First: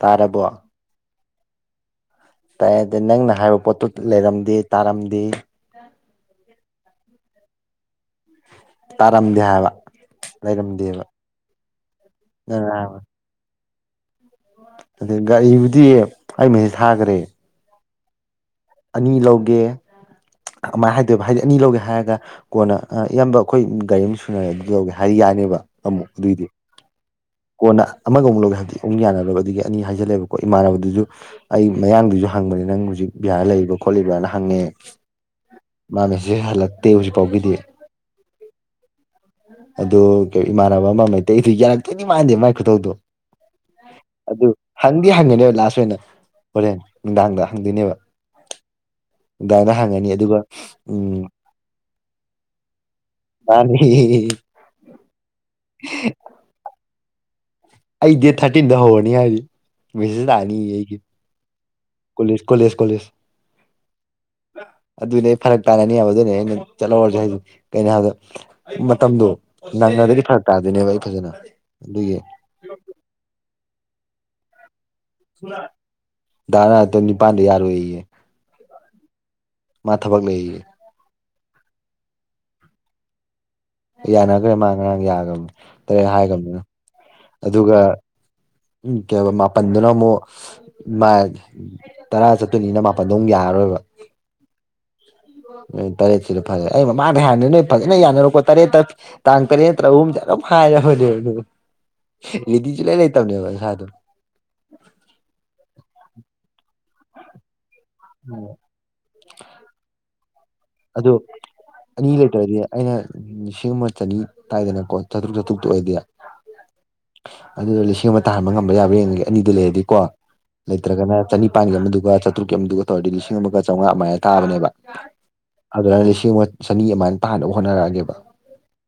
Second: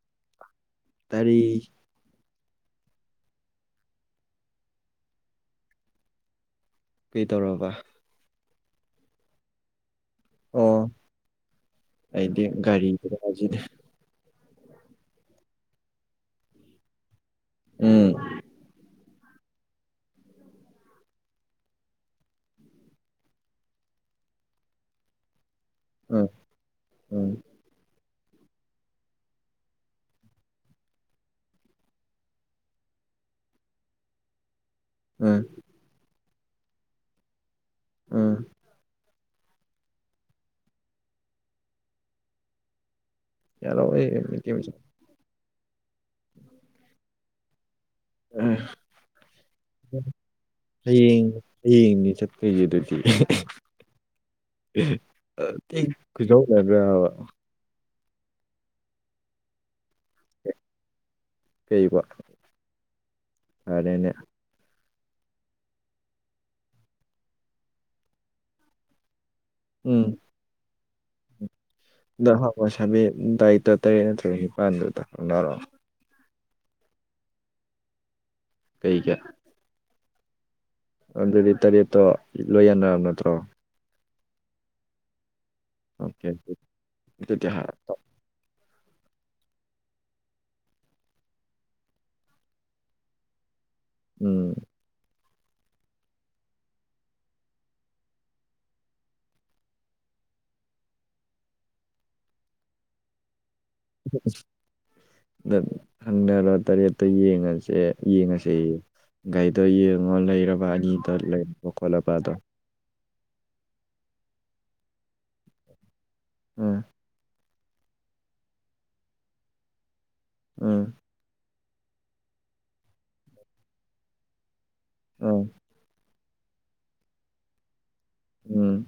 ꯇꯥꯔꯔꯕ ꯇꯔꯦ ꯇꯥꯏ ꯅꯪꯅ ꯍꯥꯏꯕ ꯄꯣꯠꯇꯨ ꯂꯩꯔꯝꯗꯦ ꯇꯥꯔꯝꯗꯦ ꯀꯩ ꯇꯧꯔꯕ ꯇꯥꯔꯝꯗꯦ ꯍꯥꯏꯕ ꯑꯣ ꯂꯩꯔꯝꯗꯦꯕ ꯑꯩꯗꯤ ꯒꯥꯔꯤꯁꯤꯁꯤꯗꯤ ꯑ ꯒꯥꯔꯤꯕꯨꯗꯤ ꯑꯩ ꯉ ꯊꯥꯈ꯭ꯔꯦ ꯎꯝ ꯑꯅꯤ ꯂꯧꯒꯦ ꯑꯗꯨꯃꯥꯏꯅ ꯍꯥꯏꯗꯣꯏꯕ ꯍꯥꯏꯗꯤ ꯑꯅꯤ ꯂꯧꯒꯦ ꯍꯥꯏꯔꯒ ꯀꯣꯟꯅ ꯏꯌꯥꯝꯕ ꯑꯩꯈꯣꯏ ꯒꯥꯔꯤ ꯑꯃ ꯁꯨꯅꯔꯦ ꯑꯗꯨ ꯂꯧꯒꯦ ꯍꯥꯏꯗꯤ ꯌꯥ ꯌꯥꯅꯦꯕ ꯑꯃꯨꯛ ꯎꯝ ꯑꯗꯨꯏꯗꯤ ꯎꯝ ꯀꯣꯟꯅ ꯑꯃꯒ ꯑꯃꯨꯛ ꯂꯧꯒꯦ ꯍꯥꯏꯕꯗꯤ ꯑꯃꯨꯛ ꯌꯥꯅꯔꯕ ꯑꯗꯒꯤ ꯑꯅꯤ ꯍꯥꯏꯖꯜꯂꯦꯕꯀꯣ ꯏꯃꯥꯟꯅꯕꯗꯨꯁꯨ ꯑꯩ ꯃꯌꯥꯡꯗꯨꯁꯨ ꯍꯪꯕꯅꯤ ꯅꯪ ꯍꯧꯖꯤꯛ ꯕꯤꯍꯥꯔ ꯂꯩꯔꯤꯕ ꯈꯣꯠꯂꯤꯕꯅ ꯍꯪꯉꯦ ꯑꯥ ꯁꯤ ꯍꯜꯂꯛꯇꯦ ꯍꯧꯖꯤꯛꯐꯥꯎꯒꯤꯗꯤ ꯑꯥ ꯑꯗꯨꯗ ꯏꯃꯥꯟꯅꯕ ꯑꯃ ꯃꯩꯇꯩꯗꯨ ꯌꯥꯔꯛꯇꯣꯏꯗꯤ ꯃꯥꯟꯗꯦ ꯃꯥꯏ ꯈꯨꯊꯧꯧꯗꯣ ꯌꯥꯂꯣ ꯑꯣꯏꯣꯏ ꯀ ꯆ ꯍꯪꯒꯅꯦꯕ ꯂꯥꯁ ꯑꯣꯏꯅ ꯍꯣꯔꯦꯟ ꯅꯨꯡꯗꯥꯡꯗ ꯍꯪꯗꯣꯏꯅꯦꯕ ꯎꯝ ꯅꯨꯡꯗꯥꯡꯗ ꯍꯪꯉꯅꯤ ꯑꯗꯨꯒ ꯎꯝ ꯍꯌꯦꯡ ꯍꯌꯦꯡꯗꯤ ꯆꯠꯇꯈꯣꯏꯁꯦ ꯑꯗꯨꯗꯤ ꯃꯥꯅꯤ ꯀꯗꯧꯕꯕ ꯑꯩ ꯗꯦꯠ ꯊꯥꯔꯇꯤꯟꯗ ꯍꯧꯔꯅꯤ ꯍꯥꯏꯗꯤ ꯃꯦꯁꯁ ꯂꯥꯛꯑꯅꯤ ꯑꯩꯒꯤ ꯀꯩꯕ ꯀꯣꯂꯦꯖ ꯀꯣꯂꯦꯖ ꯀꯣꯂꯦꯖ ꯐꯔꯦꯅꯦ ꯑꯗꯨꯏꯗꯤ ꯑꯩ ꯐꯔꯛ ꯇꯥꯅꯅꯤꯑꯕ ꯑꯗꯨꯅꯦ ꯑꯩꯅ ꯆꯠꯍꯧꯔꯁꯦ ꯍꯥꯏꯗꯤ ꯀꯩꯅꯣ ꯍꯥꯏꯕꯗ ꯃꯇꯝꯗꯣ ꯅꯪꯅꯗꯒꯤ ꯐꯔꯛ ꯇꯥꯗꯣꯏꯅꯦꯕ ꯑꯩ ꯐꯖꯅ ꯑꯗꯨꯒꯤ ꯑ ꯍꯋꯥ ꯁꯥꯕꯤ ꯇꯔꯤ ꯇ ꯇꯔꯦꯠ ꯅꯠꯇ꯭ꯔꯒ ꯅꯤꯄꯥꯜꯗꯨꯔꯣꯑꯣ ꯔ ꯇ ꯅꯤꯄꯥꯥꯟꯗ ꯌꯥꯔ ꯑꯣꯏꯌꯦ ꯀꯩ ꯀ ꯃꯥ ꯊꯕꯛ ꯂꯩꯔꯤꯌꯦ ꯑꯗꯨꯗꯤ ꯇꯔꯦꯠꯇꯣ ꯂꯣꯏ ꯌꯥꯟꯅꯔꯕ ꯅꯠꯇ꯭ꯔꯣ ꯌꯥꯅꯈ꯭ꯔꯦ ꯃꯥ ꯉꯔꯥꯡ ꯌꯥꯈꯕꯅꯤ ꯇꯔꯦꯠ ꯑꯣꯀꯦ ꯍꯥꯏꯈꯕꯅꯤꯅ ꯑꯗꯨꯗꯤ ꯍꯥꯏꯔ ꯑꯗꯨꯒ ꯎ ꯀꯩ ꯃꯥꯄꯜꯗꯨꯅ ꯑꯃꯨꯛ ꯇꯔꯥ ꯆꯠꯇꯣꯏꯅꯤꯅ ꯃꯥꯄꯜꯗꯣ ꯑꯃꯨꯛ ꯌꯥꯔꯔꯣꯏꯕ ꯎꯝ ꯇꯔꯦꯠꯁꯤꯗ ꯐꯔꯦ ꯑꯩ ꯃꯃꯥꯗ ꯍꯥꯟꯅꯤ ꯅꯣꯏ ꯐꯖꯅ ꯌꯥꯅꯔꯣ ꯈꯣ ꯇꯔꯦꯠꯇ ꯇꯥꯡ ꯇꯔꯦ ꯅꯠꯇ꯭ꯔꯍꯨꯝ ꯆꯒ ꯐꯔ ꯍꯅꯦ ꯂꯤꯗꯤꯤ ꯆ ꯂꯩꯥꯏ ꯂꯩ ꯇꯅꯦ ꯑꯕ ꯍꯪꯅꯔ ꯋꯥꯇꯥꯔꯦꯛꯇ ꯌꯦꯉ ꯁꯦ ꯌꯦꯡꯉꯁ ꯒꯥꯥꯏꯗꯣ ꯌꯦꯡꯉꯣ ꯂꯩꯔꯕ ꯑꯗꯣ ꯕꯥꯅꯤꯗ ꯂꯩꯕꯣ ꯀꯣꯂꯄꯗ ꯎ ꯂꯤꯁꯤꯡ ꯑꯃ ꯆꯅꯤ ꯇꯥꯏꯗꯅꯀꯣ ꯆꯥꯇ꯭ꯔꯨꯛ ꯆꯥꯇ꯭ꯔꯨꯛꯇ ꯑꯣꯏꯗꯤ ꯑ ꯑꯗꯨꯗꯣ ꯂꯤꯁꯤꯡ ꯑꯃ ꯇꯥ ꯍꯟꯕ ꯉꯝꯕ ꯌꯥꯕ꯭ꯔꯥꯡꯉꯒꯤ ꯑꯅꯤꯗꯨ ꯂꯩꯔꯗꯤꯀꯣ ꯎꯝ ꯂꯩꯇ꯭ꯔꯒꯅ ꯆꯅꯤ ꯅꯤꯥꯟꯒꯤ ꯑꯃ ꯑꯗꯨꯒꯒ ꯆꯥꯇ꯭ꯔꯨꯛꯀꯤ ꯑꯃꯗꯨꯒ ꯇꯧꯔꯗꯤ ꯂꯤ ꯑꯃꯒ ꯆꯥꯝꯃꯉꯥ ꯃꯥꯏꯅ ꯇꯥꯕꯅꯦꯕ ꯑꯗꯨꯅ ꯂꯤꯁꯤꯡ ꯑꯃ ꯆꯅꯤ ꯑꯃꯥꯏ ꯇꯥꯅꯕ ꯍꯣꯠꯅꯔꯛꯑꯒꯕ ꯎꯝ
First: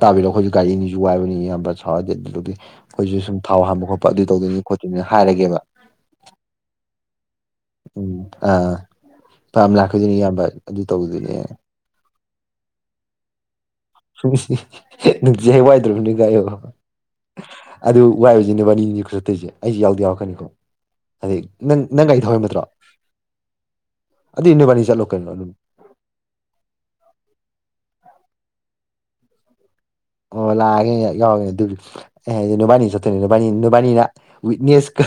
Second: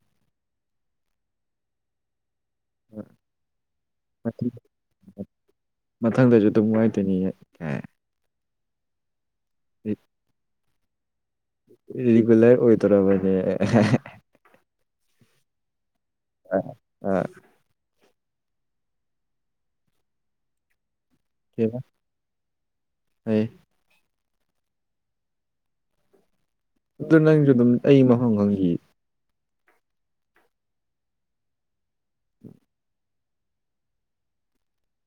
ꯇꯥꯕꯤꯔꯣ ꯑꯩꯈꯣꯏꯁꯨ ꯔꯤꯅꯤꯁꯨ ꯋꯥꯏꯕꯅꯤ ꯌꯥꯝꯕ ꯁꯔꯗꯦ ꯑꯗꯨꯗꯤ ꯎꯝ ꯑꯩꯈꯣꯏꯁꯨ ꯁꯨꯝ ꯊꯥꯎ ꯍꯥꯟꯕ ꯈꯣꯠꯄ ꯑꯗꯨ ꯇꯧꯗꯣꯏꯅꯤ ꯈꯣꯠꯇꯣꯏꯅꯤꯅ ꯍꯥꯏꯔꯒꯦꯕ ꯃꯊꯪꯗꯁꯨ ꯑꯗꯨꯝ ꯋꯥꯏꯗꯣꯏꯅꯤ ꯎꯝ ꯑꯥ ꯄꯥꯝ ꯂꯥꯛꯀꯗꯨꯣꯏꯅꯤ ꯏꯌꯥꯝꯕ ꯑꯗꯨ ꯇꯧꯗꯨꯣꯏꯅꯦ ꯔꯔꯤꯒꯔ ꯑꯣꯏ ꯇꯔ ꯃ ꯁꯨꯝꯁꯤ ꯅꯨꯡꯗꯤ ꯍꯦꯛ ꯋꯥꯏꯗ꯭ꯔꯕꯅꯤ ꯑ ꯀꯥꯏꯌꯣ ꯎꯝ ꯑꯗꯨ ꯋꯥꯏ ꯑꯣꯏꯁꯤꯅꯦ ꯋꯥꯅꯤ ꯈꯨꯔꯠꯇꯣꯏꯁꯦ ꯑꯩꯁꯨ ꯌꯥꯎꯗꯤꯦ ꯌꯥꯎꯔꯛꯀꯅꯤꯀꯣ ꯑꯗꯩ ꯅꯪ ꯅꯪꯒꯥꯔꯤ ꯊꯧꯍꯥꯏꯕ ꯅꯠꯇ꯭ꯔꯣ ꯐꯩ ꯑꯗꯨ ꯅꯣꯏꯕꯅꯤ ꯆꯠꯂꯣ ꯀꯩꯅꯣ ꯑꯗꯨ ꯑꯗꯨ ꯅꯪꯁꯨ ꯑꯗꯨꯝ ꯑꯩ ꯃꯐꯝ ꯈꯪꯉ ꯑꯣ ꯂꯥꯛꯑꯒꯦ ꯌꯥꯎꯒꯅꯦ ꯑꯗꯨ ꯑꯩ ꯍꯥꯏꯗꯤ ꯅꯨꯕꯥꯅꯤ ꯆꯠꯇꯣꯏꯅꯤ ꯅꯨꯄꯥꯅꯤ ꯅꯨꯕꯥꯅꯤꯅ ꯋꯤꯛꯅꯦꯁꯀ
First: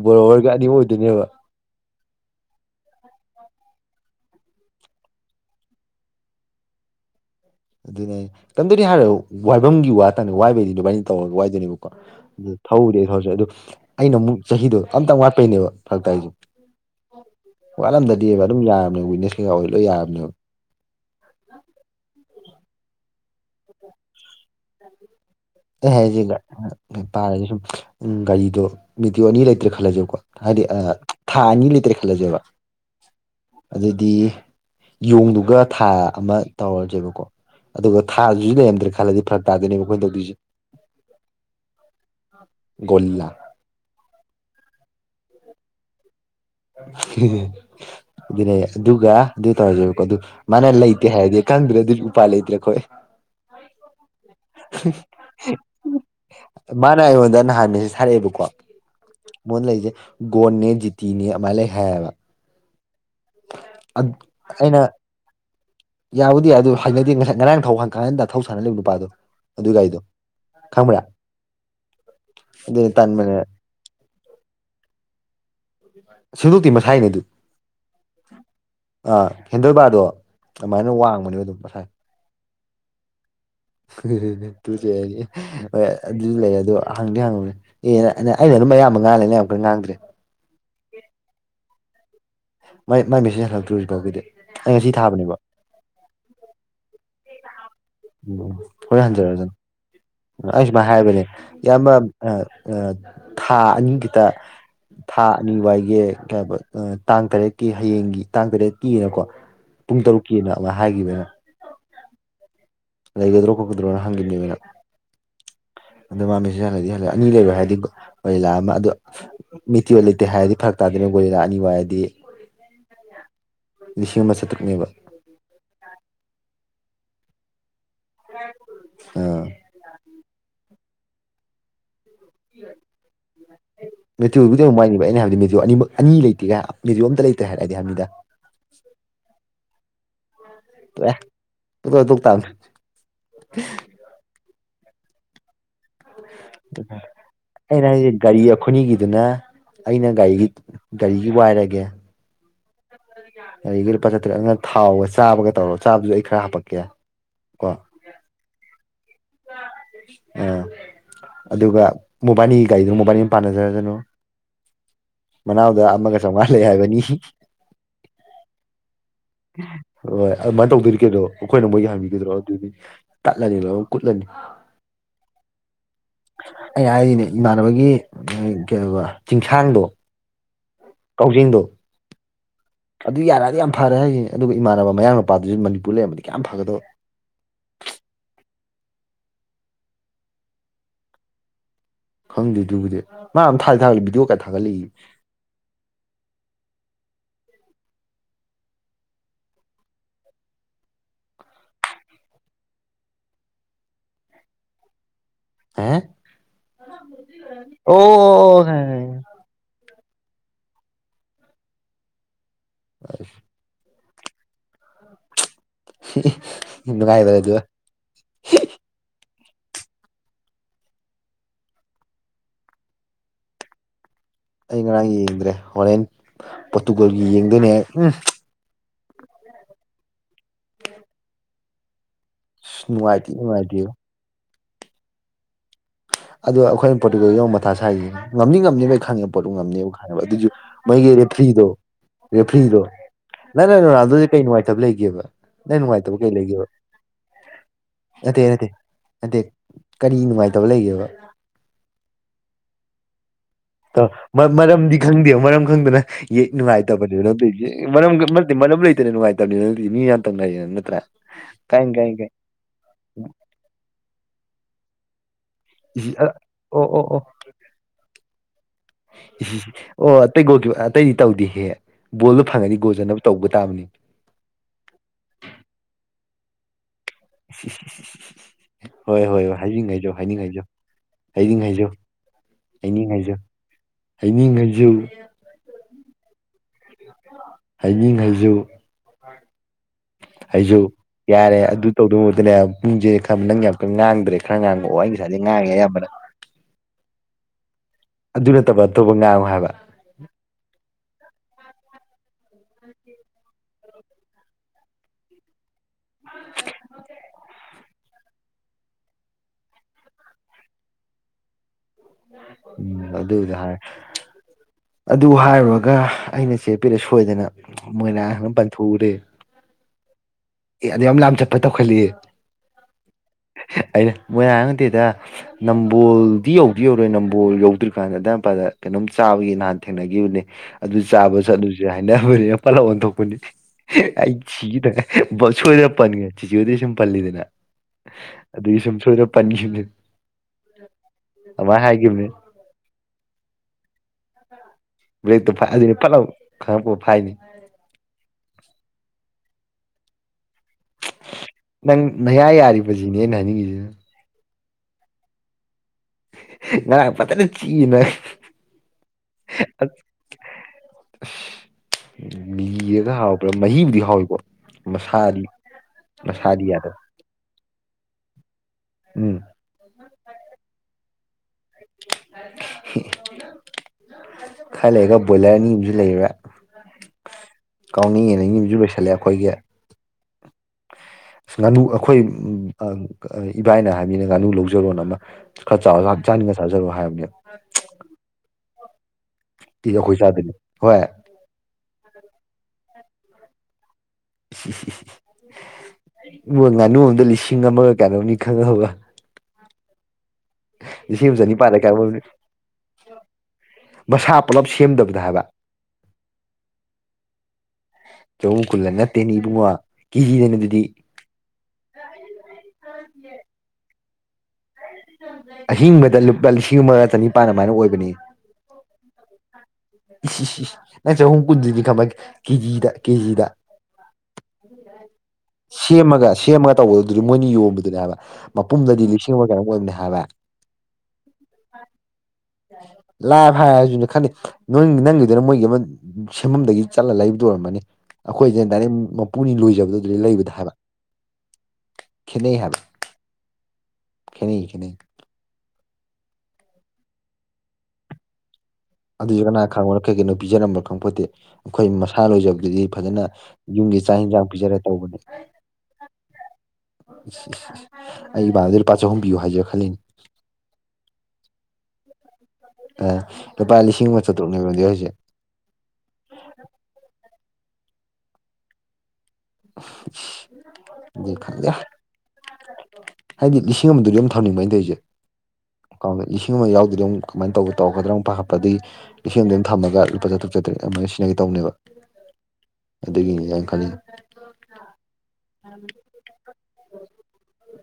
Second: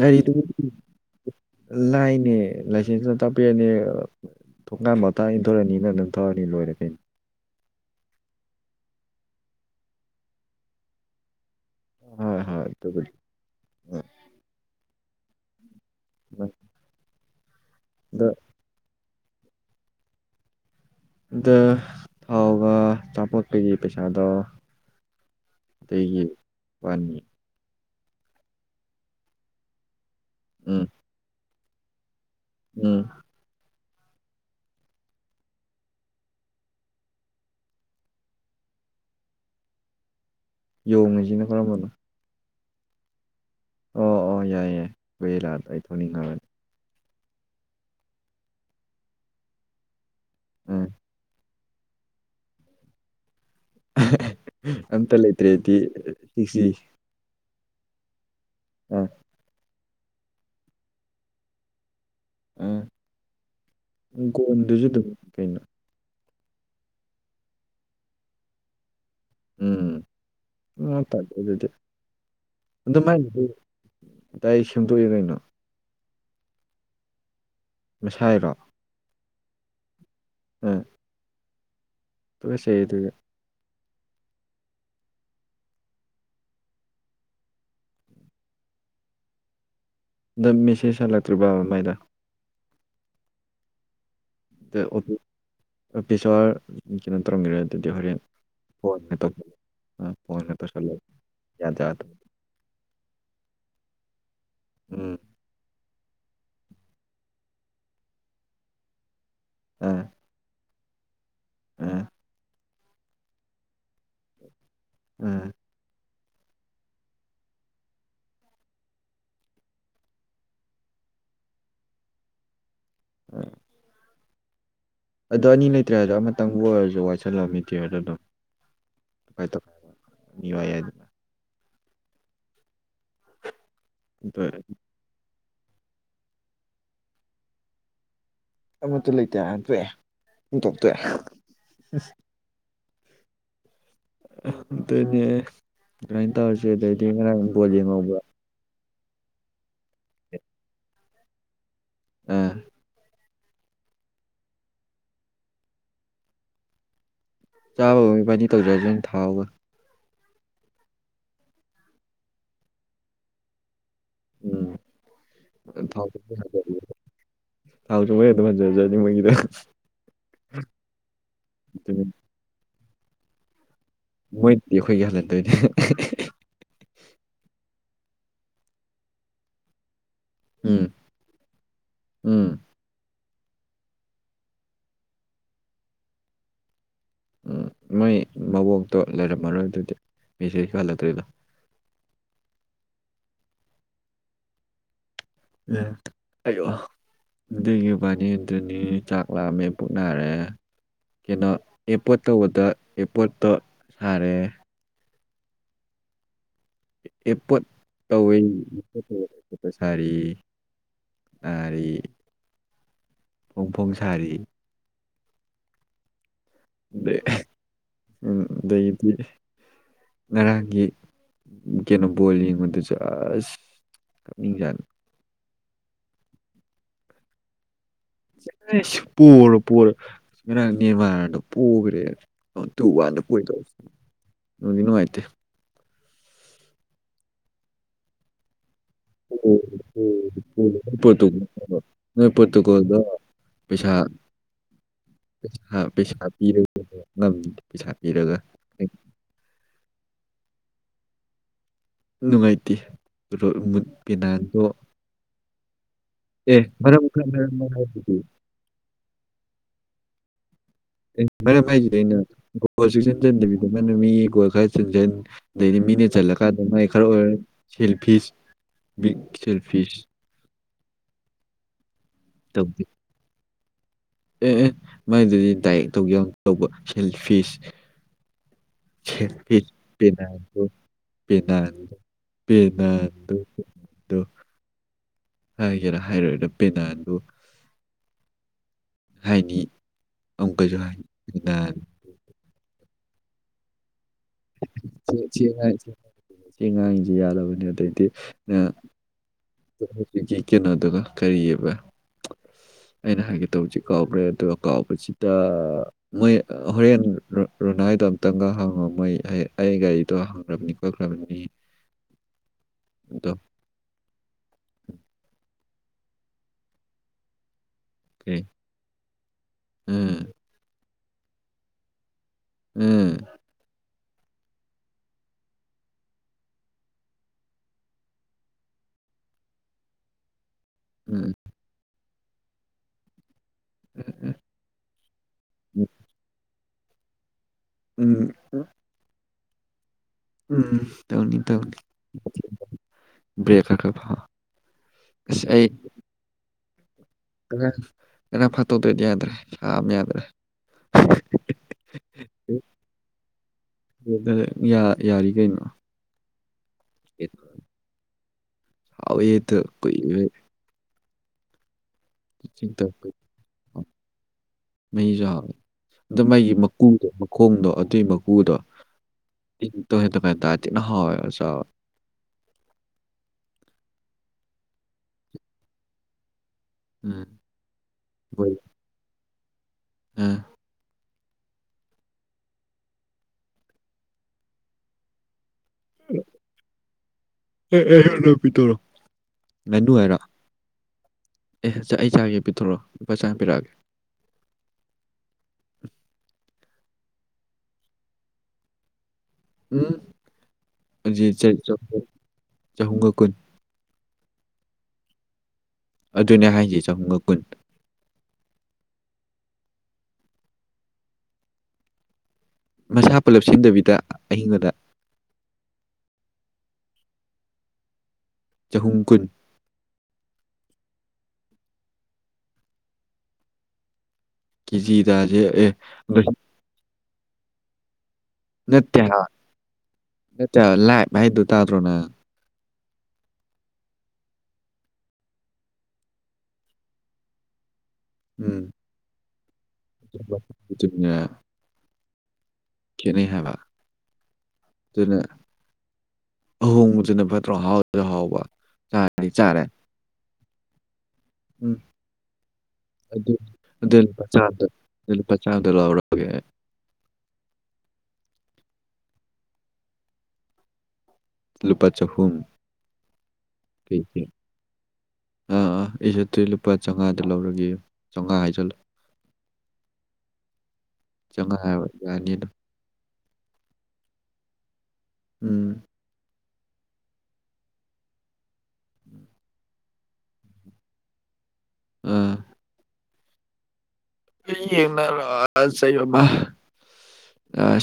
ꯒꯥꯔꯤꯗꯨ ꯑꯣꯏꯗꯣꯏꯅꯦꯕ ꯂꯥꯏꯅꯦ ꯂꯥꯏꯁꯦꯟꯁ ꯑꯃ ꯇꯛ ꯅꯨꯐꯦꯅꯦ ꯊꯣꯡꯀꯥꯟ ꯃꯇꯥ ꯏꯟꯊꯣꯔꯅꯤꯅ ꯅꯪ ꯊꯧꯔꯅꯤ ꯂꯣꯏꯔꯦ ꯀꯩꯅꯣ ꯑꯗꯨꯅꯦ ꯀꯝꯗꯅꯤ ꯍꯥꯏꯔ ꯋꯥꯏꯐꯝꯒꯤ ꯋꯥꯇꯅꯤ ꯋꯥꯏꯕꯩꯗꯤ ꯑꯗꯨꯃꯥꯏꯅ ꯇꯧꯔꯒ ꯋꯥꯏꯗꯣꯏꯅꯦꯕ ꯍꯣꯏ ꯑꯗꯨ ꯍꯣꯏ ꯊꯧꯗꯦ ꯑꯩ ꯑꯗꯨꯕꯨꯗꯤ ꯊꯧꯔꯁꯦ ꯑꯗꯨ ꯑꯩꯅ ꯑꯃꯨꯛ ꯆꯍꯤꯗꯣ ꯑꯝꯇꯪ ꯋꯥꯠꯄꯩꯅꯦꯕ ꯐꯛꯇ ꯑꯩꯁꯨꯦ ꯑꯗꯣ ꯋꯥꯠꯂꯝꯗꯗꯤꯕ ꯑꯗꯨꯝ ꯌꯥꯝꯃꯦ ꯋꯤꯅꯦꯁ ꯍꯣꯏ ꯂꯣꯏ ꯌꯥꯔꯝꯅꯦꯕ ꯑꯗ ꯊꯥꯎꯒ ꯆꯥꯝꯄꯣꯠꯄꯒꯤ ꯄꯩꯁꯥꯗꯣ ꯑꯦ ꯍꯥꯏꯁꯦ ꯑꯗꯒꯤ ꯋꯥꯅꯤ ꯄꯥꯔꯁꯦ ꯁꯨꯝ ꯎ ꯒꯥꯔꯤꯗꯣ ꯃꯤꯗꯤ ꯑꯅꯤ ꯂꯩꯇ꯭ꯔꯦ ꯈꯜꯂꯁꯦꯕꯀꯣ ꯍꯥꯏꯗꯤ ꯎꯝ ꯊꯥ ꯑꯅꯤ ꯂꯤꯇꯔꯦ ꯈꯜꯂꯁꯦꯕ ꯎꯝ ꯑꯗꯨꯗꯤ ꯌꯣꯡꯗꯨꯒ ꯊꯥ ꯑꯃ ꯇꯧꯔꯁꯦꯕꯀꯣ ꯑꯗꯨꯒ ꯊꯥꯗꯨꯁꯨ ꯂꯩꯔꯝꯗ꯭ꯔꯦ ꯈꯜꯂꯗꯤ ꯐꯔꯛ ꯇꯥꯗꯣꯏꯕ ꯑꯩꯈꯣꯏꯅ ꯇꯧꯗꯣꯏꯁꯦ ꯌꯣꯡꯉꯤꯁꯤꯅ ꯀꯔꯝꯕꯅꯣ ꯒꯣꯂꯤꯂ ꯑꯣ ꯑꯣ ꯌꯥꯏ ꯌꯥꯏ ꯀꯨꯏ ꯂꯥꯛꯑꯗ ꯑꯩ ꯊꯅꯤꯡꯉꯕꯅꯤ ꯑꯗꯨꯅꯦ ꯑꯗꯨꯒ ꯑꯗꯨ ꯇꯧꯔꯁꯦꯕꯀꯣ ꯑꯗꯨ ꯃꯥꯅ ꯎꯝ ꯂꯩꯇꯦ ꯍꯥꯏꯔꯗꯤ ꯈꯪꯗ꯭ꯔꯗꯤ ꯎꯄꯥ ꯂꯩꯇ꯭ꯔꯦꯈꯣꯏ ꯑꯝꯇ ꯂꯩꯇ꯭ꯔꯦꯗꯤ ꯁꯤꯁꯤ ꯃꯦꯁꯦ ꯊꯔꯛꯑꯦꯕꯀꯣ ꯃꯣꯏꯗ ꯂꯩꯔꯤꯁꯦ ꯒꯣꯟꯅꯦ ꯖꯤꯇꯤꯅꯦ ꯑꯗꯨꯃꯥꯏꯅ ꯂꯩ ꯍꯥꯏꯌꯦꯕ ꯪ ꯑꯩꯅ ꯀꯣꯟꯗꯨꯁꯨ ꯑꯗꯨꯁꯨ ꯀꯩꯅꯣ ꯌꯥꯕꯨꯗꯤ ꯑꯗꯨ ꯍꯩꯅꯗꯦ ꯉꯥꯏ ꯉꯔꯥꯡ ꯊꯧ ꯍꯀ ꯍꯟꯗ ꯊꯧ ꯁꯥꯟꯅ ꯂꯩꯕ ꯅꯨꯄꯥꯗꯣ ꯑꯗꯨꯏ ꯎꯝ ꯒꯥꯔꯤꯗꯣ ꯃ ꯈꯪꯕ꯭ꯔꯥ ꯇ ꯑꯗꯨꯗꯤ ꯑꯗꯨꯅ ꯇꯟꯕꯅꯦ ꯑꯗꯨꯃꯥꯏꯅꯁꯨ ꯗꯥꯏ ꯁꯦꯝꯗꯣꯛꯏ ꯀꯩꯅꯣ ꯁꯅꯇꯤ ꯃꯁꯥꯏꯅꯦ ꯑꯗꯨꯨ ꯃꯁꯥꯏꯔꯣ ꯍꯦꯟꯗꯣꯏꯕꯥꯗꯣ ꯑꯗꯨꯃꯥꯏꯅ ꯋꯥꯡꯕꯅꯦ ꯑꯗꯨꯝ ꯉꯁꯥꯏ ꯇꯣꯁꯗꯨꯒ ꯇꯨꯁ ꯍ ꯑꯗꯨꯁꯨ ꯂꯩ ꯑꯗꯣ ꯍꯪꯗꯤꯦ ꯍꯪꯉꯨꯅꯦ ꯑꯦ ꯑꯩꯅ ꯑꯌꯥꯝꯕ ꯉꯥꯡꯂꯦꯅ ꯌꯥꯝ ꯈꯔ ꯉꯥꯡꯗ꯭ꯔꯦ ꯑ ꯃꯦꯁꯦꯖ ꯍꯜꯂꯛꯇ꯭ꯔꯤꯕ ꯑꯗꯨꯃꯥꯏꯅ ꯃꯥꯏ ꯃꯦꯁꯦꯖ ꯍꯂꯛꯇꯣꯔꯤꯁꯤ ꯀꯥꯎꯒꯤꯗꯗꯤ ꯑꯗ ꯑꯣ ꯑꯣꯐꯤꯁ ꯑꯋꯥꯔ ꯀꯩꯅꯣ ꯇꯧꯔꯝꯒꯦꯔꯦ ꯎꯝ ꯍꯣꯏ ꯍꯟꯖꯔꯦ ꯑꯗꯨꯖꯅ ꯑꯥ ꯐꯣꯟꯒ ꯑꯩ ꯁꯨꯃꯥꯏꯅ ꯇꯧꯁꯜꯂꯣ ꯍꯥꯏꯕꯅꯦ ꯌꯥꯗ꯭ꯔꯥ ꯏꯕ ꯊꯥ ꯑꯅꯤꯁꯤꯈꯤꯇ ꯎꯝ ꯊꯥ ꯑꯅꯤ ꯋꯥꯏꯒꯤ ꯀ ꯍꯥꯏꯕ ꯇꯥꯡ ꯇꯔꯦꯠꯀꯤ ꯍꯌꯦꯡꯒꯤ ꯇꯥꯡ ꯇꯔꯦꯠꯀꯤꯅꯀꯣ ꯄꯨꯡ ꯇꯔꯨꯛꯀꯤꯅ ꯀꯃꯥꯏ ꯍꯥꯏꯈꯤꯕꯅ ꯑ ꯂꯩꯒꯗ꯭ꯔꯣ ꯀꯛꯀꯗ꯭ꯔꯣꯅ ꯍꯪꯈꯤꯟꯅꯤꯤꯅ ꯎꯝ ꯑꯗꯣ ꯃꯥꯃꯤꯁꯤ ꯍꯜꯂꯗꯤ ꯍꯜꯂ ꯑꯅꯤ ꯂꯩꯔꯣꯏ ꯍꯥꯏꯔꯗꯤꯂꯥ ꯑꯃ ꯑꯣ ꯃꯤꯇꯤ ꯂꯩꯇꯦ ꯍꯥꯏꯔꯗꯤ ꯐꯔꯛ ꯇꯥ ꯀꯩꯅ ꯒꯣꯂꯤ ꯂꯥꯛꯑꯅꯤꯕ ꯍꯥꯏꯗꯤ ꯎꯝ ꯂꯤꯁꯤꯡ ꯑꯃ ꯆꯥꯇꯨꯛꯅꯦꯕ ꯑ ꯑꯅꯤ ꯂꯩꯇ꯭ꯔꯦ ꯍꯥꯏꯗꯣ ꯑꯃꯇꯪꯕꯨ ꯑꯣꯏꯔꯁꯨ ꯋꯥꯏꯁꯜꯂꯝꯃꯤ ꯗ ꯑꯗꯨꯝꯏ ꯑꯥ ꯃꯦꯊꯤ ꯑꯗꯨ ꯑꯣꯏ ꯃꯥ ꯍꯥꯏꯗꯤ ꯃꯊ ꯑꯅꯤ ꯑꯅꯤ ꯂꯩꯇꯦꯒ ꯃꯦꯗꯤ ꯑꯝꯇ ꯂꯩꯇ꯭ꯔꯦ ꯍꯥꯏꯔꯗꯤ ꯍꯥꯏꯅꯤꯗ ꯑꯃꯠꯇ ꯂꯩꯇꯦꯥꯟ ꯄꯣꯛꯑꯦ ꯇ ꯇ ꯇꯨ ꯇ ꯑꯗꯨꯅꯦ ꯑꯗꯨꯃꯥꯏꯅ ꯇꯧꯔꯁꯦ ꯑꯗꯨꯗꯩꯗꯤ ꯉꯔꯥꯡ ꯕꯣꯜ ꯌꯦꯡ ꯉꯧꯕ ꯑꯗꯨꯅ ꯑꯩꯅ ꯒꯥꯔꯤꯒꯤ ꯒꯥꯔꯤꯒꯤ ꯋꯥꯏꯔꯒꯦ ꯑꯥ ꯑꯩꯗꯒꯤ ꯂꯨꯄꯥ ꯆꯥꯇ꯭ꯔꯦꯠ ꯊꯥꯎꯒ ꯆꯥꯕꯒ ꯇꯧꯔꯣ ꯆꯥꯕꯁꯨ ꯑꯩ ꯈꯔ ꯍꯥꯄꯛꯀꯦ ꯆꯥꯕꯒꯨꯝꯩꯕꯥꯅꯤ ꯇꯧꯖꯔꯁꯨ ꯑ ꯊꯥꯎꯒ ꯑꯥ ꯑꯗꯨꯒ ꯃꯣꯕꯥꯅꯤ ꯀꯒꯥꯗꯨꯅꯣ ꯃꯣꯕꯥꯅꯤ ꯑꯃ ꯄꯥꯅꯖꯔꯖꯅꯨ ꯎꯝ ꯃꯅꯥꯎꯗ ꯑꯃꯒ ꯆꯉꯥꯠꯂꯦ ꯍꯥꯏꯕꯅꯤ ꯊꯥ ꯆꯕ ꯃ ꯍꯣꯏ ꯑꯗꯨꯃꯥꯏꯅ ꯇꯧꯗꯣꯏꯔꯤ ꯀꯩꯅꯣ ꯑꯩꯈꯣꯏꯅ ꯃꯣꯏꯒꯤ ꯍꯥꯏꯪꯕꯤꯒꯗ꯭ꯔꯣ ꯑꯗꯨꯗꯤ ꯇꯠꯂꯅꯤꯅ ꯃꯣꯏꯗꯤ ꯑꯩꯈꯣꯏꯒꯤ ꯍꯜꯂꯟꯗꯣꯏꯅꯦ ꯑꯩ ꯍꯥꯏꯔꯤꯅꯦ ꯏꯃꯥꯟꯅꯕꯒꯤ ꯀꯩꯅꯧꯕ ꯆꯤꯡꯁꯥꯡꯗꯣ ꯎꯝ ꯀꯧꯔꯤꯤꯡꯗ ꯎꯝ ꯑꯗꯨ ꯌꯥꯔꯛꯑꯗꯤ ꯌꯥꯝ ꯐꯔꯦ ꯍꯥꯏꯒꯅꯤ ꯑꯗꯨꯒ ꯏꯃꯥꯟꯅꯕ ꯃꯌꯥꯡ ꯅꯨꯄꯥꯗꯨꯁꯨ ꯃꯅꯤꯄꯨꯔ ꯂꯩꯔꯝꯕꯗꯤ ꯀꯌꯥꯝ ꯌꯥꯝ ꯐꯒꯗꯣ ꯎꯝ ꯃꯣꯏ ꯃꯕꯣꯛꯇꯣ ꯂꯩꯔꯝꯃꯔꯣꯏ ꯑꯗꯨꯗꯤ ꯃꯤꯁꯦ ꯍꯜꯂꯗꯣꯏꯗꯣ ꯈꯪꯗꯦ ꯑꯗꯨꯕꯨꯗꯤ ꯃꯥ ꯑꯃ ꯊꯥꯗꯤ ꯊꯥꯒꯠꯂꯤ ꯚꯤꯗꯤꯑꯣ ꯀꯌꯥ ꯊꯥꯒꯠꯂꯛꯏ ꯑꯌꯣ ꯑꯗꯨꯒꯤꯕꯥꯅꯦ ꯑꯗꯨꯅꯤ ꯆꯥꯛ ꯂꯥꯑꯃꯦ ꯄꯨꯛꯅꯥꯔꯦ ꯀꯩꯅꯣ ꯑꯦꯔꯄꯣꯔꯠ ꯇꯧꯕꯗ ꯑꯦꯔꯄꯣꯠꯇꯣ ꯁꯥꯔꯑꯦ ꯍꯥ ꯑꯦ ꯄꯣꯠ ꯇꯧꯋꯦ ꯁꯥꯔꯤ ꯑ ꯐꯣꯡ ꯐꯣꯡ ꯁꯥꯔꯤ [inaudible] ꯅꯨꯡꯉꯥꯏꯕ꯭ꯔꯥ ꯑꯗꯨ ꯎꯝꯗꯤ ꯉꯔꯥꯡꯒꯤ ꯀꯩꯅꯣ ꯕꯣꯜ ꯌꯦꯡꯕꯗꯨꯁꯨ ꯑꯁ ꯑꯩ ꯀꯞꯅꯤꯡꯖꯥꯠꯅꯤ ꯉꯔꯥꯡ ꯌꯦꯡꯗ꯭ꯔꯦ ꯑꯣꯟꯂꯥꯏꯟ ꯄꯣꯇꯨꯒꯜꯒꯤ ꯌꯦꯡꯗꯣꯏꯅꯦ ꯎꯝ ꯁ ꯄꯣꯔꯣ ꯄꯣꯔꯣ ꯉꯔꯥꯡ ꯅꯦꯝ ꯃꯥꯟꯗꯣ ꯄꯨꯈ꯭ꯔꯦ ꯇꯨ ꯋꯥꯟꯗꯣꯏ ꯅꯨꯡꯉꯥꯏꯇꯦ ꯇꯧꯔꯁꯤ ꯅꯨꯡꯉꯥꯏꯇꯦ ꯑꯗꯨꯅꯨꯡꯗꯤ ꯅꯨꯡꯉꯥꯏꯇꯦ ꯑꯗ ꯑꯩꯈꯣꯏꯅ ꯄꯣꯔꯇꯨꯒꯜꯗ ꯌꯡꯕ ꯃꯊꯥ ꯁꯥꯏꯔꯤ ꯉꯝꯅꯤ ꯉꯝꯅꯤꯕꯩ ꯈꯪꯉ ꯄꯣꯠꯄ ꯉꯝꯅꯦꯕ ꯈꯅꯕ ꯑꯗꯨꯁꯨ ꯃꯣꯏꯒꯤ ꯔꯦꯐ꯭ꯔꯤꯗꯣ ꯅꯣꯏ ꯔꯦꯐ꯭ꯔꯤꯗꯣ ꯄꯣꯔꯇꯨꯒꯜꯗꯣ ꯅ ꯅ ꯄꯩꯁꯥ ꯔꯣꯅꯥꯜꯗꯗꯤ ꯀꯩ ꯅꯨꯡꯉꯥꯏꯇꯕ ꯂꯩꯒꯦꯕ ꯅꯪ ꯄꯩꯁꯥ ꯄꯩꯁꯥ ꯅꯨꯡꯉꯥꯏꯇꯕ ꯀꯩ ꯄꯤꯔ ꯂꯩꯒꯦꯕ ꯄꯩꯁꯥ ꯄꯤꯔꯒ ꯅꯠꯇꯦ ꯅꯠꯇꯦ ꯅꯠꯇꯦ ꯀꯔꯤ ꯅꯨꯡꯉꯥꯏꯇꯕ ꯂꯩꯒꯦꯕ ꯅꯨꯡꯉꯥꯏꯇꯦ ꯇꯣꯂꯣꯞ ꯃꯨꯠ ꯄꯦꯅꯥꯟꯗꯣ ꯃꯔꯝꯗꯤ ꯈꯪꯗꯦꯕ ꯃꯔꯝ ꯈꯪꯗꯅ ꯌꯦ ꯑꯦ ꯃꯔꯝ ꯅꯨꯡꯉꯥꯏꯇꯕꯅꯤ ꯈꯔ ꯃꯔꯝ ꯑꯃ ꯅꯦ ꯃꯅꯦ ꯍꯥꯏꯕꯗꯤ ꯃꯅꯝ ꯂꯩꯇꯅ ꯅꯨꯡꯉꯥꯏꯇꯕꯅꯤ ꯅ ꯃꯤ ꯌꯥꯝꯇꯪ ꯉꯥꯏꯌꯦꯅ ꯅꯠꯇꯦ ꯑ ꯃꯔꯝ ꯍꯥꯏꯁꯤꯗ ꯑꯩꯅ ꯒꯣꯜꯁꯨ ꯆꯟꯁꯤꯟꯗꯕꯤꯗꯃ ꯅꯨꯃꯤ ꯒꯣꯜ ꯈꯔ ꯆꯟꯁꯤꯟ ꯑꯗꯩꯗꯤ ꯃꯤꯅ ꯆꯜꯂꯀꯥꯟꯗ ꯑꯣ ꯃꯥꯏ ꯑꯣ ꯈꯔ ꯑꯣ ꯑꯣꯏꯔ ꯁꯦꯜ ꯐꯤꯁ ꯑꯣ ꯑꯇꯩ ꯑꯇꯩꯗꯤ ꯇꯧꯗꯦꯍꯦ ꯕꯣꯜꯗꯣ ꯐꯪꯉꯗꯤ ꯇꯧꯗꯦ ꯒꯣꯖꯅꯕ ꯇꯧꯕꯗ ꯇꯝꯅꯤ ꯑꯦ ꯑꯦ ꯃꯥꯏꯗꯨꯗꯤ ꯗꯥꯏꯔꯦꯛ ꯇꯧꯒꯦ ꯇꯧꯕ ꯁꯦꯜ ꯐꯤꯁ ꯍꯣꯏ ꯍꯣꯏ ꯍꯣꯏ [unintelligible] ꯍꯥꯏꯅꯤꯡ ꯍꯥꯏꯖꯧ ꯍꯥꯏꯅꯤꯡ [unintelligible] ꯍꯥꯏꯖꯧ ꯄꯦꯅꯥꯗ ꯍꯥꯏꯅꯤꯡ ꯍꯥꯏꯖꯧ ꯍꯥꯏꯅꯤꯡ ꯍꯥꯏꯖꯧ ꯍꯥꯏꯅꯤꯡ ꯍꯥꯏꯖꯧ ꯍꯥꯏꯅꯤꯡ ꯍꯥꯏꯅꯤ ꯑꯃꯨꯛꯀꯁꯨ ꯑꯩꯁꯨ ꯍꯥꯏꯅꯤ ꯌꯥꯔꯦ ꯄꯦꯅꯥꯟ ꯑꯗꯨ ꯇꯧꯗꯉꯗꯅꯦ ꯄꯨꯡꯁꯦ ꯈꯕ ꯅꯪ ꯌꯥꯝ ꯉꯥꯡꯗꯦ ꯕ꯭ꯔꯦꯛ ꯈꯔ ꯉꯥꯡꯕꯣꯛꯑꯣ ꯑꯩ ꯁꯤ ꯉꯁꯥꯏꯗ ꯁꯤ ꯉꯥꯡꯉꯦ ꯑꯌꯥꯝꯕꯅ ꯁꯤ ꯌꯥꯜꯂꯕꯅꯤ ꯑꯇꯩ ꯑꯗꯨ ꯅꯠꯇꯕ ꯑꯇꯣꯞꯄ ꯉꯥꯡꯉꯨ ꯍꯥꯏꯕ ꯍꯧꯖꯤꯛꯀꯤ ꯀꯩꯅꯣꯗꯨꯒ ꯀꯔꯤꯑꯕ ꯑꯩꯅ ꯍꯥꯏꯪꯒꯦ ꯇꯧꯕꯁꯦ ꯀꯥꯎꯈ꯭ꯔꯦ ꯑꯗꯨꯒ ꯀꯥꯎꯕꯁꯤꯗ ꯃꯣꯏ ꯍꯣꯔꯦꯟ ꯔꯨꯅꯥꯏꯗꯣ ꯑꯨꯇꯪꯒ ꯍꯥꯡꯉꯣ ꯃꯩ ꯑꯩ ꯒꯥꯔꯤꯗꯣ ꯍꯪꯈ꯭ꯔꯕꯅꯤ ꯈꯣꯠꯈ꯭ꯔꯕꯅꯤ ꯎꯝ ꯑꯗꯣ ꯑꯗꯨꯗ ꯍꯥꯏꯔꯦ ꯑꯗꯨ ꯍꯥꯏꯔꯣ ꯒ ꯑꯩꯅ ꯆꯦꯠꯄꯤꯔꯦ ꯁꯣꯏꯗꯅ ꯀꯩ ꯃꯣꯏꯅꯍ ꯄꯟꯊꯣꯛꯎꯔꯦ ꯎꯝ ꯑꯦ ꯑꯗꯨ ꯌꯥꯝ ꯂꯥꯅ ꯆꯠꯄ ꯇꯧꯈꯠꯂꯤꯑ ꯎꯝ ꯑꯩ ꯃꯣꯏ ꯍꯥꯏꯥꯡꯉꯗꯦꯗ ꯅꯝꯕꯣꯜꯗꯤ ꯌꯧ ꯌꯧꯔꯣꯏ ꯅꯝꯕꯣꯜ ꯌꯧꯗ꯭ꯔꯤꯀꯥꯟꯗ ꯑꯗꯥꯏ ꯃꯄꯥꯗ ꯀꯩꯅꯣꯝ ꯆꯥꯕꯒꯤ ꯅꯍꯥꯟ ꯊꯦꯡꯅꯈꯤꯕꯅꯦ ꯑꯗꯨ ꯎꯝ ꯆꯥꯕ ꯆꯠꯂꯨꯁꯦ ꯍꯥꯏꯅꯕꯅꯕꯅꯤ ꯄꯂ ꯑꯣꯟꯊꯣꯛꯄꯅꯤ ꯑꯩ ꯆꯗꯁ ꯑꯣꯏꯗ [unintelligible] ꯆꯦ ꯆꯦ ꯍꯣꯏꯗꯗꯤ ꯁꯨꯝ ꯄꯜꯂꯤꯗꯅ ꯎꯝ ꯎꯝ ꯑꯗꯨꯗꯁꯝꯁꯗ ꯄꯅꯤꯅꯤ ꯎꯝ ꯇꯧꯅꯤ ꯇꯧꯅꯤꯕ꯭ꯔꯦ ꯂꯩꯛꯇꯅꯤ ꯐꯂꯥꯎ ꯈꯥꯄ ꯀ ꯀꯅꯥ ꯐꯠꯇꯣꯛꯗꯣꯏꯗꯤ ꯌꯥꯗ꯭ꯔꯦ ꯁꯥꯝ ꯌꯥꯗ꯭ꯔꯦ ꯅꯪ ꯉꯌꯥ ꯌꯥꯔꯤꯕꯁꯤꯅꯦ ꯑꯩꯅ ꯍꯥꯏꯅꯤꯡꯉꯁꯤꯦ ꯌꯥꯔꯤ ꯀꯩꯅꯣ ꯉ ꯄꯠꯇ ꯅ ꯆꯅ ꯍꯥꯎꯋꯦ ꯍꯦꯛꯇ ꯀꯨꯏꯕ ꯂꯤꯔꯒ ꯍꯥꯎꯕ꯭ꯔꯥ ꯃꯍꯤꯕꯨꯗꯤ ꯍꯥꯎꯏꯀꯣ ꯃꯤꯁꯨ ꯍꯥꯡꯉꯦ ꯑꯗ ꯃꯒꯤ ꯃꯁꯥꯗꯤ ꯌꯥꯗꯕ ꯃꯀꯨꯗꯣ ꯃꯈꯣꯡꯗꯣ ꯑꯗꯨꯏ ꯃꯀꯨꯗꯣ ꯎꯝ ꯍꯦ ꯀꯥꯏ ꯇꯅ ꯍ ꯆ [inaudible] ꯈꯔ ꯂꯩꯔꯒ ꯕꯣꯏꯂꯔ ꯑꯅꯤ ꯑꯃꯁꯨ ꯂꯩꯔꯥ ꯎꯝ ꯀꯥꯎꯅꯤꯡꯉꯦꯅ ꯍꯣꯏ ꯏꯁꯨ ꯂꯣꯏꯁꯤꯜꯂꯦ ꯑꯩꯈꯣꯏꯒꯤ ꯑ ꯑꯥ ꯉꯥꯅꯨ ꯑꯩꯈꯣꯏ ꯏꯕꯥꯏꯅ ꯍꯥꯏꯅꯤꯅ ꯉꯥꯅꯨ ꯂꯧꯖꯔꯣꯟ ꯑꯃ ꯈꯔ ꯆꯥꯎ ꯌꯥꯝ ꯆꯥꯅꯤꯡꯉ ꯆꯥꯖꯔꯨ ꯍꯥꯏꯕꯅꯦ ꯏ ꯂꯥꯏꯅꯨ ꯑꯩꯈꯣꯏ ꯍꯥꯏꯔꯣ ꯆꯥꯗꯣꯏꯅꯦ ꯍꯣꯏ ꯑꯦꯥꯛ ꯑꯩ ꯆꯥꯒꯦ ꯄꯤꯊꯣꯔꯛꯑꯣ ꯐ ꯆꯥꯏ ꯄꯤꯔꯥꯒꯦ [inaudible] ꯏ ꯉꯥꯅꯨ ꯑꯃꯗ ꯂꯤꯁꯤꯡ ꯑꯃꯒ ꯀꯩꯅꯣꯅꯤ ꯈꯪꯉꯕ ꯎꯝ ꯍꯧꯖꯤ ꯂꯤꯁꯤꯡ ꯑꯃ ꯆꯅꯤꯄꯥꯜꯗ ꯀꯌꯥꯅꯣꯝꯅꯤ ꯆꯍꯨꯝꯒ ꯀꯨꯟ ꯃꯁꯥ ꯄꯨꯜꯂꯞ ꯁꯦꯝꯗꯕꯗ ꯍꯥꯏꯕ ꯑꯗꯨꯅꯦ ꯍꯥꯏꯁ ꯆꯍꯨꯝꯒ ꯀꯨꯟ ꯆ ꯀꯨꯜꯂ ꯅꯠꯇꯦꯅꯤ ꯏꯕꯨꯡꯉ ꯀꯤꯈꯤꯗꯅ ꯑꯗꯨꯗꯤ ꯃꯁꯥ ꯄꯨꯜꯂꯞ ꯁꯤꯟꯗꯕꯤꯗ ꯑꯍꯤꯡꯕꯗ ꯑꯍꯤꯡꯕꯗ ꯂꯨꯄꯥ ꯂꯤꯁꯤꯡ ꯑꯃꯒ ꯆꯅꯤꯄꯥꯥꯟ ꯑꯗꯨꯃꯥꯏꯅ ꯑꯣꯏꯕꯅꯤ ꯆꯍꯨꯝ ꯀꯨꯟ ꯅꯆꯥ ꯍꯨ ꯀꯨꯟ ꯈꯃꯥꯏ ꯀꯦꯖꯤꯗ ꯀꯦꯖꯤꯗ ꯀꯦꯖꯤꯗꯁꯦ ꯑꯦ ꯁꯦꯝꯃꯒ ꯁꯦꯝꯃꯒ ꯇꯧꯕꯗꯨꯗꯨꯗꯤ ꯃꯣꯏꯅ ꯌꯣꯟꯕꯗꯨꯅꯦ ꯍꯥꯏꯕ ꯅꯠꯇꯦ ꯃꯄꯨꯝꯗꯗꯤ ꯍꯥꯏꯕ ꯂꯤꯁꯤꯡ ꯑꯃ ꯀꯌꯥꯅꯤ ꯍꯥꯏꯕꯦ ꯅꯠꯇꯦ ꯍꯥꯏꯕ ꯂꯥꯏꯚ ꯍꯥꯏꯗꯣ ꯇꯥꯗ꯭ꯔꯣ ꯅꯪ ꯂꯥꯏꯚꯥꯏꯖ ꯈꯅꯤ ꯅ ꯅꯪꯒꯤꯗꯨꯅ ꯃꯣꯏꯒꯤ ꯑꯃ ꯁꯦꯝꯐꯝꯗꯒꯤ ꯆꯠꯂꯒ ꯂꯩꯕꯗ ꯑꯣꯏꯔꯝꯃꯅꯤ ꯎꯝ ꯑꯩꯈꯣꯏꯁꯤꯅ ꯗꯥꯏꯔꯦꯛ ꯃꯄꯨꯅꯤ ꯂꯣꯏꯖꯕꯗꯨꯗꯒꯤ [inaudible] ꯈꯅ ꯍꯥꯏ ꯈꯦꯠꯅꯩ ꯍꯥꯏꯕ ꯈ ꯈ ꯑꯍꯣꯡꯕꯕꯁꯤꯅ ꯐꯠꯇ꯭ꯔꯣ ꯍꯥꯎꯁꯨ ꯍꯥꯎꯕ ꯆꯥꯔꯗꯤ ꯑꯗꯨꯁꯨ ꯀꯅꯥ ꯆꯥꯔꯦ ꯈꯪꯕꯅ ꯀꯩꯒꯤꯅꯣ ꯄꯤꯖꯔꯝꯕ ꯈꯪꯄꯠꯇꯦ ꯎꯝ ꯑꯩꯈꯣꯏ ꯃꯁꯥ ꯂꯣꯏꯖꯕ ꯑꯗꯨꯗꯤ ꯐꯖꯅ ꯑꯗꯨ ꯑꯗꯨ ꯌꯨꯝꯒꯤ ꯆꯥꯛ ꯂꯨꯄꯥ ꯌꯦꯟꯁꯥꯡ ꯆꯥꯝꯗ ꯄꯤꯖꯔꯦ ꯑꯗꯨ ꯇꯧꯕꯅꯤ ꯂꯨꯄꯥ ꯆꯥꯝꯗ ꯂꯧꯔꯒꯦ ꯑꯩ ꯃ ꯄꯆ ꯍꯨꯝ ꯄꯕꯤꯌꯨ ꯍꯖꯤꯔꯥ ꯈ ꯂꯨꯄꯥ ꯆꯍꯨꯝ ꯑꯣ ꯄꯥꯏ ꯂꯤ ꯁꯤꯁꯤꯡ ꯃ ꯀꯩꯒꯤ ꯆ ꯇꯅꯤꯕꯗꯤꯁꯦ ꯑꯥ ꯑꯥ ꯑꯩ ꯁꯠꯇꯨꯣꯏ ꯂꯨꯄꯥ ꯆꯥꯝꯃꯉꯥꯗ ꯂꯧꯔꯒꯦ ꯆꯥꯝꯃꯉꯥ ꯍꯥꯏꯖꯜꯂꯣ [inaudible] ꯑꯗꯨ ꯆꯪꯉꯥ ꯈꯪꯗꯦ ꯍꯥꯏ ꯌꯥꯅꯤꯅ ꯍꯥꯏꯗꯤ ꯂꯤꯁꯤꯡ ꯑꯃꯗꯨꯗꯤ ꯌꯥꯝ ꯊꯝꯅꯤꯡꯕꯥꯏꯩꯅ ꯇꯧ ꯑꯩꯁꯦ ꯎꯝ ꯀꯁꯤꯡ ꯏꯁꯤꯡ ꯑꯃ ꯌꯥꯎꯗꯗꯤ ꯑꯃꯨꯛꯃꯥꯏ ꯇꯧꯕ ꯇꯧꯒꯗ꯭ꯔꯥꯨ ꯄꯥꯈꯠꯄ ꯑꯗꯒꯤ ꯂꯤꯁꯤꯡꯗ ꯑꯗꯨꯝ ꯊꯝꯃ ꯂꯨꯄꯥꯥꯇ꯭ꯔꯨꯛ ꯆꯥꯇꯔꯦꯠ ꯑꯃꯥꯏꯅ ꯁꯤꯅꯒ ꯇꯧꯅꯦꯕ ꯑꯗꯨꯒꯤ ꯌꯥ ꯈꯜꯂꯤ ꯑꯩ ꯌꯦꯡꯅꯔ ꯑ ꯆꯩ ꯑꯃ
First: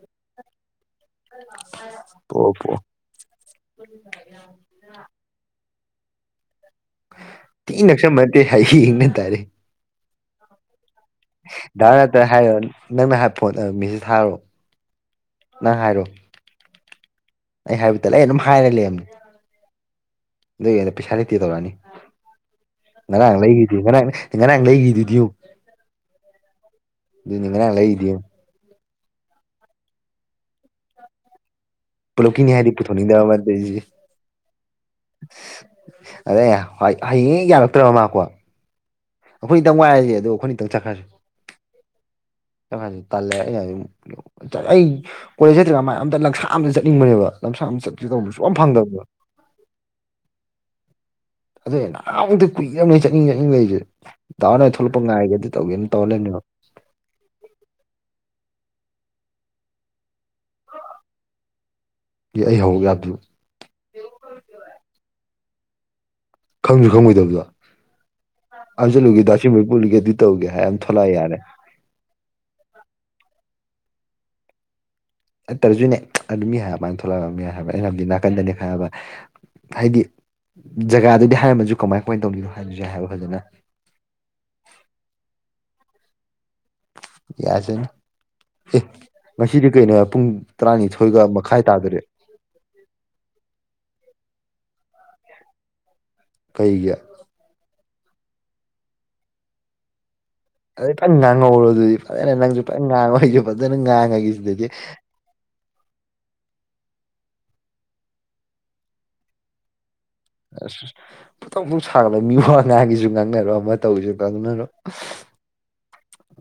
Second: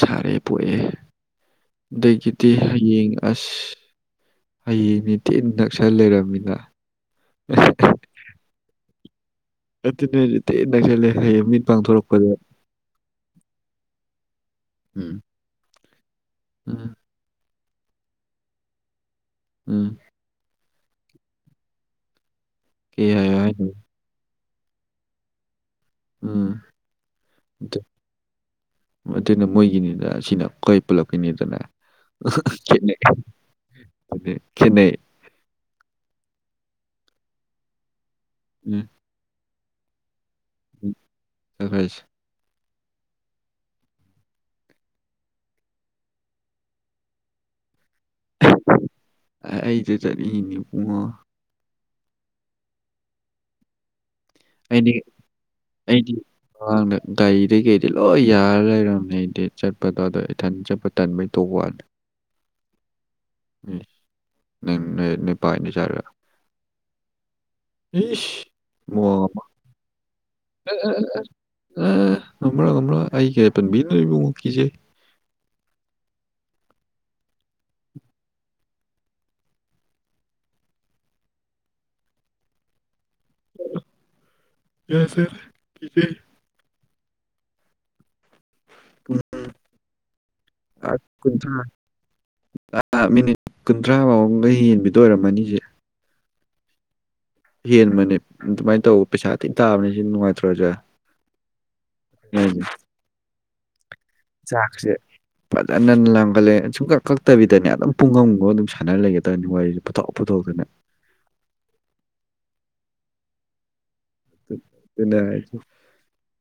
ꯁꯥꯔꯦ ꯄꯣꯛꯑꯦ ꯑꯗꯒꯤꯗꯤ ꯄꯣꯛꯑꯣ ꯄꯣꯛꯑꯣ ꯍꯌꯦꯡ ꯑꯁ ꯍꯌꯦꯡꯅꯤꯗꯤ ꯅ ꯄꯩꯁ ꯂꯩꯔꯕꯃꯤꯅ ꯇ ꯅꯁꯝ ꯃꯦ ꯍꯥꯏ ꯏꯅ ꯇꯥꯔꯦ ꯑꯗꯨꯠꯇ ꯅꯂꯦ ꯗꯥꯔ ꯅꯠꯇ ꯍꯥꯏꯔꯣ ꯅꯪꯅ ꯍꯥꯏ ꯐꯣꯟ ꯃꯤꯁꯤ ꯊꯥꯔꯣꯑꯣ ꯎꯝ ꯅꯪ ꯍꯥꯏꯔꯣ ꯎꯝ ꯑꯩ ꯍꯥꯏꯕꯗ ꯂꯩ ꯑꯩ ꯑꯗꯨꯝ ꯍꯥꯏꯔ ꯂꯩꯕꯅꯤ ꯎꯝ ꯂꯩꯗ ꯄꯩꯁꯥ ꯂꯩꯇꯦ ꯇꯧꯔꯛꯑꯅꯤ ꯀꯩ ꯉꯔꯥꯡ ꯍꯥꯏꯌꯣ ꯍꯥꯏꯅꯣ ꯂꯩꯈꯤꯗꯤꯦ ꯉꯔꯥꯡ ꯉꯔꯥꯡ ꯂꯩꯈꯤꯗꯨꯗꯤꯨ ꯎꯝ ꯑꯗꯨꯗꯤ ꯉꯔꯥꯡ ꯑꯗꯨ ꯂꯩꯔꯤꯗꯨ ꯑꯗꯨꯅ ꯃꯣꯏꯒꯤꯅꯤꯅ ꯁꯤꯅ ꯀꯣꯏ ꯄꯨꯜꯂꯛꯄꯅꯤꯗꯅ ꯄꯨꯂꯣꯛꯀꯤꯅꯤ ꯍꯥꯏꯗꯤ ꯄꯨꯊꯣꯛꯅꯤꯡꯗꯕꯗ ꯑꯗꯨꯗꯤ ꯈꯦꯠꯅꯩ ꯑꯗꯦ ꯍꯌꯦꯡ ꯌꯥꯔꯛꯇ꯭ꯔꯕ ꯃꯥꯀꯣ ꯑꯩꯈꯣꯏ ꯇꯪ ꯋꯥꯥꯏꯔꯁꯦꯗꯣ ꯁꯐꯥꯏꯁ ꯇꯜꯂꯦ ꯑꯩꯅꯝ ꯑꯩ ꯀꯣꯂꯦꯖ ꯆꯠꯇ꯭ꯔꯒ ꯃ ꯑꯝꯇ ꯂꯝꯁꯥꯡ ꯑꯝꯇ ꯆꯠꯅꯤꯡꯕꯅꯦꯕ ꯂꯝꯁꯥꯡ ꯑꯃ ꯆ ꯇꯁꯨ ꯌꯥꯝ ꯐꯪꯗꯕ꯭ꯔ ꯑꯩꯁꯦ ꯆꯠꯅꯤꯡꯉꯤꯅꯤ ꯏꯕꯨꯡꯉꯣ ꯑꯗꯣ ꯅꯍ ꯑꯃꯨꯛꯇ ꯀꯨꯏꯔꯅꯤ ꯆꯠꯅꯤꯡ ꯆꯠꯅꯤꯡ ꯂꯩꯔꯤꯁꯦ ꯗꯥ ꯍꯣꯏꯅ ꯑꯩꯗꯤ ꯊꯣꯛꯂꯛꯄ ꯉꯥꯏꯒꯦ ꯑꯗꯨ ꯇꯧꯒꯦꯅ ꯇꯧꯔ ꯑꯩꯗꯤ ꯂꯩꯕꯅꯦꯕ ꯑꯥꯡꯗ ꯒꯥꯔꯤꯗ ꯀꯩꯗꯤ ꯂꯣꯏ ꯌꯥꯔ ꯂꯩ ꯔꯝꯩꯗꯤ ꯆꯠꯄꯗꯗ ꯏꯊꯟ ꯆꯠꯄ ꯇꯟꯕꯩ ꯇꯣꯛ ꯋꯥꯅꯤ ꯑꯩ ꯍꯧꯔꯛ ꯌꯥꯕꯗꯨ ꯅꯪ ꯅꯨ ꯄꯥꯏꯅꯤ ꯁꯥꯔꯒ ꯈꯪꯁꯨ ꯈꯪꯉꯣꯏꯗꯕꯗ ꯃꯤꯁ ꯄꯨꯜꯂꯨꯒꯦ ꯑꯗꯨ ꯇꯧꯒꯦ ꯍꯥꯏꯔ ꯑꯗꯨꯝ ꯊꯣꯛꯂꯛꯑ ꯌꯥꯔꯦ ꯃ ꯀ ꯀꯦ ꯄꯟꯕꯤꯅꯔꯤꯕꯨꯡꯉ ꯀꯖꯦ ꯍꯠꯇ꯭ꯔꯔꯁꯨꯅꯦ ꯑꯗꯨ ꯃꯤ ꯍꯥꯏꯃꯥꯏꯅ ꯊꯣꯛꯂꯛꯑꯕꯅꯤ ꯍꯥꯏꯕ ꯑꯩꯅꯕꯗꯤ ꯅꯥꯀꯟꯗꯅꯤ ꯈꯜꯕ ꯍꯥꯏꯗꯤ ꯖꯒꯥꯗꯨꯗꯤ ꯍꯥꯏꯔꯝꯃꯁꯨ ꯀꯃꯥꯏ ꯀꯃꯥꯏꯅ ꯇꯧꯅꯤꯅꯣ ꯍꯥꯏꯕꯗꯨꯁꯨ ꯍꯥꯏ ꯌꯥꯁꯦꯆꯦ ꯌꯥꯁꯅ ꯑꯦ ꯉꯁꯤꯗꯤ ꯀꯩꯅꯣ ꯄꯨꯡ ꯑ ꯇꯔꯥꯅꯤꯊꯣꯏꯒ ꯃꯈꯥꯏ ꯀꯨꯟꯊ꯭ꯔꯥ ꯇꯥꯗꯔꯦ [inaudible] ꯃꯤꯅꯤꯠ ꯀꯨꯟꯊ꯭ꯔꯥ ꯃꯥꯎꯗ ꯌꯦꯟꯕꯤꯗ ꯑꯣꯏꯔꯝꯃꯅꯤꯁꯦ ꯀꯩꯒꯤ ꯆꯦꯟꯕꯅꯦ ꯑꯗꯨꯃꯥꯏꯅ ꯇꯧꯕ ꯄꯩꯁꯥ ꯊ ꯇꯥꯕꯅꯦ ꯁꯤ ꯅꯨꯡꯉꯥꯏꯇꯦ ꯑꯗꯨ ꯐꯅ ꯉꯥꯡꯍꯧꯔꯣ ꯑꯗꯨꯗꯤ ꯐꯖꯅ ꯅꯪꯁꯨ ꯐ ꯉꯥꯡꯉꯒꯦ ꯐꯖꯅ ꯉꯥꯡꯉꯒꯤ ꯁꯤꯗꯗꯤ ꯆꯥꯛꯁꯦ ꯐꯖꯅ ꯂꯥꯡꯒꯠꯂꯦ ꯁꯨꯡꯨꯝ ꯀꯛ ꯀꯛꯇꯕꯤꯗꯅꯦ ꯑꯗꯨꯝ ꯄꯨꯡꯒꯝꯒ ꯑꯗꯨꯝ ꯁꯥꯟꯅ ꯂꯩꯒꯦꯗꯕꯅꯤ ꯋꯥꯔꯤꯁꯨ ꯑꯁ ꯑꯁ ꯐꯊꯣꯛ ꯁꯥꯡꯕ ꯃꯤ ꯋꯥꯉꯥꯡꯒꯤꯁꯨ ꯉꯥꯡꯅꯔꯣ ꯑꯃ ꯇꯧꯒꯤꯁꯨ ꯉꯥꯡꯅꯔꯣ ꯍꯥꯏ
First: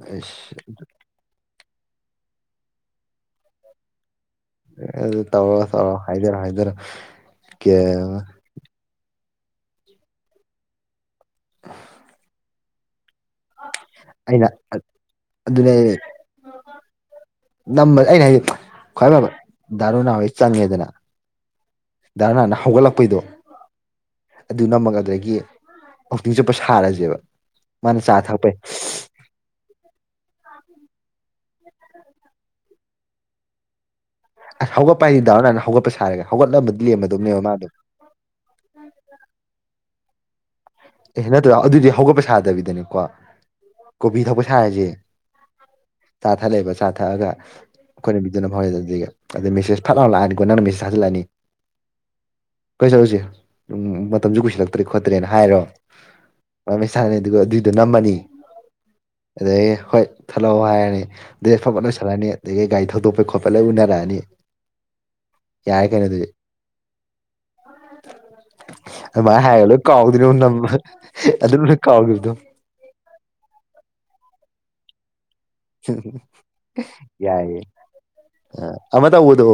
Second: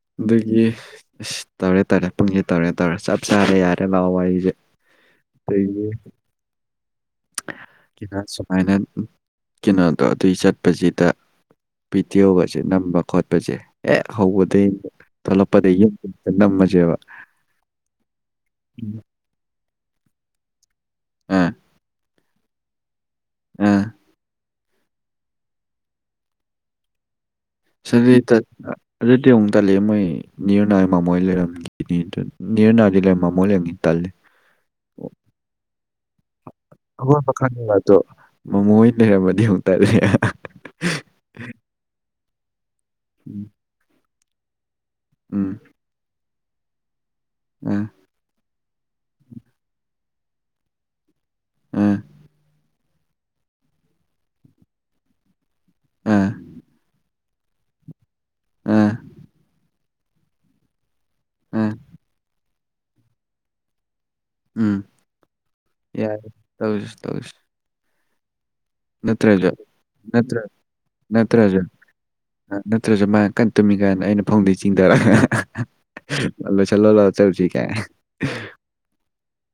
ꯑꯩꯁ ꯑꯗꯒꯤ ꯑ ꯇꯧꯔꯦ ꯇꯧꯔꯦ ꯄꯨꯡꯁꯦ ꯇꯧꯔꯦ ꯇꯧꯔꯦ ꯆꯞ ꯆꯥꯕ ꯌꯥꯔꯦ ꯂꯥꯛꯑꯣ ꯋꯥꯔꯤꯦ ꯑꯦ ꯑꯗꯨ ꯇꯧꯔ ꯇꯧꯔꯑꯣ ꯍꯥꯏꯖꯔꯣ ꯍꯥꯏꯖꯔꯣ ꯁꯨꯃꯥꯏꯅ ꯀꯩꯅꯣꯗꯣ ꯑꯗꯨꯏ ꯆꯠꯄꯁꯤꯗ ꯄꯤꯇꯤꯌꯒꯁꯦ ꯅꯝꯕ ꯈꯣꯠꯄꯁꯦ ꯑꯦ ꯑꯩꯅ ꯍꯧꯕꯗꯒꯤꯩ ꯑꯗꯨꯅꯦ ꯊꯣꯛꯂꯛꯄꯗꯒꯤꯩꯨꯝ ꯅꯝꯃꯁꯦꯕ ꯅꯝꯕ ꯑꯩꯅ ꯍꯥꯏꯖꯤꯦ ꯈ꯭ꯋꯥꯏ ꯐꯕ ꯗꯥꯔꯨ ꯍꯥꯟꯋꯥꯣꯏ ꯆꯪꯉꯦꯗꯅ ꯑꯥ ꯙꯔꯅꯥꯅ ꯍꯧꯒꯠꯂꯛꯄꯩꯗꯣ ꯑꯥ [unintelligible] [inaudible] ꯑꯗꯨꯅꯃꯛ ꯑꯗꯒꯤ ꯍꯧꯥꯎꯛꯇꯤꯡ ꯆꯨꯞꯄ ꯁꯥꯔꯁꯦꯕ ꯁ ꯃꯥꯅ ꯆꯥ ꯊꯛꯄꯩ ꯑꯗꯨꯗꯤꯨ ꯇꯂ ꯃꯣꯏ ꯅꯤꯔꯅꯏ ꯃꯃꯣꯏ ꯂꯩꯔꯝꯈꯤꯅꯤ ꯑꯗꯨ ꯅꯤꯔꯅꯥꯏꯗꯤ ꯂꯩꯔꯝ ꯃꯃꯣꯏ ꯂꯩꯔꯅꯤ ꯇꯜꯂꯤ ꯑꯁ ꯍꯧꯒꯠꯄ ꯍꯥꯏꯗꯤ ꯗꯥꯑꯣ ꯅꯅꯥꯥꯟꯅ ꯍꯧꯒꯠꯄ ꯁꯥꯔꯒꯦ ꯍꯧꯒꯠꯂꯝꯕꯗꯤ ꯑꯋꯥꯠꯄ ꯂꯦꯝꯃꯗꯧꯅꯦꯕ ꯃꯥ ꯑꯗꯨ ꯗꯤ ꯍꯧꯨꯛꯇꯔ ꯑꯦꯍ ꯅꯠꯇ꯭ꯔ ꯑꯗꯨꯗꯤ ꯍꯧꯒꯠꯄ ꯁꯥꯗꯕꯤꯗꯅꯦ ꯎꯝ [inaudible] ꯀꯣꯕꯤ ꯊꯛꯄ ꯁꯥꯔꯁꯦ ꯎꯝ [inaudible] ꯆꯥ ꯊꯛꯂꯛꯑꯕ ꯆꯥ ꯊꯛꯑꯒ ꯑꯥ ꯑꯩꯈꯣꯏꯅꯕꯤꯗꯨꯅ ꯐꯥꯎꯋꯦꯗ ꯗ ꯃꯦꯁꯦꯖ ꯐꯠꯍꯥꯎ ꯂꯥꯛꯑꯅꯤꯀꯣ ꯅꯪ ꯃꯦꯖ ꯊꯖꯜꯛꯑꯅꯤ ꯑ [inaudible] ꯀꯩ ꯆꯧꯂꯨꯁꯦ ꯃꯇꯝꯁꯨ ꯀꯨꯏꯁꯤꯜꯂꯛꯇ꯭ꯔꯦ ꯈꯣꯠꯇ꯭ꯔꯦꯅ ꯍꯥꯏꯔꯣ ꯑꯥ ꯁ ꯑꯗꯨꯒ ꯑꯗꯨꯏꯗꯣ ꯅꯝꯃꯅꯤ ꯑꯥ ꯑꯗꯗꯒꯤ ꯍꯣꯏ ꯊꯠꯂꯛꯑꯣ ꯍꯥꯏꯔꯅꯤ ꯑꯗꯩ ꯑꯥ ꯑꯐꯕꯠ ꯂꯣꯏꯔꯛꯑꯅꯤ ꯑꯗꯒꯤ ꯒꯥꯔꯤ ꯊꯧꯗꯣꯛꯄꯩ ꯈꯣꯠꯄ ꯂꯣꯏ ꯎꯅꯔꯛꯑꯅꯤ ꯎꯝ ꯌꯥꯔꯦ ꯀꯩꯅꯣ ꯌꯥꯔ ꯑꯗꯨꯗꯤ ꯇꯧꯁꯤ ꯇꯧꯁꯤ ꯑꯗꯨꯃꯥꯏꯅ ꯅꯠꯇ꯭ꯔꯦꯖ ꯍꯥꯏꯔꯒ ꯂꯣꯏ ꯀꯥꯎꯗꯣꯏꯅꯦꯕ ꯅꯠꯇ꯭ꯔ ꯅꯝꯕ ꯅꯠꯇ꯭ꯔꯁꯨ ꯑꯗꯨꯝ ꯂꯣꯏ ꯀꯥꯎꯈꯤꯕꯗꯣ ꯅꯠꯇ꯭ꯔꯁꯨ ꯃꯥ ꯀꯟꯅ ꯇꯨꯝꯃꯤ ꯀꯥꯏꯅ ꯑꯩꯅ ꯐꯣꯡꯗꯩ ꯆꯤꯡꯊꯔꯦ ꯜꯂꯣ ꯆꯂꯣ ꯂꯑꯣ ꯆꯧ ꯊ ꯀꯥꯏ [inaudible] [unintelligible] ꯑ ꯑꯃ ꯇꯧꯕꯗꯣ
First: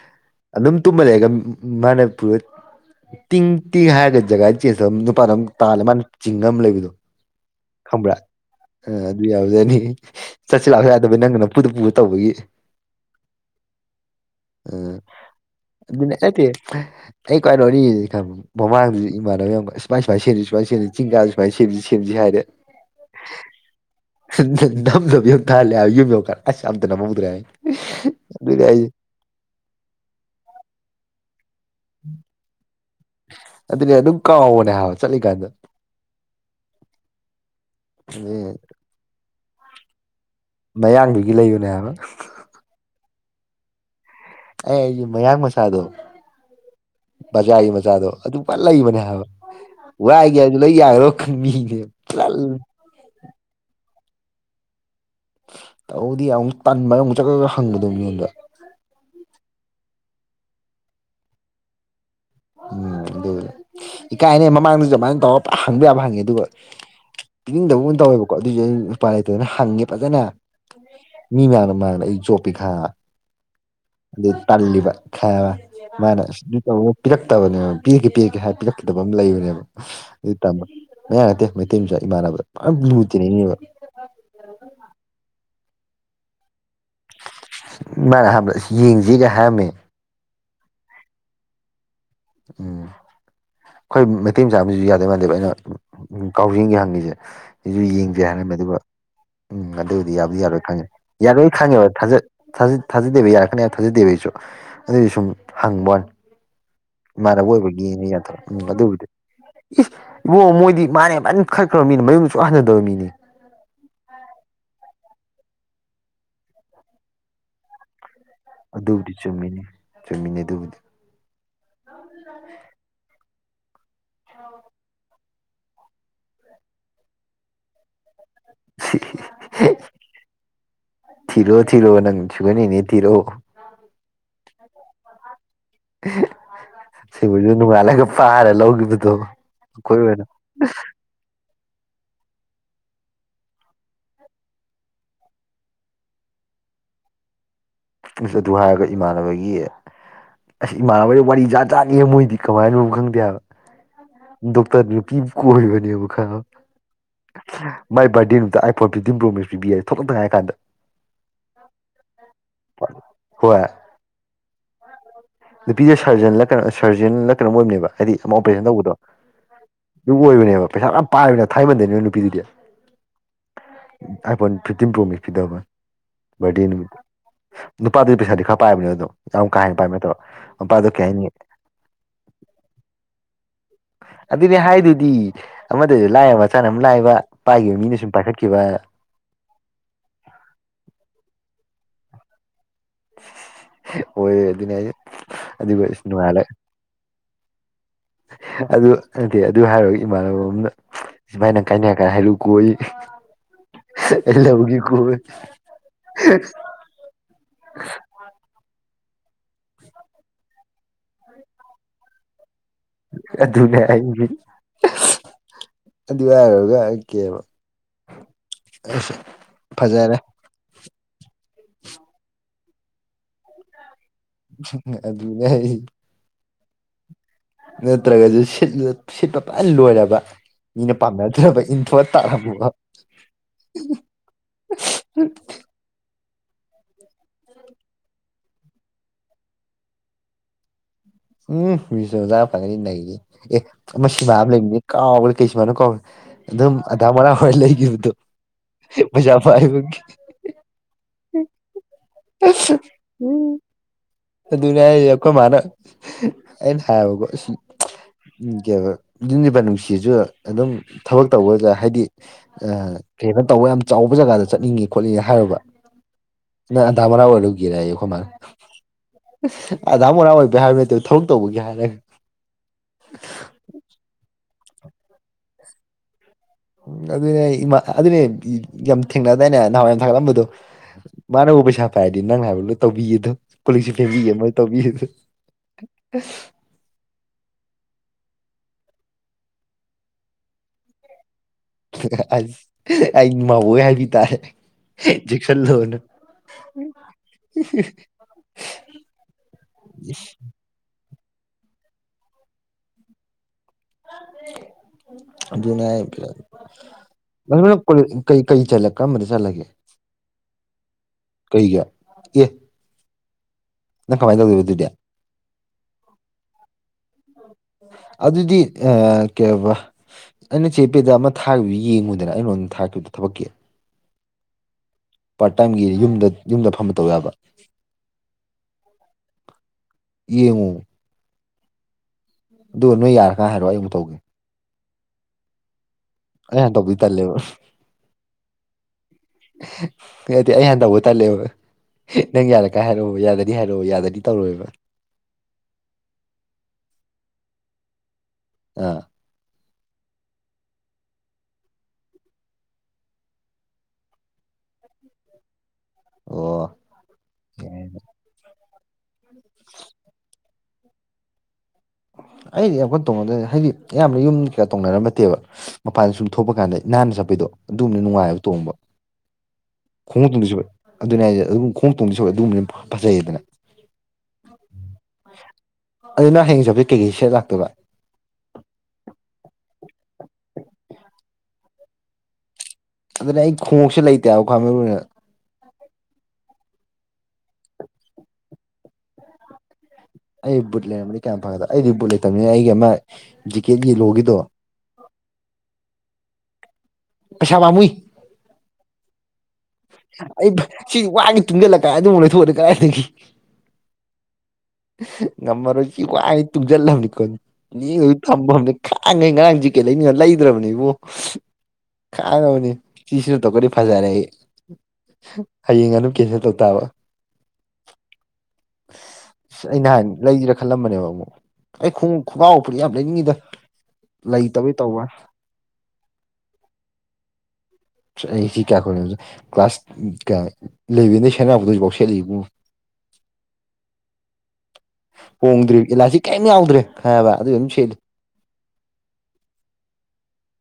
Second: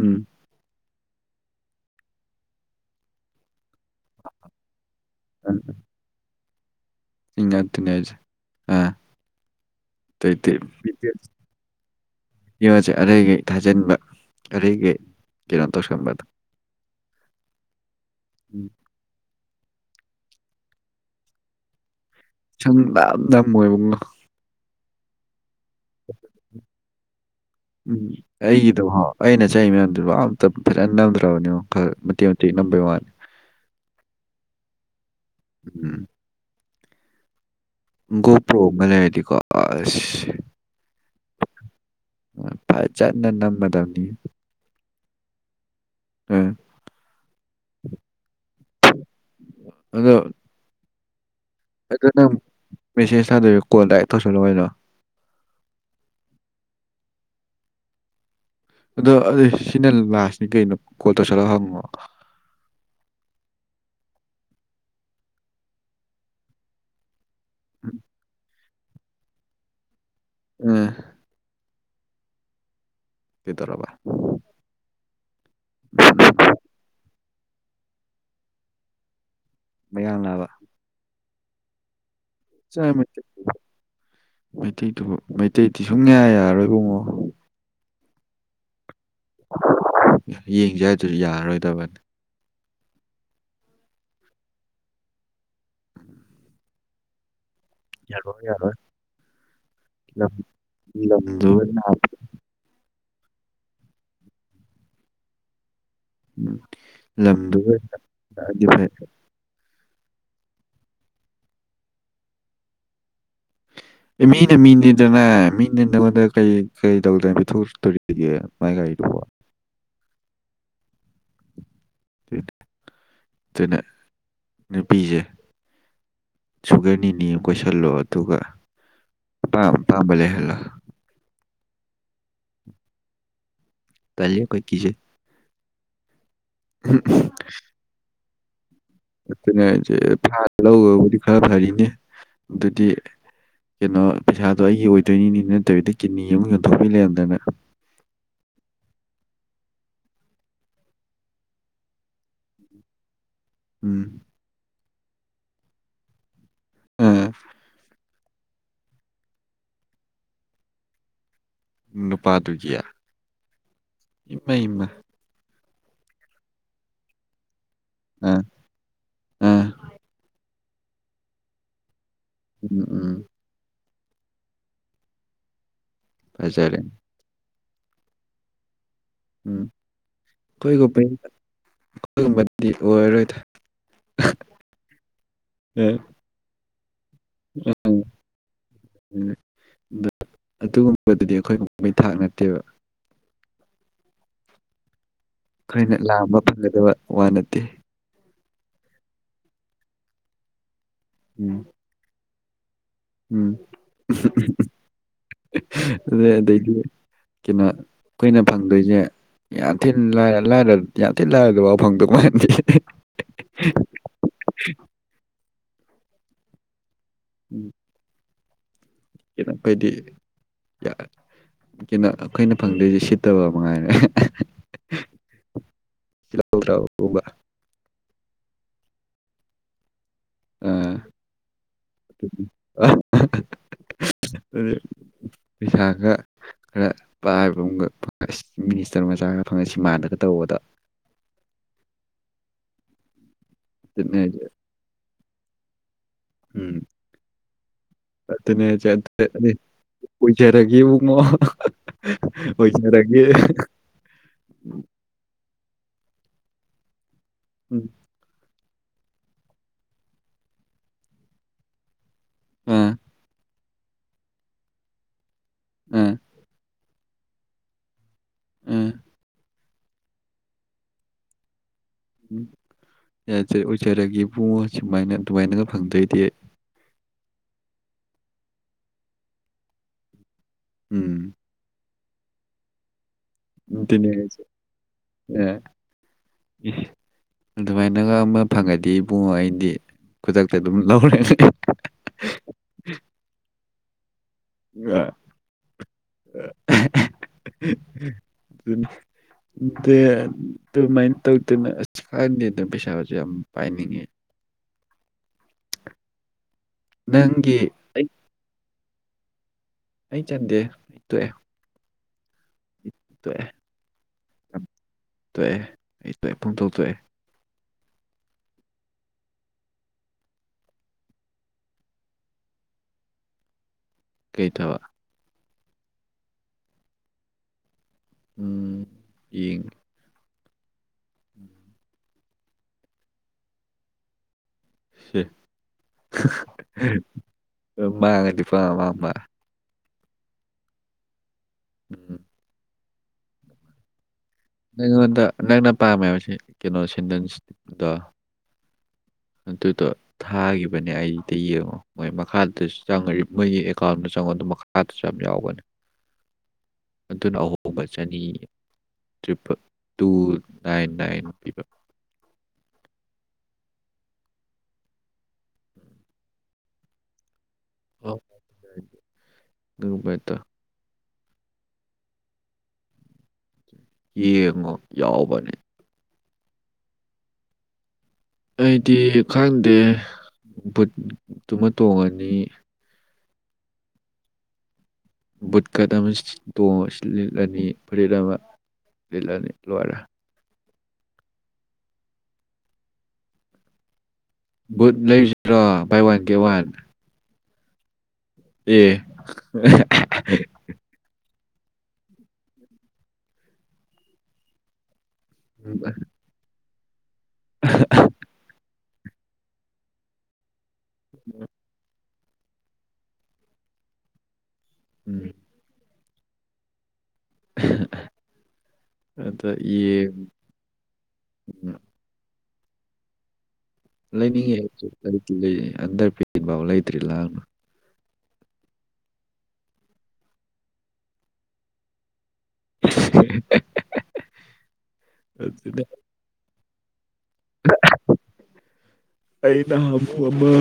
ꯎꯝ ꯑꯗꯨꯝ ꯇꯨꯝꯃ ꯂꯩꯒ ꯃꯅ ꯄ ꯇꯤꯡ ꯇꯤꯡ ꯍꯥꯏꯔꯒ ꯖꯒꯥ ꯆꯁ ꯅꯨꯄꯥꯅ ꯇꯥ ꯆꯤꯡ ꯑꯃ ꯂꯩꯕꯗꯣ ꯁꯤꯡꯒꯥ ꯈꯪꯕ꯭ꯔꯥ ꯇꯅꯦꯖ ꯑ ꯑꯗꯨ ꯌꯥꯎꯖꯅꯤ ꯆꯠꯁꯤ ꯂꯥꯛꯁꯨ ꯌꯥꯗꯕꯩ ꯅꯪꯒꯅ ꯄꯨꯗ ꯄꯨꯕ ꯇꯧꯕꯒꯤ ꯌꯉꯣꯟꯁꯦ ꯑꯩꯗꯒꯤ ꯊꯥꯖꯤꯟꯕ ꯑꯔꯩꯒꯩ ꯎꯝ ꯀꯩꯅꯣ ꯇꯧꯁꯟꯕꯗꯣ ꯑꯩ ꯀ [inaudible] ꯃꯃꯥꯡꯗꯨꯁꯨ ꯏꯃꯥꯟꯅꯕ ꯁ ꯆꯤꯡ ꯀꯥꯁꯨ ꯁꯦꯝ ꯁꯦꯝ ꯍꯥꯏ ꯆꯗ ꯗꯃꯣꯏꯕꯨꯡꯅꯣ ꯝꯗꯕꯝ [unintelligible] [inaudible] ꯈ ꯂꯩꯔꯒ ꯌꯥꯝꯗꯅ ꯃꯃꯗ꯭ꯔ ꯎꯝ ꯑꯩꯒꯤꯗꯣ ꯍꯣ ꯑꯩꯅ ꯆꯠꯂꯤ ꯃꯌꯥꯝꯗꯨꯕꯨ ꯑꯝꯇ ꯐꯖꯅ ꯅꯝꯗ꯭ꯔꯕꯅꯣ ꯈꯔ ꯃꯇꯦꯛ ꯃꯇꯦꯛ ꯅꯝꯕꯩ ꯋꯥꯅꯤ ꯑꯗꯨꯅꯦ ꯑꯗꯨꯝ ꯀꯥꯎꯉꯑꯣꯅꯦ ꯍꯥꯏꯕ ꯆꯠꯂꯤꯀꯥꯟꯗ ꯒꯣꯄꯣ ꯃꯅꯦꯗꯤꯀꯥꯁ ꯃꯌꯥꯡꯗꯨꯒꯤ ꯂꯩꯕꯅꯦ ꯍꯥꯏꯅ ꯅ ꯅ ꯃꯗꯥꯅꯤ ꯑꯩ ꯑꯩꯒꯤ ꯃꯌꯥꯡ ꯃꯆꯥꯗꯣ ꯎꯝ ꯕꯖꯥꯔꯒꯤ ꯃꯆꯥꯗꯣ ꯑꯗꯨꯝ ꯄꯜ ꯂꯩꯕꯅꯦꯕ ꯋꯥꯒꯦ ꯂꯩ ꯌꯥꯏꯔꯣ ꯑꯗꯨ ꯅꯪ ꯃꯦꯁꯦꯖ ꯊꯥꯗꯣꯏ ꯀꯣꯜ ꯗꯥꯏ ꯇꯧꯁꯂꯨꯉꯣꯏꯅꯣ ꯇꯧꯕꯗꯤ ꯑꯃꯨꯛ ꯄꯟꯕ ꯑꯃꯨꯛ ꯆꯀ ꯈ ꯍꯪꯒꯗꯣ ꯃꯤꯉꯣꯟꯗ ꯑꯗꯣ ꯁꯤꯅ ꯂꯥꯁꯅꯤ ꯀꯩꯅꯣ ꯀꯣꯠ ꯇꯧꯁꯜꯂ ꯍꯪꯉꯣ ꯎꯝ ꯑꯗꯨ ꯏꯀꯥꯏꯅꯦ ꯃꯃꯥꯡꯗꯁꯨ ꯑꯗꯨꯃꯥꯏꯅ ꯇꯧꯔ ꯍꯪꯕ ꯌꯥꯝꯕ ꯍꯪꯉꯤ ꯑꯗꯨꯒ ꯄꯤꯅꯤꯡꯗꯕꯒ ꯇꯧꯋꯦꯕꯀꯣ ꯑꯗꯨꯁꯨ ꯑꯩ ꯎꯄꯥꯥꯏ ꯂꯩꯇꯗꯅ ꯍꯪꯉꯦ ꯐꯖꯅ ꯎꯝ ꯃꯤ ꯃꯌꯥꯝꯅ ꯃ ꯑꯩ ꯆꯣꯞꯄꯤ ꯈꯥꯏꯕ ꯀꯩꯗꯧꯔꯕ ꯑꯗꯨꯗꯩ ꯇꯜꯂꯤꯕ ꯈꯥꯏꯕ ꯃꯥꯅ ꯇ ꯄꯤꯔꯛꯇꯕꯅꯦꯕ ꯄꯤꯔꯒꯦ ꯄꯤꯔꯛꯦ ꯍꯥꯏ ꯄꯤꯛꯗꯕ ꯑꯃ ꯂꯩꯕꯅꯦꯕ ꯌꯥꯕ ꯌꯥ ꯃ ꯊꯝ ꯆꯦ ꯃꯩꯇꯩ ꯑꯇꯩꯗꯤ ꯁꯨꯡꯌꯥ ꯌꯥꯔꯣꯏꯕꯨꯡꯉꯣ ꯃꯥꯔꯦ ꯍꯥꯏꯕ꯭ꯔ ꯌꯦꯡꯁꯤ ꯌꯦꯡꯁꯦ ꯍꯥꯏꯗꯨꯁꯨ ꯌꯥꯔꯔꯣꯏꯗꯕꯅꯤ ꯎꯝ ꯑꯩꯈꯣꯏ ꯃꯩꯇꯩ ꯆꯥꯕꯁꯨ ꯌꯥꯗꯦ ꯃꯥꯟꯗꯦꯕ ꯑꯩꯅ ꯀꯥꯎꯖꯤꯡꯒꯤ ꯍꯪꯉꯤꯁꯦ ꯑꯩꯁꯨ ꯌꯦꯡꯗꯦ ꯌꯥꯔꯣꯏ ꯍꯥꯏꯔꯝꯃꯦ ꯌꯥꯔꯣꯏ ꯑꯗꯨꯒ ꯎꯝ ꯑꯗꯨꯕꯨꯗꯤ ꯂꯝ ꯌꯥꯗꯤ ꯌꯥꯔꯣꯏ ꯈꯪꯉꯦ ꯌꯥꯔꯣꯏ ꯂꯝꯗꯨꯒ ꯈꯪꯉꯦꯣꯏ ꯊꯥꯖꯠꯥ ꯊꯥꯖꯗꯦꯕ ꯌꯥꯔꯛꯀꯅꯤ ꯌꯥꯝ ꯊꯥꯖꯗꯦꯕꯒꯤꯁꯨ ꯑꯗꯨꯁꯨ ꯁꯨꯝ ꯍꯪꯕ ꯋꯥꯅꯤ [unintelligible] ꯃꯥ ꯂꯝꯗꯨꯒ ꯑꯣꯏꯕꯒꯤꯅ ꯌꯥꯊꯛ ꯎꯝ ꯑꯗꯨꯗꯤ ꯐꯩ ꯑꯗꯨꯕꯨꯗꯤ ꯏꯁ ꯏꯕꯣ ꯃꯣꯏꯗꯤ ꯃꯥꯅꯦ ꯐꯟ ꯈꯠꯈ꯭ꯔꯕꯅꯤꯅ ꯃꯌꯨꯝꯗ ꯁꯨꯛ ꯍꯟꯊꯗꯕ ꯃꯤꯅꯤ ꯑꯦ ꯃꯤꯅ ꯃꯤꯅꯤꯗꯅ ꯃꯤꯅ ꯅꯉꯣꯟꯗ ꯀꯩ ꯀꯩ ꯇꯧꯗꯦ ꯄꯤꯊꯣꯛꯛꯇꯣꯔꯤꯒꯦ ꯃꯥꯏ ꯒꯥꯔꯤꯗꯨ ꯑꯗꯨꯕꯨꯗꯤ ꯆꯨꯝꯃꯤꯅꯤ ꯆꯨꯝꯃꯤꯅꯦ ꯑꯗꯨꯕꯨꯗꯤ ꯑꯗꯨꯅ ꯅꯨꯄꯤꯁꯦ ꯁꯨꯒꯔ ꯅꯤ ꯀꯣꯏꯁꯜꯂꯣ ꯑꯗꯨꯒ ꯑꯝ ꯇꯥꯝꯕ ꯂꯩꯍꯜꯂ ꯊꯤꯔꯣ ꯊꯤꯔꯣꯅ ꯆꯒꯅꯤ ꯅ ꯊꯤꯔꯣ ꯀꯦ ꯀꯣꯏ ꯀꯖꯦ ꯁꯤꯕꯨ ꯃꯥꯂꯒ ꯄꯔ ꯂꯧ ꯑꯗꯨꯅꯁꯦ ꯐꯥ ꯂꯧꯕꯨꯗꯤ ꯈꯔ ꯐꯔꯤꯅꯦ ꯑꯗꯨꯗꯤ ꯀꯩꯅꯣ ꯄꯩꯁꯥꯗꯣ ꯑꯩꯒꯤ ꯑꯣꯏꯗꯣꯏꯅꯤꯅꯤ ꯅꯠꯇꯕꯤꯗ ꯀꯤꯠꯅꯤ ꯑꯃ ꯌꯣꯟꯊꯣꯛꯄꯤ ꯂꯩꯔꯝꯗꯅ ꯁ ꯑꯗꯨ ꯍꯥꯏꯔꯒ ꯏꯃꯥꯟꯅꯕꯒꯤ ꯑꯁ ꯏꯃꯥꯟꯅꯕꯩꯗ ꯋꯥꯔꯤ ꯖꯥꯠ ꯆꯥꯠꯅꯤ ꯃꯣꯏꯗꯤ ꯀꯃꯥꯏꯅꯣ ꯈꯪꯗꯦ ꯍꯥꯏꯕ ꯎꯝ ꯗꯣꯛꯇꯔ ꯄꯤ ꯀ ꯑꯣꯏꯕꯅꯤ ꯈ ꯑꯥ ꯃꯥꯏ ꯕꯥꯔꯗꯦ ꯅꯨꯡꯇ ꯑꯩ ꯐꯣꯔ ꯐꯤꯞꯇꯗꯤꯝ ꯄ꯭ꯔꯣꯃꯤꯁ ꯄꯤꯕꯤ ꯌꯥꯔ ꯊꯣꯛꯂꯛꯛꯇꯥꯏ ꯍꯥꯏ ꯀꯥꯟꯗ ꯅꯨꯄꯥꯗꯨꯒꯤ ꯍꯣꯏ ꯏꯃ ꯏꯃ ꯅꯨꯄꯤꯁꯦ ꯁꯔꯖꯟ ꯁꯔꯖꯟ ꯅꯠꯇꯅ ꯑꯣꯏꯕꯅꯦꯕ ꯍꯥꯏꯗꯤ ꯑꯃ ꯑꯥ ꯑꯣꯄꯔꯦꯁꯟ ꯇꯧꯕꯗꯣ ꯑꯥ ꯑꯗꯨ ꯑꯣꯏꯕꯅꯦꯕ ꯄꯩꯁꯥ ꯌꯥꯝ ꯄꯥꯏꯕꯅ ꯊꯥꯏꯃꯟꯗꯅꯤ ꯎꯝ ꯎꯝ ꯑꯩꯥꯏ ꯐꯣꯟ ꯐꯤꯐꯇꯤꯝ ꯄ꯭ꯔꯣꯃꯤ ꯄꯤꯗꯕ ꯕꯥꯔꯗꯦ ꯐꯖꯔꯦ ꯅꯨꯃꯤꯠꯇ ꯅꯨꯄꯥꯗꯨꯒꯤ ꯄꯩꯁꯥꯗꯤ ꯈꯔ ꯄꯥꯏꯕꯅꯤ ꯑꯗꯣ ꯌꯥꯝ ꯀꯥ ꯎꯝ ꯍꯦꯟꯅ ꯄꯥꯏꯝꯃꯦꯠꯇꯣ ꯃꯄꯥꯗꯣ ꯀꯩ ꯑꯩꯈꯣꯏꯒꯨꯝꯕ ꯍꯥꯏꯅꯤꯉ ꯑꯩꯈꯣꯏꯒꯨꯝꯕꯗꯤ ꯑꯣꯏꯔꯔꯣꯏꯗ ꯑꯗꯨꯅꯦ ꯍꯥꯏꯗꯨꯗꯤ ꯑꯃꯗꯁꯨ ꯂꯥꯛꯑꯕ ꯃꯆꯥꯅ ꯑꯃ ꯂꯥꯛꯑꯕ ꯑ ꯑ ꯑꯗꯨꯒꯨꯝꯕꯗꯨꯗꯤ ꯑꯩꯈꯣꯏ ꯃꯩ ꯊꯥꯛ ꯅꯠꯇꯦꯕ ꯑꯣꯏꯅꯦꯦ ꯑꯩꯈꯣꯏꯅ ꯂꯥꯡꯝꯕ ꯐꯪꯒꯗꯕ ꯋꯥ ꯅꯠꯇꯦ ꯑꯗꯨꯗꯤ ꯑꯗꯨ ꯍꯥꯏꯔꯣꯒ ꯏꯃꯥꯟꯅꯕ ꯑꯃꯅ ꯎꯝ ꯁꯨꯃꯥꯏꯅ ꯀꯥꯏꯅꯔ ꯀꯥꯟ ꯍꯥꯏꯔꯨ ꯀꯣꯏꯜꯂꯤ ꯎꯝ ꯂ ꯎꯒꯤ ꯀꯕꯦ ꯑꯗꯩ ꯑꯗꯩꯗꯤ ꯀꯩꯅꯣ ꯑꯩꯈꯣꯏꯅ ꯐꯪꯗꯣꯏꯁꯦ ꯌꯥꯊꯤꯤꯟ ꯌꯥꯊꯤꯤꯟ ꯂꯥꯏꯔꯗꯐꯥꯎ ꯐꯪꯗꯕ ꯃ ꯑꯗꯨꯅꯦ ꯍꯥꯏ ꯑꯗꯨ ꯍꯥꯏꯔꯒ ꯀꯦꯕ ꯎꯝ ꯁ ꯀꯩꯅꯣ ꯑꯩꯈꯣꯏꯗꯤ ꯐꯖꯔꯦ ꯀꯩꯅꯣ ꯑꯩꯈꯣꯏꯅ ꯐꯪꯗꯣꯏꯁꯦ ꯁꯤꯠꯇꯕ ꯃꯉꯥꯏꯔꯦ ꯑꯗꯨ ꯑꯗꯨꯅꯦ ꯆ ꯂ ꯅꯠꯇ꯭ꯔꯒꯁꯨꯠꯂ ꯁꯤꯠꯄ ꯐꯅ ꯂꯣꯏꯔꯕ ꯏꯅꯦ ꯑꯥ ꯄꯥꯝꯃꯦ ꯑꯗꯨꯕ ꯏꯟꯊ ꯇꯥꯔꯝꯕ ꯑꯗꯨ ꯄꯩꯁꯥꯒ ꯈꯔ ꯄꯥꯏꯕ ꯑꯃꯒ ꯐꯪꯁꯤ ꯃꯤꯅꯤꯁꯇꯔ ꯃꯆꯥꯒ ꯐꯪꯉꯁꯤ ꯃꯥꯟꯅꯒ ꯇꯧꯕꯗ ꯎꯝꯁꯖꯅꯤ ꯑꯦ ꯃ ꯑꯗꯨꯅꯦ ꯁꯤꯕꯥꯕ ꯂꯩꯅꯤ ꯀꯥꯎ ꯀꯩꯁꯨꯃꯅ ꯀꯥꯎ ꯑꯗꯨ ꯑꯗꯨꯝ ꯎꯝ ꯑꯗꯥ ꯃꯅꯥ ꯋꯥ ꯂꯒ ꯇ ꯑꯗꯨꯅꯦ ꯑꯣꯏꯖꯔꯒꯦꯕꯨꯡꯉꯣ ꯑꯣꯏꯣꯏ ꯆꯔꯒꯦ ꯎꯝ ꯑꯗꯨꯅꯦ ꯍꯥꯏ ꯑꯩꯄꯣꯏ ꯃꯥꯅ ꯑꯩꯅ ꯍꯥꯏꯌꯦꯕꯀꯣ ꯎꯝ ꯎꯝ ꯕ ꯅꯨꯡꯁꯤꯁꯨ ꯑꯗꯨꯝ ꯊꯕꯛ ꯇꯧꯕꯗ ꯍꯥꯏꯗꯤ ꯑ ꯑꯥ ꯐꯦꯅ ꯇꯧꯕ ꯌꯥꯝ ꯆꯥꯎꯕ ꯖꯒꯥꯗ ꯆꯠꯅꯤꯡꯉꯦ ꯈꯣꯠꯅꯤꯡꯉꯦ ꯍꯥꯏꯔꯨꯕ ꯑꯥ ꯗꯃꯔꯥꯎꯜ ꯒꯔ ꯈꯨ ꯃꯥꯜ ꯎꯝ ꯑꯙꯥ ꯃꯣꯔꯥ ꯑꯣꯏꯕꯦ ꯍꯥꯏꯕ ꯅ ꯑꯗꯨ ꯊꯕꯛ ꯇꯧꯕꯒꯤꯦ ꯍꯥꯏꯔꯒꯦ ꯄꯕꯨꯡꯉꯣ ꯁꯨꯃꯥꯏꯅ ꯑꯗꯨꯃꯥꯏꯅꯒ ꯐꯪꯗꯣꯏꯗꯤ ꯑꯗꯨꯅꯦ ꯏꯃꯥ ꯑꯗꯨꯅꯦ ꯌꯥꯝ ꯊꯦꯡꯅꯗꯥꯏꯅꯦ ꯅꯍꯥꯟꯋꯥꯏ ꯌꯥꯝ ꯊꯥꯒꯠꯂꯝꯕꯗꯣ ꯎꯝ ꯃꯥꯅꯕꯨ ꯄꯩꯁꯥ ꯐꯔꯗꯤ ꯅꯪ ꯍꯥꯏꯕ ꯂꯣꯏ ꯇꯧꯕꯤꯒꯗꯣ ꯄꯨꯂꯤꯁꯤ ꯑꯗꯨꯅꯦ ꯐꯕꯤ ꯑꯩꯁꯨ ꯃ ꯇꯧꯕꯤ ꯑꯥ ꯏꯁ ꯑꯗꯨꯃꯥꯏꯅꯒ ꯑꯃ ꯐꯪꯉꯗꯤ ꯏꯕꯨꯡꯉꯣ ꯑꯩꯗꯤ ꯈꯨꯗꯛꯇ ꯑꯗꯨꯝ ꯂꯧꯔꯦ ꯑ ꯃꯥꯕꯨ ꯍꯥꯏꯕꯤ ꯇꯔ ꯏꯟꯖꯦꯛꯁꯟ ꯂ [unintelligible] ꯃ ꯇꯧꯗꯅ ꯑꯁ ꯀꯥꯟꯗ ꯑꯗꯨꯝ ꯄꯩꯁꯥꯁꯨ ꯌꯥꯝ ꯄꯥꯏꯅꯤꯡꯉꯤ ꯑꯗꯨꯅꯦꯩ ꯅꯪꯒꯤ ꯑꯩ ꯀꯔꯝꯕꯗ ꯆꯠꯂꯒꯦ ꯑꯩ ꯆꯠꯗꯦ ꯑꯩ ꯇꯣꯛꯑꯦ ꯀꯩꯒꯤ ꯇꯣꯛꯑꯦ ꯅꯪꯥꯏꯕꯗꯌꯥ ꯇꯣꯛꯑꯦ ꯑꯩ ꯇꯦ ꯄꯥꯡꯊꯣꯛ ꯇꯣꯛꯑꯦ ꯑꯗꯨꯗꯤ ꯑ ꯀꯕ ꯑꯩꯅ ꯆꯦ ꯄꯦꯗ ꯑꯃ ꯊꯥꯈꯤꯕꯗꯨ ꯌꯦꯡꯉꯨꯗꯅ ꯑꯩꯉꯣꯟꯗ ꯊꯥꯈꯤꯕꯗꯣ ꯊꯕꯛꯀꯤ ꯀꯩ ꯊꯕ ꯄꯥꯔꯠ ꯇꯥꯏꯝꯒꯤ ꯌꯨꯝꯗ ꯌꯨꯝꯗ ꯐꯝꯕ ꯇꯧ ꯌꯥꯕ ꯎꯝ ꯌꯦ ꯌꯦꯉꯣ ꯎꯝ ꯑꯗꯨ ꯅꯣꯏ ꯌꯥꯔꯒ ꯍꯥꯏꯔꯛꯑꯣ ꯑꯩ ꯑꯃꯨꯛ ꯇꯧꯒꯦ ꯑꯩ ꯍꯥꯟꯅ ꯇꯧꯕꯗꯤ ꯇꯜꯂꯦꯕ ꯑꯃ ꯀꯄꯃ ꯗꯤ ꯑꯩ ꯍꯟꯗꯕꯨ ꯇꯜꯂꯦꯕ ꯎꯝ ꯅꯪ ꯌꯥꯔ ꯀꯥꯏ ꯍꯥꯏꯔꯛꯑꯣ ꯌꯥꯗꯅꯤ ꯍꯥꯏꯔꯛꯑꯣ ꯌꯥꯗꯅꯤ ꯅꯪꯉꯣꯟꯗ ꯅꯪꯅ ꯄꯥꯝꯃꯦꯕ ꯀꯩꯅꯣ ꯁꯤꯗꯟꯗꯣ ꯑꯥ ꯑꯗꯨꯗꯣ ꯊꯥꯈꯤꯕꯅꯦ ꯑꯩꯗ ꯌꯦꯡꯉꯣ ꯃꯣꯏ ꯃꯈꯥꯗꯨꯗꯁꯨ ꯆꯪꯉ ꯃꯣꯏꯒꯤ ꯑꯦꯀꯥꯎꯟꯗꯣ ꯆꯪꯉꯣꯗ ꯃꯈꯥꯗ ꯆ ꯌꯥꯎꯕꯅꯤ ꯑꯣ ꯑꯗꯨꯅ ꯌꯥꯏ ꯑꯍꯣꯡꯕ ꯆꯅꯤ ꯇ꯭ꯔꯤꯄꯜ ꯇꯨ ꯅꯥꯏꯟ ꯅꯥꯏꯟ ꯄꯤꯕ ꯑꯣ ꯑꯩꯗꯤ ꯌꯥꯝꯀ ꯇꯣꯡꯉꯗ ꯍꯥꯏꯗꯤ ꯌꯥꯝꯅ ꯌꯨꯝ ꯀꯌꯥ ꯇꯧꯅꯔꯝꯕ ꯅꯠꯇꯦꯕ ꯃꯄꯥꯟꯗ ꯁꯨꯝ ꯊꯣꯛꯄ ꯀꯥꯟꯗ ꯅꯍꯥꯟꯅ ꯆꯠꯄꯩꯗꯣ ꯑꯗꯨꯝꯕꯕꯅ ꯅꯨꯡꯉꯥꯏꯕ ꯇꯣꯡꯕ ꯑꯗꯨꯒꯨꯝꯕꯗꯣ ꯈꯣꯡꯉꯛꯇꯣꯡꯗꯁꯨ ꯐ ꯑꯗꯨꯅꯤ ꯍꯥꯏꯁ ꯑꯗꯨꯝ ꯈꯣꯡ ꯊꯣꯡꯗꯤꯁꯨ ꯑꯗꯨꯝ ꯐꯖꯩꯌꯦꯗꯅ ꯌꯦꯡꯉꯣ ꯌꯥꯎꯕꯅꯦ ꯑꯗꯨꯅ ꯍꯌꯦꯡ ꯆꯞꯤ ꯀꯩꯀꯩ ꯁꯦꯠ ꯂꯥꯛꯇꯣꯏꯕ ꯑꯩꯗꯤ ꯈꯪꯗꯦ ꯕꯨꯠꯠꯇꯨꯃ ꯇꯣꯡꯉꯅꯤ ꯑꯗꯨꯅꯦ ꯑꯩ ꯈꯣꯡꯎꯞꯁꯦ ꯂꯩꯇꯦ ꯍꯥꯏꯕ ꯈ꯭ꯋꯥꯏ ꯃꯔꯨ ꯑꯣꯏꯅ ꯕꯨꯠ ꯀꯠ ꯑꯃ ꯇꯣꯡ ꯁꯤ ꯂꯤꯠꯂꯅꯤ ꯐꯨꯔꯤꯠ ꯑꯃ ꯂꯤꯂꯅꯤ ꯂꯣꯏꯔꯦ ꯑꯩ ꯕꯨꯠ ꯂꯩꯔꯝꯕꯅꯤ ꯀꯌꯥꯝ ꯐꯒꯗ ꯑꯩꯗꯤ ꯕꯨꯠ ꯂꯩꯇꯕꯅꯤꯅ ꯑꯩꯒꯤ ꯑꯃ ꯖꯤꯀꯦꯠ ꯌꯦꯂꯣꯒꯤ ꯕꯨꯠ ꯂꯩꯁꯤꯔꯣ ꯕꯥꯏ ꯋꯥꯟ ꯒꯦꯠ ꯋꯥꯟ ꯄꯩꯁꯥ ꯄꯥꯝꯃꯨꯏ ꯑꯦ ꯑꯩ ꯁꯤ ꯋꯥꯅꯤ ꯇꯨꯡꯖꯜꯂꯀꯥꯟ ꯗꯨꯃꯛ ꯂꯩꯊꯣꯛꯑꯗꯤ ꯀꯥꯏꯗꯒꯤ ꯉꯝꯃꯔꯣꯏ ꯁꯤ ꯋꯥꯉꯩ ꯇꯨꯡꯖꯜ ꯂꯝꯅꯤ ꯀꯣ ꯃꯤ ꯑꯣꯏꯕꯩ ꯊꯝꯕꯅꯤ ꯈꯥꯡꯉꯩ ꯉꯔꯥꯡ ꯖꯤꯀꯦꯠ ꯂꯩꯅꯤꯡꯉ ꯂꯩꯗ꯭ꯔꯕꯅꯦ ꯏꯕꯨꯡꯉꯣ ꯈꯥꯡꯉꯕꯅꯤ ꯁꯤ ꯁꯤꯖꯤꯟꯊꯣꯛꯈ꯭ꯔꯗꯤ ꯐꯖꯔꯦ ꯑꯩ ꯎꯝ ꯍꯌꯦꯡ ꯑꯗꯨ ꯀꯦꯟꯁꯦꯜ ꯇꯧ ꯇꯥꯕ ꯑ ꯑꯗ ꯑꯩ ꯅꯍꯥꯟ ꯌꯦꯡ ꯂꯩꯁꯤꯔꯥ ꯈꯜꯂꯝꯕꯅꯦꯕ ꯑꯃꯨꯛ ꯑꯩ ꯈꯣꯡꯎꯞ ꯈꯣꯡꯒꯥꯎ ꯐꯨꯔꯤꯠ ꯌꯥꯝ ꯂꯩꯅꯤꯡꯉꯤꯗ ꯂꯩꯅꯤꯡꯉꯦ ꯂꯩꯇꯕꯩ ꯇꯧꯕ ꯑꯩꯗꯤꯅꯦ ꯑꯟꯗꯔꯄꯦꯟ ꯐꯥꯎ ꯂꯩꯗ꯭ꯔꯦ ꯂꯥꯡꯒꯅꯨ ꯑꯩ ꯁꯤ ꯀꯌꯥ ꯀꯨꯏꯅ ꯀ꯭ꯂꯥꯁ ꯀ ꯏꯂꯦꯚꯦꯟꯗꯩ ꯁꯦꯟꯅꯔꯛꯄꯗꯣ ꯍꯧꯖꯤꯛ ꯐꯥꯎ ꯁꯦꯠꯂꯤ ꯇꯕꯨꯡꯉꯣ [inaudible] ꯍꯣꯡꯗ꯭ꯔꯤ ꯑꯦꯂꯥꯁꯇꯤꯛ ꯀꯩꯝ ꯌꯥꯎꯗ꯭ꯔꯦ ꯈꯪꯉꯕ ꯑꯗꯨ ꯑꯗꯨꯝ ꯁꯦꯠꯂꯤ ꯑꯩꯅ ꯅꯍꯥꯃꯨꯛ ꯑꯃ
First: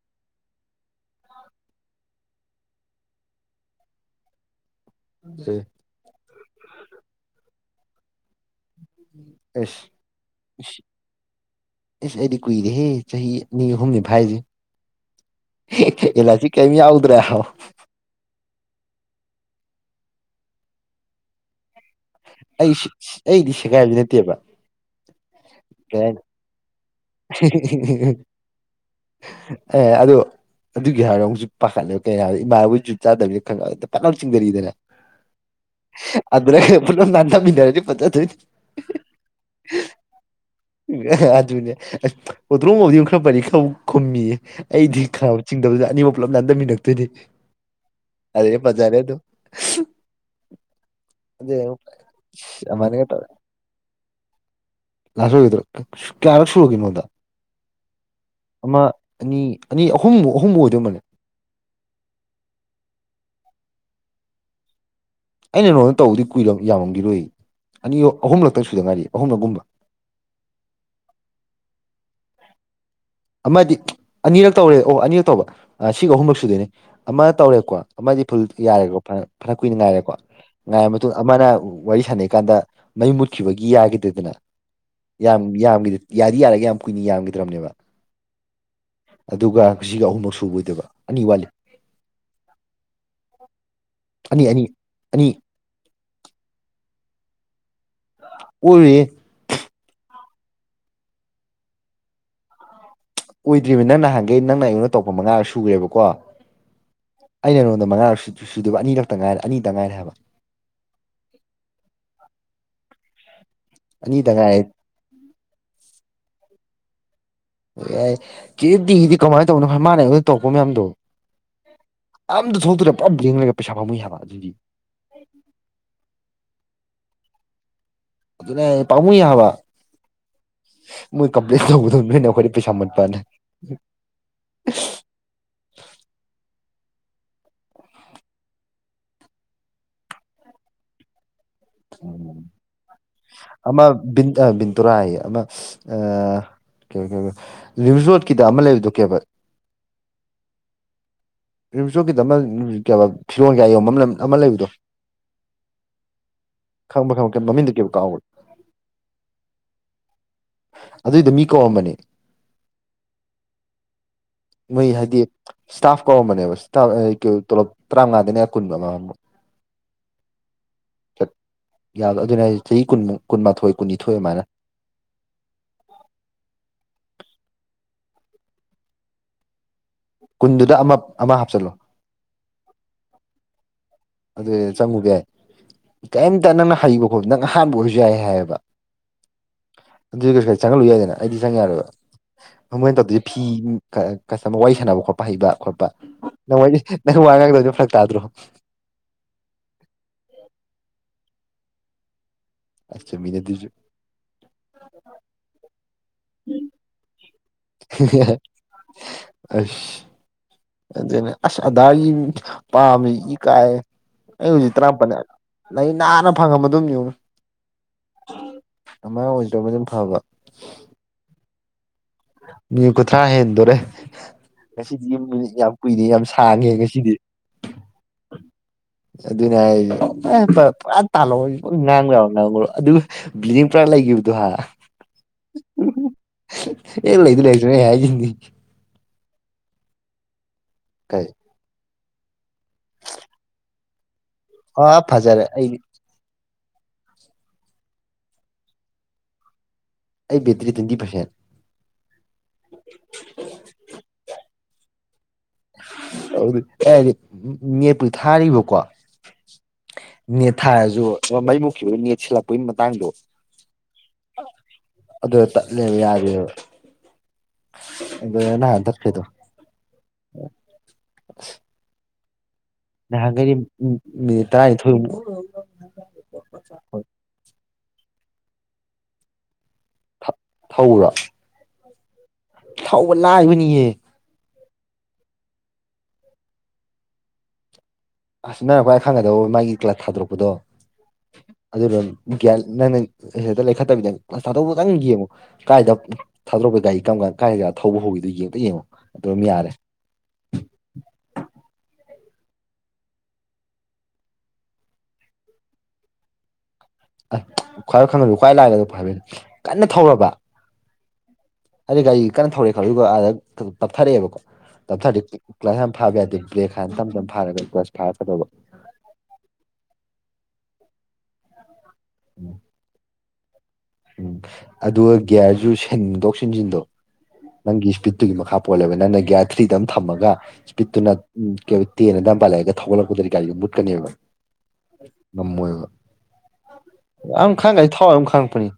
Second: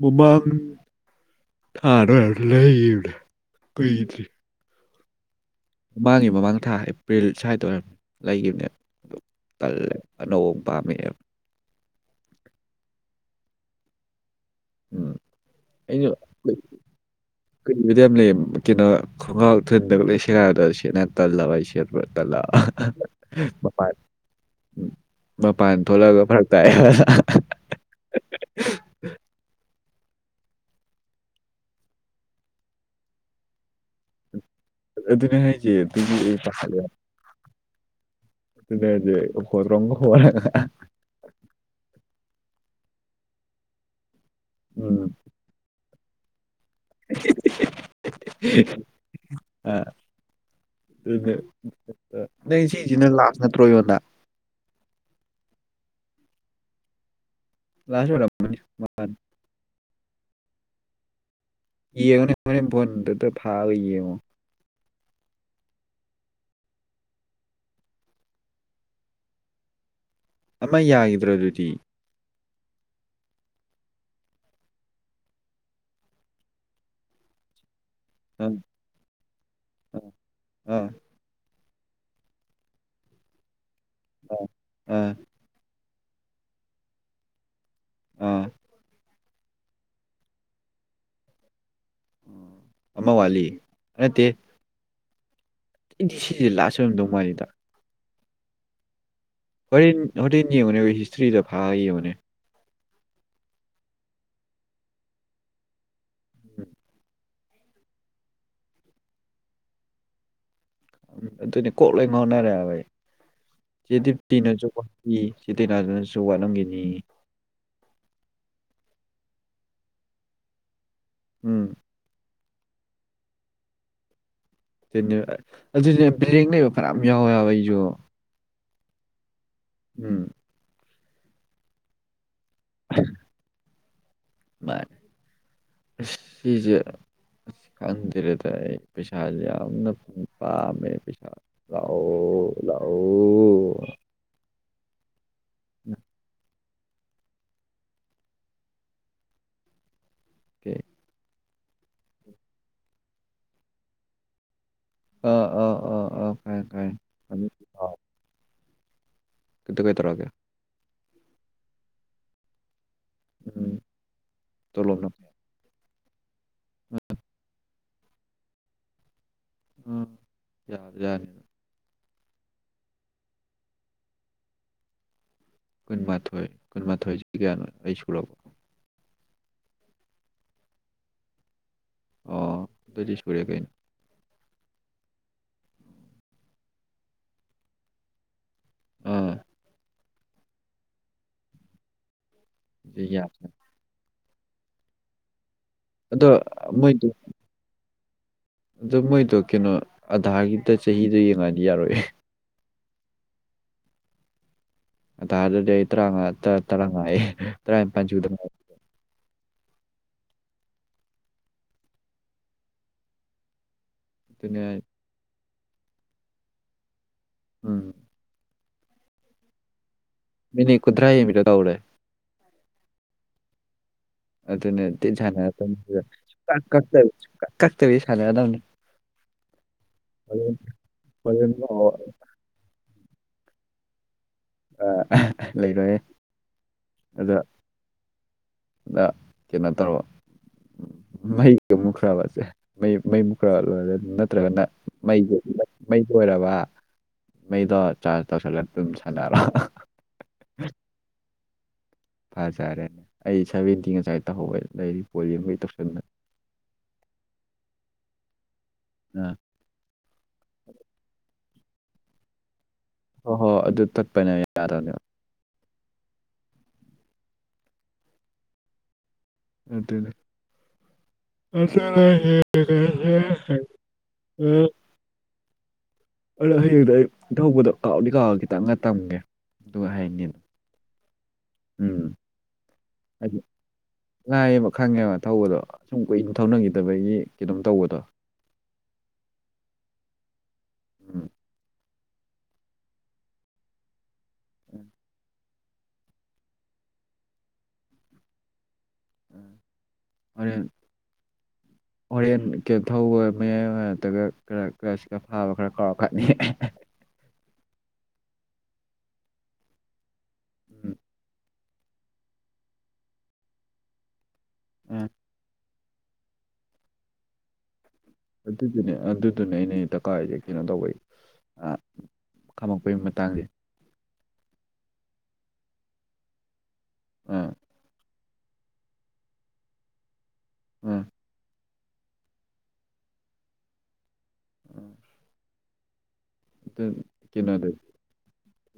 ꯃꯃꯥꯡ ꯊꯥꯔ ꯂꯩꯈꯤꯔꯅꯦ ꯀꯨꯏꯗ꯭ꯔꯤ ꯎ ꯃꯃꯥꯡꯒꯤ ꯃꯃꯥꯡ ꯊꯥ ꯑꯦꯄ꯭ꯔꯤꯜ ꯁ꯭ꯋꯥꯏꯗ ꯑꯣꯏꯔꯝꯅꯤ ꯂꯩꯈꯤꯕꯅꯦ ꯑꯦꯁ ꯄꯥꯝꯃꯛꯑꯦꯕ ꯏꯁ ꯑꯩꯗꯤ ꯀꯨꯏꯔꯦ ꯍꯦ ꯆꯍꯤ ꯑꯅꯤ ꯑꯍꯨꯝꯅꯤ ꯐꯥꯏꯁꯦ ꯎꯝ ꯑꯩꯅ ꯑꯦꯂꯥꯁꯇꯤꯛ ꯀꯩꯝ ꯌꯥꯎꯗ꯭ꯔꯦ ꯍꯥꯏꯕ ꯀꯩꯅꯣꯗ ꯌꯥꯝ ꯂꯩꯌꯦ ꯀꯩꯅꯣ ꯈꯣꯡꯒ꯭ꯔꯥꯎ ꯊꯨꯗꯒ ꯂꯣꯏ ꯁꯦꯒꯥꯏꯕꯗꯣ ꯁꯦꯠꯅ ꯇꯜꯂꯕ ꯑꯩ ꯁꯦ ꯑꯩ ꯇꯂꯛꯑ ꯑꯩꯗꯤ ꯁꯦꯒꯥꯏꯕꯗꯤ ꯅꯠꯇꯦꯕ [unintelligible] ꯃꯄꯥꯟ ꯀꯩ ꯊꯣꯂꯛꯒ ꯍꯥꯏꯅꯤ ꯐꯔꯛ ꯇꯥꯏ ꯑꯦ ꯑꯗꯨ ꯑꯗꯨꯒꯤ ꯍꯥꯏꯔꯣ ꯍꯧꯖꯤꯛ ꯄꯥꯈꯠꯂꯦ ꯀꯩ ꯍꯥꯏ ꯏꯃꯥꯟꯅꯕꯣꯏ ꯖꯨꯠ ꯆꯥꯗꯕꯅꯤꯅ ꯈꯧꯡꯒꯥꯎ ꯄꯥꯛꯂꯥꯎ ꯆꯤꯡꯊꯔꯛꯏꯗꯅ ꯑꯗꯨꯅꯦ ꯍꯥꯏꯁꯦ ꯑꯗꯨꯒꯤ ꯑꯩ ꯑꯗꯨꯔꯩ ꯄꯥꯈꯠꯂꯦ ꯄꯨꯠ ꯂꯥꯎ ꯅꯥꯟꯊꯥꯃꯤꯟꯅꯔꯗꯤ ꯐꯖꯗꯣꯏꯅꯤ ꯑꯗꯨꯅꯦ ꯍꯥꯏꯁꯦ ꯍꯣꯠꯇ꯭ꯔꯣꯡꯒ ꯍꯣꯠꯂ ꯑꯗꯨꯅꯦ ꯑꯁ ꯍꯣꯇ꯭ꯔꯣꯡ ꯍꯣꯕꯗꯤ ꯈꯔ ꯐꯔꯤ ꯈꯕꯨ ꯈꯨꯝꯃꯤꯌꯦ ꯑꯩꯗꯤ ꯎꯝ ꯈꯧ ꯆꯤꯡꯗꯕꯗ ꯑꯅꯤꯃꯛ ꯄꯨꯂꯞ ꯅꯟꯗꯃꯤꯟꯅ ꯇꯣꯏꯅꯤ ꯑꯗꯨꯗꯩ ꯐꯖꯔꯦ ꯑꯗꯨꯝ ꯑꯗꯨ ꯅꯪ ꯑꯗꯨꯃꯥꯏꯅꯒ ꯁꯤꯁꯤꯅ ꯇꯧꯔꯦ ꯂꯥꯁ ꯅꯠꯇ꯭ꯔꯣ ꯌꯣꯅ ꯗꯨꯒꯤꯗꯣ ꯀꯌꯥꯔꯛ ꯁꯨꯔꯒ ꯅꯣꯟꯗ ꯂꯥꯁ ꯑꯣꯏꯔꯝꯃꯅꯤ ꯑꯃ ꯃꯥꯅꯤ ꯑꯅꯤ ꯑꯅꯤ ꯑꯍꯨꯝꯨꯛ ꯑꯍꯨꯝꯃꯨ ꯑꯣꯏꯗꯧꯃꯜꯅꯦ ꯌꯦꯡꯉꯨꯅꯦ ꯍꯣꯔꯦꯟ ꯕꯣꯟ ꯗꯛ ꯗꯛ ꯊꯔ ꯌꯦꯡꯉꯣ ꯑꯩꯅ ꯅꯣꯡꯅ ꯇꯧꯕꯗꯤ ꯀꯨꯏꯔ ꯌꯥꯃꯝꯒꯤꯔꯣꯏ ꯑꯅꯤ ꯑꯍꯨꯝꯂꯛꯇ ꯁꯨꯗ ꯉꯥꯏꯔꯤ ꯑꯍꯨꯝꯂꯛꯒꯨꯝꯕ ꯑꯃ ꯌꯥꯈꯤꯗ꯭ꯔꯗꯨꯗꯤ ꯑꯃꯗꯤ ꯑꯅꯤꯔꯛ ꯇꯧꯔꯦ ꯑꯣ ꯑꯅꯤꯔꯛ ꯇꯧꯕ ꯁꯤꯒ ꯑꯍꯨꯝꯂꯛ ꯁꯨꯗꯣꯏꯅꯦ ꯑꯃ ꯇꯧꯔꯦꯀꯣ ꯑꯃꯗꯤ ꯐꯨꯜ ꯑꯪ ꯌꯥꯔꯦꯀꯣ ꯐꯅ ꯀꯨꯏꯅ ꯑꯪ ꯉꯥꯏꯔꯦꯀꯣ ꯑꯥ ꯉꯥꯏꯔ ꯃꯇꯨꯡ ꯑꯃꯅ ꯋꯥꯔꯤ ꯁꯥꯟꯅꯩ ꯀꯥꯟꯗ ꯃꯩ ꯃꯨꯠꯈꯤꯕꯒꯤ ꯌꯥꯈꯤꯗꯦꯗꯅ ꯑꯥ ꯑꯥ ꯌꯥꯝ ꯌꯥꯝꯒꯤꯗ ꯌꯥꯗꯤ ꯌꯥꯔꯒꯦ ꯌꯥꯝ ꯀꯨꯏꯅ ꯌꯥꯝꯈꯤꯗ꯭ꯔꯕꯅꯦꯕ ꯑꯥ ꯑꯗꯨꯒ ꯁꯤꯒ ꯑꯍꯨꯝꯂꯛ ꯁꯨꯕ ꯐꯣꯏꯗꯣꯏꯕ ꯑꯅꯤ ꯋꯥꯠꯂꯤ ꯑꯃ ꯋꯥꯂꯤ ꯅꯠꯇꯦ ꯑꯅꯤ ꯑꯅꯤ ꯑꯅꯤ ꯑꯩꯗꯤ ꯁꯤꯁꯦ ꯂꯥꯁ ꯑꯣꯏꯔꯝꯗꯧ ꯃꯥꯜꯂꯤꯗ ꯑꯣꯏ ꯍꯣꯔꯦꯟ ꯍꯣꯔꯦꯟ ꯌꯦꯡꯕꯅꯦ ꯑꯩꯈꯣꯏ ꯍꯤꯁꯇ꯭ꯔꯤꯗ ꯐꯥ ꯌꯦꯡꯕꯅꯦ ꯀ ꯑꯣꯏꯗ꯭ꯔꯤꯕꯅꯦ ꯅꯪꯅ ꯍꯪꯒꯦ ꯅꯪꯅ ꯑꯉꯣꯟ ꯅ ꯇꯧꯛꯄ ꯃꯉꯥꯔ ꯁꯨꯨꯔ꯭ꯔꯦꯕꯀꯣ ꯑꯩꯅ ꯅꯉꯣꯟꯗ ꯃꯉꯥꯔꯛ ꯁ ꯁꯨꯗꯕ ꯑꯅꯤꯈꯛꯇ ꯉꯥꯏꯔꯦ ꯑꯅꯤꯗ ꯉꯥꯏꯔꯦ ꯍꯥꯏꯕ ꯑꯗꯨꯅꯤ ꯀꯣꯛ ꯂ ꯍꯣꯠꯅꯔꯦꯕꯩ ꯆꯦꯗꯤꯤ ꯑꯅꯤꯇ ꯉꯥꯏꯔꯦ ꯇꯤꯅꯁꯨ ꯋꯥꯄꯤ ꯆꯦ ꯇꯤꯅꯥꯗꯨꯅꯁꯨ ꯋꯥꯠꯂꯝꯈꯤꯅꯤ ꯑꯣ ꯌꯥꯏ ꯀꯦꯗꯤꯗꯤ ꯀꯃꯥꯏꯅ ꯇꯧꯅꯣ ꯃꯥꯥꯟꯅ ꯇꯧꯔꯛꯄ ꯃꯌꯥꯝꯗꯣ ꯎꯝ ꯑꯝꯇ ꯊꯣꯛꯇꯣꯔꯦ ꯄꯨꯂꯞ ꯌꯦꯡꯂꯉꯒ ꯄꯩꯁꯥ ꯐꯝꯃꯨꯏ ꯍꯥꯏꯕ ꯑꯗꯨꯗꯤ ꯑꯗꯨꯅꯦ ꯕꯔꯦꯡ ꯂꯩꯕ ꯐꯔꯥ ꯌꯥꯎꯋꯦ ꯌꯥꯎꯕ ꯑꯩꯁꯨ ꯄꯥꯨꯡ ꯌꯥ ꯑꯍꯕꯕꯥ ꯎꯝ ꯃꯣꯏ ꯀꯝꯄꯂꯤ ꯇꯧꯕꯗꯅꯦꯈ ꯄꯩꯁꯥ ꯃꯄꯅꯦ ꯃꯥ ꯁꯤꯁꯨ ꯀꯥꯟ ꯊꯔꯦ ꯇ ꯄꯁꯥ ꯌꯥꯝꯅ ꯄꯝꯃꯦ ꯄꯁꯥ ꯑꯃꯟ ꯟꯗꯨꯔꯥ ꯍꯥꯏ ꯑ ꯑ ꯔꯤꯝꯁ ꯔꯣꯗꯀꯤꯗ ꯑꯃ ꯂꯩꯕꯗꯣ ꯀꯦꯕ ꯀ ꯔꯤꯝꯆꯣꯛꯀꯤꯗ ꯑꯃ ꯐꯤꯔꯣꯟ ꯀꯌꯥ ꯌꯦ ꯑꯃ ꯂꯩꯕꯗꯣ ꯑꯥ ꯑꯥ ꯑꯥ ꯑꯥ ꯈꯪꯉꯦ ꯈꯪꯕ ꯈꯪꯕ ꯈꯪꯉꯦ ꯃꯃꯤꯡꯗ ꯀꯦ ꯀꯥꯎꯕ ꯀꯗ ꯀꯩ ꯇꯔꯥꯒ ꯑꯗꯨꯏꯗ ꯃꯤ ꯀꯧꯑꯝꯕꯅꯤ ꯎꯝ ꯃꯣꯏ ꯇꯣꯂꯣꯞꯅ ꯍꯥꯏꯗꯤ ꯏꯁꯇꯥꯐ ꯀꯧꯔꯝꯕꯅꯦꯕ ꯏꯁꯇꯥ ꯇꯣꯂꯣꯞ ꯇꯔꯥꯃꯉꯥꯗꯅꯦ ꯑ ꯀꯨꯟꯕ ꯑꯃ ꯑꯝ ꯌꯥꯔ ꯌꯥꯅꯤꯅ ꯌꯥꯗ ꯑꯗꯨꯅꯦ ꯆꯍꯤ ꯀꯨꯟꯃꯛ ꯀꯨꯟꯃꯥꯊꯣꯏ ꯀꯨꯟꯅꯤꯊꯣꯏ ꯑꯗꯨꯃꯥꯏꯅ ꯀꯨꯟꯃꯥꯊꯣꯏ ꯀꯨꯟꯃꯥꯊꯣꯏꯁꯤ ꯀꯌꯥꯅꯣ ꯑꯩ ꯁꯔꯕ ꯀꯨꯟꯗꯨꯗ ꯑꯃ ꯑꯃ ꯍꯥꯞꯆꯤꯜꯂꯣ ꯑꯣ ꯗꯤ ꯁꯨꯔꯌꯥ ꯀꯩꯅ ꯑꯗꯨꯏ ꯆꯪꯉꯨꯕ ꯌꯥꯏ ꯀꯩꯝꯇ ꯅꯪꯅ ꯍꯩꯕ ꯈꯣꯠꯄ ꯅꯪ ꯑꯍꯥꯟꯕ ꯑꯣꯏꯔꯁꯨ ꯌꯥꯏ ꯍꯥꯏꯌꯦꯕ ꯎꯝ ꯑꯗꯨꯏ ꯀꯩꯁꯨ ꯀ ꯆꯪꯍꯜꯂꯨ ꯌꯥꯏꯗꯅ ꯑꯩꯗꯤ ꯆꯪꯉ ꯌꯥꯔꯣꯏꯕ ꯑꯗꯨꯃꯥꯏꯅ ꯇꯧꯗꯣꯏꯁꯦ ꯐꯤ ꯌꯥꯝꯃꯦ ꯀꯁ ꯋꯥꯔꯤ ꯁꯥꯟꯅꯕ ꯈꯣꯠꯄ ꯍꯩꯕ ꯈꯣꯠꯄ ꯑꯗꯣ ꯅꯪ ꯅꯪ ꯋꯥ ꯉꯥꯡꯗꯣꯏ ꯑꯗꯨꯝ ꯐꯔꯛ ꯇꯥꯗ꯭ꯔꯣ ꯑꯗꯨ ꯃꯣꯏꯗꯣ ꯀꯩꯅꯣ ꯑꯙꯥꯒꯤꯗ ꯆꯍꯤꯗꯣ ꯌꯦꯡꯉꯗꯤ ꯌꯥꯔꯣꯏꯦ ꯑꯆꯥ ꯃꯤꯅꯖ ꯇꯥꯔꯗꯗꯤ ꯑꯩꯔꯥ ꯇꯔꯥꯉ ꯇꯔꯥꯅꯤꯄꯥꯜ ꯑꯁ ꯑꯗꯨꯅ ꯑꯁ ꯑꯗꯥꯒꯤ ꯄꯥꯝꯃꯦ ꯏ ꯀꯥꯏ ꯑꯩ ꯑꯗꯨꯅꯦ ꯍꯧꯖꯤꯛ ꯇꯔꯥꯃꯄꯜ ꯂꯩ ꯅꯥꯟꯅ ꯐꯪꯉꯝꯕ ꯑꯗꯨꯝ ꯌꯦꯨꯅ ꯎꯝ ꯑꯃ ꯑꯣꯏꯗ꯭ꯔꯣꯃ ꯑꯗꯨꯝ ꯐꯕ ꯃꯤꯅꯤꯠ ꯀꯨꯟꯊ꯭ꯔꯥ ꯍꯦꯟꯕꯤꯗꯣ ꯇꯧꯔꯦ ꯃꯤ ꯀꯊ꯭ꯔꯥ ꯍꯦꯟꯗꯔꯦ ꯑꯗꯨꯅ ꯌꯥꯝ ꯁꯥꯡꯉꯦ ꯁꯥꯟꯅꯔꯅꯤ ꯀꯛꯇꯕꯤ ꯁꯥꯟꯅꯔꯗꯕꯅꯤ ꯑꯗꯨꯅꯦ ꯍꯣꯔꯦꯟ ꯍꯥꯏꯔꯤꯁꯦ ꯄꯨꯔꯥ ꯇꯥꯜꯂꯣꯑꯣ ꯍꯣꯔꯦꯟ ꯂꯥꯛꯑꯣ ꯉꯥꯡꯈ꯭ꯔꯣ ꯅꯥꯡꯈ꯭ꯔꯣ ꯑꯗꯨ ꯭ꯂꯤꯤꯡ ꯄꯔꯥ ꯂꯩꯌ ꯑ ꯂꯩꯔꯣꯏꯦ ꯏꯜ ꯏ ꯂꯩꯗꯅꯦ ꯍꯦꯒꯤꯟ ꯀꯩꯅꯣ ꯇꯧꯔꯕ ꯀꯩ ꯃꯩꯒ ꯑꯃꯨꯛ ꯨ꯭ꯔꯕꯁꯦ ꯃꯩ ꯃꯨꯛ ꯈ꯭ꯔꯥꯕ ꯂꯣꯏꯔꯦ ꯅꯠꯇ꯭ꯔꯒꯅ ꯑꯥ ꯃꯩ ꯐꯖꯔꯦ ꯑꯩ ꯃꯩ ꯂꯣꯏꯔꯕ ꯃꯩꯗꯣ ꯆꯥꯔꯖ ꯇꯧꯁꯜꯂꯒ ꯑꯗꯨꯝ ꯁꯥꯟꯅꯔꯣ ꯑꯩ ꯕꯦꯇꯔꯤ ꯇꯤꯟꯗꯤ ꯐꯁꯦꯟ ꯐꯖꯔꯦꯅꯦ ꯑꯩ ꯁꯚꯦꯟꯇꯤ ꯉꯁꯥꯏ ꯇꯧꯍꯧꯧꯕ ꯂꯩꯔꯤ ꯄꯣꯜꯂꯤ ꯑꯃꯒꯤ ꯇꯧꯁꯟꯕ ꯑꯦ ꯎ ꯃꯤ ꯄꯨ ꯊꯔꯔꯤꯕ ꯀꯣ ꯑ ꯅꯦꯠ ꯊꯥꯔꯁꯨ ꯃꯩꯃꯨꯛꯀꯤ ꯑꯣꯏꯅ ꯅꯦꯠ ꯁꯤꯜꯂꯛꯄꯒꯤ ꯃꯇꯥꯡꯗꯣ ꯍꯣꯏ ꯍꯣꯏ ꯑꯗꯨ ꯇꯠꯄꯅꯦ ꯌꯥꯔꯅꯤ ꯑꯗꯨꯗ ꯇꯠꯂꯦꯕ ꯌꯥꯗꯦꯕ ꯑꯗꯨ ꯅꯍꯥꯟ ꯇꯠꯀꯦꯗꯣ ꯑꯗꯨꯅꯦ ꯎꯝ ꯅꯍꯥꯟꯈꯩꯗꯤ ꯃꯤꯅꯤꯠ ꯎꯝ ꯇꯔꯥꯅꯤꯊꯣꯏꯃꯨꯛ ꯑꯗꯣ ꯍꯌꯦꯡꯛꯇ ꯑꯩ ꯏꯊꯧꯕꯗꯣ ꯀꯥꯎꯗꯤ ꯀꯥꯎꯑꯒ ꯈꯤꯇꯪꯒ ꯇꯝꯒꯦ ꯑꯗꯨꯒ ꯍꯥꯏꯅꯤ ꯑꯗꯨ ꯍꯧꯔ ꯎꯝ ꯊꯧꯕ ꯍꯥꯏꯗꯤ ꯂꯥꯛꯕꯅꯤꯌꯦ ꯂꯥꯏꯌꯦꯕ ꯈꯪꯉꯦꯕ ꯊꯧꯕꯗꯣ ꯁꯁꯨꯝ ꯀꯨꯏꯅ ꯊꯧꯅꯈꯤꯗꯕꯒꯤ ꯀ ꯑꯗꯨꯝ ꯇꯧꯕꯗꯣ ꯑꯁ ꯅ ꯑꯩꯏ ꯈꯪꯒꯗꯧꯕ ꯃꯥꯒꯤ ꯀ꯭ꯂꯥꯁ ꯊꯥꯗꯣꯔꯛꯄꯗꯣ ꯎꯝ ꯑꯗꯨꯅ ꯒ꯭ꯌꯥꯟ ꯅꯪꯅ ꯍꯦꯛꯇ ꯂꯩꯈꯠꯇꯕꯤꯗ ꯀ꯭ꯂ ꯊꯥꯗꯣꯛꯗꯪ ꯌꯦꯡꯉꯨ ꯀꯗꯥꯥꯏꯗ ꯊꯥꯗꯣꯛ ꯑꯗꯨꯒ ꯒꯥꯔꯤ ꯀꯝꯥꯟ ꯀꯥꯏꯔꯒ ꯊꯧꯕ ꯍꯧꯈꯤꯕꯗꯣ ꯌꯦꯡꯗ ꯌꯦꯡꯉꯣ ꯑꯗꯨꯝ ꯌꯥꯔꯦ ꯔ ꯑꯣꯔꯦꯟ ꯀꯦ ꯊꯧꯕ ꯃꯌꯥꯏ ꯑꯣꯏꯔ ꯅꯠꯇ꯭ꯔꯒ ꯀ ꯐꯥꯕ ꯈꯔ ꯀꯥꯎꯔꯀꯅꯤ ꯈ ꯈꯪꯕ ꯈ꯭ꯋꯥꯏ ꯂꯥꯛꯒꯗ ꯍꯥꯏꯕꯅꯤ ꯀꯟꯅ ꯊꯧꯔꯕ ꯎꯝ ꯑꯗꯨ ꯒꯥꯔꯤ ꯀꯟꯅ ꯊꯧꯔꯛꯑꯦ ꯈ ꯑꯗꯨꯒ ꯑꯥꯗ ꯇꯞꯊꯔꯛꯑꯦꯕꯀꯣ ꯑꯥ ꯇꯞꯊ ꯀ꯭ꯂꯥꯁ ꯌꯥꯝ ꯐꯥꯕ ꯌꯥꯗꯦ ꯄ꯭ꯂꯦ ꯈꯥꯏꯅ ꯇꯝ ꯇꯅ ꯐꯥꯔꯒꯗꯤ ꯀ꯭ꯂꯥꯁ ꯑꯗꯨꯗꯨꯅꯦ ꯑꯗꯨꯗꯨꯅꯦ ꯑꯩꯅ ꯗꯀꯥꯔꯁꯦ ꯀꯩꯅꯣ ꯇꯧꯕꯩ ꯈꯝꯃꯛꯄꯩꯒꯤ ꯃꯇꯥꯡꯁꯦ ꯎꯝ ꯑꯗꯨꯒ ꯒꯤꯌꯥꯔꯁꯨ ꯁꯦꯡꯗꯣꯛ ꯁꯤꯟꯖꯤꯟꯗꯣ ꯑꯥ ꯅꯪꯒꯤ ꯏꯁꯄꯤꯠ ꯑꯗꯨꯒꯤ ꯃꯈꯥ ꯄꯣꯜꯂꯦꯕ ꯅꯪꯅ ꯒ꯭ꯌꯥꯔ ꯊ꯭ꯔꯤꯗ ꯑꯃ ꯊꯝꯃꯒ ꯑꯥ ꯏꯁꯄꯤꯠꯇꯨꯅ ꯇꯦꯅ ꯑꯗꯨꯝ ꯄꯥꯜꯂꯛꯑꯒ ꯊꯧꯒꯠꯂꯛꯄꯗꯗꯤ ꯒꯥꯔꯤꯗꯣ ꯃꯨꯠꯀꯅꯦꯕ ꯉꯝꯃꯣꯏꯕ ꯑꯗꯨ ꯑ ꯈꯪꯉꯁꯤ ꯊꯥꯎꯋꯥꯏ ꯑꯃ ꯈꯪꯉꯛꯄꯅꯤ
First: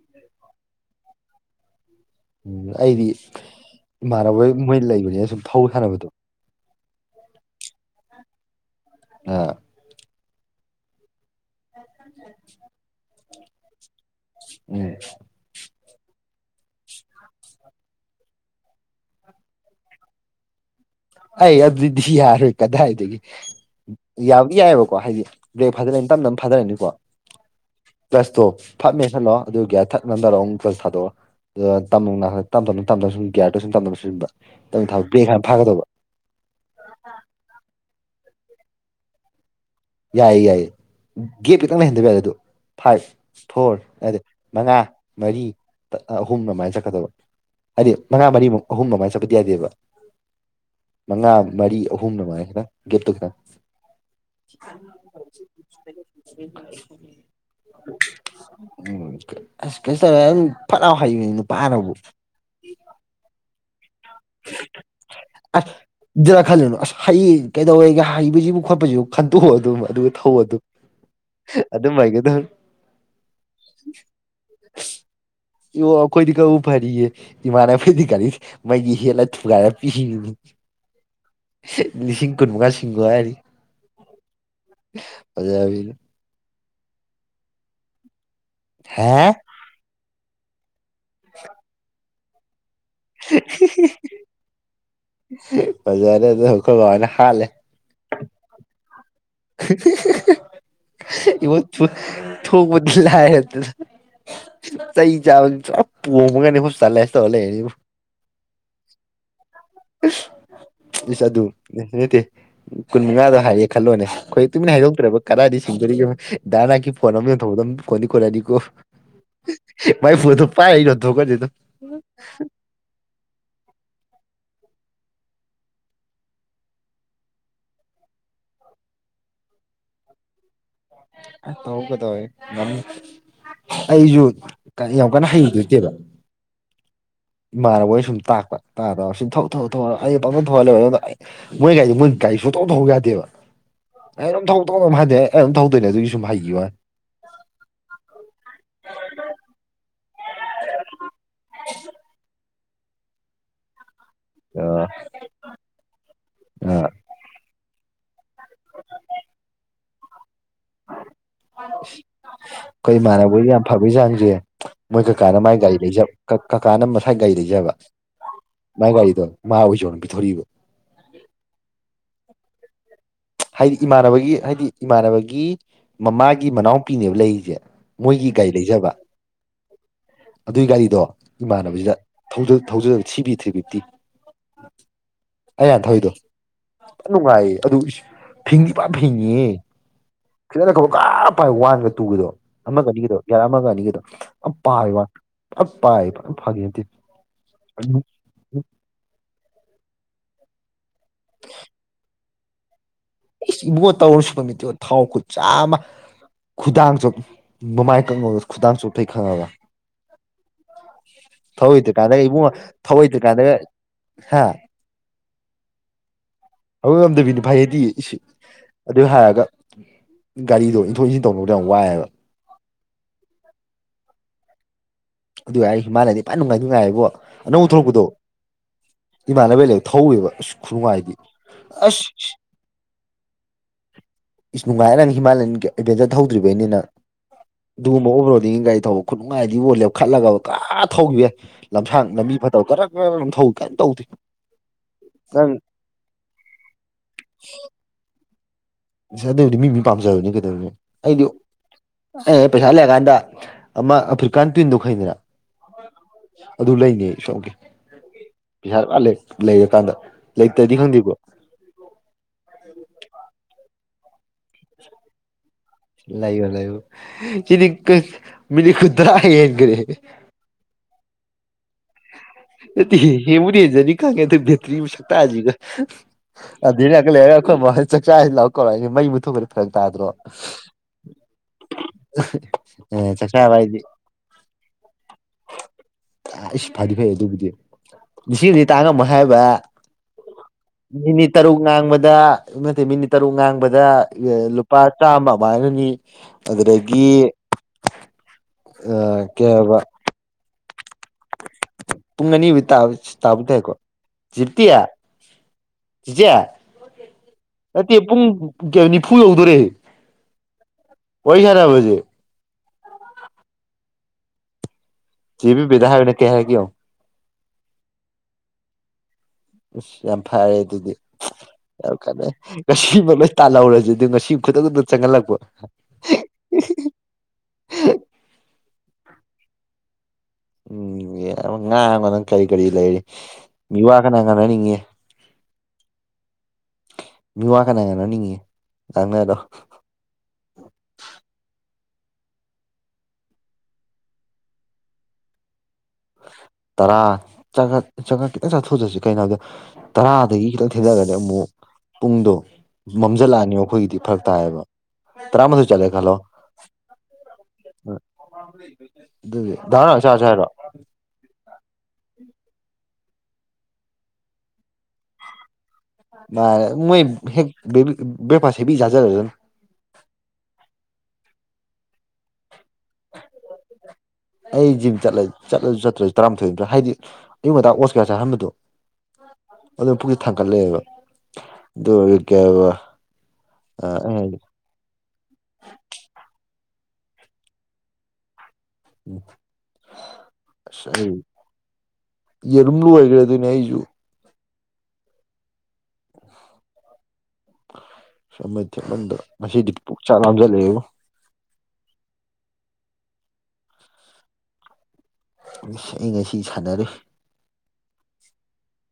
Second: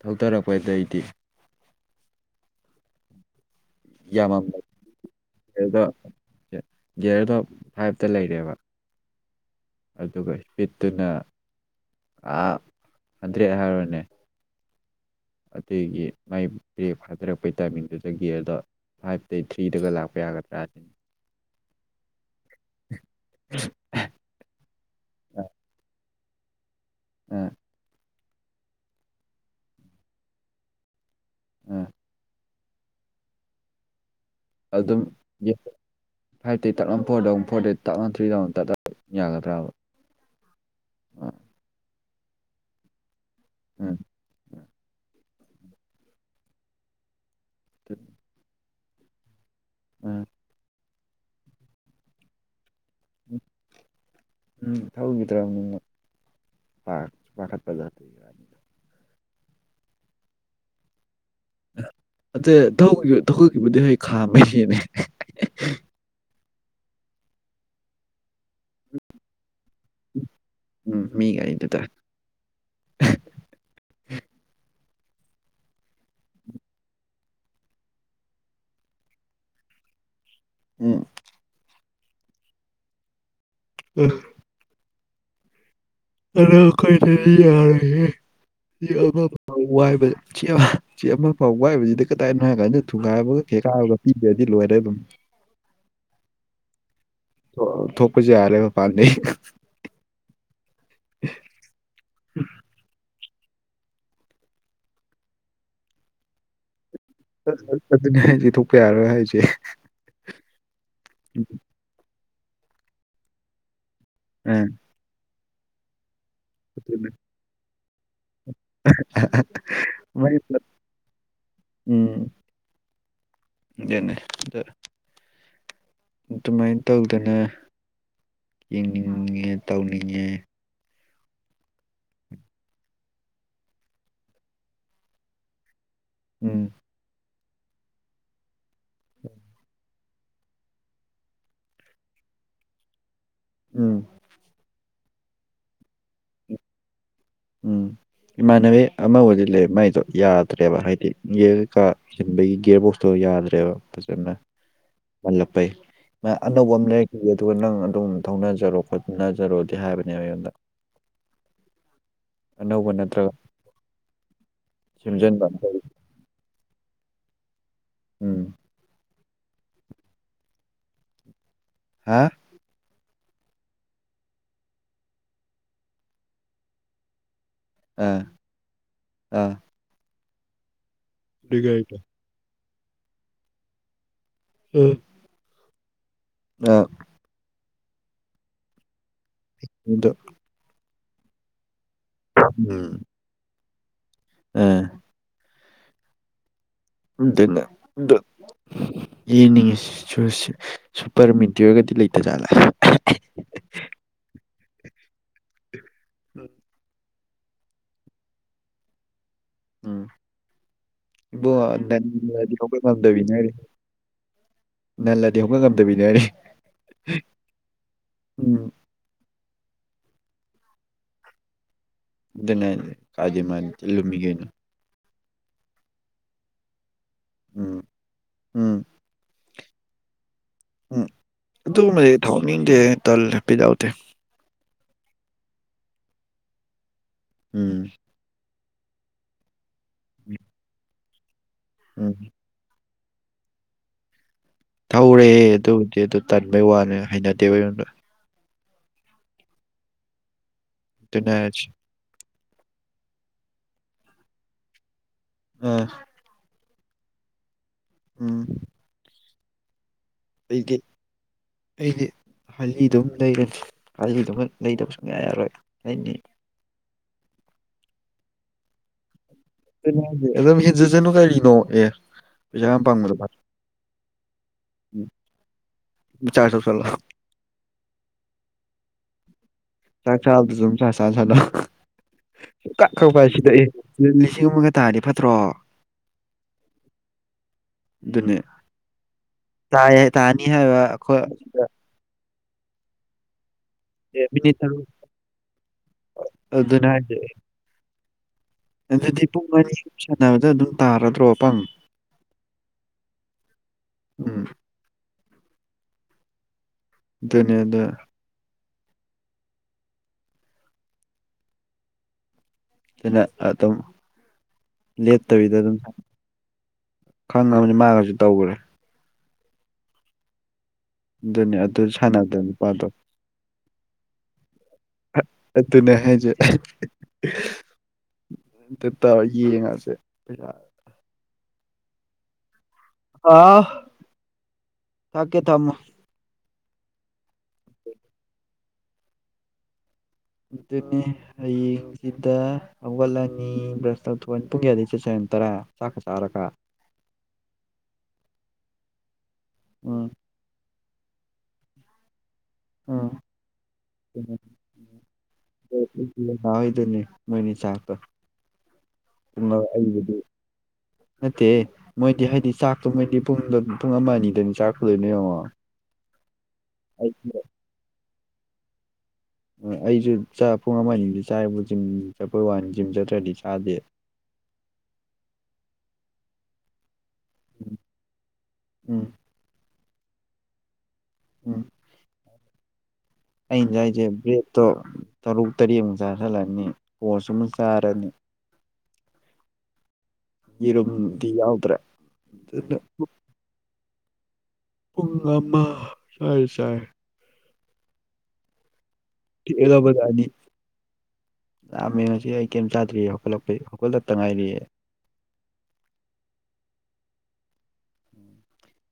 ꯊꯧꯊꯔꯛꯄꯗꯩꯗꯤ ꯎꯝ ꯑꯩꯗꯤ ꯏꯃꯥꯟꯅꯕ ꯃꯣꯏ ꯂꯩꯕꯅꯤꯅ ꯁꯨꯝ ꯊꯧ ꯁꯥꯟꯅꯕꯗꯣ ꯒꯤꯒꯌꯔꯗꯣ ꯐꯥꯏꯚꯇ ꯂꯩꯔꯦꯕ ꯑ ꯑꯗꯨꯒ ꯄꯠꯇꯅ [inaudible] ꯍꯟꯇ꯭ꯔꯦꯠ ꯍꯥꯏꯔꯣꯏꯅꯦ ꯎꯝ ꯑꯗꯨꯒꯤ ꯃꯥꯏ ꯕ꯭ꯔꯦꯛ ꯍꯥꯏꯊꯔꯛꯄꯩ ꯇꯥꯏꯃꯤꯡꯗꯨꯗ ꯒꯤꯒꯌꯔꯗ ꯐꯥꯏꯚꯇꯩ ꯊ꯭ꯔꯤꯗꯒ ꯂꯥꯛꯄ ꯌꯥꯒꯗ꯭ꯔꯥ ꯑꯗꯨꯅꯤ ꯑꯩ ꯑꯗꯨꯗꯤ ꯌꯥꯔꯣꯏ ꯀꯗꯥꯏꯗꯒꯤ ꯌꯥꯕꯗꯤ ꯌꯥꯏꯑꯕꯀꯣ ꯍꯥꯏꯗꯤ ꯕ꯭ꯔꯦꯛ ꯐꯥꯗꯔꯅꯤ ꯇꯞꯅꯞꯅ ꯐꯥꯗꯔꯅꯤꯀꯣ ꯎꯝ ꯄ꯭ꯂꯁꯇꯣ ꯐꯠꯃꯦ ꯈꯜꯂꯛꯑꯣ ꯑꯗꯨꯒꯤ ꯊꯠꯅꯟꯗꯔꯣ ꯑꯃꯨꯛ ꯄ꯭ꯂꯁ ꯊꯥꯗꯣꯛꯛꯑꯣ ꯑꯗꯨꯒ ꯑꯥ ꯇꯨ ꯇꯝ ꯇꯅ ꯇꯝꯅ ꯁꯨꯝ ꯌꯥꯔꯣ ꯁꯨꯝ ꯇꯝꯅ ꯁ ꯇ ꯕ꯭ꯔꯦꯛꯅ ꯐꯥꯒꯗꯕ ꯐꯥꯏꯚꯇ ꯇꯞꯅ ꯐꯣꯔꯗꯧꯨ ꯐꯣꯔꯗ ꯇꯞꯅ ꯊ꯭ꯔꯤꯗ ꯑꯃꯨꯛ ꯇꯠꯂ ꯌꯥꯒꯗ꯭ꯔꯕ ꯌꯥꯏꯌꯦ ꯌꯥꯏꯌꯦ ꯑꯥ ꯒꯦꯞꯀꯤ ꯈꯪ ꯂꯩ ꯍꯟꯊꯕ ꯌꯥꯦ ꯑꯗꯨ ꯐꯥꯏꯚ ꯐꯣꯔ ꯎꯝ ꯍꯥꯏꯗꯗꯤ ꯃꯉꯥ ꯃꯔꯤ ꯑꯍꯨꯝ ꯑꯗꯨꯃꯥꯏꯅ ꯆꯠꯀꯗꯕ ꯍꯥꯏꯗꯤ ꯃꯉꯥ ꯃꯔꯤꯃꯨꯛ ꯑꯍꯨꯝ ꯑꯗꯨꯃꯥꯏꯅ ꯆꯠꯄꯗꯤ ꯌꯥꯗꯦꯕ ꯑꯥ ꯃꯉꯥ ꯃꯔꯤ ꯑꯍꯨꯝꯅ ꯃꯥꯁꯤꯔ ꯒꯦꯠꯇꯨ ꯈꯗ ꯎꯝ ꯊꯧꯈꯤꯗ꯭ꯔꯕꯅꯤꯅ ꯄꯥꯈꯠꯄꯗꯅꯤꯗ ꯎ ꯑꯁ ꯀꯩꯁꯨ ꯇꯧꯔꯦ ꯐꯠꯥꯎ ꯍꯥꯏꯅꯤ ꯑ ꯊꯧꯠꯈꯤꯕꯗꯤ ꯍꯣꯏ ꯈꯥꯝꯃ ꯍꯦꯅꯦ ꯈꯜꯂꯅꯨ ꯑꯁ ꯍꯩ ꯀꯩꯗꯧꯋꯦꯒ ꯍꯩꯕꯁꯤꯕꯨ ꯈꯣꯠꯄꯁꯤꯕꯨ ꯈꯟꯇꯣꯛ ꯑꯗꯨꯝ ꯑꯗꯨꯒ ꯊꯧꯕ ꯑꯗꯨ ꯎꯝ ꯃꯤ ꯒꯥꯔꯤꯗꯨꯗ ꯑꯗꯨꯝ ꯍꯥꯏꯥꯏꯒꯗꯕ ꯏꯣ ꯑꯩꯈꯣꯏꯗꯤ ꯀ ꯐꯔꯤꯌꯦ ꯏꯃꯥꯟꯅꯅꯕꯩꯗꯤ ꯀꯔꯤꯦ ꯃꯒꯤ ꯏꯂꯥꯏ ꯊꯨꯒꯒꯥꯔ ꯄꯤ ꯍ ꯂꯤꯁꯤꯡ ꯀꯨꯟꯃꯉꯥ ꯁꯤꯡꯒꯣ ꯍꯥꯏꯗꯤ ꯎꯝ ꯃꯖ ꯀꯩ ꯌꯥꯔ ꯍꯥ ꯋꯥꯏꯕ ꯆꯦ ꯆꯦ ꯑꯃ ꯐꯥꯎꯕ ꯋꯥꯏꯕꯁꯤꯗꯤ ꯀꯗꯥꯏꯅꯣ ꯍꯥꯏ ꯀꯥꯟꯗ ꯊꯨꯒꯥꯏꯕꯒ ꯈꯦꯀꯥꯔꯒ ꯄꯤꯕꯗꯤ ꯂꯣꯏꯔꯦ ꯑꯗꯨ ꯃꯖꯔꯦ ꯐꯅ ꯊꯣꯛꯣꯄꯖꯦ ꯌꯥꯔꯦ ꯄꯥꯥꯟꯅꯤ ꯏ ꯊꯣꯡ ꯃꯂ ꯍꯥꯏ ꯆꯩ ꯆꯥꯕ ꯄꯣꯝꯃꯒꯅꯤ ꯍꯣꯁ ꯆꯠꯂꯦꯁ ꯑꯗꯨꯅꯦ ꯍꯥꯏꯗꯤ ꯊꯣꯛꯣꯛꯄ ꯌꯥꯔꯣꯏ ꯍꯥꯏꯁꯦ ꯏꯁ ꯑꯗꯨ ꯅꯠꯇꯦ ꯀꯨꯟ ꯃꯉꯥꯗꯣ ꯍꯥꯏꯔꯦ ꯈꯜꯂꯣꯅꯦ ꯑꯩꯈꯣꯏ ꯑꯥ ꯇꯨꯃꯤꯟꯅ ꯍꯥꯏꯗꯣꯛꯇ꯭ꯔꯕ ꯀꯗꯥꯏꯗꯤ ꯁꯤꯡꯗꯣꯔꯤꯒꯦꯗꯥ ꯅꯅꯥꯀꯤ ꯑꯗꯨꯅꯦ ꯐꯣꯟ ꯑꯃ ꯊꯧꯕꯗꯝ ꯀꯣꯟꯅꯤ ꯀꯣꯅꯅꯤ ꯃꯥꯏ ꯐ ꯄꯥꯏꯩꯅ ꯊ ꯀꯁꯤꯗ ꯎꯝ ꯑꯗꯨꯅꯦ ꯑꯗꯨꯃꯥꯏꯅ ꯇꯧꯗꯅ ꯌꯦꯡꯅꯤꯡꯉꯦ ꯇꯧꯅꯤꯡꯉꯦ ꯑꯁ ꯇꯧꯒ ꯇꯧꯋꯦ ꯑꯩꯁꯨ ꯌꯥꯝ ꯀꯟꯅ ꯍꯩꯗꯣꯏꯇꯦꯕ ꯎꯝ ꯏꯃꯥꯟꯅꯕꯣꯏ ꯁꯨꯝ ꯇꯥꯛꯄ ꯇꯥꯗ ꯁꯨꯝ ꯊꯧ ꯑꯩ ꯄꯥꯎꯗ ꯊꯧꯍꯜꯂꯦꯕ ꯑꯗꯨ ꯃꯣꯏ ꯀꯩꯗꯤ ꯃꯣꯏ ꯀꯔꯤ ꯁ ꯇꯧ ꯊꯧ ꯌꯥꯗꯦꯕ ꯎꯝ ꯑꯩ ꯑꯗꯨꯝ ꯊꯧ ꯇꯧ ꯍꯗꯦ ꯑꯩ ꯑꯗꯨꯝ ꯊꯧꯗꯣꯏꯅꯦ ꯑꯗꯨꯒꯤ ꯁꯨꯝ ꯍꯩꯈꯤꯕ ꯋꯥ ꯎꯝ ꯏꯃꯥꯟꯅꯕꯤ ꯑꯃ ꯑꯣꯏꯁꯤꯜꯂꯦ ꯃꯥꯏꯗꯣ ꯌꯥꯗ꯭ꯔꯦꯕ ꯍꯥꯏꯗꯤ ꯌꯦꯔ ꯀꯥ ꯆꯟꯕꯒꯤ ꯒꯤꯒꯔꯕꯣꯛꯁꯇꯣ ꯌꯥꯗ꯭ꯔꯦꯕ ꯑꯗꯨꯅ ꯑ ꯍꯜꯂꯛꯄꯩ ꯑꯅꯧꯕ ꯑ ꯑꯃ ꯂꯩꯔꯛꯈꯤꯒꯦ ꯑꯗꯨꯒ ꯅꯪ ꯑꯗꯨꯝ ꯊꯧꯅꯖꯔꯣ ꯈꯣꯠꯅꯖꯔꯣꯗꯤ ꯍꯥꯏꯕꯅꯦꯕ ꯑꯩꯉꯣꯟꯗ ꯍ ꯑꯅꯧꯕ ꯑꯩꯈꯣꯏ ꯅꯠꯇ꯭ꯔꯒ ꯏꯃꯥꯟꯅꯕꯣꯏꯗꯤ ꯌꯥꯝ ꯐꯕꯩ ꯆꯥꯡꯁꯦ ꯃꯣꯏ ꯀꯀꯥꯅ ꯁꯦꯝꯖꯤꯟꯕ ꯑꯝ ꯃꯥꯏ ꯒꯥꯔꯤ ꯇꯧ ꯂꯩꯖꯛ ꯀꯀꯥꯅ ꯃꯁꯥꯏ ꯒꯥꯔꯤ ꯂꯩꯖꯕ ꯎꯝ ꯃꯥꯏ ꯒꯥꯔꯤꯗꯣ ꯃꯥ ꯑꯣꯏ ꯌꯣꯟ ꯄꯤꯊꯣꯔꯏꯕ ꯍꯥꯥ ꯍꯥꯏꯗꯤ ꯏꯃꯥꯟꯅꯕꯒꯤ ꯍꯥꯏꯗꯤ ꯏꯃꯥꯟꯅꯕꯒꯤ ꯃꯃꯥꯒꯤ ꯃꯅꯥꯎꯄꯤꯅꯦꯕ ꯂꯩꯔꯤꯁꯦ ꯑꯥ ꯃꯣꯏꯒꯤ ꯒꯥꯔꯤ ꯂꯩꯖꯕ ꯑꯥ ꯑꯗꯨꯏ ꯒꯥꯔꯤꯗꯣ ꯏꯃꯥꯟꯅꯕꯕꯤꯁꯤꯗ ꯑꯗꯨꯒꯥꯏꯗꯣ ꯊꯧꯖ ꯊꯕꯤ ꯊꯤꯕꯤꯛꯇꯤ ꯑꯥ ꯑꯩꯩꯅꯥꯟ ꯊꯧꯏꯗꯣ ꯑꯥ ꯌꯥꯝ ꯅꯨꯡꯉꯥꯏꯌꯦ ꯑꯗꯨ ꯐꯤꯡ ꯐꯤꯡꯉꯤ ꯑꯗꯣ ꯁꯤꯗꯅ ꯈꯕꯔ ꯈꯔ ꯄꯥꯏ ꯋꯥꯟꯒ ꯇꯨꯒꯗꯣ ꯑꯃꯒ ꯎꯝ ꯑꯅꯤꯒꯤꯗꯣ ꯌꯥꯔ ꯑꯃꯒꯅꯤ ꯗ ꯑꯥ ꯄꯥꯏ ꯄꯥꯏ ꯐꯥꯒꯦ ꯎ ꯌꯦꯅꯤꯡꯉ ꯆꯁꯤ ꯁꯨꯄꯔ ꯃꯤꯟꯇꯤꯌ ꯑꯣꯏꯔꯒꯗꯤ ꯂꯩꯇꯖꯥꯠꯂ ꯏꯁ ꯏꯕꯣꯠ ꯇꯧꯔ ꯁꯨꯄ ꯃꯤꯠꯇꯣ ꯊꯥꯎ ꯈꯨꯠ ꯆꯥꯃ ꯈꯨꯗꯥꯡ ꯆ ꯃꯃꯥꯏ ꯀꯉꯒ ꯈꯨꯗꯥꯡ ꯆꯊꯩ ꯈꯪꯉꯒ ꯎꯝ ꯏꯕꯣꯗ ꯊꯧꯔꯣꯏꯗ꯭ꯔꯀꯥꯟꯗꯒ ꯏꯕꯨꯡꯉꯣ ꯅꯜꯂꯗꯤ ꯍꯣꯡꯒ ꯊꯧꯔꯣꯏꯗ꯭ꯔꯀꯥꯟꯗꯒ ꯍꯥ ꯉꯝꯗꯕꯤꯅꯦ ꯍꯥꯏꯅꯤ ꯁꯤ ꯑꯗꯨ ꯍꯥꯏꯔꯒ ꯒꯥꯔꯤꯗꯣ ꯏꯟꯊꯣꯛ ꯏꯟꯁꯤꯟ ꯇꯧꯅꯕꯗ ꯌꯥꯝ ꯋꯥꯏꯑꯦꯕ ꯀꯥꯗꯦ ꯃꯥꯅꯤ ꯆ ꯂꯨꯃꯤꯒꯦꯅ ꯑꯗꯨ ꯌꯥꯔ ꯍꯤꯃꯥꯂꯌꯥꯗꯤ ꯐ ꯅꯨꯡꯉꯥꯏ ꯅꯨꯡꯉꯥꯏ ꯍꯥꯏꯕꯣ ꯑꯅꯧ ꯎꯝ ꯊꯣꯛꯣꯔꯛꯄꯗꯣ ꯎꯝ ꯏꯃꯥꯟꯅꯕꯩ ꯂꯩ ꯊꯧꯋꯦꯕ ꯎꯝ ꯈꯨꯅꯨꯡꯉꯥꯏꯗꯤ ꯑꯗꯨ ꯃ ꯑꯁ ꯊꯥꯎꯃꯤꯦ ꯇꯜ ꯄꯤꯖꯦ ꯏꯁ ꯅꯨꯡꯉꯥꯏꯔꯦ ꯅꯪ ꯍꯤꯃꯥꯂꯌꯥꯟꯒꯤ ꯑꯦꯗꯚꯦꯟꯆꯔ ꯇꯧꯗ꯭ꯔꯤꯕꯩꯅꯤꯅ ꯎꯝ ꯑꯗꯨꯒꯨꯝꯕ ꯑꯣꯕꯔꯣꯗꯤꯡ ꯥꯏ ꯊꯧꯕ ꯈꯨꯠ ꯅꯨꯡꯉꯥꯏꯗꯤ ꯑꯣꯜꯂꯦꯞ ꯈꯠꯂꯒ ꯀ ꯊꯧꯈꯤꯕꯦ ꯂꯝꯁꯥꯡ ꯎꯝ ꯂꯝꯕꯤ ꯐꯠꯇꯕ ꯀ ꯀ ꯇꯧꯗꯦ ꯊꯧꯔꯦ ꯅꯪ ꯑꯗꯨꯕꯨꯗꯤ ꯑꯗꯨ ꯇꯟꯕꯩ ꯋꯥꯅꯤ ꯍꯩꯅꯗꯦꯕ ꯑꯩꯉꯣꯟꯗ ꯗ ꯍꯧꯗꯤ ꯃꯤ ꯃꯤ ꯄꯥꯝꯖꯕꯅꯦ ꯀꯩꯗꯧꯔꯦ ꯀꯗꯥꯖ ꯑꯦ ꯄꯩꯁꯥ ꯂꯦ ꯀꯗ ꯑꯃꯃ ꯑꯐꯀꯅ ꯇꯗꯨ ꯈꯥꯏꯗꯅ ꯑꯥ ꯑꯗꯨ ꯂꯩꯅꯤ ꯁꯣꯝꯒꯤ ꯎꯝ ꯄꯩꯁꯥ ꯂꯥꯜꯂꯦ ꯂꯩꯔꯀꯥꯟꯗ ꯂꯩꯇꯗꯤ ꯑꯩꯗꯤ ꯈꯪꯗꯦꯀꯣ ꯑꯩꯗꯤ ꯍꯂꯤ ꯑꯗꯨꯝ ꯂꯩꯔꯅꯤ ꯍꯥꯏꯗꯤꯗꯨꯣꯏ ꯂꯩꯇꯕ ꯁꯨꯡꯌꯥ ꯌꯥꯔꯣꯏ ꯑꯩꯗꯤ ꯂꯩꯥꯏꯌꯣ ꯂꯩꯥꯏꯌꯣ ꯆꯅꯤ ꯃꯤꯅꯤ ꯈꯨꯗ ꯦ ꯑꯗꯨꯝ ꯍꯤꯟꯖꯤꯠꯁꯤꯅꯨ ꯀꯔꯤꯅꯣ ꯑꯦ ꯄꯩꯁꯥ ꯌꯥꯝ ꯄꯥꯡꯕꯗꯣ ꯍꯕꯨꯅꯦꯖꯅꯤ ꯀꯉꯦ ꯦꯇ꯭ ꯁ ꯍꯧꯖꯤꯒ ꯆꯥꯔꯖ ꯑ ꯇꯧꯁꯜꯂꯣ ꯗꯤꯅꯦ ꯑꯀꯂ ꯂꯩꯔꯣꯏ ꯃ ꯆ ꯆꯥꯏ ꯂꯧꯀ ꯃ ꯃꯊ ꯐꯔꯦ ꯆꯥꯛ ꯆꯜꯗ ꯆꯨꯝ ꯆ ꯁꯥ ꯁꯥꯗ ꯁ ꯑꯦ ꯀꯛꯈꯛꯄ ꯆꯥꯛ ꯆꯥꯕ ꯁꯤꯗꯑ ꯍꯥꯏꯗꯤ ꯂꯤꯁꯤꯡ ꯑꯃꯒ ꯇꯥꯅꯤ ꯐꯠꯇ꯭ꯔꯣ ꯑ ꯐꯥꯏꯗꯤ ꯐ ꯑꯗꯨ ꯑꯗꯨꯕꯨꯗꯤ ꯑꯗꯨꯅꯦ ꯂꯤꯁꯤꯡꯕꯨꯗꯤ ꯇꯥꯡꯉꯝꯃ ꯍꯥꯏꯕ ꯇꯥꯏꯌꯦ ꯇꯥꯅꯤ ꯍꯥꯏꯕ ꯑꯩꯈꯣꯏ ꯃꯤꯅꯤꯅꯤ ꯇꯔꯨꯛ ꯑꯁꯤꯗ ꯉꯥꯡꯕꯗ ꯅꯠꯇꯦ ꯃꯤꯅꯤꯠ ꯇꯔꯨꯛ ꯉꯥꯡꯕꯗꯤ ꯑꯦ ꯃꯤꯅꯤꯠ ꯂꯨꯄꯥ ꯇꯔꯨꯛ ꯆꯥꯝꯃ ꯑꯗꯨꯥꯏꯅꯅꯤ ꯑꯗꯨꯅꯦ ꯑꯗꯨꯗꯒꯤ ꯍꯥꯏꯁꯦ ꯑꯗꯨꯗꯤ ꯄꯨꯡ ꯀꯩ ꯑꯅꯤ ꯍꯥꯏꯕ ꯁꯨꯝ ꯁꯥꯟꯅꯕꯗ ꯑꯗꯨꯝ ꯇꯥꯔꯗ꯭ꯔꯣ ꯄꯪ ꯄꯨꯡ ꯑꯅꯤꯃꯨꯛ ꯇꯥ ꯇꯥꯕ ꯇꯥꯏꯀꯣ ꯎꯝ ꯆꯖꯤꯞꯇꯤꯌꯥ ꯆꯤꯆꯦ ꯅꯤꯌꯥꯗ ꯅꯠꯇꯦ ꯄꯨꯡ ꯅꯤꯐꯨ ꯌꯧꯗꯣꯔꯦ ꯋꯥꯔꯤ ꯁꯥꯕꯁꯦ ꯩꯅ ꯑꯗꯨꯝ ꯆꯦ ꯂꯦꯞꯇꯕꯤꯗ ꯑꯗꯨꯝ ꯕꯦꯕꯦꯗ ꯍꯥꯏꯕꯅ ꯀꯩ ꯍꯥꯏꯔꯛꯀꯦ ꯌꯦꯡꯉꯣ ꯈꯪꯕꯅꯤ ꯃꯥꯉꯁꯨ ꯇꯧꯈ꯭ꯔꯦ ꯑ ꯌꯥꯝ ꯐꯔꯦ ꯑꯗꯨꯗꯤ ꯑꯗꯨꯅꯤ ꯑꯗꯨ ꯌꯥꯝ ꯀꯩ ꯁꯥꯟꯅꯕꯗ ꯅꯨꯄꯥꯗꯣ ꯉꯁꯤꯃ ꯂꯣꯏ ꯇꯥꯜꯍꯧꯔꯁꯤꯦ ꯉꯁꯤꯪ ꯑꯗꯨꯅꯦ ꯍꯥꯏꯁꯦ ꯇꯥꯎ ꯌꯦꯡꯉꯁꯦ ꯄꯩꯁꯥ ꯎꯝ ꯌꯥ ꯉꯥꯡꯕ ꯅꯪ ꯀꯔꯤ ꯀꯔꯤ ꯂꯩꯔꯤ ꯑꯥ ꯃꯤ ꯋꯥ ꯀꯅꯥ ꯉꯥꯡꯅꯅꯤꯡꯉꯦ ꯊꯥꯛꯀꯦ ꯊꯝꯃꯣ ꯃꯤ ꯋꯥ ꯀꯅꯥ ꯀꯅꯣ ꯅꯤꯡꯉꯤ ꯉꯥꯡꯅꯗꯣ ꯑꯗꯨꯅꯦ ꯍꯌꯦꯡꯁꯤꯗ ꯍꯧꯒꯠꯂꯅꯤ ꯕ꯭ꯔꯁ ꯇꯧꯊꯣꯛꯑꯅꯤ ꯄꯨꯡ ꯀꯌꯥꯗꯩ ꯆꯠꯁ ꯍꯥꯏ ꯅ ꯇꯔꯥ ꯆꯥꯛꯀ ꯆꯥꯔꯒ ꯇꯔꯥ ꯆꯉ ꯆꯉ ꯈꯤꯇꯪ ꯆꯥꯊꯣꯛꯆꯁꯤ ꯀꯩꯅꯣꯗ ꯎꯝ ꯇꯔꯥꯗꯒꯤ ꯈꯤꯇꯪ ꯊꯦꯡꯅꯒꯅꯤ ꯑꯃꯨꯛ ꯄꯨꯡꯗꯣ ꯎꯝ ꯃꯝꯖꯜꯂꯛꯑꯅꯤꯣ ꯑꯩꯈꯣꯏꯒꯤꯗꯤ ꯐꯔꯛ ꯇꯥꯏꯌꯦꯕ ꯇ꯭ꯔꯥꯃꯁꯨ ꯆꯂ ꯈꯂꯣ ꯍꯣꯏꯗꯨꯅꯤ ꯃꯣꯏꯅꯤ ꯆꯥꯛꯇꯣ ꯄꯨꯡ ꯑꯗꯨꯗꯤ ꯅ ꯆ ꯑꯩꯕꯨꯗꯤ ꯆ ꯍꯥꯏꯔꯣ ꯅꯠꯇꯦ ꯃꯣꯏꯗꯤ ꯍꯥꯏꯗꯤ ꯆꯥꯛꯇꯣ ꯃꯣꯏꯗꯤ ꯄꯨꯡ ꯄꯨꯡ ꯑꯃ ꯑꯅꯤꯗꯅꯤ ꯆꯥꯛꯀꯗꯣꯏꯅ ꯌꯦꯡꯉꯣ ꯃꯥ ꯃꯣꯏ ꯑꯩꯗꯤ ꯍꯦꯛꯕꯤ ꯦ ꯄꯁꯤ ꯍꯦꯕꯤ ꯌꯥꯥꯖꯔꯖ ꯑꯩꯁꯨ ꯆ ꯄꯨꯡ ꯑꯃ ꯑꯅꯤꯗꯤ ꯆꯥꯔꯤꯕ ꯖꯤꯝ ꯆꯠꯄꯩ ꯋꯥꯅꯤ ꯖꯤꯝ ꯆꯠꯇ꯭ꯔꯗꯤ ꯆꯥꯗꯦ ꯑꯩ ꯖꯤꯝ ꯆꯠꯂ ꯆꯠꯂꯁꯨ ꯆꯠꯇ꯭ꯔꯁꯨ ꯇꯔꯥꯃꯥꯊꯣꯏ ꯍꯥꯏꯗꯤ ꯑꯌꯨꯛ ꯉꯟꯥꯛ ꯑꯣꯁ ꯀꯌꯥ ꯆꯥꯍꯟꯕꯗꯣ ꯎꯝ ꯑꯗꯨ ꯄꯨꯛꯁꯤ ꯊꯥꯡꯒꯠꯂꯛꯑꯦꯕ ꯑꯗꯨꯣ ꯍꯧ ꯀ ꯍꯥꯏ ꯑꯩꯩꯅꯁ ꯑꯩꯁꯦ ꯕ꯭ꯔꯦꯠꯇꯣ ꯇꯔꯨꯛ ꯇꯔꯦꯠꯃꯨꯛ ꯆꯥꯥꯁꯜꯂꯛꯑꯅꯤ ꯄꯣꯁꯃ ꯆꯥꯔꯅꯤ ꯎꯝ ꯁ ꯌꯦꯔꯨꯝꯗꯤ ꯌꯥꯎꯗ꯭ꯔꯦ ꯑꯗꯨꯅ ꯌꯦꯔꯝꯂꯨ ꯑꯣꯏꯒꯔꯦ ꯑꯗꯨ ꯅ ꯑꯏꯁꯨ ꯄꯨꯡꯃ ꯁꯥꯏ ꯁꯥꯏ ꯁꯃꯟ ꯁꯃꯟꯗꯣ ꯉꯁꯤꯗꯤ ꯄꯨꯛ ꯆꯥ ꯂꯥꯖꯜꯂꯛꯑꯦꯕ ꯌꯥꯝꯃꯦ ꯉꯁꯤ ꯑꯩ ꯀꯩꯝ ꯆꯥꯗ꯭ꯔꯤꯑ ꯍꯧꯒꯠꯂꯛꯄꯩ ꯍꯧꯒꯠꯂꯛꯇ ꯉꯥꯏꯔꯤꯑꯦ ꯑꯩ ꯉꯁꯤ ꯁꯥꯟꯅꯔꯦ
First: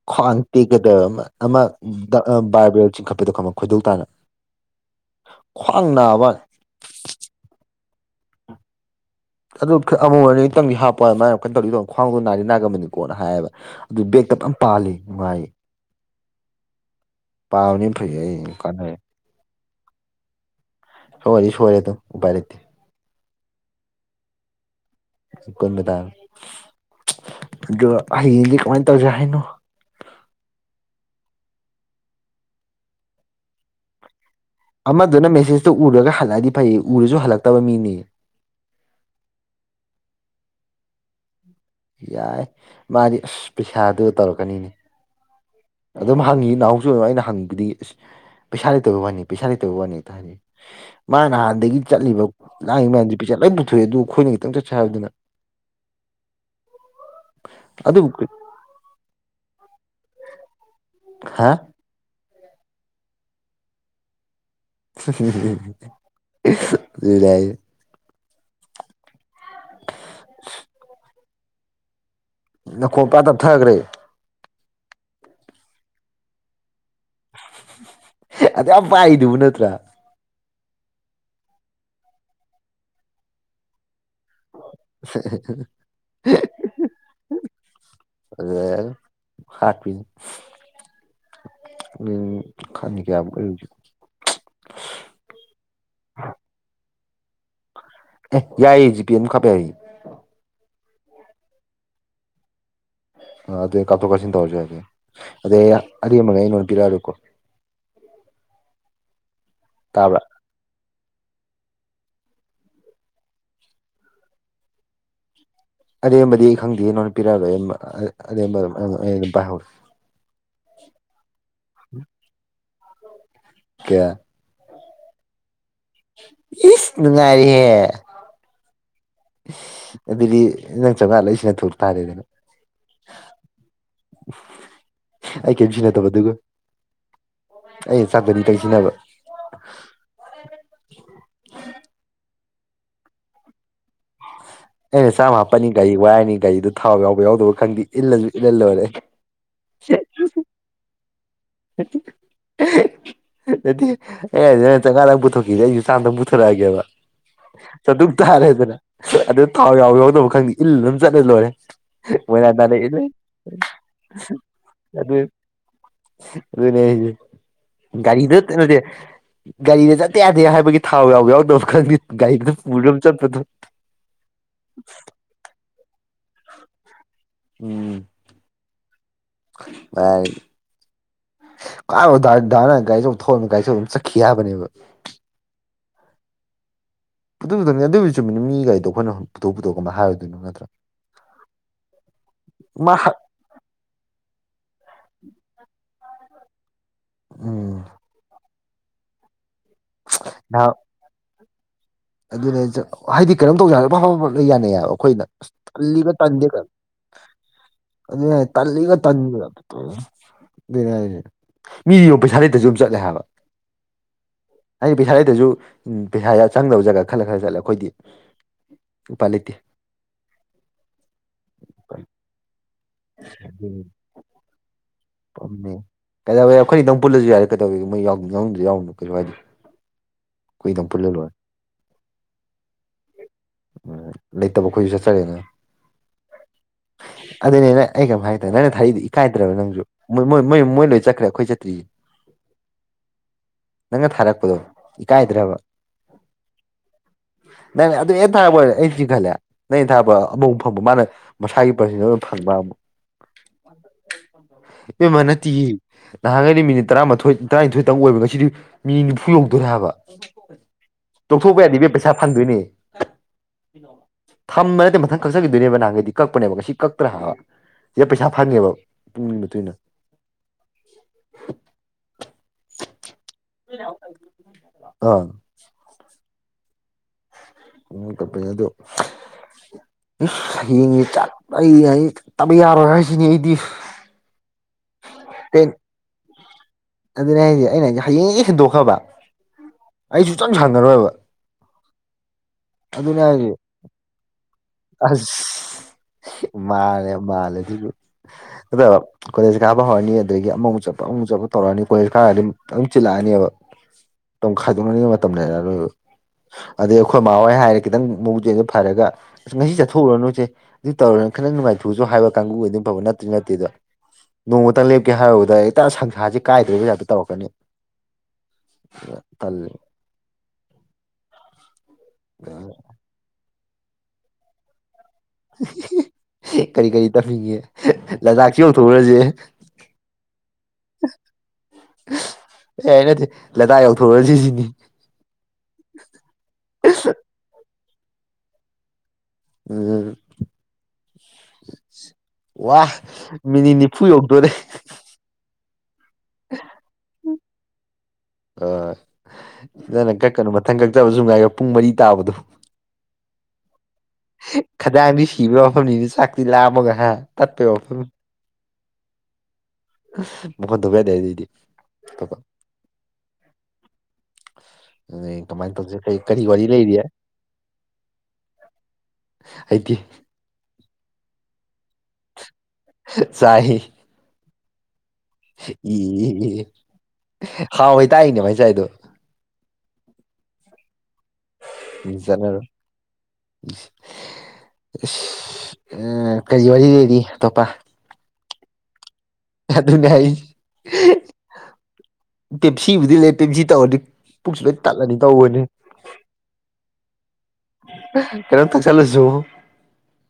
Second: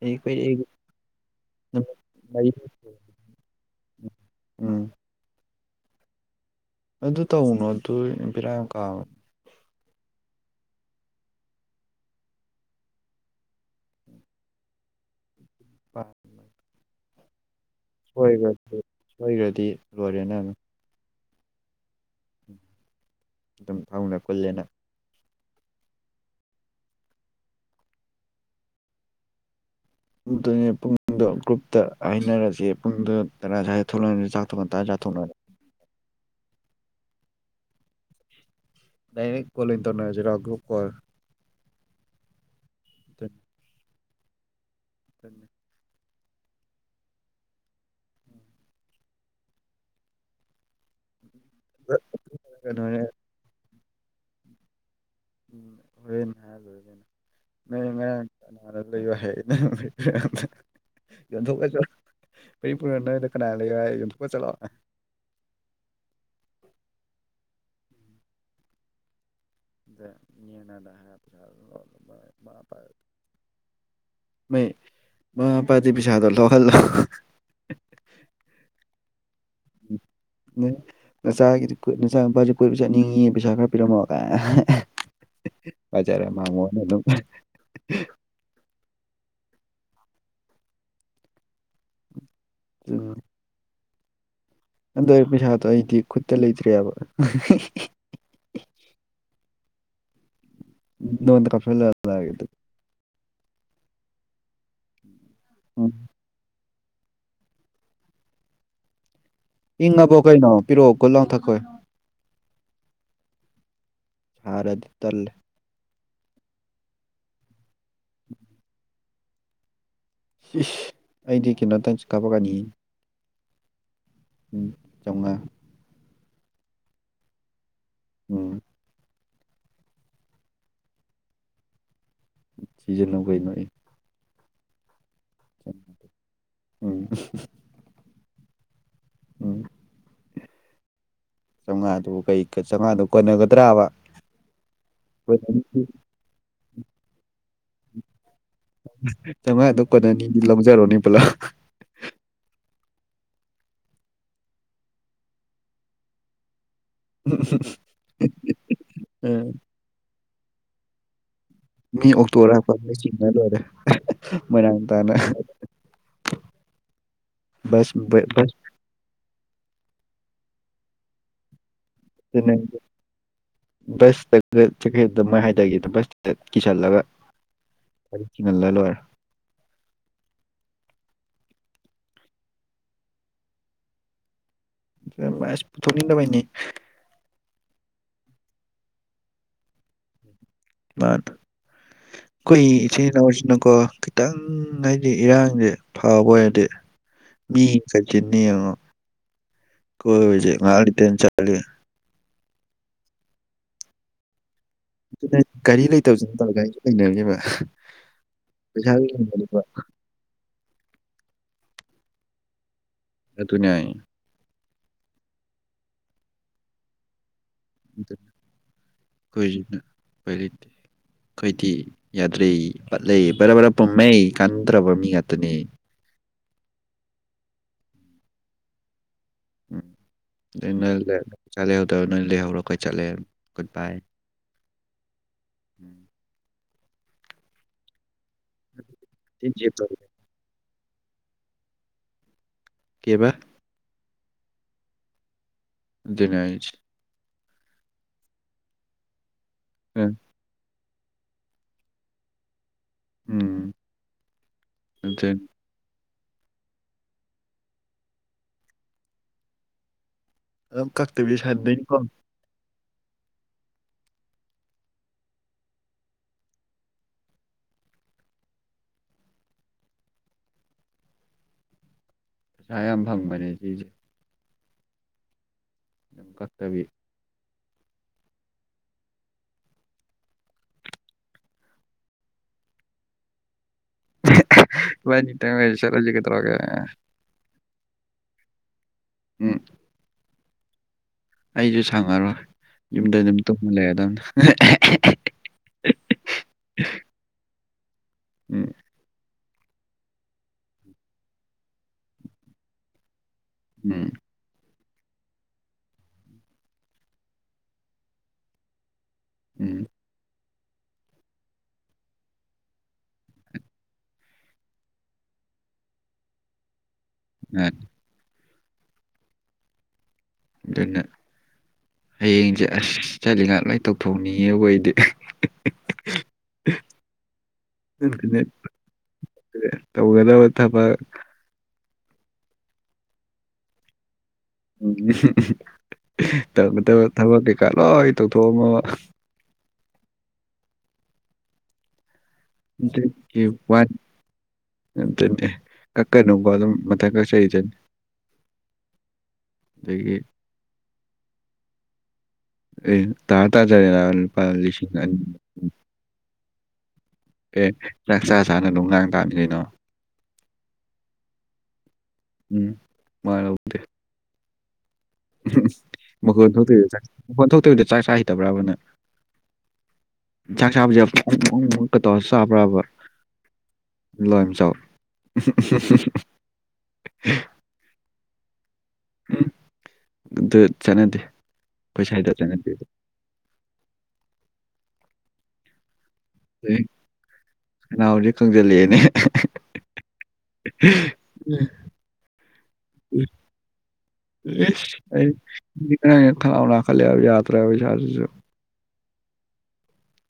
ꯑꯩꯈꯣꯏ ꯈ꯭ꯋꯥꯡ ꯑꯩ ꯇꯦꯛꯀꯗꯕ ꯑꯃ ꯅꯨꯃꯤꯠ ꯑꯃ ꯃꯔꯤ ꯕꯥꯏꯕꯦꯜ ꯆꯤꯡꯈꯠꯄꯗꯣ ꯈꯃ ꯈꯣꯏꯗꯧ ꯇꯥꯅ ꯎꯝ ꯈ꯭ꯋꯥꯡ ꯅꯥꯕ ꯑꯗꯨ ꯇꯧꯅꯨ ꯑꯗꯨ ꯄꯕꯤꯔꯥ ꯌꯥꯝ ꯀꯥꯕ ꯑꯗꯨ ꯑꯃ ꯑꯣꯏꯔꯅꯤꯇꯪꯗꯤ ꯍꯥꯞꯄ ꯍꯥꯏ ꯃꯥꯏꯅ ꯀꯩꯅ ꯇꯧꯔꯤꯗꯣ ꯈ꯭ꯋꯥꯡꯗꯣ ꯅꯥꯔꯤ ꯅꯥꯔꯝꯕꯅꯤꯀꯣꯅ ꯍꯥꯏꯌꯦꯕ ꯑꯗꯨ ꯕꯦꯛꯇ ꯄꯥꯂꯤ ꯅꯨꯡꯥꯏ ꯍ ꯄꯥꯕꯅꯤ ꯐꯩ ꯑꯩ ꯀꯥꯟꯅ ꯂꯔꯦꯅꯦꯅ ꯍꯔꯤ ꯁꯍꯔꯦ ꯑꯗꯨ ꯎꯄꯥꯏꯔꯠꯇꯦ ꯑꯗꯨꯝ ꯊꯧꯅ ꯀꯨꯜꯂꯦꯅ ꯣꯏꯗꯥ ꯀꯃꯥꯏꯅ ꯇꯧꯖ ꯍꯥꯏꯅ ꯑꯗꯨꯅꯦ ꯄꯨꯡꯗꯣ ꯒ꯭ꯔꯨꯞꯇ ꯍꯥꯏꯅꯔꯁꯤꯦ ꯄꯨꯡꯗꯨꯣ ꯇꯔꯥ ꯁ꯭ꯋꯥꯗ ꯊꯣꯛꯂꯛꯑ ꯑꯃꯗꯨꯅ ꯃꯦꯁꯦꯁꯇꯨ ꯎꯔꯒ ꯍꯜꯂꯛꯑꯗꯤ ꯐꯩꯌꯦ ꯎꯔꯁꯨ ꯍꯜꯂꯛꯇꯕ ꯃꯤꯅꯤ ꯗꯅꯤꯛ ꯀꯣꯂ ꯇꯅꯖꯤ ꯔꯘꯨ ꯀꯔ ꯌꯥꯏ ꯃꯥꯗꯤ ꯑꯁ ꯄꯩꯁꯥꯗꯨ ꯇꯧꯔꯛꯀꯅꯤꯅꯦ ꯊꯃꯦ ꯑꯗꯨꯝ ꯍꯪꯉꯤ ꯅꯍꯥꯟꯁꯨ ꯑꯗꯨꯝ ꯑꯩꯅ ꯍꯪꯕꯗꯤ ꯑꯁ ꯄꯩꯁꯥ ꯂꯩꯇꯕ ꯋꯥꯅꯤ ꯄꯩꯁꯥ ꯂꯩꯇꯕ ꯋꯥꯅꯤ ꯍꯥꯏꯗꯤ ꯃꯥꯅ ꯑꯗꯒꯤ ꯆꯠꯂꯤꯕ ꯂꯥꯡꯉ ꯀꯩꯅꯣꯅꯦ ꯃꯌꯥꯝꯗꯨꯦ ꯄꯩꯖꯥꯠ ꯂꯣꯏ ꯄꯨꯊꯣꯛꯑꯦ ꯑꯗꯨ ꯑꯩꯈꯣꯏꯅ ꯈꯤꯇꯪ ꯆꯠꯁꯦ ꯍꯥꯏꯕꯗꯨꯅ ꯎꯝ ꯍꯣꯔꯦꯟ ꯂ ꯅꯣꯏ ꯑꯗꯨꯕꯨ ꯉꯔꯥꯡ ꯂꯩꯌ ꯍꯥꯏ ꯍꯥ ꯌꯣꯟꯊꯣꯛꯑꯁꯨ ꯃꯔꯤ ꯄꯨꯔꯣ ꯅꯣꯏꯗ ꯀꯅꯥꯅ ꯂꯩꯌꯣ ꯍꯥꯏ ꯌꯣꯟꯊꯣꯛꯄ ꯆꯠꯂꯣꯑꯣ ꯑꯗꯨꯗ ꯑꯩ ꯑ ꯃꯤꯅꯅ ꯍꯥꯏꯦ ꯅꯈꯣꯛ ꯀꯥ ꯇꯞꯊꯈ꯭ꯔꯦ ꯃꯩ ꯃ ꯄꯗꯤꯕꯤ ꯁꯥꯥꯗꯣꯂꯣ ꯍꯜꯂꯣ ꯄꯥꯏꯗ ꯅꯠꯇ꯭ꯔ ꯉꯁꯥꯏꯒꯤꯗꯤ ꯅꯁꯆꯥꯥ ꯅꯨꯄꯥꯁꯨ ꯀꯣꯏꯕ ꯆꯥꯅꯤꯡꯉꯤ ꯄꯩꯁꯥ ꯈꯔ ꯄꯤꯔꯝꯃꯒꯥꯏ ꯑꯆꯔꯦ ꯃꯥꯥꯡꯃ ꯑꯗꯨ ꯑꯗꯨ ꯍꯥ ꯄ ꯎ ꯈ ꯀꯦ ꯑꯗꯨ ꯄꯩꯁꯥꯗꯣ ꯑꯩꯗꯤ ꯈꯨꯠꯇ ꯂꯩꯇ꯭ꯔꯦꯕ ꯑꯦ ꯌꯥꯏꯌꯦ ꯖꯤꯄꯤꯤꯅ ꯈꯄꯦ ꯑꯩ ꯏꯣꯗ ꯀꯐꯂ ꯍꯥꯏꯦ ꯑꯗꯨꯩ ꯀꯥꯞꯊꯣꯛ ꯀꯥꯞꯁꯤꯟ ꯇꯧꯔꯁꯨ ꯑꯗꯨꯦ ꯑꯗꯩ ꯎꯝ ꯑꯔꯤ ꯑꯃꯒ ꯑꯩꯅ ꯏꯤꯔꯔꯨꯀꯣ ꯏꯪꯉꯕꯣ ꯀꯩꯅꯣ ꯄꯤꯔꯛꯑꯣ ꯀ ꯂꯥꯎꯊꯛꯈꯣꯏ ꯁꯥꯔꯗꯤ ꯇꯜꯂꯦ ꯑꯗꯦꯝꯕꯗꯤ ꯑꯩ ꯈꯪꯗꯦ ꯅꯣꯟꯗ ꯄꯤꯔꯛꯑꯔꯣꯏ ꯑꯦꯝꯕ ꯑꯗꯨꯝ ꯑꯩ ꯑꯗꯨꯝ ꯄꯥꯏꯍꯧꯔ ꯑꯩꯗꯤ ꯀꯣꯝꯇꯪ ꯀꯥꯞꯄ ꯀꯅꯤ ꯀꯌꯥ ꯆꯣꯡꯉꯥ ꯏ ꯅꯨꯡꯉꯥꯏꯔꯤꯍꯦ ꯎꯝ ꯑꯗꯨꯗꯤ ꯅꯪ ꯆꯕ ꯑꯂ ꯏꯁꯤꯡꯅ ꯊ ꯎꯔ ꯇꯥꯔꯦ ꯑꯗꯨꯅ ꯆꯤꯖ ꯂ ꯀ ꯅꯣꯏ ꯑꯩ ꯀꯔꯤꯝ ꯁꯤꯟꯅꯗꯕ ꯑꯗꯨꯒ ꯎꯝ ꯑꯩ ꯆꯥꯟꯗꯅꯤ ꯇ ꯁꯤꯟꯅꯕ ꯎꯝ [inaudible] [inaudible] ꯇꯤꯛꯀꯦꯠ ꯆꯥꯃꯉꯥꯗꯨ ꯀꯣꯟꯅꯒꯗ꯭ꯔꯥꯕ ꯑꯩꯅ ꯆꯥꯝꯃ ꯍꯥꯞꯄꯅꯤ ꯒꯥꯔꯤ ꯋꯥꯏꯔꯅꯤ ꯒꯥꯔꯤꯗꯨ ꯊꯥꯎ ꯌꯥꯎꯕ ꯌꯥꯎꯗꯕ ꯈꯪꯗꯦ ꯏꯜꯂꯁꯨ ꯏꯜꯍꯜ ꯂꯣꯏꯔꯦ ꯅꯨꯡꯉꯥꯗ ꯀ ꯑꯅꯤꯗꯤ ꯂꯧꯖꯔꯣꯅꯦ ꯄꯨꯂꯞ [inaudible] ꯑꯗꯨꯗꯤ ꯑꯩ ꯅ ꯆꯉꯥꯗ ꯄꯨꯊꯣꯛꯈꯤꯗꯦ ꯑꯩꯁꯨ ꯆꯥꯝꯗ ꯄꯨꯊꯣꯔꯛꯑꯒꯦꯕ ꯆꯠꯇꯛ ꯇꯥꯔꯦꯗꯅ ꯑꯗꯨ ꯊꯥꯎ ꯌꯥꯎꯕ ꯌꯥꯎꯗꯕ ꯈꯪꯗꯦ ꯏꯜꯂ ꯑꯗꯨꯝ ꯆꯠꯂꯦ ꯂꯣꯏꯔꯦ ꯃꯤ ꯑꯣꯛꯇꯣ ꯃꯣꯏꯔꯥꯡ ꯍꯥꯄ ꯇꯥꯟꯅ ꯏꯜꯂꯦ ꯆꯤꯡꯅ ꯂꯣꯏꯔꯦ ꯃꯣꯏꯅꯥꯥꯡ ꯇꯥꯅ ꯑꯗꯨ ꯑꯗꯨꯅꯦ ꯕꯁ ꯀꯒꯥꯔꯤꯗ ꯕꯁ ꯅꯗꯤ ꯒꯥꯔꯤꯗ ꯆꯠꯇ ꯌꯥꯗꯦ ꯍꯥꯏꯕꯒꯤ ꯊꯥꯎ ꯌꯥꯎꯕ ꯌꯥꯎꯗꯕ ꯈꯪꯗ ꯁꯇ ꯆꯩꯗ ꯃ ꯍꯥꯏꯇꯥꯒꯦꯁ ꯀꯁꯜꯂꯒ ꯑ ꯅ ꯀꯥꯏꯁꯨ ꯊꯣꯡꯅ ꯀꯥꯏꯁꯨ ꯑꯗꯨꯝ ꯆꯠꯈꯤ ꯍꯥꯏꯕꯅꯦꯕ ꯃꯁ ꯄꯊꯅꯤꯗ ꯄꯥꯏꯅꯤ ꯄꯨꯁꯨꯊꯛꯅꯤ ꯑꯗꯨꯒꯤꯁꯨ ꯆꯨꯝꯃꯤꯅꯤ ꯃꯤꯒꯤꯒꯗꯣ ꯑꯩꯈꯣꯏꯅ ꯄꯨꯊꯣꯛ ꯄꯨꯊꯣꯛꯄ ꯑꯃ ꯍꯥꯏꯔꯗꯣꯏꯅꯣ ꯅꯠꯇ ꯃꯥ ꯑꯩꯈꯣꯏ ꯃꯥ ꯏꯆꯤꯟ ꯏꯅꯥꯎꯁꯤꯅꯀꯣ ꯈꯤꯇꯪ ꯑꯩꯗꯤ ꯏꯔꯥꯡꯁꯦ ꯐꯕ ꯑꯣꯏꯔꯗꯤ ꯃꯤ ꯎꯝ ꯀꯩꯆꯤꯅꯤ ꯌꯦꯡꯉꯣ ꯀꯕꯤꯖ ꯉꯂꯤ ꯇꯔ ꯆꯂꯤ ꯑꯗꯨ ꯍꯥꯏꯗꯤ ꯀꯔꯝ ꯇꯧꯖ ꯑꯐ ꯌꯥꯅꯤꯌꯦ ꯑꯩꯈꯣꯏꯅ ꯑꯗꯨꯅ ꯒꯥꯔꯤ ꯀꯜꯂꯤꯒ ꯂꯩꯇꯕꯁꯤꯅ ꯇꯜꯂꯦ ꯇꯟꯗꯦꯒ ꯒꯥꯔꯤꯁꯨ ꯂꯩꯅꯔꯤꯕ ꯑꯗꯨ ꯌꯥ ꯇꯜꯂꯤꯒ ꯄꯩꯁꯥꯁꯨ ꯇꯟ ꯂꯩꯅꯔꯤꯕ ꯑꯗꯨ ꯃꯤꯁꯤꯕ ꯄꯩꯁꯥ ꯂꯩꯇꯁꯨ ꯑꯦ ꯑꯗꯨꯅꯌꯥꯥꯏ ꯍꯥꯏꯗꯤ ꯄꯩꯁꯥꯗꯗꯁꯨ ꯄꯩꯁꯥ ꯆꯪꯗꯕ ꯖꯒꯥ ꯈꯜꯂ ꯈꯔ ꯆꯠꯂꯦ ꯑꯩꯈꯣꯏꯗꯤ ꯎꯄꯥꯏ ꯂꯩꯇꯦ ꯀꯈꯣꯏꯁꯤꯅ ꯀꯇꯦ ꯑꯩꯣꯏꯗꯤ ꯌꯥꯗ꯭ꯔꯦ ꯄꯠꯂ ꯕꯔ ꯔꯞ ꯄꯨꯝꯃꯩ ꯀꯟꯗ꯭ꯔꯕ ꯃꯤ ꯉꯥꯛꯇꯅꯤ ꯄꯝꯃꯦ ꯀꯩꯗꯧꯋꯦ ꯑꯩꯈꯣꯏꯅ ꯏ ꯅꯪ ꯄꯨꯜꯂꯁꯨ ꯌꯥꯔꯦ ꯀꯩꯗꯧꯋꯦ ꯃꯣꯏꯎꯅꯁꯨ ꯌꯥꯎꯅꯨ ꯀꯕꯥ ꯅ ꯆꯠꯂꯧꯗ ꯅꯣꯏ ꯂꯩꯍꯧꯔꯣ ꯑꯩꯣꯏ ꯆꯠꯂꯦ ꯒꯨꯠ ꯕꯥꯏ ꯑꯗꯨꯅꯦꯅ ꯑꯩ ꯀꯩꯝ ꯍꯥꯏꯗꯦ ꯅꯪꯅ ꯊꯔꯤꯗꯤ ꯏꯀꯥꯏꯗ꯭ꯔꯕ ꯅꯪꯁꯨ ꯣꯏ ꯃꯣꯏꯣꯏ ꯃꯣꯏ ꯂꯣꯏ ꯆꯠꯈ꯭ꯔꯦ ꯑꯩꯈꯣꯏ ꯆꯠꯇ꯭ꯔꯤꯁ ꯀꯦꯕ ꯅꯪꯅ ꯊꯥꯔꯛꯄꯗꯣ ꯏꯀꯥꯏꯗ꯭ꯔꯕ ꯅꯥꯏꯖ ꯅ ꯑꯗꯨ ꯊꯥꯕ ꯆꯤꯡꯒꯂ ꯅ ꯊꯥꯕ ꯑꯃꯨꯛ ꯐꯪꯕ ꯃꯥꯅ ꯃꯁꯥꯒꯤ ꯄꯔꯁꯤꯗ ꯐꯪꯕ ꯑꯃ ꯎꯝ ꯑꯗꯨ ꯃꯅ ꯇꯌꯦ ꯅꯍꯥꯟꯈꯩꯩꯅ ꯃꯤꯅꯤꯠ ꯇꯔꯥꯃꯥꯊꯣꯏ ꯇꯔꯥꯅꯤꯊꯣꯏꯇꯪꯛ ꯑꯣꯏꯕ ꯉꯁꯤꯗꯤ ꯃꯤꯅꯤ ꯅꯤꯐꯨ ꯌꯧꯗꯣꯏꯦ ꯍꯥꯏꯕ ꯑꯗꯨꯝ ꯀꯛꯇꯕꯤ ꯇꯣꯛꯊꯣꯛꯄ ꯌꯥꯗꯕ ꯁꯥꯟꯅꯗꯣꯏꯅꯤꯀꯣ ꯄꯩꯁꯥ ꯐꯪꯗꯣꯏꯅꯦ ꯊꯝꯕ ꯅꯠꯇꯦ ꯃꯊꯪ ꯀꯛꯆꯈꯤꯗꯣꯏꯅꯦꯕ ꯅꯍꯥꯟꯒꯩꯗꯤ ꯀꯛꯄꯅꯦꯕ ꯉꯁꯤ ꯀꯛꯇ꯭ꯔꯥ ꯍꯥꯏꯕ ꯌꯥꯝ ꯄꯩꯁꯥ ꯐꯪꯉꯦꯕ ꯄꯨꯡꯒꯤ ꯃꯇꯨꯡ ꯏꯟꯅ ꯈꯌꯥꯝ ꯐꯪꯕꯅꯦ ꯁꯤꯁꯦ ꯑꯥ ꯑꯗꯨ ꯀꯛꯇꯕꯤ ꯎ ꯀꯄ ꯑꯗꯨꯣ ꯍꯌꯦꯡ ꯆꯠ ꯑꯩ ꯑꯩ ꯆꯠꯇꯕ ꯌꯥꯔꯣꯏ ꯍꯥꯏꯁꯤꯅꯤ ꯑꯩꯗꯤ ꯇ ꯇꯦꯟ ꯁꯔꯣꯖꯤ ꯀ ꯇꯔꯣꯒ ꯑꯗꯨꯅꯦ ꯍꯥꯏꯁꯦ ꯑꯩꯅꯁꯦ ꯍꯌꯦꯡ ꯍꯟꯗꯣꯛꯈ꯭ꯔꯕ ꯍ ꯆꯪ ꯁꯥꯟꯅꯔꯣꯏꯕ ꯑꯩꯁꯨ ꯁꯪꯉꯔꯣꯏ ꯌꯨꯝꯗ ꯑꯗꯨꯝ ꯍꯥꯏꯁꯦ ꯇꯨꯝꯕ ꯂꯩꯦꯗꯅ ꯃꯥꯅꯦꯦ ꯃꯥꯂꯦ ꯊ ꯎꯝ ꯑꯗ ꯀꯣꯂꯦꯖ ꯀꯥꯕ ꯍꯧꯔꯅꯤ ꯑꯗꯨꯗꯒꯤ ꯑꯃꯨꯃꯨꯛ ꯆꯠꯄ ꯑꯃꯨꯛ ꯆꯠꯄ ꯇꯧꯔꯛꯑꯅꯤ ꯀꯣꯂꯦꯖ ꯈꯔꯒ ꯑꯗꯨꯝ ꯆꯜꯂꯛꯑꯅꯦꯕ ꯎꯝ ꯆꯣꯛꯅꯅꯤꯡꯉ ꯃꯇꯝꯅꯤ ꯃꯇꯝꯅꯦꯅ ꯂꯣꯏꯕ ꯑꯗꯩ ꯑꯩꯈꯣꯏꯃꯥ ꯍꯣꯏ ꯍꯥꯏꯔꯦ ꯈꯤꯇꯪ ꯃꯕꯨ ꯆꯦꯜꯗ ꯐꯔꯒ ꯑꯁ ꯉꯁꯤ ꯎꯝ ꯆꯠꯊꯎꯨꯔꯅꯨꯁꯦ ꯑꯗꯨ ꯇꯧꯔꯅ ꯈꯈꯤꯅꯪ ꯅꯨꯡꯉꯥꯏꯊꯣꯛꯑꯁꯨ ꯍꯥꯏꯕ ꯀꯥꯡꯕꯨꯒꯤ ꯑꯗꯨꯝ ꯐꯕ ꯅꯠꯇ꯭ꯔ ꯅꯠꯇꯦꯗꯣ ꯅꯣꯡꯃꯇꯪ ꯂꯦꯞꯀꯦ ꯍꯥꯏꯔꯨꯕꯗ ꯏ ꯁꯪꯁꯥꯁ ꯀꯥꯏꯗ ꯄꯩꯥꯇ ꯇꯧꯔꯛꯀꯅꯤꯜꯂꯤ ꯃꯥꯅꯤ ꯑꯗꯨꯅ ꯍꯌꯦꯡꯁꯦ ꯑ ꯑꯁ ꯆꯠꯂꯤꯉꯥꯛ ꯂꯣꯏꯇꯧꯊꯣꯛꯅꯤꯡꯉꯦꯕ ꯑꯩꯗꯤ ꯀꯔꯤ ꯀꯔꯤ ꯇꯝꯅꯤꯡꯉꯦ ꯑꯗꯨꯅ ꯂꯗꯥꯛꯁꯤ ꯑꯃ ꯊꯣꯛꯎꯔꯁꯦ ꯑꯣꯏ ꯊꯕ ꯑꯦ ꯅꯠꯇꯦ ꯂꯗꯥꯥꯛ ꯌꯧꯊꯣꯔꯁꯤꯁꯤ ꯎ ꯇꯧ ꯇꯕ ꯊꯕꯛ ꯀꯩꯀꯥ ꯂꯣꯏ ꯇꯧꯊꯣꯛꯑꯝꯃꯕ ꯎꯝ ꯋꯥ ꯃꯤꯅꯤꯅꯤ ꯐꯨꯣꯛꯗ ꯗ ꯀꯛꯀꯔꯅꯅꯨꯡꯕ ꯑꯗꯨꯝ ꯃꯊꯪ ꯀꯆꯗꯅꯤ ꯑ ꯅꯪꯅ ꯀꯛꯀꯅꯨ ꯃꯊꯪ ꯀꯛꯆꯕꯁꯨ ꯉꯥꯏꯈꯦ ꯄꯨꯡ ꯃꯔꯤ ꯇꯥꯕꯗꯣ ꯑꯦ ꯇꯥ ꯇꯥ ꯈꯈꯤꯗꯥꯡꯗꯤ ꯁꯤꯕ ꯃꯐꯝꯅꯤꯅ ꯆꯥꯛꯇꯤ ꯂꯥꯑꯝꯃꯒ ꯍꯥꯏ ꯑꯦ ꯆꯥꯛ ꯆꯥ ꯆꯥꯅ ꯅꯨꯡ ꯉꯥꯡ ꯇꯥꯃꯤ ꯀꯩꯅꯣ ꯃ ꯕꯗꯦꯗꯤ ꯄ ꯎꯝ ꯃꯥ ꯂꯧꯗꯦ ꯀꯔꯤ ꯃꯈꯣꯟ ꯋꯥꯔꯤ ꯂꯩꯔꯤ ꯊꯣꯛꯇꯣꯏꯗ ꯃꯈꯣꯟꯜ ꯊꯣꯛꯇꯕꯤꯗꯣ ꯆꯥꯛ ꯆꯥ ꯍꯩꯇꯕ꯭ꯔꯥꯕꯅ ꯍꯥꯏꯗꯤ ꯏ ꯆꯥꯛ ꯁꯥꯥꯕꯖ ꯑꯟꯏꯟꯇꯦꯜꯂꯤꯖꯦꯕꯜ ꯆꯥꯏ ꯏ ꯍꯥꯎ ꯍꯣꯏ ꯇꯥꯛꯏꯅꯦ ꯃꯥꯏꯁꯥꯏꯗꯣ ꯎꯝ ꯑꯗꯨ ꯆꯠꯅꯗꯦ ꯑꯩꯈꯣꯏ ꯁ꯭ꯋꯥꯏꯗ ꯖꯅꯔꯣꯜ ꯆꯠꯅꯗꯦ ꯎ ꯀꯔꯤ ꯑꯦ ꯋꯥꯔꯤ ꯂꯩꯔꯤ ꯑꯇꯣꯞꯄ ꯈꯅꯥꯎꯁꯦ ꯀꯪꯖꯜꯂꯛꯑꯦꯅꯦ ꯑꯗꯨꯅꯦ ꯍꯥꯏꯁ ꯄꯦꯞꯁꯤꯕꯨꯗꯤ ꯂꯩ ꯄꯦꯞꯖꯤ ꯇꯧꯔꯗꯤ ꯄꯨꯛꯁꯨ ꯂꯣꯏ ꯇꯠꯂꯅꯤ ꯇꯧꯕꯅꯤ ꯑꯩ ꯊꯔꯥꯎ ꯅꯥꯈꯠꯂꯦꯕ ꯌꯥꯗ꯭ꯔꯦꯕ ꯏꯁꯥꯁꯤꯁꯨ ꯆꯂꯁꯨꯨ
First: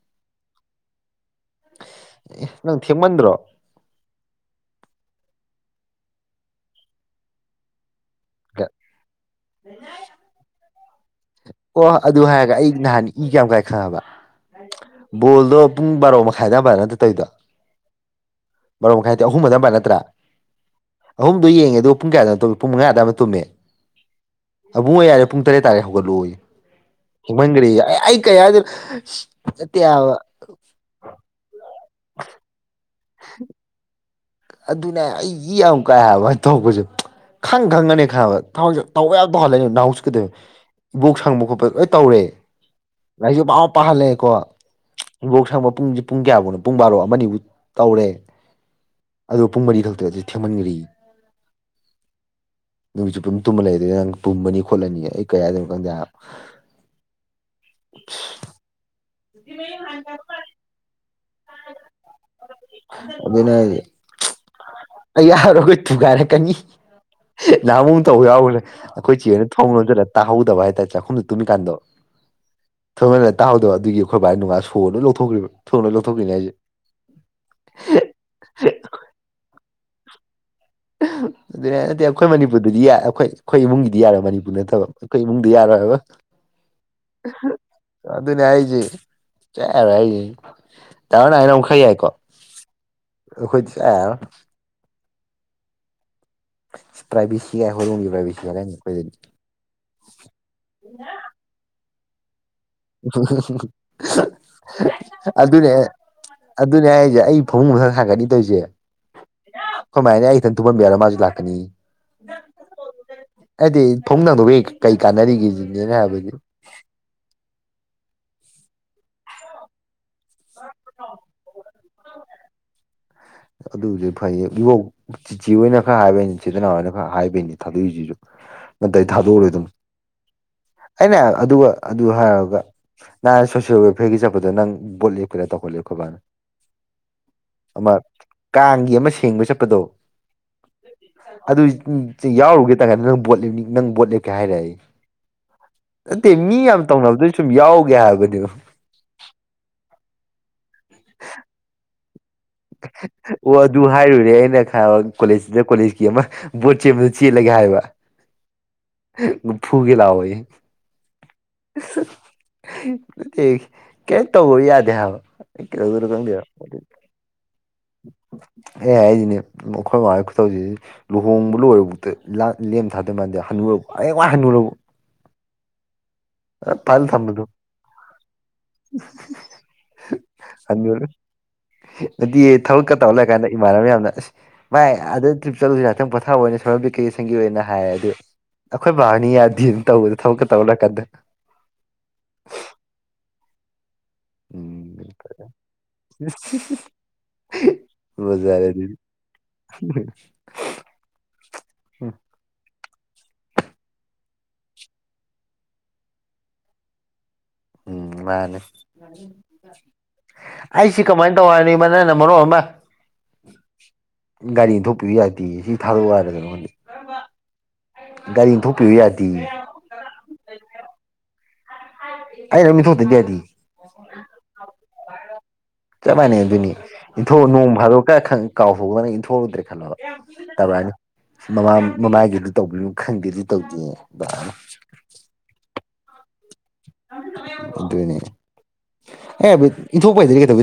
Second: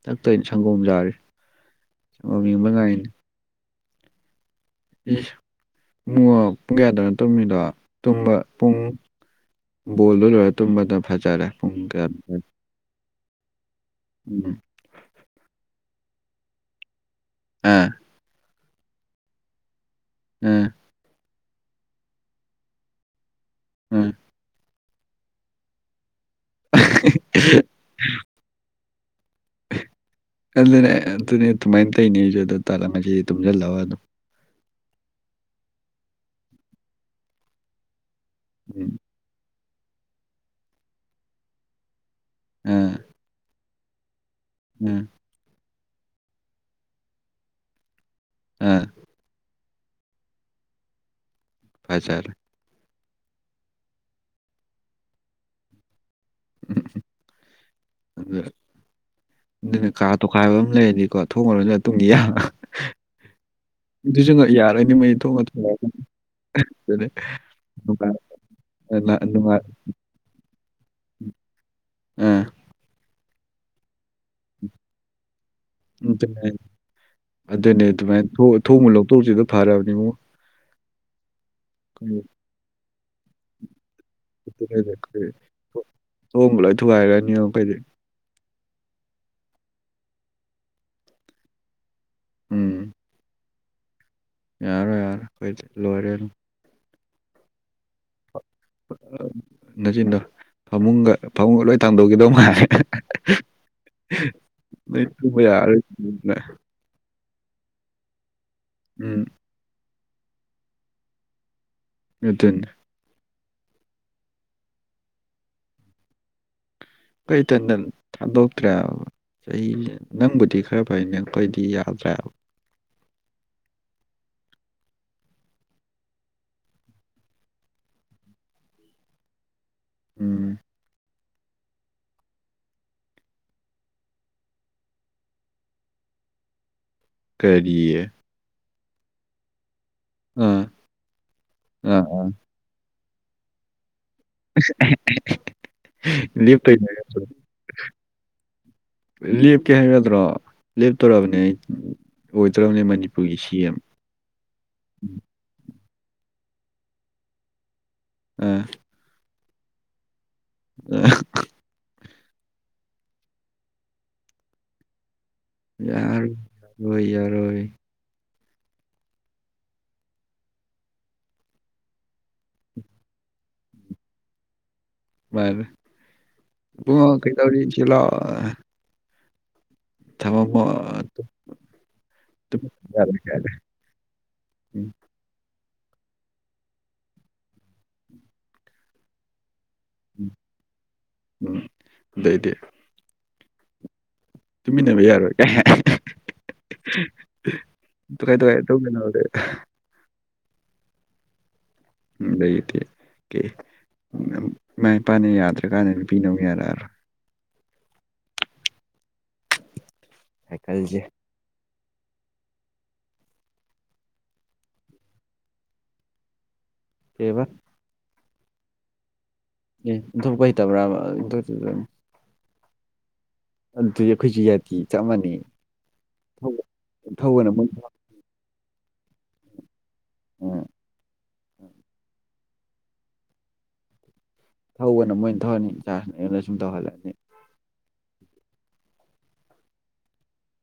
ꯇꯛꯇꯣꯏꯅ ꯁꯪꯒꯣꯝ ꯌꯥꯥꯔꯤ ꯁꯪꯒꯣꯝ ꯌꯦꯡꯕ ꯅꯪ ꯉꯥꯏꯅꯤ ꯊꯦꯡꯃꯟꯗ꯭ꯔꯣ ꯏꯁ ꯏꯕꯨꯡꯉꯣ ꯄꯨꯡ ꯀꯌꯥꯗꯧꯅ ꯇꯨꯝꯃꯤꯗꯣ ꯇꯨꯝꯕ ꯄꯨꯡ ꯕꯣꯜꯗꯣ ꯂꯣꯏꯔ ꯇꯨꯝꯕꯅ ꯐꯖꯔꯦ ꯄꯨꯡ ꯑꯣ ꯀꯌꯥꯃ ꯑꯗꯨ ꯍꯥꯏꯔꯒ ꯑꯩ ꯅꯍꯥꯟ ꯏ ꯀꯌꯥꯝ ꯀꯥꯏ ꯈꯪꯉꯕ ꯕꯣꯜꯗꯣ ꯄꯨꯡ ꯕꯥꯔꯣ ꯃꯈꯥꯏꯗꯕꯥ ꯅꯠꯇ ꯇꯧꯔꯤꯗꯣ ꯑꯥ ꯃꯔꯨꯞ ꯃꯈꯥꯏꯗꯤ ꯑꯍꯨꯝ ꯑꯗꯨꯥꯏꯏ ꯅꯠꯇ꯭ꯔꯥ ꯎꯝ ꯑꯗꯨꯣ ꯌꯦꯉ ꯑꯣ ꯄꯨꯡ ꯀꯌꯥꯗꯅ ꯇꯝꯃꯦ ꯄꯨꯡ ꯃꯉꯥꯗ ꯑꯃ ꯇꯨꯝꯃꯦ ꯎꯝ ꯑꯕꯨꯡ ꯑꯣꯏꯌꯥꯏꯔꯦ ꯄꯨꯡ ꯇꯔꯦꯠ ꯇꯥꯔꯦꯠ ꯍꯧꯒꯠꯂꯛꯑꯣ ꯍꯧꯣꯡꯍꯟꯈ꯭ꯔꯦ ꯑꯩ ꯀꯌꯥꯗ ꯑꯦꯠꯇ ꯌꯥꯕ ꯑꯗꯨꯅꯦ ꯑꯗꯨꯅꯦ ꯑꯗꯨꯃꯥꯏꯅ ꯇꯧꯅꯦ ꯑꯩꯁꯨ ꯑꯗꯨ ꯇꯥꯔꯛꯁꯤ ꯇꯨꯝꯁꯤꯜꯂꯑꯣ ꯑꯗꯨꯝ ꯑꯗꯨꯅꯦ ꯑꯩꯒꯤ ꯌꯥꯝ ꯀꯥ ꯍꯥꯏꯕ ꯇꯧꯕꯁꯨ ꯈꯪ ꯈꯪꯉꯅꯤ ꯈ ꯊ ꯎꯝ ꯇꯧꯕ ꯌꯥꯝ ꯇꯧꯍꯜꯂꯦꯅꯦ ꯅꯍꯥꯎꯁꯨ ꯀꯩꯗꯧꯅꯦ ꯏꯕꯣꯛ ꯁꯪꯕ ꯈꯣꯠꯄ ꯂꯣꯏ ꯇꯧꯔꯦ ꯑꯥ ꯉꯁꯨꯥꯎ ꯄꯍꯜꯂꯦ ꯀꯣ ꯎꯝ ꯃꯣꯛ ꯁꯕ ꯄꯨꯡꯁꯦ ꯄꯨꯡ ꯀꯌꯥꯐꯧꯅ ꯄꯨꯡ ꯕꯥꯔꯣ ꯑꯃꯅꯤꯕꯨ ꯇꯧꯔꯦ ꯑꯥ ꯑꯗꯨꯗ ꯄꯨꯡ ꯃꯔꯤ ꯈꯛꯇ ꯑꯗꯨꯗꯤ ꯊꯦꯡꯃꯟꯈ꯭ꯔꯤꯋꯦ ꯄꯖꯔ ꯅꯨꯃꯤꯠꯁꯨ ꯄꯨꯝ ꯇꯨꯝꯃ ꯂꯩꯗꯅ ꯅꯪ ꯄꯨꯝꯃꯅꯤ ꯈꯣꯠꯂꯅꯤ ꯑꯩ ꯀꯌꯥꯗꯅꯣ ꯈꯪꯗꯦ ꯎꯝ ꯎꯝ ꯑꯗꯨꯅ ꯀꯥ ꯇꯣꯈꯥꯏꯕ ꯑꯃ ꯂꯩꯔꯅꯤꯀꯣ ꯊꯣꯡꯉꯔꯣꯏꯅ ꯃꯇꯨꯡꯨꯡꯒꯤ ꯑꯗꯨꯅ ꯑꯩ ꯊꯣꯡꯉ ꯊꯣꯡꯉ ꯌꯥꯎꯔꯒꯣꯏ ꯊꯨꯒꯥꯏꯔꯛꯀꯅꯤ ꯑꯦ ꯅꯍꯃꯨ ꯅꯨꯡꯉꯥꯏ ꯇꯧ ꯌꯥꯎꯕꯅꯦ ꯅ ꯑꯩꯈꯣꯏ ꯆꯦꯅ ꯅꯨꯡꯉꯥꯏ ꯊꯣꯡ ꯂꯣꯖꯜꯂ ꯇꯥꯍꯧꯗꯕ ꯍꯥꯏꯇꯥꯔꯦ ꯆꯥꯛꯈꯨꯝꯁꯨ ꯇꯨꯝꯃꯤꯀꯥꯟꯗꯣ ꯑꯝ ꯑꯩ ꯇꯥꯍꯧꯗꯕ ꯑꯗꯨꯒꯤ ꯑꯩꯈꯣꯏ ꯕꯥꯏꯅ ꯅꯨꯡꯉ ꯁꯣꯅ ꯂꯧꯊꯣꯛꯈ꯭ꯔꯤꯕ ꯊꯨꯅ ꯂꯧꯊꯣꯛꯈꯤꯕꯅꯤ ꯑꯗꯨꯅꯦ ꯍꯥꯏꯁꯦ ꯑꯗꯨꯅꯦ ꯑꯗꯨꯃꯥꯏꯅ ꯊꯣꯡꯎ ꯂꯧꯊꯣꯛꯎꯁꯤꯗ ꯐꯔꯕꯅꯤ ꯏꯕꯉꯛ ꯑꯗꯨ ꯅꯠꯇꯦ ꯑꯩꯈꯣꯏ ꯃꯅꯤꯄꯨꯔꯗꯗꯤ ꯌꯥꯏ ꯑꯩꯈꯣꯏ ꯑꯩꯈꯣꯏ ꯏꯃꯨꯡꯒꯤꯗꯤ ꯗꯤ ꯌꯥꯔꯣꯏ ꯃꯅꯤꯄꯨꯔ ꯅꯠꯇꯕ ꯀ ꯏꯃꯨꯡꯗꯤ ꯌꯥꯔꯣꯏꯕ ꯊꯣꯡꯕ ꯂꯣꯏ ꯊꯨꯒꯥꯏꯔꯅꯤ ꯑꯩꯈꯣꯏꯗꯤ ꯑꯗꯨꯅꯦ ꯍꯥꯏꯁꯦ ꯆꯥꯏꯔꯣꯏ ꯑꯩꯁꯦ ꯇꯃꯣꯅ ꯍꯥꯏꯅ ꯑꯃꯨꯛꯈ ꯌꯥꯏꯀꯣ ꯎꯝ ꯑꯩꯈꯣꯏꯗꯤꯁꯨꯛ ꯌꯥ ꯌꯥꯔꯔꯣꯏ ꯌꯥꯔꯔꯣꯏ ꯀꯣꯏ ꯂꯣꯏꯔꯦꯅ ꯆꯄ꯭ꯔꯥꯏꯕꯤꯁꯤ ꯑꯟꯏꯟꯇꯦꯜꯂꯤꯖꯦꯕꯜ ꯇꯥꯡꯗꯧꯈꯤꯗꯧ ꯃꯥ ꯅꯣꯏ ꯊꯨꯕ ꯑꯗꯨ ꯑꯗꯨꯅꯦ ꯑꯗꯨ ꯌꯥꯔꯣꯏꯅ ꯑꯗꯨ ꯅꯏꯖ ꯑꯩ ꯐꯃꯨꯡꯕꯊꯛ ꯁꯥꯒꯠꯅꯤ ꯇꯧꯔꯤꯁꯦ ꯎꯝ ꯀꯃꯥꯏꯅ ꯑꯩ ꯏꯈꯤꯇꯪ ꯊꯨꯝꯍꯟꯕꯤ ꯌꯥꯔꯒ ꯃꯥꯁꯨ ꯂꯥꯛꯀꯅꯤ ꯃꯠꯇꯅꯤ ꯑꯩꯗꯤ ꯊꯣꯡꯅꯥꯪꯗꯩ ꯀꯩ ꯀꯥꯟꯅꯔꯤꯒꯦꯁꯤꯅꯦꯅ ꯍꯥꯏꯕꯗꯤ ꯀꯩꯇꯟꯇ ꯊꯥꯗꯣꯛꯇ꯭ꯔꯦꯕ ꯅꯪꯕꯨꯗꯤ ꯈꯔ ꯐꯩ ꯅꯦꯛꯛꯄꯩꯗꯤ ꯌꯥꯗ꯭ꯔꯦꯕ ꯑꯗꯨꯁꯨ ꯐꯩꯌꯦ ꯏꯧ ꯆꯤꯆꯤ ꯑꯣꯏꯅ ꯈꯔ ꯍꯥꯏꯕꯩꯅꯤ ꯆꯤꯗꯅꯥ ꯑꯣꯏꯅ ꯈꯔ ꯍꯥꯏꯕꯩꯅꯤ ꯊꯥꯗꯣꯛꯏꯁꯤꯁꯨ ꯅꯇꯩ ꯊꯥꯗꯣꯛꯎꯔꯣꯏ ꯑꯗꯨꯝ ꯎꯝ ꯑꯩꯅ ꯑꯗꯨꯒ ꯑꯗꯨ ꯍꯥꯏꯔꯒ ꯅꯍ ꯁꯣꯁꯦꯜ ꯋꯦꯜꯐꯤꯌꯥꯔꯒꯤ ꯆꯠꯄꯗ ꯅꯪ ꯕꯣꯠ ꯂꯦꯞ ꯀꯔ ꯇꯧꯈꯠꯂꯦꯞ ꯈꯣꯠꯕꯥꯅ [inaudible] ꯀꯔꯤꯌꯦ ꯀꯥꯡꯒꯤ ꯑꯃ ꯁꯦꯡꯕ ꯆꯠꯄꯗꯣ ꯑꯥ ꯑꯗꯨ ꯑꯥ ꯌꯥꯎꯔꯨꯒꯦ ꯇꯥꯅ ꯅꯪ ꯣ ꯅꯪ ꯣꯠ [inaudible] ꯃꯤ ꯂꯦꯞꯇꯣꯏ ꯌꯥꯝ ꯇꯧꯅꯕꯗꯨ ꯁꯨꯝ ꯌꯥꯎꯒꯦ ꯍꯥꯏꯕꯅꯦꯕ ꯂꯦꯞꯀꯦ ꯍꯥꯏꯒꯗ꯭ꯔꯣ ꯂꯦꯞꯇꯣꯔꯛꯑꯕꯅꯦ ꯑꯩ ꯑꯣꯏꯗꯣꯔꯕꯅꯦ ꯃꯅꯤꯄꯨꯔꯒꯤ ꯑꯣ ꯁꯤ ꯑꯦꯝ ꯑꯗꯨ ꯍꯥꯏꯔꯨꯔꯦ ꯑꯩꯅ ꯈ ꯀꯣꯂꯦꯖꯁꯤꯗ ꯀꯣꯂꯦꯖ ꯣꯆꯦ ꯆꯤ ꯂꯩꯒꯦꯕ ꯐꯨꯒ ꯂꯥꯎꯑꯣꯣꯏ ꯑ ꯀꯩ ꯇꯧꯕ ꯌꯥꯗꯦ ꯍꯥꯏꯕ ꯌꯥꯔꯣꯏ ꯔ ꯌꯥꯔꯣꯏ ꯌꯥꯔꯣꯏ ꯑꯦ ꯍꯥꯏꯔꯤꯁꯤꯅꯦ ꯑꯩꯈꯣꯏ ꯃ ꯈꯨꯧꯁꯤꯗꯤ ꯂꯨꯍꯣꯡꯕ ꯂꯣꯏꯔꯕꯨꯥꯎ ꯂꯦꯝ ꯊꯥꯗꯕ ꯃꯥꯥꯟꯗꯦ ꯍꯅꯨꯔꯄ ꯑꯩ ꯀ ꯍꯥꯟꯅ ꯂꯔꯕꯣ ꯃꯔ ꯊꯝꯕꯗꯣ ꯀꯩꯗꯧ ꯆꯂ ꯊꯃ ꯑꯗꯨꯗꯤ ꯊꯕꯛꯀ ꯇꯧ ꯂꯩꯔꯀꯥꯟꯗ ꯏꯃꯥꯟꯅꯕ ꯌꯥꯝꯅ ꯑꯁ ꯎꯝ ꯃꯥꯏ ꯑꯗꯨ ꯆꯠꯂꯁꯤ ꯉꯍꯇꯪ ꯄꯣꯊꯥꯕ ꯑꯣꯏꯅ ꯁꯣꯏꯣꯔꯝ ꯕꯤꯀꯦꯁꯟꯒꯤ ꯑꯣꯏꯅ ꯍꯥꯏꯌꯦ ꯑ ꯑꯗꯨ ꯑꯩꯈꯣꯏ ꯕꯥꯔꯅꯤ ꯌꯥꯗꯦ ꯇꯧꯗ ꯎꯝ ꯊꯧꯛ ꯇꯧꯔꯛꯗꯦ ꯎꯝ ꯑꯗꯗꯤ ꯇꯨꯃꯤꯟꯅꯕ ꯎꯝ ꯌꯥꯔꯣꯏ ꯀ ꯀꯥꯏꯗ ꯀꯥꯏ ꯕꯖꯥꯔꯗꯗꯤ ꯇꯧꯒꯅꯦ ꯎ ꯂꯩꯗꯤ ꯀꯦ ꯏꯃꯥ ꯏꯄꯥꯅ ꯌꯥꯗ꯭ꯔꯀꯥꯟꯗ ꯅꯨꯄꯤꯅ ꯑꯃꯨꯛ ꯌꯥꯔꯛꯑꯔꯣꯏ ꯎꯝ ꯃꯥꯅꯦ ꯁꯥꯏꯀꯜꯁꯦ ꯑꯁꯤ ꯀꯃ ꯇꯧ ꯋꯥꯅꯤ ꯃ ꯅ ꯅ ꯃꯔꯨꯞ ꯑꯃ ꯒꯥꯔꯤ ꯊꯣꯛꯄꯤꯗꯨ ꯌꯥꯇꯦꯌꯦ ꯁꯤ ꯊꯥꯗꯣꯛꯎ ꯍꯥꯏꯔꯗꯅ ꯈꯗꯤ ꯐꯦꯕ ꯒꯥꯔꯤꯅ ꯊ ꯊꯣꯛꯄꯤꯕꯨ ꯌꯥꯏꯦ ꯑꯦ ꯑꯗꯨꯄ ꯍꯩꯇꯕ꯭ꯔꯥ ꯑꯔꯃꯤꯁꯨꯣꯇꯦ ꯌꯥꯗꯤ ꯑꯗꯨꯗꯤ ꯑꯩꯈꯣꯏꯁꯨ ꯌꯥꯇꯤ ꯆꯞ ꯃꯥꯟꯅꯩ ꯆꯞ ꯃꯥꯟꯅꯩ ꯑꯗꯨꯅꯤ ꯊꯧꯕꯅ ꯏꯟꯊꯣꯛꯎꯑꯣ ꯃꯣꯏ ꯅꯣꯡ ꯐꯥꯗꯣꯛ ꯈ ꯈ ꯀꯥꯎꯊꯣꯛꯗꯅ ꯏꯟꯊꯣꯛꯎꯨꯗ꯭ꯔꯦ ꯈꯜꯂꯣꯕ ꯇꯧꯕꯔꯅꯤ ꯃꯃ ꯃꯃꯥꯏꯒꯤꯗꯨ ꯇꯧꯕꯤꯌꯨ ꯈꯪꯗꯦ ꯑꯗꯨ ꯇꯧꯗꯦꯕ ꯊꯧꯕꯅ ꯃꯣꯏꯅ ꯊꯧꯍꯅꯤ ꯏꯆꯥꯁꯤꯅ ꯑꯩꯉꯣꯟꯗ ꯁꯨꯝ ꯇꯧꯍꯜꯂꯅꯤ ꯑꯗꯨꯅꯦ ꯑꯦ ꯏꯁꯨ ꯄꯥꯏꯗꯔꯤꯒꯦ ꯇ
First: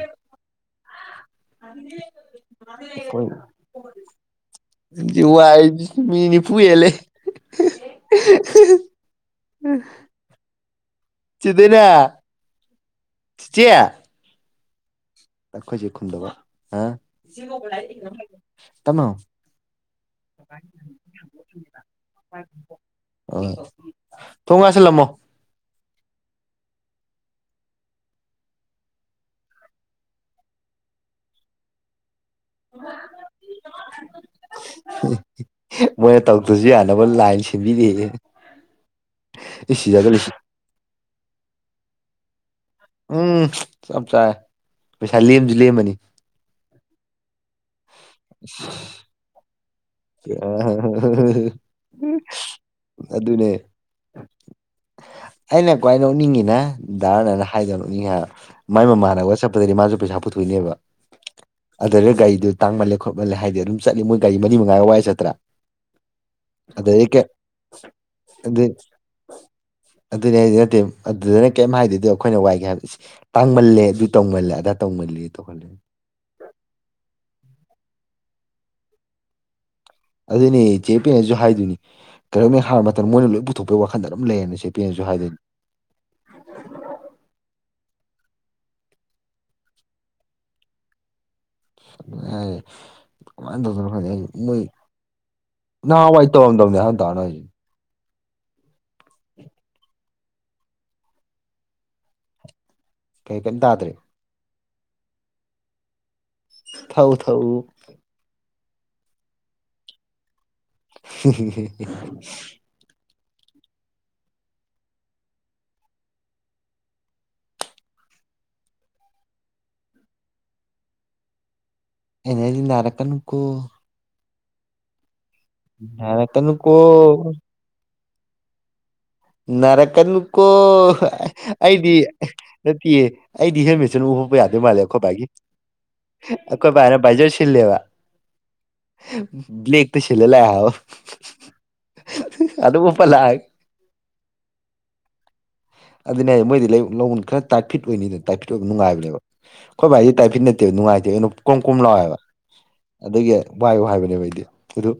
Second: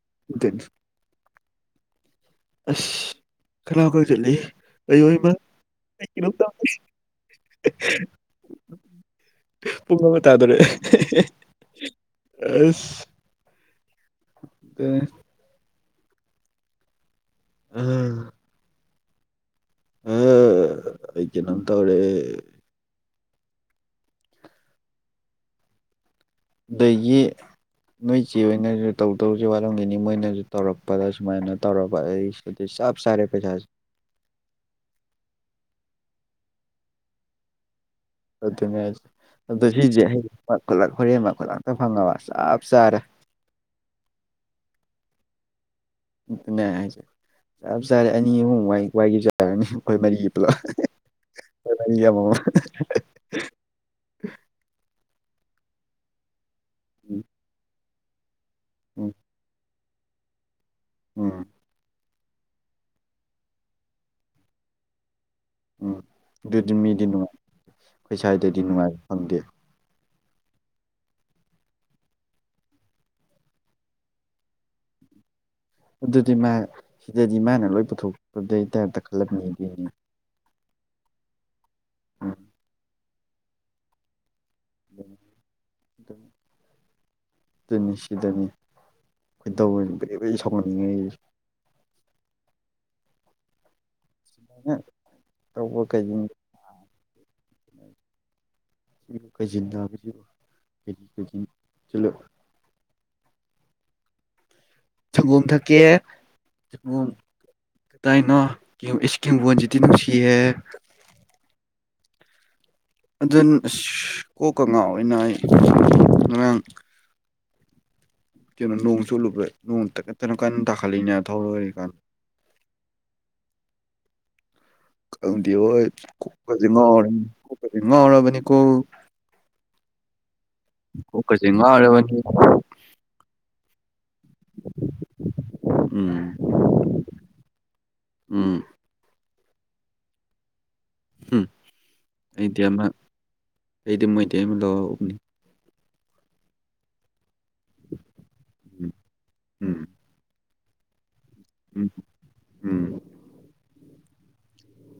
[inaudible] ꯑꯗꯨꯗꯤ ꯑꯁ ꯈꯅꯥꯎ ꯀꯪꯁꯤꯜꯂꯤ ꯑꯩꯌꯣ ꯏꯃꯥ ꯋꯥ ꯑꯩ ꯀꯩꯅꯣꯝ ꯇꯧꯔꯦ ꯃꯤꯅꯤꯄꯨꯦ ꯂꯩꯦ [unintelligible] [unintelligible] ꯄꯨꯕ ꯇꯥꯗꯔꯦ ꯆꯤꯗꯅ ꯆ ꯆꯌꯥ ꯑꯗꯨ ꯣꯏꯗꯕ ꯑ ꯇꯃꯣ [inaudible] ꯑ ꯑꯩ ꯀꯩꯅꯣꯝ ꯇꯧꯔꯦ ꯑꯣ ꯊꯣꯡꯉꯥꯏꯁꯤꯂꯝꯃꯣ ꯗꯒꯤ ꯅꯣꯏ ꯏꯆꯦ ꯑꯣꯏꯅꯁꯨ ꯇꯧꯗꯧꯁꯦ ꯋꯥꯠꯂꯝꯈꯤꯅꯤ ꯃꯣꯏꯅꯁꯨ ꯇꯧꯔꯛꯄꯗ ꯁꯨꯃꯥꯏꯅ ꯇꯧꯔꯕ ꯑꯩ ꯗꯤꯁ ꯁꯔꯦ ꯄꯩꯁꯖ ꯃꯣꯏꯅ ꯇꯧꯗ꯭ꯔꯁꯨ ꯌꯥꯅꯕ ꯂꯥꯏꯟ ꯁꯦꯝꯕꯤꯔꯛ ꯑꯗꯨꯅꯦ ꯑ ꯁꯤꯁꯦ ꯂꯩꯁꯤ ꯍ ꯈꯨꯠꯂꯛ ꯍꯣꯔꯦꯟ ꯑꯃ ꯈꯨꯠꯂꯛꯇ ꯐꯪꯉꯕ ꯆꯞ ꯆꯥꯔꯦ ꯎꯝ ꯆꯞ ꯆꯥꯔꯦ ꯄꯩꯁꯥ ꯂꯦꯝꯁꯨ ꯂꯦꯝꯃꯅꯤ ꯅꯦ ꯍꯥꯏꯁꯦ ꯆꯞ ꯆꯥꯔꯦ ꯑꯅꯤ ꯑꯍꯨꯝꯏ ꯋꯥꯏꯈꯤꯕ ꯆꯥꯔꯅꯤ ꯑꯗꯨ ꯃꯔꯤꯒꯤ ꯑꯃꯃꯝ ꯑꯗꯨꯅꯦ [inaudible] ꯑꯩꯅ ꯀ꯭ꯋꯥꯏ ꯅꯣꯛꯅꯤꯡꯉꯤꯅ ꯗꯥꯔꯅꯅ ꯍꯥꯏꯗꯧꯅ ꯎꯛꯅꯤꯡꯉꯤ ꯍꯥꯏ ꯃꯥꯏ ꯎꯝ ꯃꯃꯥꯅꯒꯠ ꯆꯠꯄꯗꯗꯤ ꯃꯥꯁꯨ ꯁ ꯄꯨꯊꯣꯛꯅꯦꯕ ꯎꯝ ꯑꯗꯨꯗ ꯒꯥꯔꯤꯗꯨꯣ ꯇꯥꯡꯃꯜꯂꯦ ꯈꯣꯠꯜꯂꯦ ꯍꯥꯏꯗꯤ ꯑꯗꯨꯝ ꯆꯠꯂꯤ ꯃꯣꯏ ꯒꯥꯔꯤ ꯃꯔꯤ ꯉꯪꯋꯥꯏ ꯆꯠꯇ꯭ꯔꯥ ꯎꯝ ꯑꯗꯨꯗꯤ ꯃꯤꯗꯤ ꯑꯗꯨꯗꯩ ꯀꯩ ꯅꯨꯡꯉꯥꯏ ꯀꯩꯁꯥꯏꯗꯗꯤ ꯑꯗꯨ ꯅꯨꯡꯉꯥꯏꯕ ꯐꯪꯗꯦ ꯑꯗꯨꯅꯦ ꯑꯩꯗꯤ ꯅꯠꯇꯦ ꯑꯗꯨꯗꯅ ꯀꯩꯝ ꯍꯥꯏꯗꯗꯤ ꯑꯩꯈꯣꯏꯅ ꯋꯥꯏꯒꯦ ꯍꯥꯏꯕ ꯇꯥꯡꯃꯜꯂꯦ ꯑꯗꯨ ꯇꯧꯃꯜꯂꯦ ꯑꯗꯥ ꯇꯧꯃꯜꯂꯦ ꯌꯦ ꯇꯣꯈꯦ ꯑꯗꯨꯗꯤ ꯃꯥ ꯁꯤꯗꯗꯤ ꯃꯥꯅ ꯂꯣꯏ ꯄꯨꯊꯣꯛꯄꯗꯩ ꯇꯥꯏꯞꯇ ꯈꯜꯂꯝꯕꯅꯤ ꯑꯗꯨꯅꯦ ꯏꯆꯦ ꯄꯦꯅꯁꯨ ꯍꯥꯏꯗꯣꯏꯅꯤ ꯎꯝ ꯀꯔꯝꯅ ꯍꯥꯏꯕ ꯃꯇꯝꯗ ꯃꯣꯏ ꯂꯣꯏ ꯄꯨꯊꯣꯛꯄꯒꯤ ꯋꯥꯈꯟꯗ ꯑꯗꯨꯝ ꯂꯩꯔꯦ ꯑꯦꯄꯟ ꯖꯨꯍꯍꯤꯗꯤꯟ ꯁꯤꯅꯤ ꯁꯤꯗꯅꯤ ꯀꯩ ꯇꯧ ꯕꯩ ꯕꯩ ꯁꯥꯎꯍꯟꯅꯤꯡꯉꯦ ꯀꯃꯥꯏ ꯈ ꯃꯣꯏ ꯁꯨꯃꯥꯏꯅ ꯇꯧꯕ ꯀꯩꯒꯤꯅꯣ ꯅꯍꯥꯟꯋꯥꯏ ꯇꯧꯔꯝꯗꯕꯅꯦ ꯑꯍꯥꯟ ꯇꯅꯁ ꯀꯖꯤꯟ ꯅꯥꯕꯣ ꯀꯖꯤ ꯀꯖꯤꯟ ꯆꯂ ꯀꯩ ꯀꯔꯤꯝ ꯇꯥꯗ꯭ꯔꯦ ꯁꯪꯒꯣꯝ ꯊꯛꯀꯦ ꯁꯪꯒꯣꯝ ꯊꯛꯎ ꯊꯛꯎ ꯀꯗꯥꯏꯅꯣ ꯏꯁꯀꯤꯝꯕꯨꯣꯟꯁꯤꯗꯤꯤ ꯅꯨꯡꯁꯤꯌꯦꯦ [inaudible] ꯑꯗꯨꯅ ꯑꯁ ꯀꯣꯛ ꯀꯉꯥ ꯑꯣꯏꯅ ꯑꯩ ꯉꯔꯥꯡ ꯀꯩꯅꯣ ꯅꯣꯡ ꯆꯨꯠꯂꯨꯕ꯭ꯔꯥ ꯅꯣꯡ ꯀꯩꯅꯣ ꯀꯟꯅ ꯇꯥꯈꯠꯂꯤꯛꯅꯦ ꯊꯧꯔ ꯀꯥꯟꯗ ꯑꯦꯩꯅꯗꯤꯟꯅꯔ ꯀꯀꯣ ꯑꯗꯨꯗꯤ ꯍꯣꯏ ꯀꯣꯛꯄ ꯅꯥꯔꯛꯀꯅꯨꯀꯣ ꯉꯥꯎꯅꯤ ꯀꯣꯛꯄꯁ ꯉꯥꯎꯔꯕꯅꯤꯀꯣ ꯅꯔꯀ ꯀꯣ ꯀꯣꯛꯀꯁꯦ ꯑꯩꯗꯤ ꯉꯥꯎꯔꯕꯅꯤ ꯅꯠꯇꯦ ꯑꯩꯗꯤ ꯍꯦꯃꯦꯠꯁꯤꯅ ꯎꯍꯄ ꯌꯥꯗꯣꯏ ꯃꯥꯜꯂꯦ ꯈꯣ ꯕꯥꯒꯤ ꯎꯝ ꯑꯩꯈꯣꯏ ꯄꯥꯏꯅ ꯄꯖꯔꯁꯤꯜ ꯂꯩꯦꯕ ꯎꯝ ꯕ꯭ꯂꯦꯦꯛ ꯇ ꯁꯤꯦꯂ ꯂ ꯎꯝ ꯑꯩꯗꯤ ꯑꯃ ꯎꯞꯄ ꯂꯥꯛꯑꯦ ꯑꯩꯗꯤ ꯃꯣꯏꯇꯩ ꯑꯃ ꯂꯧꯔꯕꯅꯤ ꯑꯗꯨꯅꯦ ꯃꯣꯏꯗꯤ ꯂꯧꯣꯟ ꯈꯔ ꯇꯥꯏꯐꯤꯠ ꯑꯣꯏꯅꯤꯅ ꯇꯥꯏꯐꯤꯠ ꯑꯣꯏꯕ ꯅꯨꯡꯉꯥꯏꯕꯅꯦꯕ ꯑꯩ ꯎꯝ ꯍꯣꯏ ꯚꯥꯏꯁꯗꯤ ꯇꯥꯏꯐꯤꯠꯅ ꯂꯩꯇꯦ ꯅꯨꯡꯉꯥꯏꯇꯦ ꯑꯗꯨꯩꯅꯣ ꯀꯝ ꯀꯝ ꯎꯝ ꯂꯥꯎꯋꯦꯕ ꯎꯝ ꯎꯝ ꯑꯗꯨꯒꯤ ꯚꯏꯌꯨ ꯍꯥꯏꯕꯅꯦꯕ ꯑꯩꯗꯤ ꯑꯗꯨ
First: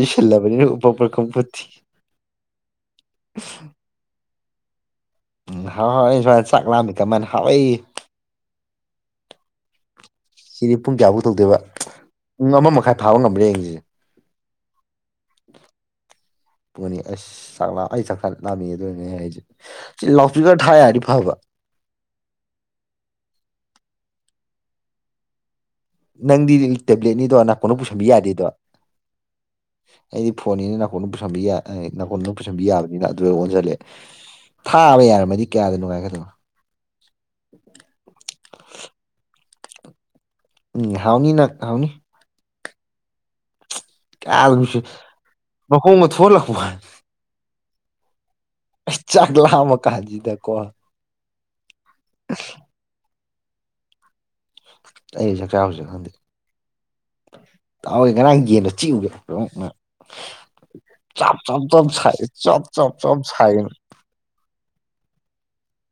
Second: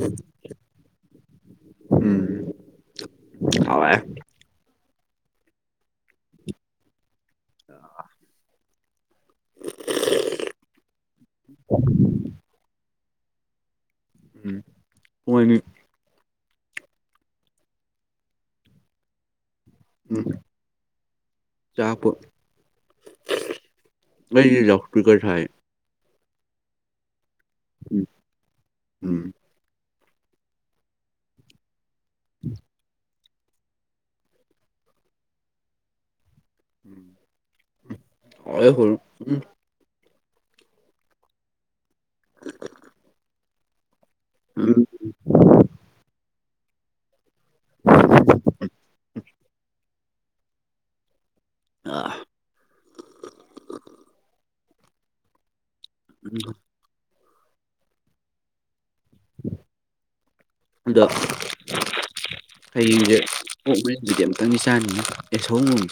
ꯖꯁꯂꯕꯅꯤꯄꯔ ꯀꯝꯄꯠꯇ ꯍ ꯎꯝ ꯍꯥꯎ ꯍꯥꯎ ꯁ ꯆꯥꯛꯂꯑꯃꯤ ꯀꯃꯥꯏꯅ ꯍꯥꯎꯏ ꯁꯤꯗꯤ ꯄꯨꯡ ꯀꯌꯥꯐꯨꯛ ꯇꯧꯗꯣꯏꯦꯕ ꯄꯨꯡ ꯑꯃ ꯃꯈꯥꯏ ꯊꯥꯕ ꯉꯝꯕ꯭ꯔꯦ ꯌꯦꯡꯁꯤꯁꯦ ꯎꯝ ꯍꯣꯏꯅꯤ ꯄꯨꯅꯤ ꯑꯁ ꯁ ꯑꯩ ꯁꯛ ꯂꯥꯃꯤꯒꯗꯣꯏꯅꯦ ꯍꯥꯏꯁꯦ ꯎꯝ ꯂꯥꯎꯐꯤꯒ ꯊ ꯌꯥꯔꯤ ꯐꯕ ꯆꯥꯛꯄ ꯑꯩ ꯂ ꯀꯁ ꯅꯪꯗꯤ ꯇꯦꯕ꯭ꯂꯦꯠꯅꯤꯗꯣ ꯅꯅꯥ ꯀꯣꯟꯅ ꯄꯨꯁꯟꯕꯤ ꯌꯥꯗꯦꯗꯣ ꯎꯝ ꯑꯩꯗꯤ ꯐꯣꯟꯅꯤꯅ ꯅꯥꯀꯣꯟꯗ ꯄꯨꯁꯟ ꯅꯥꯀꯣꯟꯗ ꯑꯃꯝ ꯄꯨꯁꯟꯕꯤ ꯌꯥꯕꯅꯤꯅ ꯑꯗꯨ ꯑꯣꯟꯁꯤꯜꯂꯦ ꯊꯥ ꯑꯃ ꯌꯥꯔꯝꯃꯗꯤ ꯀꯌꯥꯗ ꯅꯨꯡꯉꯥꯏꯒꯗꯅꯣ ꯑꯣ ꯍꯜ ꯎꯝ ꯎꯝ ꯍꯥꯎꯅꯤ ꯅ ꯍꯥꯎꯅꯤ ꯀꯗꯁ ꯎꯝ ꯂꯀꯣ ꯊ ꯂꯀ ꯍꯥꯏ ꯎ ꯀꯥꯖꯤꯗ ꯀꯣꯣ ꯑꯥ ꯑꯩꯁꯦ ꯀꯧꯁꯨꯦ ꯎꯝ ꯇꯒꯦ ꯀꯔꯥꯡ ꯌꯦꯟꯗꯣ ꯆꯤꯎꯒꯦ ꯑꯗꯣ ꯆꯞ ꯆꯞ ꯍꯌꯦꯡꯁꯦ ꯁꯥꯏ ꯑꯣꯣꯛ ꯃꯔꯤꯁꯤꯗꯤ ꯑꯃꯨꯛꯇꯪꯗꯤ ꯆꯥꯅꯤꯡꯉꯤ ꯑꯦꯁ ꯆꯠꯂꯟ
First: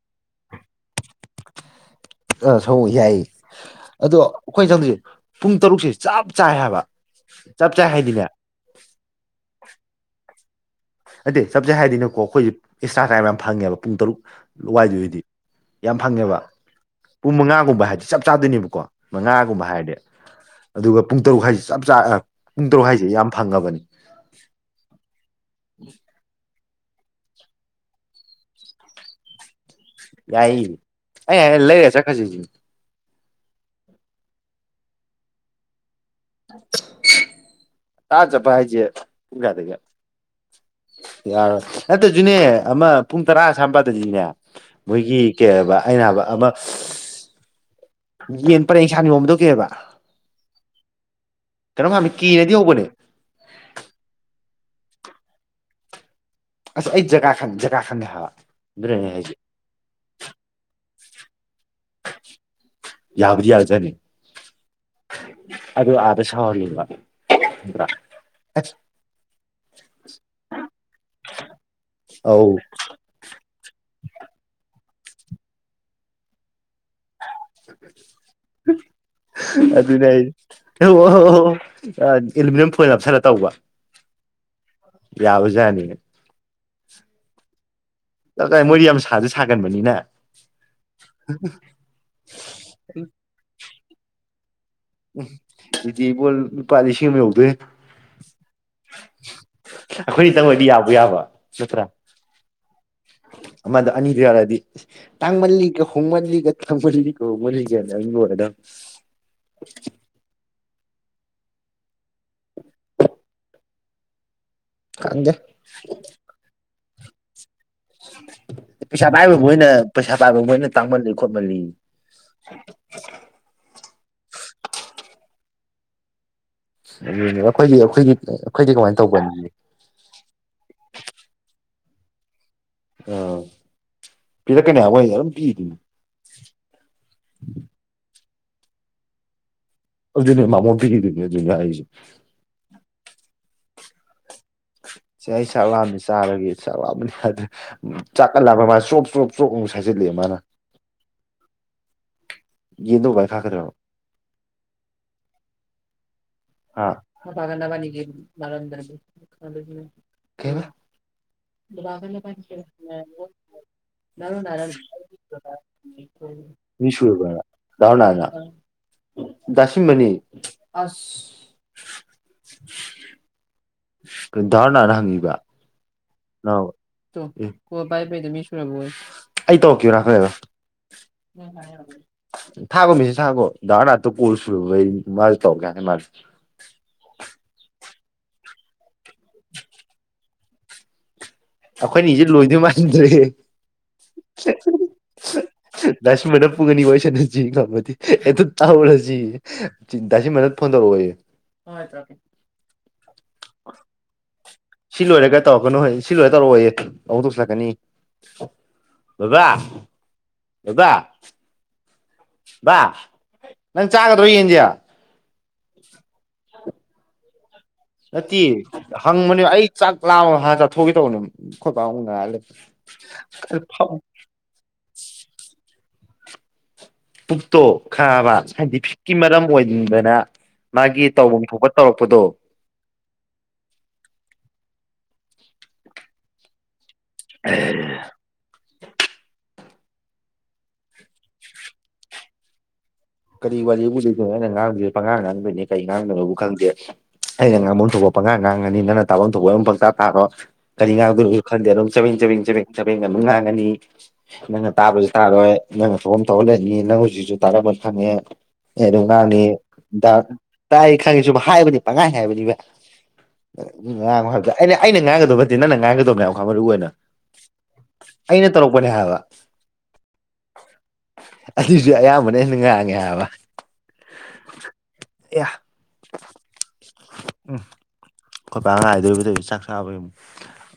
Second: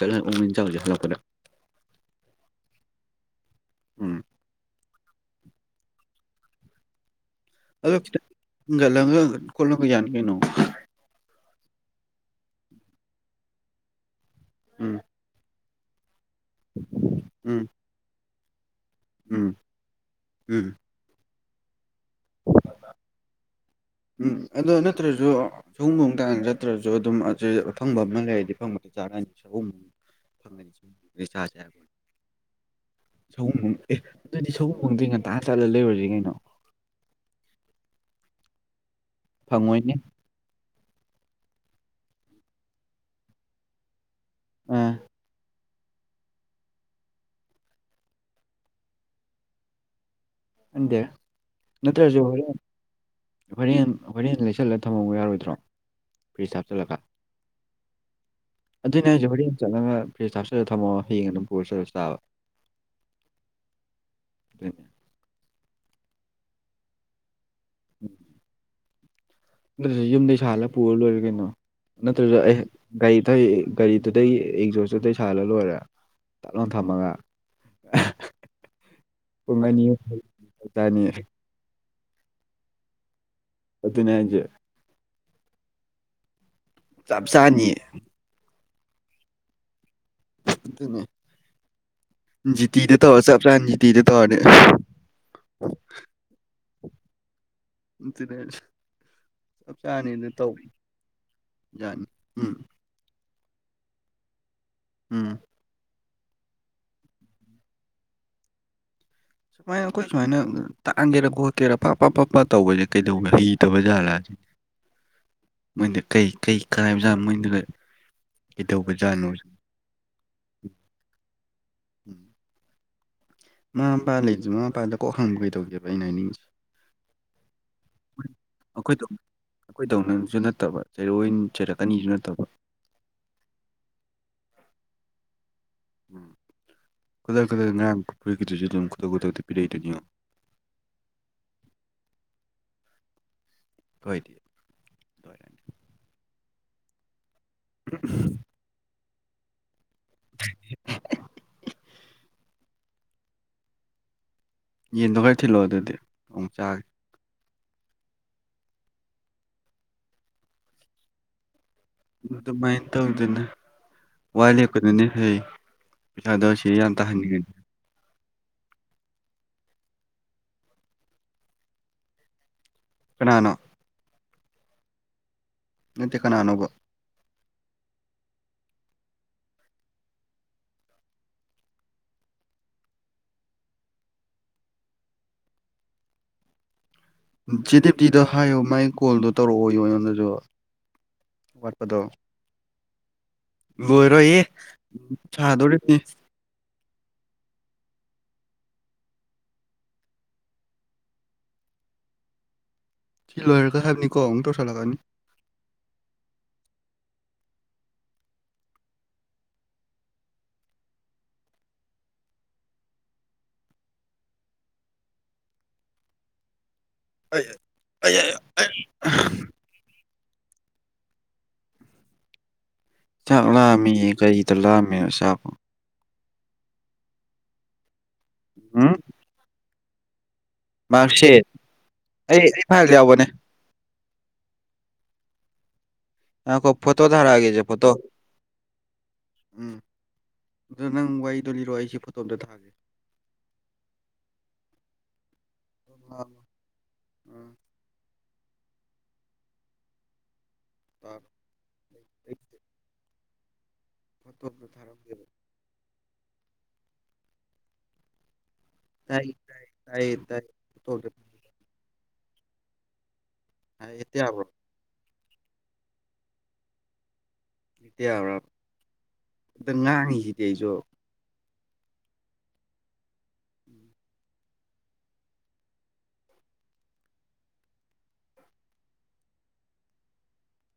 ꯆꯜꯂꯁꯦ ꯍꯜꯂꯛꯄꯗ ꯑ ꯁ ꯌꯥꯏꯌꯦ ꯎꯝ ꯑꯗꯣ ꯑꯩꯈꯣꯏꯅ ꯆꯪꯗꯣꯏꯁꯦ ꯄꯨꯡ ꯇꯔꯨꯛꯁꯦ ꯆꯞ ꯆꯥꯏ ꯍꯥꯏꯕ ꯆꯞ ꯆꯥꯏ ꯑ ꯍꯥꯏꯗꯤꯅꯦ ꯀꯣꯂꯅ ꯀꯖꯅꯤꯅꯣ ꯦ ꯆꯞ ꯆꯦ ꯍꯥꯏꯗꯤꯅꯀꯣ ꯑꯩꯈꯣꯏꯁꯦ ꯑꯦꯛꯁꯇ꯭ꯔꯥ ꯀꯥꯏꯝ ꯌꯥꯝ ꯐꯪꯉꯦꯕ ꯄꯨꯡ ꯇꯔꯨꯛ ꯎꯝ ꯂꯋꯥꯏꯗꯨ ꯑꯣꯏꯗꯤ ꯌꯥꯝ ꯐꯪꯉꯦꯕ ꯄꯨꯡ ꯎꯝ ꯃꯉꯥꯒꯨꯝꯕ ꯍꯥꯏꯗꯤ ꯆꯞ ꯆꯥꯗꯣꯏꯅꯦꯕꯀꯣ ꯎꯝ ꯃꯉꯥꯒꯨꯝꯕ ꯍꯥꯏꯔꯗꯤ ꯎꯝ ꯑꯗꯨꯒ ꯄꯨꯡ ꯇꯔꯨꯛ ꯍꯥꯏꯁꯤ ꯎꯝ ꯑꯗꯣ ꯅꯠꯇ꯭ꯔꯁꯨ ꯁꯨꯝꯕꯣꯡ ꯇꯥ ꯆꯠꯇ꯭ꯔꯁꯨ ꯑꯗꯨꯝ ꯑꯐꯪꯕ ꯑꯃ ꯂꯩꯔꯗꯤ ꯐꯪꯕꯗꯤ ꯆꯥꯔꯅꯤ ꯌꯥꯏ ꯐꯪꯉꯗꯤ ꯁꯒꯨꯝ ꯆꯥꯁꯦ ꯑ ꯂꯔ ꯆꯈꯁꯤ ꯁꯒꯣꯕ ꯑꯦ ꯑꯗꯨꯗꯤ ꯁꯒꯣꯝꯕꯪꯗꯤ ꯉꯟꯇꯥ ꯆꯠꯂ ꯂꯩꯔꯨꯁꯤ ꯀꯩꯅꯣ ꯇꯥꯖ ꯄꯍꯤꯖꯦ ꯐꯪꯉꯣꯏꯅꯦ ꯌꯥꯔꯣꯏ ꯅꯠꯇ꯭ꯔꯁꯨꯅꯦ ꯑꯃ ꯄꯨꯡ ꯇꯔꯥ ꯁꯝꯄꯥꯗꯁꯤꯅꯦ ꯑ ꯃꯣꯏꯒꯤ ꯀꯦꯕ ꯑꯩꯅꯕ ꯑꯃ ꯌꯦꯟ ꯄꯔꯦꯡꯁꯥꯡ ꯌꯣꯝꯗꯧꯀꯦꯕ ꯗꯦ ꯅꯠꯇ꯭ꯔꯁꯨ ꯍꯔ ꯍꯧꯕꯅꯦ ꯍꯔ ꯍꯔ ꯂꯩ ꯆꯠꯂ ꯊꯝꯃꯃ ꯌꯥꯔꯣꯏꯗ꯭ꯔꯣ ꯐ꯭ꯔꯤꯖ ꯑꯁ ꯍꯥꯞꯆꯤꯜꯂꯒ ꯑꯩ ꯖꯒꯥ ꯈꯪꯉꯦ ꯖꯒꯥ ꯈꯪꯉꯦ ꯍꯥꯏꯕ ꯑꯗꯨꯏ ꯑꯗꯨꯅꯅꯦ ꯅ ꯑꯩꯁꯦ ꯍꯥꯏꯁꯦ ꯋꯥꯔꯤ ꯑꯃ ꯆꯠꯂꯒ ꯐ꯭ꯔꯤꯖ ꯍꯥꯞꯆꯤꯜꯂꯒ ꯊꯃꯑꯣ ꯐꯤꯅ ꯄꯨꯁꯁꯕ ꯌꯥꯕꯨꯗꯤ ꯑꯗꯨ ꯑꯗꯨꯗ ꯑ ꯁꯥꯎꯔꯂꯤꯜ꯭ꯔꯥ ꯅ ꯌꯨꯝꯗꯩ ꯁꯥꯜꯂ ꯄꯨꯔ ꯂꯣꯏꯔ ꯀꯩꯅꯣ ꯅꯠꯇ꯭ꯔꯗ ꯑꯧ ꯑꯩ ꯒꯥꯔꯤꯗ ꯒꯥꯔꯤꯗꯨꯗꯒꯤ ꯑꯦꯡꯖꯣꯔꯁ ꯇꯩ ꯁꯥꯥꯏꯔ ꯂꯣꯏꯔꯦ ꯇꯠꯂ ꯊꯝꯃꯒ ꯄꯨꯡ ꯑꯅꯤ ꯑꯗꯨ ꯑꯍꯨꯝ ꯇꯥꯏ ꯑꯣ ꯆꯥꯅꯤ ꯑꯦꯂꯨꯃꯤꯅꯤꯌꯝ ꯐꯣꯏꯜ ꯑꯁꯅ ꯇꯧꯕ ꯄꯖ ꯌꯥꯎꯖꯅꯤ ꯆꯞ ꯆꯥꯅꯤꯌꯦ ꯥꯏ ꯃꯣꯏꯗꯤ ꯌꯥꯝ ꯁꯥꯁꯨ ꯁꯥꯒꯟꯕꯅꯤꯅ ꯇꯤꯗ ꯊꯔ ꯆ꯭ꯔꯖꯤꯇꯤꯗ ꯇꯔꯦ ꯎ ꯑꯗꯨꯗꯤꯕꯣꯜ ꯂꯨꯄꯥ ꯂꯤꯁꯤꯡ ꯑꯃ ꯌꯧꯗꯦ ꯎ ꯁꯤꯔ ꯑꯩꯈꯣꯏꯅꯤ ꯆꯪ ꯑꯣꯏꯣꯏꯗꯤ ꯌꯥꯕ ꯌꯥꯕ ꯅꯠꯇ꯭ꯔꯥ ꯌꯥꯅꯤ ꯎꯝ ꯃꯗꯨ ꯑꯅꯤꯗꯤ ꯑꯣꯏꯔꯗꯤ ꯎꯝ ꯇꯥꯡꯃꯜꯜꯂꯤꯒ ꯍꯨꯃꯟ ꯂꯤ ꯀ ꯈꯃꯜꯀ ꯍꯃꯅꯤꯒꯦꯗꯥ ꯃꯥꯏ ꯀꯁꯨ ꯃꯅ ꯇꯥꯛꯍꯒꯦꯥ ꯈꯣꯠꯀꯦꯔꯥ ꯄꯞ ꯄ ꯄꯞ ꯄ ꯇꯧꯕꯁꯦ ꯀꯩꯗꯧꯦ ꯍꯩꯗꯕ ꯥꯂꯥꯁꯤ ꯈꯪꯗꯦ ꯃꯣꯏꯗ ꯀꯩ ꯀꯩ ꯀꯥꯏꯕꯖꯥꯠ ꯃꯣꯏꯅ ꯄꯩꯁꯥ ꯄꯥꯏꯕ ꯃꯣꯏꯅ ꯄꯩꯁꯥ ꯄꯥꯏꯕ ꯃꯣꯏꯅ ꯇꯥꯡꯃꯜꯂꯤ ꯈꯣꯠꯃꯜꯂꯤ [inaudible] ꯃꯃ ꯃꯄꯥ ꯂꯩꯁꯦ ꯃꯃꯥ ꯃꯄꯥꯗ ꯀꯣꯛ ꯍꯪꯕ ꯀꯩꯗꯧꯒꯦꯕ ꯑꯩꯅ ꯍꯥꯏꯅꯤꯡꯉꯁꯦ ꯑꯗꯨꯅꯦ ꯑꯩꯈꯣꯏꯗꯤ ꯑꯩꯈꯣꯏꯒꯤ ꯑꯩꯈꯣꯏꯗꯤ ꯀꯃꯥꯏꯅ ꯑꯩꯈꯣꯏꯗꯧ ꯇꯧꯕꯅꯤ ꯑꯅꯤꯁꯨ ꯅꯠꯇꯕ ꯑꯥ ꯄꯤꯔꯛꯀꯅꯤ ꯍꯋꯥꯏꯁ ꯑꯗꯨꯝ ꯄꯤꯗꯅꯤ ꯎꯝ ꯀꯗꯥꯔ ꯈꯨꯗꯔ ꯃꯌꯥꯝꯗꯁꯨ ꯑꯗꯨꯝ ꯈꯨꯗ ꯈꯨꯗ ꯅꯦ ꯃꯥꯃꯣꯇꯤ ꯀ ꯑꯗꯨ ꯍꯥꯏꯁ ꯐꯗ ꯁꯤ ꯑꯩ ꯁꯛ ꯂꯥꯝꯅꯤ ꯆꯥꯔꯒꯤ ꯁꯛ ꯂꯥꯕꯅꯤ ꯑꯗꯨ ꯆꯥꯛꯀꯠꯂꯕ ꯃꯥ ꯆꯣꯞ ꯆꯣꯞ ꯆꯣꯨ ꯍꯥꯏꯖꯤꯂ ꯃꯥꯅ ꯌꯦꯗ ꯏꯈꯥꯈ꯭ꯔꯦꯣ ꯌꯦꯟꯗꯣ ꯈꯔ ꯊꯤꯜꯂꯛꯑꯣ ꯑꯗꯨꯗꯤ ꯑꯃꯨꯛ ꯆꯥꯒꯦ ꯒꯥꯟꯗ ꯄꯅꯤꯒꯤ ꯃꯔꯔꯗ ꯗꯨꯚꯒꯗ ꯄ ꯑꯗꯨꯃꯥꯏꯅ ꯇꯧꯗꯅ ꯋꯥ ꯔ ꯂꯦꯞꯀꯗꯨꯅꯤ ꯐꯩ ꯄꯩꯁꯥꯗꯣ ꯁꯤ ꯌꯥꯝ ꯃꯤꯁꯨꯨꯔ ꯇꯥꯍꯟꯅꯤꯡꯉꯗꯤ ꯗꯔꯨꯅꯥꯔꯅꯥ ꯗꯁꯤꯝꯃꯅꯤ ꯑ ꯄꯨꯅꯥꯅꯣ ꯗꯔꯅꯥꯅꯪꯤꯒ ꯅꯇ ꯀꯅꯥꯅꯨꯕ ꯑꯣ ꯚꯥꯏ ꯐꯩꯗ ꯃꯤ ꯁꯔꯕꯣꯏ ꯑꯩ ꯇꯧꯔꯛꯈꯤꯕ ꯂꯅꯦꯕ ꯊꯥꯒꯣ ꯃꯤꯁꯤ ꯊꯥꯒꯣ ꯗꯗꯥꯔꯅ ꯍꯥꯇ ꯄꯨꯁꯨ ꯃꯥ ꯇꯧ ꯀꯅꯦ ꯃꯥ ꯦꯗꯤꯞꯇꯤꯗꯣ ꯍꯥꯏꯌꯨ ꯃꯒꯤ ꯀꯣꯜꯗꯣ ꯇꯧꯔꯛꯑꯣꯣ ꯑꯩꯉꯣꯟꯗꯁꯨ ꯑꯩꯈꯣꯏꯅ ꯋꯥꯠꯄꯗꯣ ꯏꯁꯦ ꯂꯣꯏꯗꯣꯏ ꯃꯥꯟꯗ꯭ꯔꯦ ꯂꯣꯏꯔꯣꯏꯌꯦ ꯁꯥꯗꯣꯔꯤꯕꯅꯤ ꯗꯁ ꯃꯤꯄꯨꯒꯅꯤ ꯑꯣꯏ ꯅ ꯆ ꯉꯝꯃꯗꯤ ꯍꯦꯛꯇ ꯇꯥꯎꯔꯁꯤ ꯇꯁꯤꯃꯅ ꯐꯣꯟ ꯇꯧꯔꯛꯑꯣꯌꯦꯦ ꯍꯣꯏ ꯇꯀꯦ ꯊꯤ ꯂꯣꯏꯔꯒ ꯍꯥꯏꯕꯅꯤꯀꯣꯨ ꯁꯤ ꯂꯣꯏꯔꯦ ꯀꯥꯏ ꯇꯧꯔꯛꯀꯅꯣ ꯍꯣꯏ ꯁꯤ ꯂꯣꯏꯔ ꯇꯧꯔꯑꯣꯌꯦꯦ ꯑꯃꯨꯛꯇ ꯅꯤ ꯕꯥ ꯕꯥ ꯅꯪ ꯆꯥꯒ ꯑꯗꯨ ꯑꯣꯏ ꯌꯦꯟꯖꯌꯥ ꯍꯣꯏ ꯍꯣꯏ ꯅꯠꯇꯦ ꯍꯪꯕꯅꯦ ꯑꯩ ꯆꯥꯛ ꯂꯥꯕ ꯆꯥꯊꯣꯛꯒꯦ ꯇꯧꯕꯅꯦ ꯈꯣꯠꯄꯇ ꯆꯥꯛ ꯂꯥꯛꯑꯝꯃꯤꯌꯦ ꯀꯔꯤꯗ ꯂꯥꯛꯑꯝꯃꯤꯅꯣ ꯆꯥꯛꯄꯣ ꯄꯨꯛꯇꯣ ꯈꯥꯕ ꯎꯝ ꯁꯥꯏꯟꯇꯤꯐꯤꯛꯀꯤ ꯃꯔꯝ ꯑꯣꯏꯅꯤꯡꯗꯅ ꯃꯥꯒꯤ ꯇꯧꯐꯝ ꯃꯥꯔꯛꯁꯤꯠ ꯊꯣꯛꯄ ꯇꯧꯔꯛꯄꯗꯣ ꯑꯩ ꯑꯩ ꯐꯥꯏꯜ ꯌꯥꯎꯕꯅꯦ ꯑꯈꯣꯏ ꯐꯣꯇꯣ ꯊꯔꯒꯦꯁ ꯐꯣꯇꯣ ꯎꯝ ꯑꯗꯨꯗ ꯅꯪ ꯋꯥꯗꯣ ꯂꯤꯔꯣ ꯑꯩꯁꯦ ꯐꯣꯇꯣꯝꯇ ꯊꯥꯒꯦ ꯀꯔꯤ ꯋꯥꯔꯤ ꯎꯗꯣꯏꯗꯣꯏꯣ ꯑꯩꯅ ꯉꯥꯡꯗꯁꯦ ꯄꯉꯥꯡ ꯉꯥꯡꯗꯣꯏꯅꯤ ꯀ ꯉꯥꯡꯅꯅꯕꯕꯨ ꯈꯪꯗꯦ ꯑꯩꯅ ꯉꯥꯃꯣꯟ ꯊꯣꯛꯄ ꯄꯉꯥꯡ ꯉꯥꯡꯉꯅꯤ ꯅꯪ ꯇꯥꯐꯝ ꯊꯣꯛꯄ ꯑꯗꯨꯝ ꯄꯪꯇꯥ ꯇꯥꯔꯣ ꯀꯔꯤ ꯉꯥꯗꯅꯣ ꯈꯟꯗꯦ ꯑꯗꯨꯝ ꯆꯥꯃꯤꯡ ꯆꯥꯕꯤꯡ ꯆꯡ ꯆꯦꯡ ꯉꯥꯡꯉꯅꯤ ꯐꯣꯇꯣ ꯑꯝꯇ ꯅꯪꯅ ꯇꯥꯕꯁꯨ ꯊꯥꯔꯝꯒꯦꯕ ꯇꯥꯔꯣꯏ ꯅꯪꯅ ꯐꯣꯝ ꯊꯣꯛꯍꯜꯂꯅꯤ ꯅꯪ ꯍꯧꯖꯤꯛꯁꯨ ꯇꯥꯔ ꯈꯪꯉꯦ ꯑꯦ ꯑꯗꯨꯝ ꯇꯥꯏ ꯇꯥꯏ ꯉꯥꯡꯉ ꯇꯥꯏꯌꯦ ꯇꯥꯏ ꯇꯥꯛ ꯐꯣꯇꯣ ꯈꯪꯉꯤ ꯁꯨꯝ ꯑꯝꯇ ꯍꯥꯏꯕꯅꯤ ꯄꯪꯉꯥꯏ ꯍꯥꯏꯕꯅꯤꯕ ꯍꯦꯛꯇ ꯉꯥꯡꯉꯣ ꯌꯥꯕ꯭ꯔꯣ ꯍꯥꯏꯕꯗ ꯑꯩꯅ ꯑꯩꯅ ꯉꯥꯡꯒ ꯐꯗꯤ ꯅꯪ ꯉꯥꯏꯒꯗꯧ ꯃꯌꯥꯝꯈ ꯃꯔꯨ ꯑꯣꯏꯅ ꯏꯇꯦ ꯍꯔꯥꯞ ꯑꯩꯅ ꯇꯧꯔꯛꯄꯅꯦ ꯍꯥꯏꯕ ꯑꯇ ꯉꯥꯡꯉꯤꯁꯤꯗꯤ ꯑꯩꯁꯨ ꯑꯗꯨꯁꯨ ꯑꯌꯥꯝꯕꯅ ꯍꯦꯟꯅ ꯉꯥꯡꯉꯦ ꯍꯥꯏꯕ ꯎꯝ ꯑꯦꯌꯥ ꯎꯝ ꯑꯩꯈꯣꯏꯄ ꯉꯥꯏꯗꯣꯔꯤꯕꯗꯨ ꯆꯥꯛ ꯆꯥꯕꯒꯤ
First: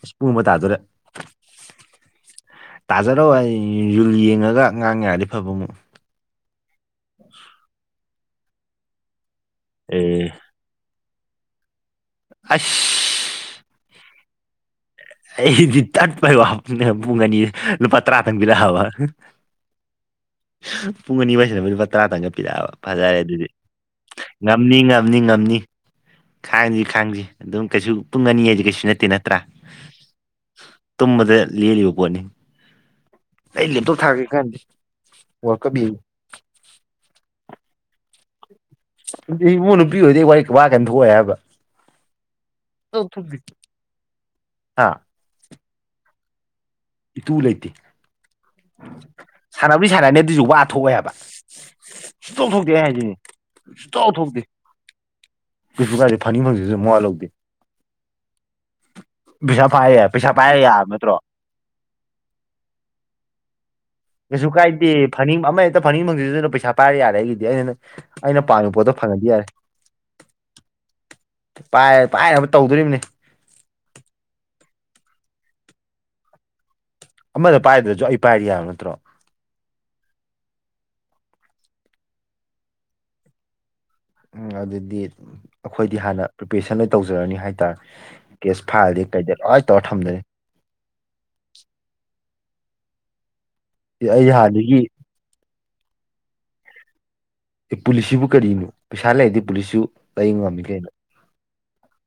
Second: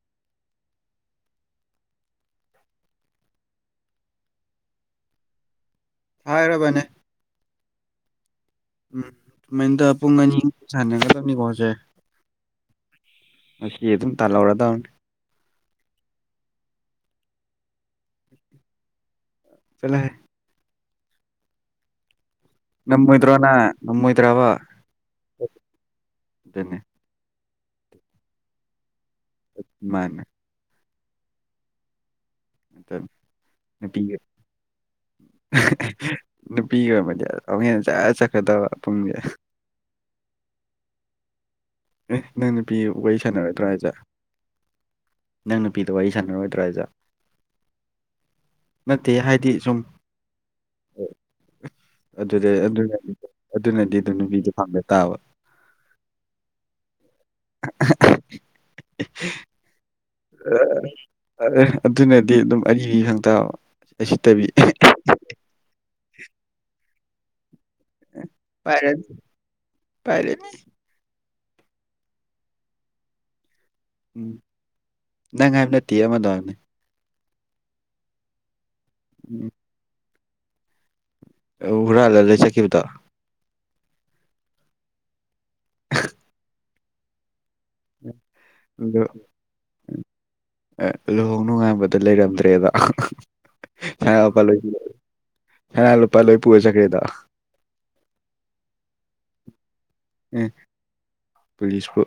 ꯑꯁ ꯄꯕ ꯇꯥꯗꯣꯔꯦ ꯇꯥꯖꯔꯣꯑꯣ ꯑꯩ ꯌꯨꯜ ꯌꯦꯡꯉꯒ ꯉꯥꯡ ꯌꯥ ꯌꯥꯔꯗꯤ ꯐꯕ ꯑꯃꯨꯛ ꯍꯥꯏꯔꯣꯔꯕꯅꯦ ꯑ ꯎꯝ ꯑꯦ ꯃꯨꯅꯤꯡꯅꯤ ꯄꯣꯆꯦ ꯑꯁ ꯌꯦ ꯑꯗꯨꯝ ꯇꯂꯔꯗꯅꯤ ꯑꯩꯗꯤ ꯇꯠꯄꯥꯏꯕ ꯄꯨꯡ ꯑꯅꯤ ꯂꯨꯄꯥ ꯇꯔꯥ ꯊꯪꯕꯤꯔꯛꯑꯕ ꯐꯂ ꯍꯥꯏꯦ ꯄꯨꯡ ꯑꯅꯤꯋꯥꯏꯁꯤꯗ ꯂꯨꯄꯥ ꯇꯔꯥꯇꯪꯠ ꯄꯤꯔꯛꯑꯕ ꯐꯖꯔꯦ ꯉꯝꯃꯣꯏꯗ꯭ꯔꯣ ꯑꯗꯨꯗꯤ ꯅ ꯉꯝꯃꯣꯏꯗ꯭ꯔꯕ ꯉꯝꯅꯤ ꯉꯝꯅꯤ ꯉꯝꯅꯤ ꯑꯗꯨꯅꯦ ꯈꯥꯡꯁꯤ ꯈꯥꯡꯁꯤ ꯑꯗꯨꯝ ꯀꯩꯁꯨ ꯄꯨꯡ ꯑꯅꯤ ꯍꯥꯏꯁꯤ ꯀꯩꯁꯨ ꯅꯠꯇꯦꯅ ꯃꯥꯅꯦ ꯇꯨꯝꯕꯗ ꯂꯦꯜꯂꯤꯕ ꯄꯣꯠꯅꯤ ꯑꯩ ꯂꯦꯞꯇꯣꯞ ꯊꯥꯒꯦ ꯀꯥꯟꯗꯤ ꯅꯨꯄꯤꯒꯤ ꯑꯣꯏꯕꯗꯤ ꯍꯦꯟꯅ ꯆ ꯆꯠꯀꯗꯕ ꯄꯨꯡꯁꯦ ꯏꯃꯨꯡ ꯅꯨꯄꯤꯤ ꯑꯣꯏꯗꯤ ꯑꯩ ꯋꯥꯣꯏ ꯋꯥ ꯀꯩ ꯊꯣꯛꯑꯦ ꯍꯥꯏꯕ ꯑꯦ ꯅꯪ ꯅꯨꯄꯤ ꯁꯨꯛꯊꯣꯛ ꯋꯥꯔꯤ ꯊꯣꯛꯇꯦ ꯁꯥꯟꯅꯔꯗ꯭ꯔꯣ ꯑꯖꯦ ꯍꯥ ꯅꯪ ꯅꯨꯄꯤꯗ ꯋꯥꯔꯤ ꯁꯥꯟꯅ ꯏꯇꯨ ꯂꯩꯇꯦ ꯅꯠꯇꯦ ꯍꯥꯏꯗꯤ ꯁꯨꯝ ꯁꯥꯟꯅꯕꯔꯤ ꯁꯥꯟꯅꯅꯤ ꯑꯗꯨꯁꯨ ꯋꯥ ꯊꯣꯛꯑꯦ ꯍꯥꯏꯕ ꯁꯨꯛꯊꯣꯛ ꯑꯗꯨꯗ ꯊꯣꯛꯇꯦ ꯑꯩ ꯍꯥꯏꯁꯤꯅꯤ ꯑꯗꯨꯅꯗꯤ ꯑꯗꯨ ꯅꯨꯄꯤꯗꯨ ꯐꯪꯗ ꯇꯥꯕ ꯑꯩꯁꯁꯨ ꯀꯒꯥꯔꯤ ꯐꯥ ꯐꯖꯦ ꯄꯩꯁꯥ ꯄꯥꯏꯔꯦ ꯄꯩꯁꯥ ꯄꯥꯏꯔꯦ ꯌꯥ ꯅꯠꯇ꯭ꯔꯣ ꯑꯗꯨꯅꯗꯤ ꯑꯗꯨꯝ ꯑꯔꯤꯕ ꯈꯪ ꯇꯕ ꯀꯩꯁꯨ ꯀꯥꯏꯗꯦ ꯐꯅꯤꯡ ꯑꯃ ꯍꯦꯛꯇ ꯐꯅꯤꯡ ꯐꯪꯗꯗꯗꯅ ꯄꯩꯁꯥ ꯄꯥꯏꯔꯦ ꯌꯥꯔꯦ ꯑꯩꯒꯤꯗꯤ ꯑꯩꯅꯩꯅ ꯑꯩꯅ ꯄꯥꯝꯃꯤꯕ ꯄꯣꯠꯇꯣ ꯄꯥꯏꯔꯅꯤ ꯐꯪꯉꯗꯤ ꯌꯥꯔꯦ ꯄꯥꯏꯔꯅꯤ ꯄꯥꯏ ꯄꯥꯏꯅꯕ ꯇꯧꯗꯣꯔꯤꯕꯅꯤ ꯎꯝ ꯅ ꯉꯥꯏꯅ ꯇꯤꯌꯥ ꯑꯃꯗꯅꯤ ꯑꯃꯗ ꯄꯥꯏꯗ꯭ꯔꯁꯨ ꯑꯩ ꯄꯥꯏꯔꯤ ꯌꯥꯕ ꯅꯠꯇ꯭ꯔꯣ ꯎꯝ ꯎꯔꯥ ꯂꯩ ꯂꯩ ꯆꯦ ꯀꯕꯨꯗ ꯎꯝ ꯑꯗꯨꯗꯤ ꯑꯩꯈꯣꯏꯗꯤ ꯍꯥꯟꯅ ꯄ꯭ꯔꯤꯄꯦꯔꯦꯁꯟ ꯂꯣꯏ ꯇꯧꯖꯔꯅꯤ ꯍꯥꯏ ꯀꯦꯁ ꯐꯥꯏꯜꯗꯤ ꯀꯩꯗ ꯂꯣꯏ ꯇꯧꯔ ꯊꯝꯗꯣꯏꯅꯤ ꯑꯦ ꯂꯨꯍꯣꯡ ꯅꯨꯡꯉꯥꯟꯕꯗ ꯂꯩꯔꯝꯗ꯭ꯔꯦꯗ ꯑꯩ ꯍꯥꯟꯗꯒꯤ ꯅꯍ ꯂꯨꯄꯥ ꯂꯣꯏ ꯄꯨꯔꯦ ꯆꯀ꯭ꯔꯦꯗ ꯑꯦ ꯄꯨꯂꯤꯁꯁꯤꯕꯨ ꯀꯔꯤꯅꯣ ꯄꯩꯁꯥ ꯂꯩꯔꯗꯤ ꯄꯨꯂꯤꯁꯁꯨ ꯂꯩ ꯉꯝꯃꯤ ꯀꯩꯅꯣ ꯐꯁꯕꯨ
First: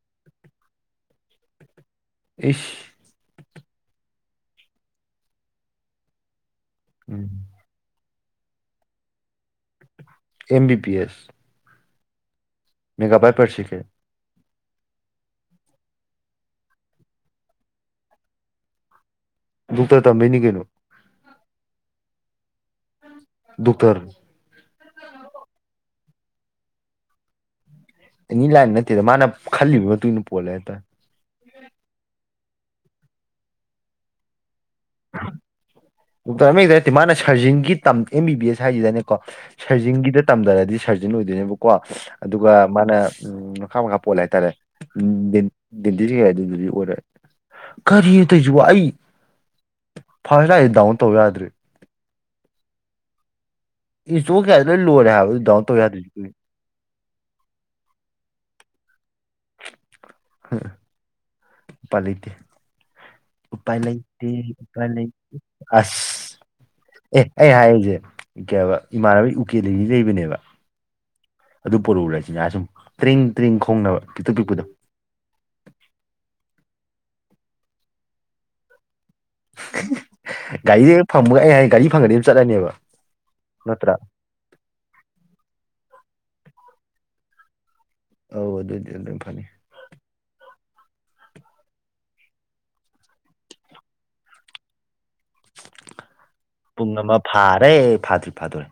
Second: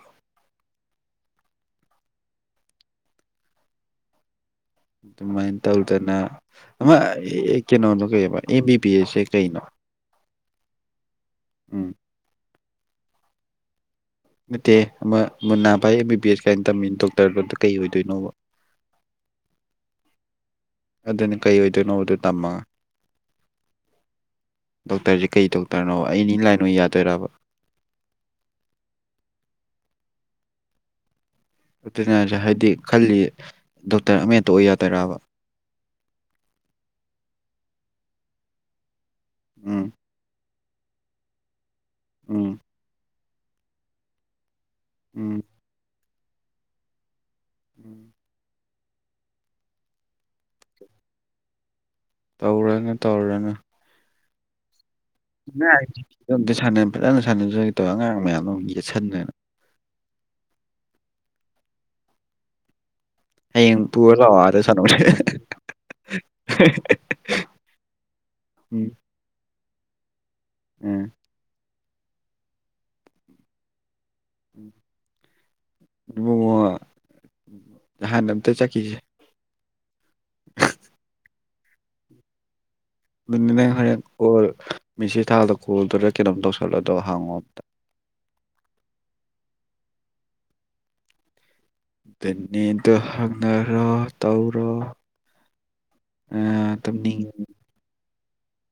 ꯏꯐ ꯏꯟ ꯇ ꯎꯜꯇꯅ ꯑ ꯎꯝ ꯑꯦꯀꯦꯅꯣ ꯕ ꯑꯦ ꯕꯤ ꯄꯤ ꯑꯦꯁꯦ ꯀꯩꯅꯣ ꯑꯦꯦꯝ ꯕꯤ ꯄꯤ ꯑꯦꯁ ꯎꯝ ꯃꯤꯒꯚꯥꯏ ꯄꯁꯤꯀꯦ ꯅꯠꯇꯦ ꯑꯃ ꯃꯨꯅꯥ ꯚꯥꯏ ꯑꯦꯝ ꯕꯤ ꯕꯤ ꯑꯦꯁ ꯀꯥꯏꯅ ꯇꯝꯃꯤ ꯗꯣꯛꯇꯔ ꯂꯇ ꯀꯩ ꯑꯣꯏꯗꯣꯏꯅꯣꯕ ꯛꯇꯔ ꯇꯝꯃꯦꯩꯅꯤ ꯀꯩꯅꯣ ꯑꯗꯨꯅ ꯀꯩ ꯑꯣꯏꯗꯣꯏꯅꯣꯕꯗ ꯇꯝꯃꯒ ꯗꯣꯛꯇꯔ ꯗꯣꯛꯇꯔꯁꯦ ꯀꯩ ꯗꯣꯛꯇꯔꯅꯣꯕ ꯑꯦꯅꯤ ꯂꯥꯏꯟ ꯑꯣꯏ ꯌꯥꯗꯣꯏꯔꯕ ꯅꯅꯤꯂ ꯅ ꯃꯥꯅ ꯈꯥꯂꯤ ꯄꯨꯣꯂꯦꯇ ꯑꯗꯨ ꯍꯥꯏꯗꯤ ꯈꯜꯂꯤ ꯗꯣꯛꯇꯔ ꯑꯃꯦꯛꯇ ꯑꯣꯏ ꯌꯥꯗꯣꯏꯔꯕ ꯗꯣꯛꯇꯔ ꯑꯃꯒꯤꯛꯇ ꯅꯠꯇꯦ ꯃꯥꯅ ꯁꯔꯖꯤꯡꯒꯤ ꯑꯦꯝ ꯕꯤ ꯕꯤ ꯑꯦꯁ ꯍꯥꯏꯁꯤꯗꯅꯦꯀꯣ ꯎꯝ ꯁꯔꯖꯤꯡꯒꯤꯗ ꯇꯝꯗꯔꯗꯤ ꯁꯔꯖꯟ ꯑꯣꯏꯗꯣꯏꯅꯦꯕꯀꯣ ꯎꯝ ꯑꯗꯨꯒ ꯃꯥꯅ ꯎ ꯃꯈꯥ ꯃꯈꯥ ꯄꯣꯜꯂꯦ ꯍꯥꯏꯇꯥꯔꯦ ꯎꯝ ꯎꯝꯗꯤꯦꯗꯨꯗꯤ ꯑꯣꯏꯔꯦ ꯎꯝ ꯀꯔꯤꯅ ꯇꯧꯁꯤꯕ ꯑꯩ ꯐꯁꯗꯥꯎꯟ ꯇꯧꯋꯦꯗ꯭ꯔꯤ ꯇꯧꯔꯅꯦ ꯇꯧꯔꯅꯦ ꯏꯣꯛ ꯀꯌꯥ ꯂꯣꯏ ꯂꯣꯏꯔꯦ ꯍꯥꯏꯕ ꯑꯗꯨꯗꯥꯎ ꯇꯧ ꯌꯥꯗꯣꯏꯁꯨ ꯑꯉꯥꯡꯁꯤꯡꯗꯣ ꯑꯝꯇ ꯁꯥꯟꯅ ꯐꯖꯅ ꯁꯥꯟꯅ ꯇꯧꯋ ꯑꯉꯥꯡ ꯃꯌꯥꯝꯗ ꯌꯦꯠꯁꯟꯗꯅ ꯄ ꯂꯩꯇꯦ ꯎꯄꯥꯏ ꯍꯌꯦꯡ ꯄꯨꯔ ꯂꯩꯇꯦ ꯂꯥꯛꯑꯣ ꯑꯥꯗ ꯎꯄꯥꯏ ꯁꯥꯟꯅꯧꯁꯦ ꯂꯩꯇ ꯑꯁ ꯑꯦ ꯑꯩ ꯍꯥꯏꯔꯤꯁꯦ ꯀ ꯍꯥꯏ ꯎꯝ ꯏꯃꯥꯟꯅꯕ ꯎꯀꯦ ꯂꯩꯗꯤ ꯂꯩꯕꯅꯦꯕ ꯎꯝ ꯑꯗꯨ ꯄꯔꯨꯨꯔꯁꯤꯖ ꯁꯨꯝ ꯇ꯭ꯔꯤꯡ ꯇ꯭ꯔꯤꯡ ꯈꯣꯡꯅꯕ ꯄꯤꯛꯇꯛ ꯄꯤꯛꯄꯗꯣ ꯍꯥꯟ ꯅꯝꯇ ꯆꯀꯤꯁꯦ ꯒꯥꯔꯤꯁ ꯐꯪꯕꯒ ꯑꯩ ꯍꯥꯏ ꯒꯥꯔꯤ ꯐꯪꯉꯗꯤ ꯑꯗꯨꯝ ꯆꯠꯂꯅꯦꯕ ꯂꯅ ꯅꯠꯇ꯭ꯔꯥ ꯍꯔ ꯃꯦꯁꯤ ꯊꯜꯗ ꯀꯣꯜꯗ ꯀꯩꯅꯣꯝ ꯇꯧꯁꯜꯂꯣꯗꯣ ꯍꯥꯡꯉꯣ ꯑꯝꯇ ꯑꯧ ꯑꯗꯨ ꯑꯗꯨ ꯑꯗꯨ ꯑꯗꯨꯝ ꯐꯅꯤ ꯅꯤꯗꯨ ꯍꯪꯅꯔ ꯇꯧꯔ ꯄꯨꯡ ꯑꯃ ꯐꯥꯔꯦ ꯐꯥꯗ꯭ꯔꯤ ꯐꯥꯗꯣꯔꯦ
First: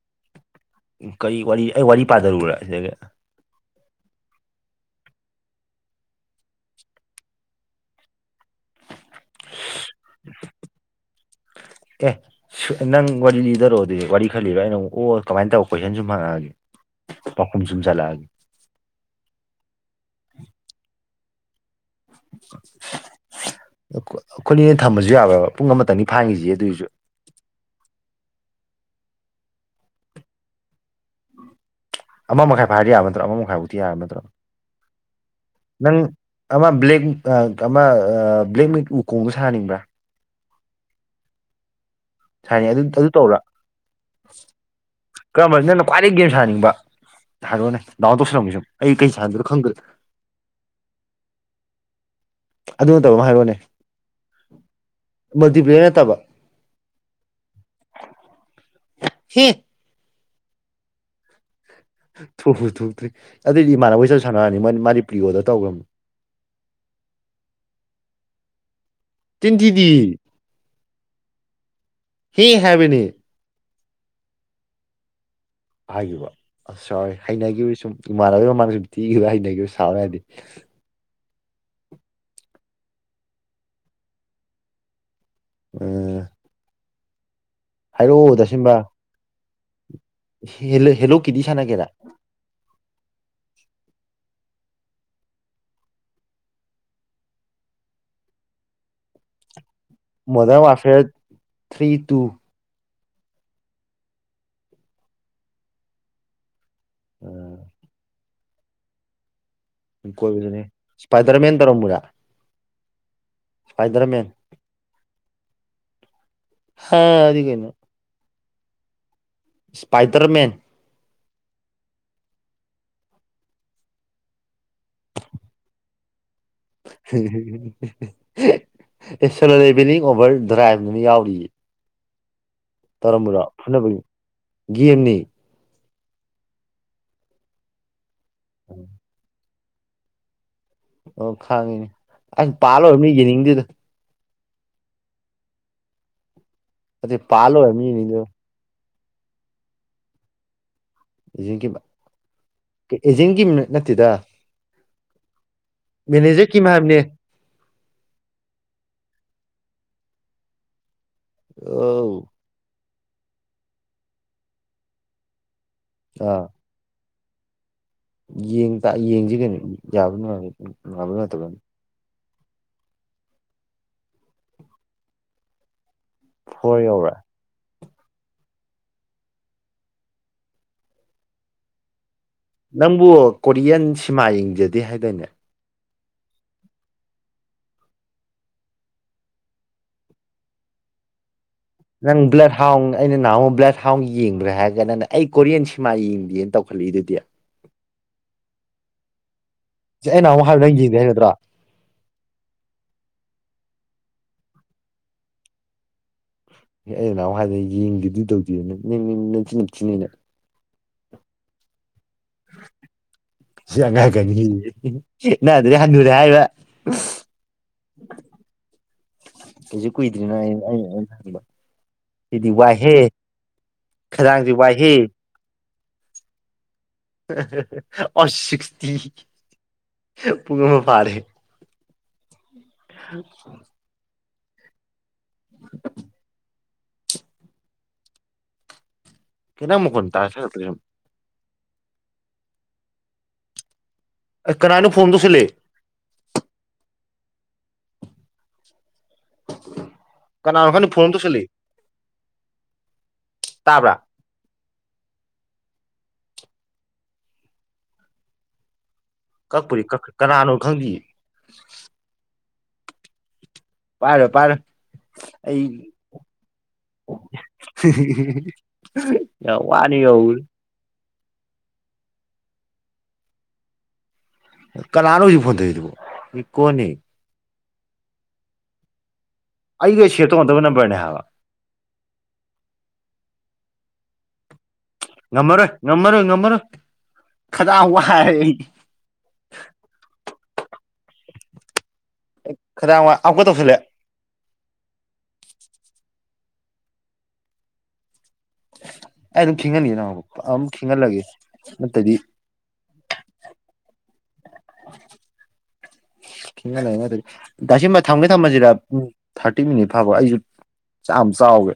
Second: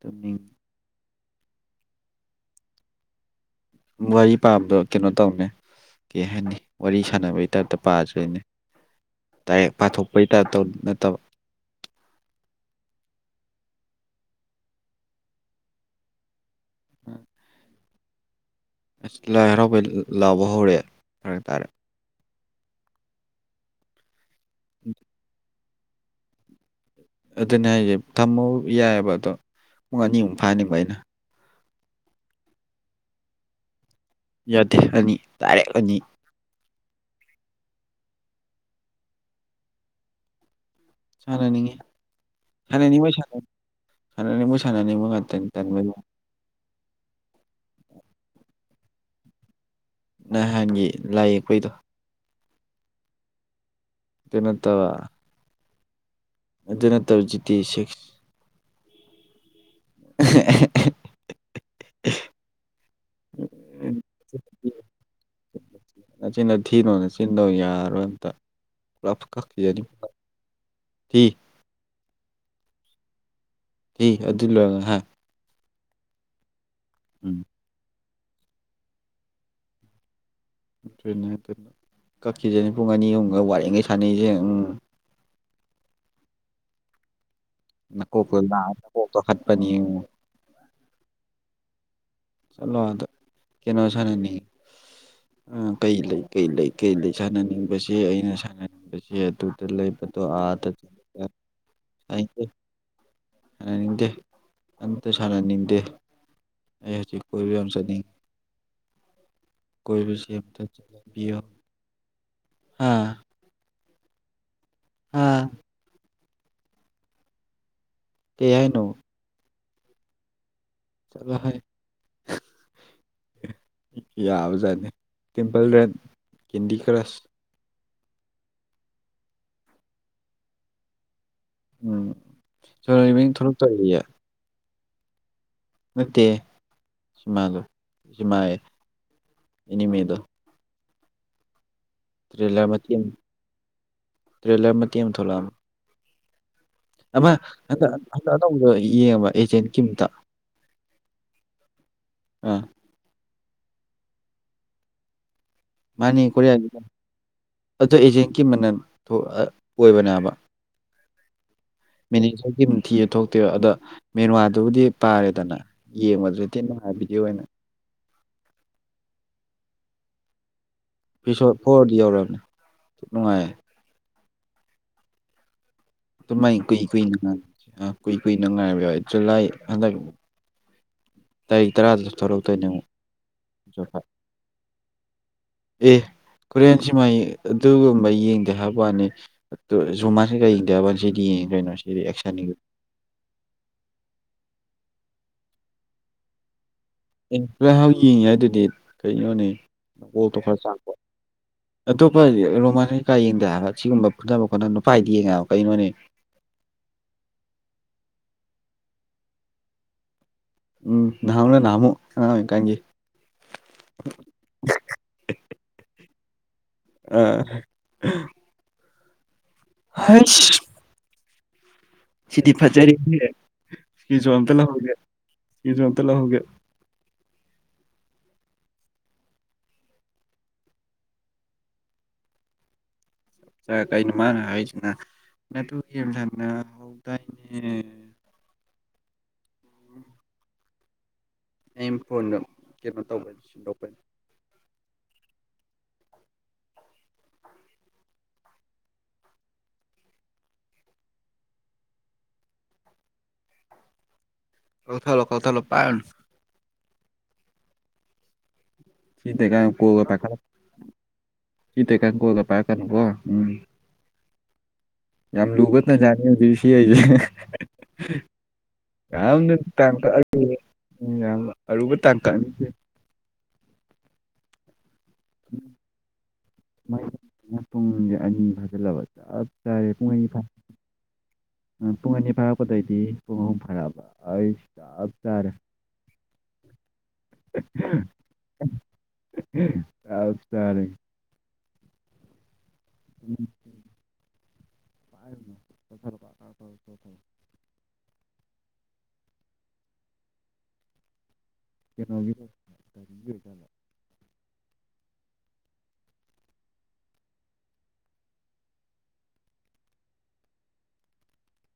ꯇꯅꯤ ꯎ ꯀꯔꯤ ꯋꯥꯔꯤ ꯑꯩ ꯋꯥꯔꯤ ꯄꯥꯖꯔꯨꯔ ꯁꯤꯗꯒ ꯋꯥꯔꯤ ꯄꯥꯕꯗꯣ ꯀꯩꯅꯣ ꯇꯧꯅꯦ ꯀꯩ ꯍꯥꯏꯅꯤ ꯋꯥꯔꯤ ꯁꯥꯟꯅꯕꯒꯤ ꯇꯥꯏꯞꯇ ꯄꯥꯗꯣꯏꯅꯦ ꯇ ꯄꯥꯊꯣꯛꯄꯩꯇ ꯅꯠꯇꯕ ꯑꯦ ꯅꯪ ꯋꯥꯔꯤ ꯂꯤꯗꯔꯣꯑꯣꯗꯤ ꯋꯥꯔꯤ ꯈꯔ ꯂꯤꯔꯣ ꯑꯩꯅ ꯅ ꯑꯣ ꯀꯃꯥꯏꯅ ꯇꯧꯕ ꯀꯣꯏꯁꯟ ꯁꯨꯝ ꯍꯪꯉꯛꯑꯒꯦ ꯄꯈꯨꯝ ꯆꯨꯝ ꯆꯂꯒ ꯍꯥꯏꯔꯇꯥꯥꯔꯦ ꯑꯩꯈꯣꯏꯅꯤꯅ ꯊꯝꯕꯁꯨ ꯌꯥꯔꯣꯏꯕ ꯄꯨꯡ ꯑꯃꯇꯪꯅꯤ ꯐꯥꯡꯉꯁꯤꯦ ꯑꯗꯨꯏꯁꯨ ꯑꯗꯨꯅꯦ ꯍꯥꯏꯁꯦ ꯊꯝꯃꯣ ꯌꯥꯏꯑꯕ ꯑꯗꯣ ꯄꯨꯡ ꯑꯅꯤꯃꯨꯛ ꯐꯥꯅꯤꯕ ꯑꯩꯅ ꯑꯃ ꯃꯈꯥꯏ ꯐꯥꯏꯔꯗꯤ ꯌꯥꯕ ꯅꯠꯇ꯭ꯔꯥ ꯑꯃ ꯃꯈꯥꯏ ꯎꯇꯤ ꯌꯥꯕ ꯅ꯭ꯔꯥ ꯌꯥꯗꯦ ꯑꯅꯤ ꯗꯥꯏꯔꯦꯛ ꯑꯅꯤ ꯅꯪ ꯑ ꯕ꯭ꯂꯦꯛꯦꯛ ꯑꯃ ꯕ꯭ꯂꯦꯛ ꯃꯤꯛ ꯎꯀꯣꯡꯕ ꯁꯥꯅꯤꯡꯕ꯭ꯔꯥ ꯁꯅꯤ ꯁꯥꯟꯅꯩ ꯑꯗꯨ ꯁꯅꯤ ꯑꯗꯨ ꯃꯁ ꯇꯧꯔꯥ ꯁ ꯃꯁꯅꯤ ꯀꯔꯝꯕ ꯅꯪꯅ ꯈ꯭ꯋꯥꯏꯗꯒꯤ ꯒꯦꯝ ꯁꯥꯅꯤꯡꯕ ꯍꯥꯏꯔꯣꯑꯣꯅꯦ ꯗꯥꯎꯟ ꯇꯧꯁꯜꯂꯝꯒꯦ ꯁꯨꯝ ꯑꯩ ꯀꯩ ꯁꯥꯟꯅ꯭ꯔꯣ ꯈꯪꯗ꯭ꯔꯦ ꯅꯍꯥꯟꯒꯤ ꯂꯥꯏ ꯌꯦꯛꯄꯩꯗꯣ ꯑꯗꯨ ꯅꯠꯇꯕ ꯑꯃ ꯍꯥꯏꯕꯣꯅꯦ ꯄꯅꯠꯇꯕ ꯅꯠꯇꯕ ꯑꯗꯨ ꯅꯠꯇꯕ ꯖꯤꯇꯤ ꯁꯤꯛꯁ ꯍ [inaudible] ꯊꯣꯛꯎ ꯊꯣꯛꯇ꯭ꯔꯤ ꯑꯗꯨꯑꯣꯏꯗꯤ ꯏꯃꯥꯟꯅꯕꯣꯏ ꯆꯠ ꯁꯥꯟꯅꯔꯅꯤ ꯃ ꯃꯥꯗꯤ ꯄ꯭ꯔꯤꯌꯣꯗ ꯇꯧꯈ꯭ꯔꯕꯅꯤ ꯅꯆꯤꯟꯗ ꯊꯤꯅꯣ ꯅꯆꯤꯟꯗꯣ ꯌꯥꯔꯣꯏ ꯑꯝꯇ ꯀ ꯇ꯭ꯋꯦꯟꯇꯤꯗꯤ ꯌꯥꯅꯤ ꯊ ꯍꯤ ꯍꯥꯏꯦꯕꯅꯤ ꯍ ꯑꯗꯨ ꯍꯥꯏꯈꯤꯕ ꯑꯁ ꯁꯥꯎꯋꯦ ꯎꯝ ꯍꯩꯅꯈꯤꯕ ꯁꯨꯝ ꯏꯃꯥꯟꯅꯕꯩ ꯃꯃꯥꯡꯗ ꯁꯨꯝ ꯊꯤꯈꯤꯕ ꯍꯩꯅꯈꯤꯕ ꯁꯥꯎꯔꯦ ꯍꯥꯏꯗꯤ ꯭ꯔꯦ ꯀꯛꯈꯤꯁꯦ ꯄꯨꯡ ꯑꯅꯤ ꯑꯍꯨꯝꯒ ꯋꯥꯔꯤꯉꯩ ꯁꯥꯟꯅꯩꯁꯦ ꯎꯝ ꯎꯝ ꯀꯣ ꯀ ꯐꯠꯄꯅꯤ ꯍꯦꯜꯂꯣ ꯍꯦꯜꯂꯣ ꯀꯗꯤ ꯁꯅꯒꯦꯔꯥ ꯆꯂꯣ ꯑꯗ ꯀꯩꯅꯣꯁꯅꯅꯤ ꯀꯩ ꯂꯩ ꯀꯩ ꯂꯩ ꯀꯩ ꯂꯩ ꯁꯥꯟꯅꯅꯤꯡꯕꯁꯦ ꯑꯩꯅ ꯁꯥꯟꯅꯅꯤꯡꯕꯁꯦ ꯑꯗꯨ ꯂ ꯃꯣꯗꯔꯟ ꯄꯠꯇ ꯋꯥꯔꯐꯤꯌꯔ ꯊ꯭ꯔꯤ ꯇꯨ ꯅꯤꯡꯗꯦ ꯑꯇ ꯁꯅꯅꯤꯡꯗꯦ ꯑꯩ ꯍꯧꯖꯤꯛ ꯀꯣꯏꯕ ꯌꯥꯝ ꯆꯠꯅꯤꯡꯉꯤ ꯀꯣꯏꯕꯁꯦ ꯑꯝꯇ ꯀꯣꯏꯕꯗꯨꯅꯦ ꯏꯁꯄꯥꯏꯗꯔꯃꯦꯟ ꯇꯧꯔꯝꯃꯔꯥ ꯑꯥ ꯏꯁꯄꯥꯏꯗꯔꯃꯦꯟ ꯑꯥ ꯍꯥ ꯑꯗꯨ ꯀꯩꯅ ꯀꯌꯥꯏꯅꯣ ꯏꯁꯄꯥꯏꯇꯔ ꯃꯦꯟ ꯆꯠꯂꯣ ꯍꯥꯏ ꯌꯥꯕꯖꯥꯠꯅꯤ ꯇꯤꯝꯄꯜ ꯔꯦꯠ ꯀꯦꯟꯗꯤ ꯀ꯭ꯔꯁ ꯑꯦ ꯁꯣꯂꯣꯦꯚꯅꯤꯡ ꯑꯣꯚꯔ ꯗ꯭ꯔꯥꯏꯕꯗꯨ ꯌꯥꯎꯔꯤꯌꯦ ꯎꯝ ꯆꯂ ꯃꯤ ꯊꯂ ꯇꯔꯤ ꯒꯤꯒꯦꯝꯅꯤ ꯅꯠꯇꯦ ꯁꯤꯃꯂꯣ ꯁꯤꯃꯑꯦ ꯏꯅꯤꯃꯦꯗꯣ ꯑꯣ ꯈꯥꯡꯉꯤꯅꯦ ꯑꯁ ꯃꯇꯦꯛ ꯑꯃ ꯄꯥꯜꯂꯣꯏꯕꯅꯤ ꯌꯦꯡꯅꯤꯡꯗꯦꯗ ꯇ꯭ꯔꯦꯂꯔ ꯃꯇꯤ ꯑꯃ ꯊ ꯊꯣꯛꯣꯂꯂꯝ ꯑꯗꯩ ꯑꯃ ꯄꯥ ꯂꯣꯏꯔꯕꯅꯤ ꯍꯟꯗ ꯌꯦꯡꯅꯤꯡꯗꯦꯗ ꯍꯟꯗ ꯑꯅꯧꯕꯗꯣ ꯌꯦꯡꯉꯕ ꯑꯦꯖꯦꯟꯀꯤꯝꯇ ꯑꯦꯖꯒꯤ ꯑꯦꯖꯦꯟꯒꯤ ꯅꯠꯇꯦꯗ ꯃꯦꯅꯦꯖꯔ ꯀ ꯃꯌꯥꯝꯅꯦ ꯑ ꯑꯦꯖꯦꯟꯀꯤ ꯃꯅꯜ ꯑꯣꯏꯕꯅꯦꯕ ꯑꯧ ꯃꯤꯅꯤ ꯊꯤ ꯊꯣꯛꯇꯦꯕ ꯑꯗ ꯃꯦꯔꯋꯥꯗꯨꯕꯨꯗꯤ ꯄꯥꯔꯦꯗꯅ ꯌꯦꯡꯕꯁꯨ ꯑꯥ ꯇꯤꯟꯅꯅꯨꯡꯉꯥꯏꯕꯗꯤ ꯑꯣꯏꯅ ꯌꯦꯡꯁꯤ ꯀꯩꯅꯣ ꯌꯥꯕ ꯅꯨꯡꯉꯥꯏ ꯁꯣ ꯐꯣꯔꯗꯤ ꯌꯧꯔꯑꯔꯕꯅꯤ ꯅꯨꯡꯉꯥꯏꯌꯦ ꯑꯗꯨꯃꯥꯏ ꯐꯣꯔ ꯀꯨꯏ ꯌꯧꯔꯦ ꯀꯨꯏꯅꯥꯏ ꯀꯨꯏ ꯀꯨꯏꯅ ꯉꯥꯏꯔꯕ ꯌꯥꯎꯂꯥꯏ ꯍꯟꯗꯛ ꯇꯥꯏ ꯇꯔꯥ ꯑꯗꯨ ꯅꯪꯕꯨ ꯀꯣꯔꯤꯌꯟ ꯁꯤꯃꯥ ꯌꯦꯡꯖꯗꯦ ꯍꯥꯏꯗꯣꯏꯅꯦ ꯑꯦ ꯈꯨꯔꯤꯌꯥꯟꯁꯤꯃ ꯑꯗꯨꯒꯨꯝꯕ ꯌꯦꯡꯗꯦ ꯍꯥꯏꯕ ꯋꯥꯅꯤ ꯖꯨꯃꯥꯟꯁꯤꯒ ꯌꯦꯡꯗꯦ ꯍꯥꯏꯕ ꯋꯥꯅꯤ ꯁꯤꯗꯤ ꯌꯦꯡꯉꯦ ꯅꯪ ꯕ꯭ꯂꯠ ꯍꯥꯎ ꯑꯩꯅ ꯅꯍꯥꯟꯋꯥ ꯕ꯭ꯂꯠ ꯍꯥꯎ ꯌꯦꯡꯕ꯭ꯔꯦ ꯍꯥꯏꯔꯒ ꯅꯪꯅ ꯑꯩ ꯀꯣꯔꯤꯌꯥꯟ ꯁꯤꯃꯥ ꯌꯦꯡꯕꯤꯦꯅ ꯇꯧ ꯑꯦ ꯄꯨꯔ ꯍꯥꯎ ꯌꯦꯡꯉꯤ ꯍꯥꯏ ꯑꯗꯨꯗꯤ ꯀꯩꯅꯣꯅꯦ ꯁꯤ ꯑꯩ ꯇꯣ ꯅꯍꯥꯟꯃꯨꯛ ꯈꯔ ꯍꯥꯏꯕ ꯅꯪ ꯆꯄ ꯌꯦꯡꯗꯦ ꯍꯥꯏ ꯅꯠꯇ꯭ꯔꯣ ꯑꯇꯣꯞꯄ ꯔꯣꯃꯅꯤ ꯀꯥ ꯌꯦꯡꯗ ꯍꯥꯏ ꯑꯁꯤꯒꯨꯝꯕ ꯈꯣꯠꯅꯅꯕ ꯈꯣꯠꯅ ꯅꯨꯄꯥꯥꯏꯗꯤ ꯌꯦꯡꯉ ꯀꯩꯅꯣꯅꯦ ꯑꯦ ꯑꯩ ꯅꯅꯥꯎꯋꯥ ꯍꯥꯏꯗ ꯌꯦꯡꯈꯤꯗꯨ ꯇꯧꯗꯦꯅ ꯅꯁꯤꯤ ꯅꯞꯁꯤꯤꯅꯤꯅꯦ ꯎꯝ ꯅꯍꯥꯟꯃꯨꯛꯂ ꯅꯍꯥꯟꯃꯨꯛ ꯑꯉꯥꯡ ꯑꯣꯏꯔꯤꯀꯥꯟꯒꯤ ꯁꯪꯉꯀꯅꯤ ꯅꯗ꯭ꯔꯗꯤ ꯍꯟꯅꯨꯔꯦ ꯍꯥꯏꯕ ꯑ ꯀꯩꯁꯨ ꯀꯨꯏꯗ꯭ꯔꯤꯅꯣ ꯑ ꯑꯩꯅꯩꯅ ꯍꯪꯕ ꯁꯤꯗꯤ ꯐꯖꯔꯤꯦ ꯁꯤꯁꯨ ꯈꯗꯥꯡꯁꯦ ꯑꯝꯇ ꯋꯥꯏꯍꯦ ꯂꯧꯍꯧꯒꯦ ꯁꯤꯁꯨ ꯑꯝꯇ ꯂꯧꯍꯧꯒꯦ ꯑꯣꯁ ꯄ ꯄꯔꯦ [unintelligible] ꯞ ꯆꯩꯅ ꯃꯥꯅ ꯍꯥꯏꯁꯤꯅ ꯅ ꯍ ꯇꯥꯏꯅꯦ ꯀꯩꯅꯅꯥ ꯃ ꯀꯣꯟ ꯇ ꯁ ꯑꯩ ꯐꯣꯟꯗ ꯀꯩꯅꯣ ꯇꯧꯕꯅꯤ ꯁꯤꯟꯗꯣꯛꯄꯅꯤ ꯀꯅꯥꯅꯣ ꯐꯣꯟ ꯇꯧꯁꯤꯜꯂꯦ ꯀꯩꯅ ꯑꯃꯈ ꯐꯣꯔꯣꯟ ꯇꯁ ꯇꯥꯕꯥ ꯀꯧꯊꯂꯣ ꯀꯣꯊꯂꯣ ꯄꯥꯏꯅ ꯆꯤꯇꯀꯥꯏ ꯀꯛꯄꯨꯗꯤ ꯀꯒ ꯀꯛꯈ꯭ꯔꯦ ꯄꯥꯀ ꯀꯅꯥꯅꯣ ꯈꯪꯗꯤꯌꯦ ꯆꯤꯇ ꯀꯥꯏ ꯀꯒ ꯄꯥꯀꯔꯀꯣ ꯎꯝ ꯄꯥꯔ ꯄꯥꯔ ꯌꯥꯝ ꯌꯥꯝ ꯂꯨꯕꯠ ꯅ ꯆꯅꯤ ꯁꯤ ꯍꯥꯏꯁ ꯌꯥ ꯋꯥꯅꯤ ꯌꯥꯎ ꯎ ꯌꯥꯝ ꯑꯔꯨꯕ ꯇꯥꯡꯀꯛ ꯀꯅꯥꯅ ꯍꯧꯖꯤꯛ ꯐꯣꯟ ꯇꯗꯨꯕꯣ ꯀꯣꯅꯤ ꯃꯩꯅ ꯄꯨꯡꯁꯦ ꯑꯅꯤ ꯐꯥꯖꯤꯜꯂꯕ ꯆꯞ ꯆꯥꯔꯦ ꯑꯩꯒꯦ ꯄꯨꯡ ꯑꯅꯤ ꯊ ꯐꯥ ꯍꯟꯗꯕ ꯅꯝꯕꯝꯕꯔꯅ ꯍꯥꯏ ꯄꯨꯡ ꯑꯅꯤ ꯐꯥꯔꯛꯄꯗꯩꯗꯤ ꯄꯨꯡ ꯑꯍꯨꯝ ꯐꯥꯔꯛꯑꯕ ꯑꯩ ꯆꯞ ꯆꯥꯔꯦ ꯉꯝꯃꯔꯦ ꯉꯝꯃꯔ ꯉꯝꯃꯔ ꯈꯗꯥ ꯍꯋꯥ ꯍꯥꯏ ꯆꯔ ꯈꯗꯥꯡ ꯋꯥ ꯎ ꯑꯃꯨꯛꯀ ꯇꯧꯁꯜꯂꯛꯑꯦ ꯄꯥꯏꯅ ꯐ ꯊꯦꯡꯦ ꯊꯦꯡꯌꯨ ꯑꯩ ꯑꯗꯨꯝ ꯈꯤꯍꯟꯈꯤ ꯅ ꯑꯗꯨꯝ ꯈꯤꯪꯍꯜꯂꯒꯦ ꯀꯩꯅꯣ [unintelligible] ꯊꯦꯡꯅ ꯂꯩꯥꯏꯉꯦ ꯇꯁꯕ ꯊꯝꯃꯦ ꯊꯝꯕꯁꯤꯗ ꯄꯨꯡ ꯊꯥꯔꯇꯤ ꯃꯤꯅꯤꯠ ꯐꯥꯎꯕ ꯑꯩꯁꯨ ꯑꯝꯆꯥ ꯑꯥꯎꯒꯦ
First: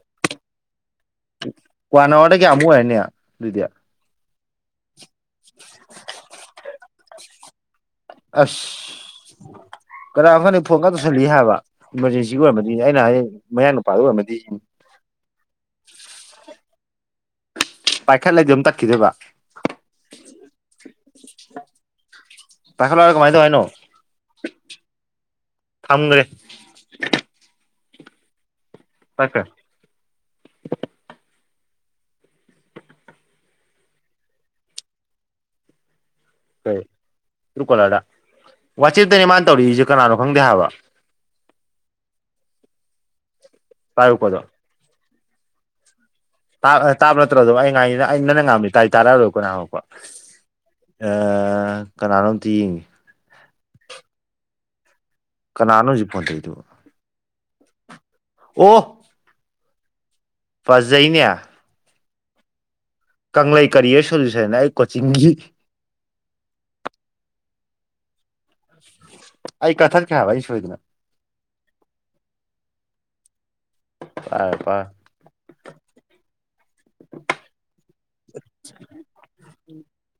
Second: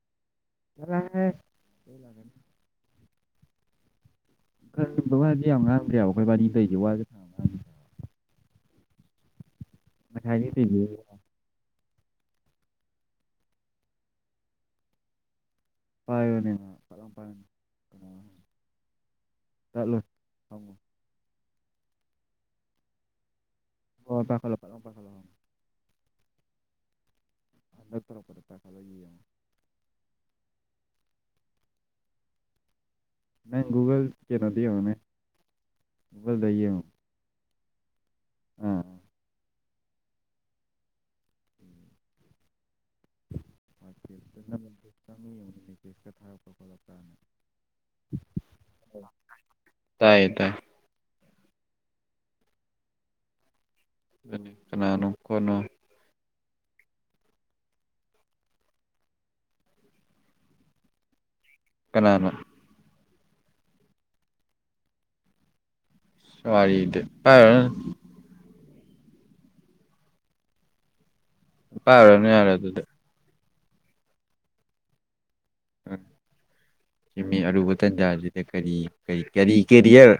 ꯆꯠꯂꯣꯍꯦ ꯆꯩ ꯂꯥꯛꯀꯅꯤ ꯀꯟꯋꯥꯔꯗ ꯀ ꯑꯃꯨ ꯍꯥꯏꯅꯦ ꯑꯗꯨꯗꯌꯥ ꯀꯔꯒꯕ ꯋꯥꯗꯤ ꯌꯥꯝ ꯉꯥꯡꯈ꯭ꯔꯦꯕ ꯑꯩꯈꯣꯏ ꯋꯥꯔꯤ ꯂꯩꯁꯦ ꯋꯥꯒꯥꯡ ꯉꯥꯡꯗ꯭ꯔꯦ ꯑꯁ ꯀꯅꯥ ꯉꯁꯥꯏꯗꯒꯤ ꯐꯅꯤ ꯐꯣꯟꯒ ꯇꯧꯔꯤꯁꯦ ꯇꯧꯁꯜꯂꯤ ꯍꯥꯏꯕ ꯏꯃꯥꯔꯖꯦꯟꯁꯤꯒꯤ ꯑꯣꯏꯔꯃꯗꯤ ꯑꯩꯅ ꯍꯥꯏꯌꯦ ꯃꯌꯥꯡ ꯅꯨꯄꯥꯒꯤ ꯑꯣꯏꯔꯝꯃꯗꯤ ꯄꯥꯏꯕꯅꯦ ꯃꯥ ꯐꯔꯝ ꯄꯥꯏꯅꯦ ꯄꯥꯏꯈꯠ ꯂꯩꯗꯤ ꯑꯃ ꯇꯛꯈꯤꯗꯦꯕ ꯇꯠꯂꯣꯏ ꯍꯪꯉꯣ ꯇꯈꯂ ꯀꯃꯥꯏꯗ ꯍꯥꯏꯅꯣ ꯑꯣ ꯄꯈꯂꯜ ꯄꯜ ꯐꯪꯈ꯭ꯔꯦ ꯅꯠꯇ꯭ꯔꯄꯔꯦ ꯇ ꯑꯆꯥ ꯅ ꯨꯒꯜ ꯀꯩꯅꯗꯤꯅꯦ ꯨꯒꯜ ꯗꯨ ꯇꯨꯀꯣꯂꯔꯗ ꯋꯥꯆꯦꯞꯇꯅꯦ ꯃꯥꯅ ꯇꯧꯔꯤꯁꯦ ꯀꯅꯥꯅꯣ ꯈꯪꯗꯦ ꯍꯥꯏꯕ ꯇꯥꯏ ꯄꯗ ꯀ ꯑꯃꯅꯤꯦ ꯇꯥꯕ ꯅꯠꯇ꯭ꯔꯣꯗ ꯑꯩ ꯑ ꯅꯪ ꯅꯪ ꯉꯥꯝꯃꯤ ꯇꯥꯔꯤ ꯇꯥꯔꯥꯗ ꯀꯅꯥꯍꯄ ꯇꯥꯏꯌꯦ ꯇꯥꯏ ꯀꯅꯥꯅꯣ ꯑꯝꯇ ꯌꯦꯡꯉꯤ ꯑꯗꯨꯅꯤ ꯀꯅꯥꯨ ꯀꯅꯥꯅꯣ ꯍꯧꯖꯤꯛ ꯐꯣꯟꯊꯩꯏꯗꯨ ꯑꯣ ꯐꯖꯩꯅꯦ ꯀꯅꯥꯅ ꯀꯪꯂꯩ ꯀꯔꯤꯌ ꯁꯣꯜꯂꯤꯨꯁꯦꯅ ꯑꯩ ꯀꯣꯆꯤꯡꯒꯤ ꯁꯔꯤꯗꯤꯦ ꯄꯔ ꯑꯩ ꯀꯊꯥ ꯀꯌꯥꯕ ꯑꯩ ꯁꯣꯏꯗꯅ ꯄꯥꯔꯅꯤ ꯌꯥꯔꯦ ꯑꯗꯨꯗꯤ ꯄ ꯄ ꯑꯔꯨꯕꯇꯟꯖꯥ ꯀꯔꯤ ꯀ ꯀꯔꯤ ꯀꯦꯔꯤꯌꯔ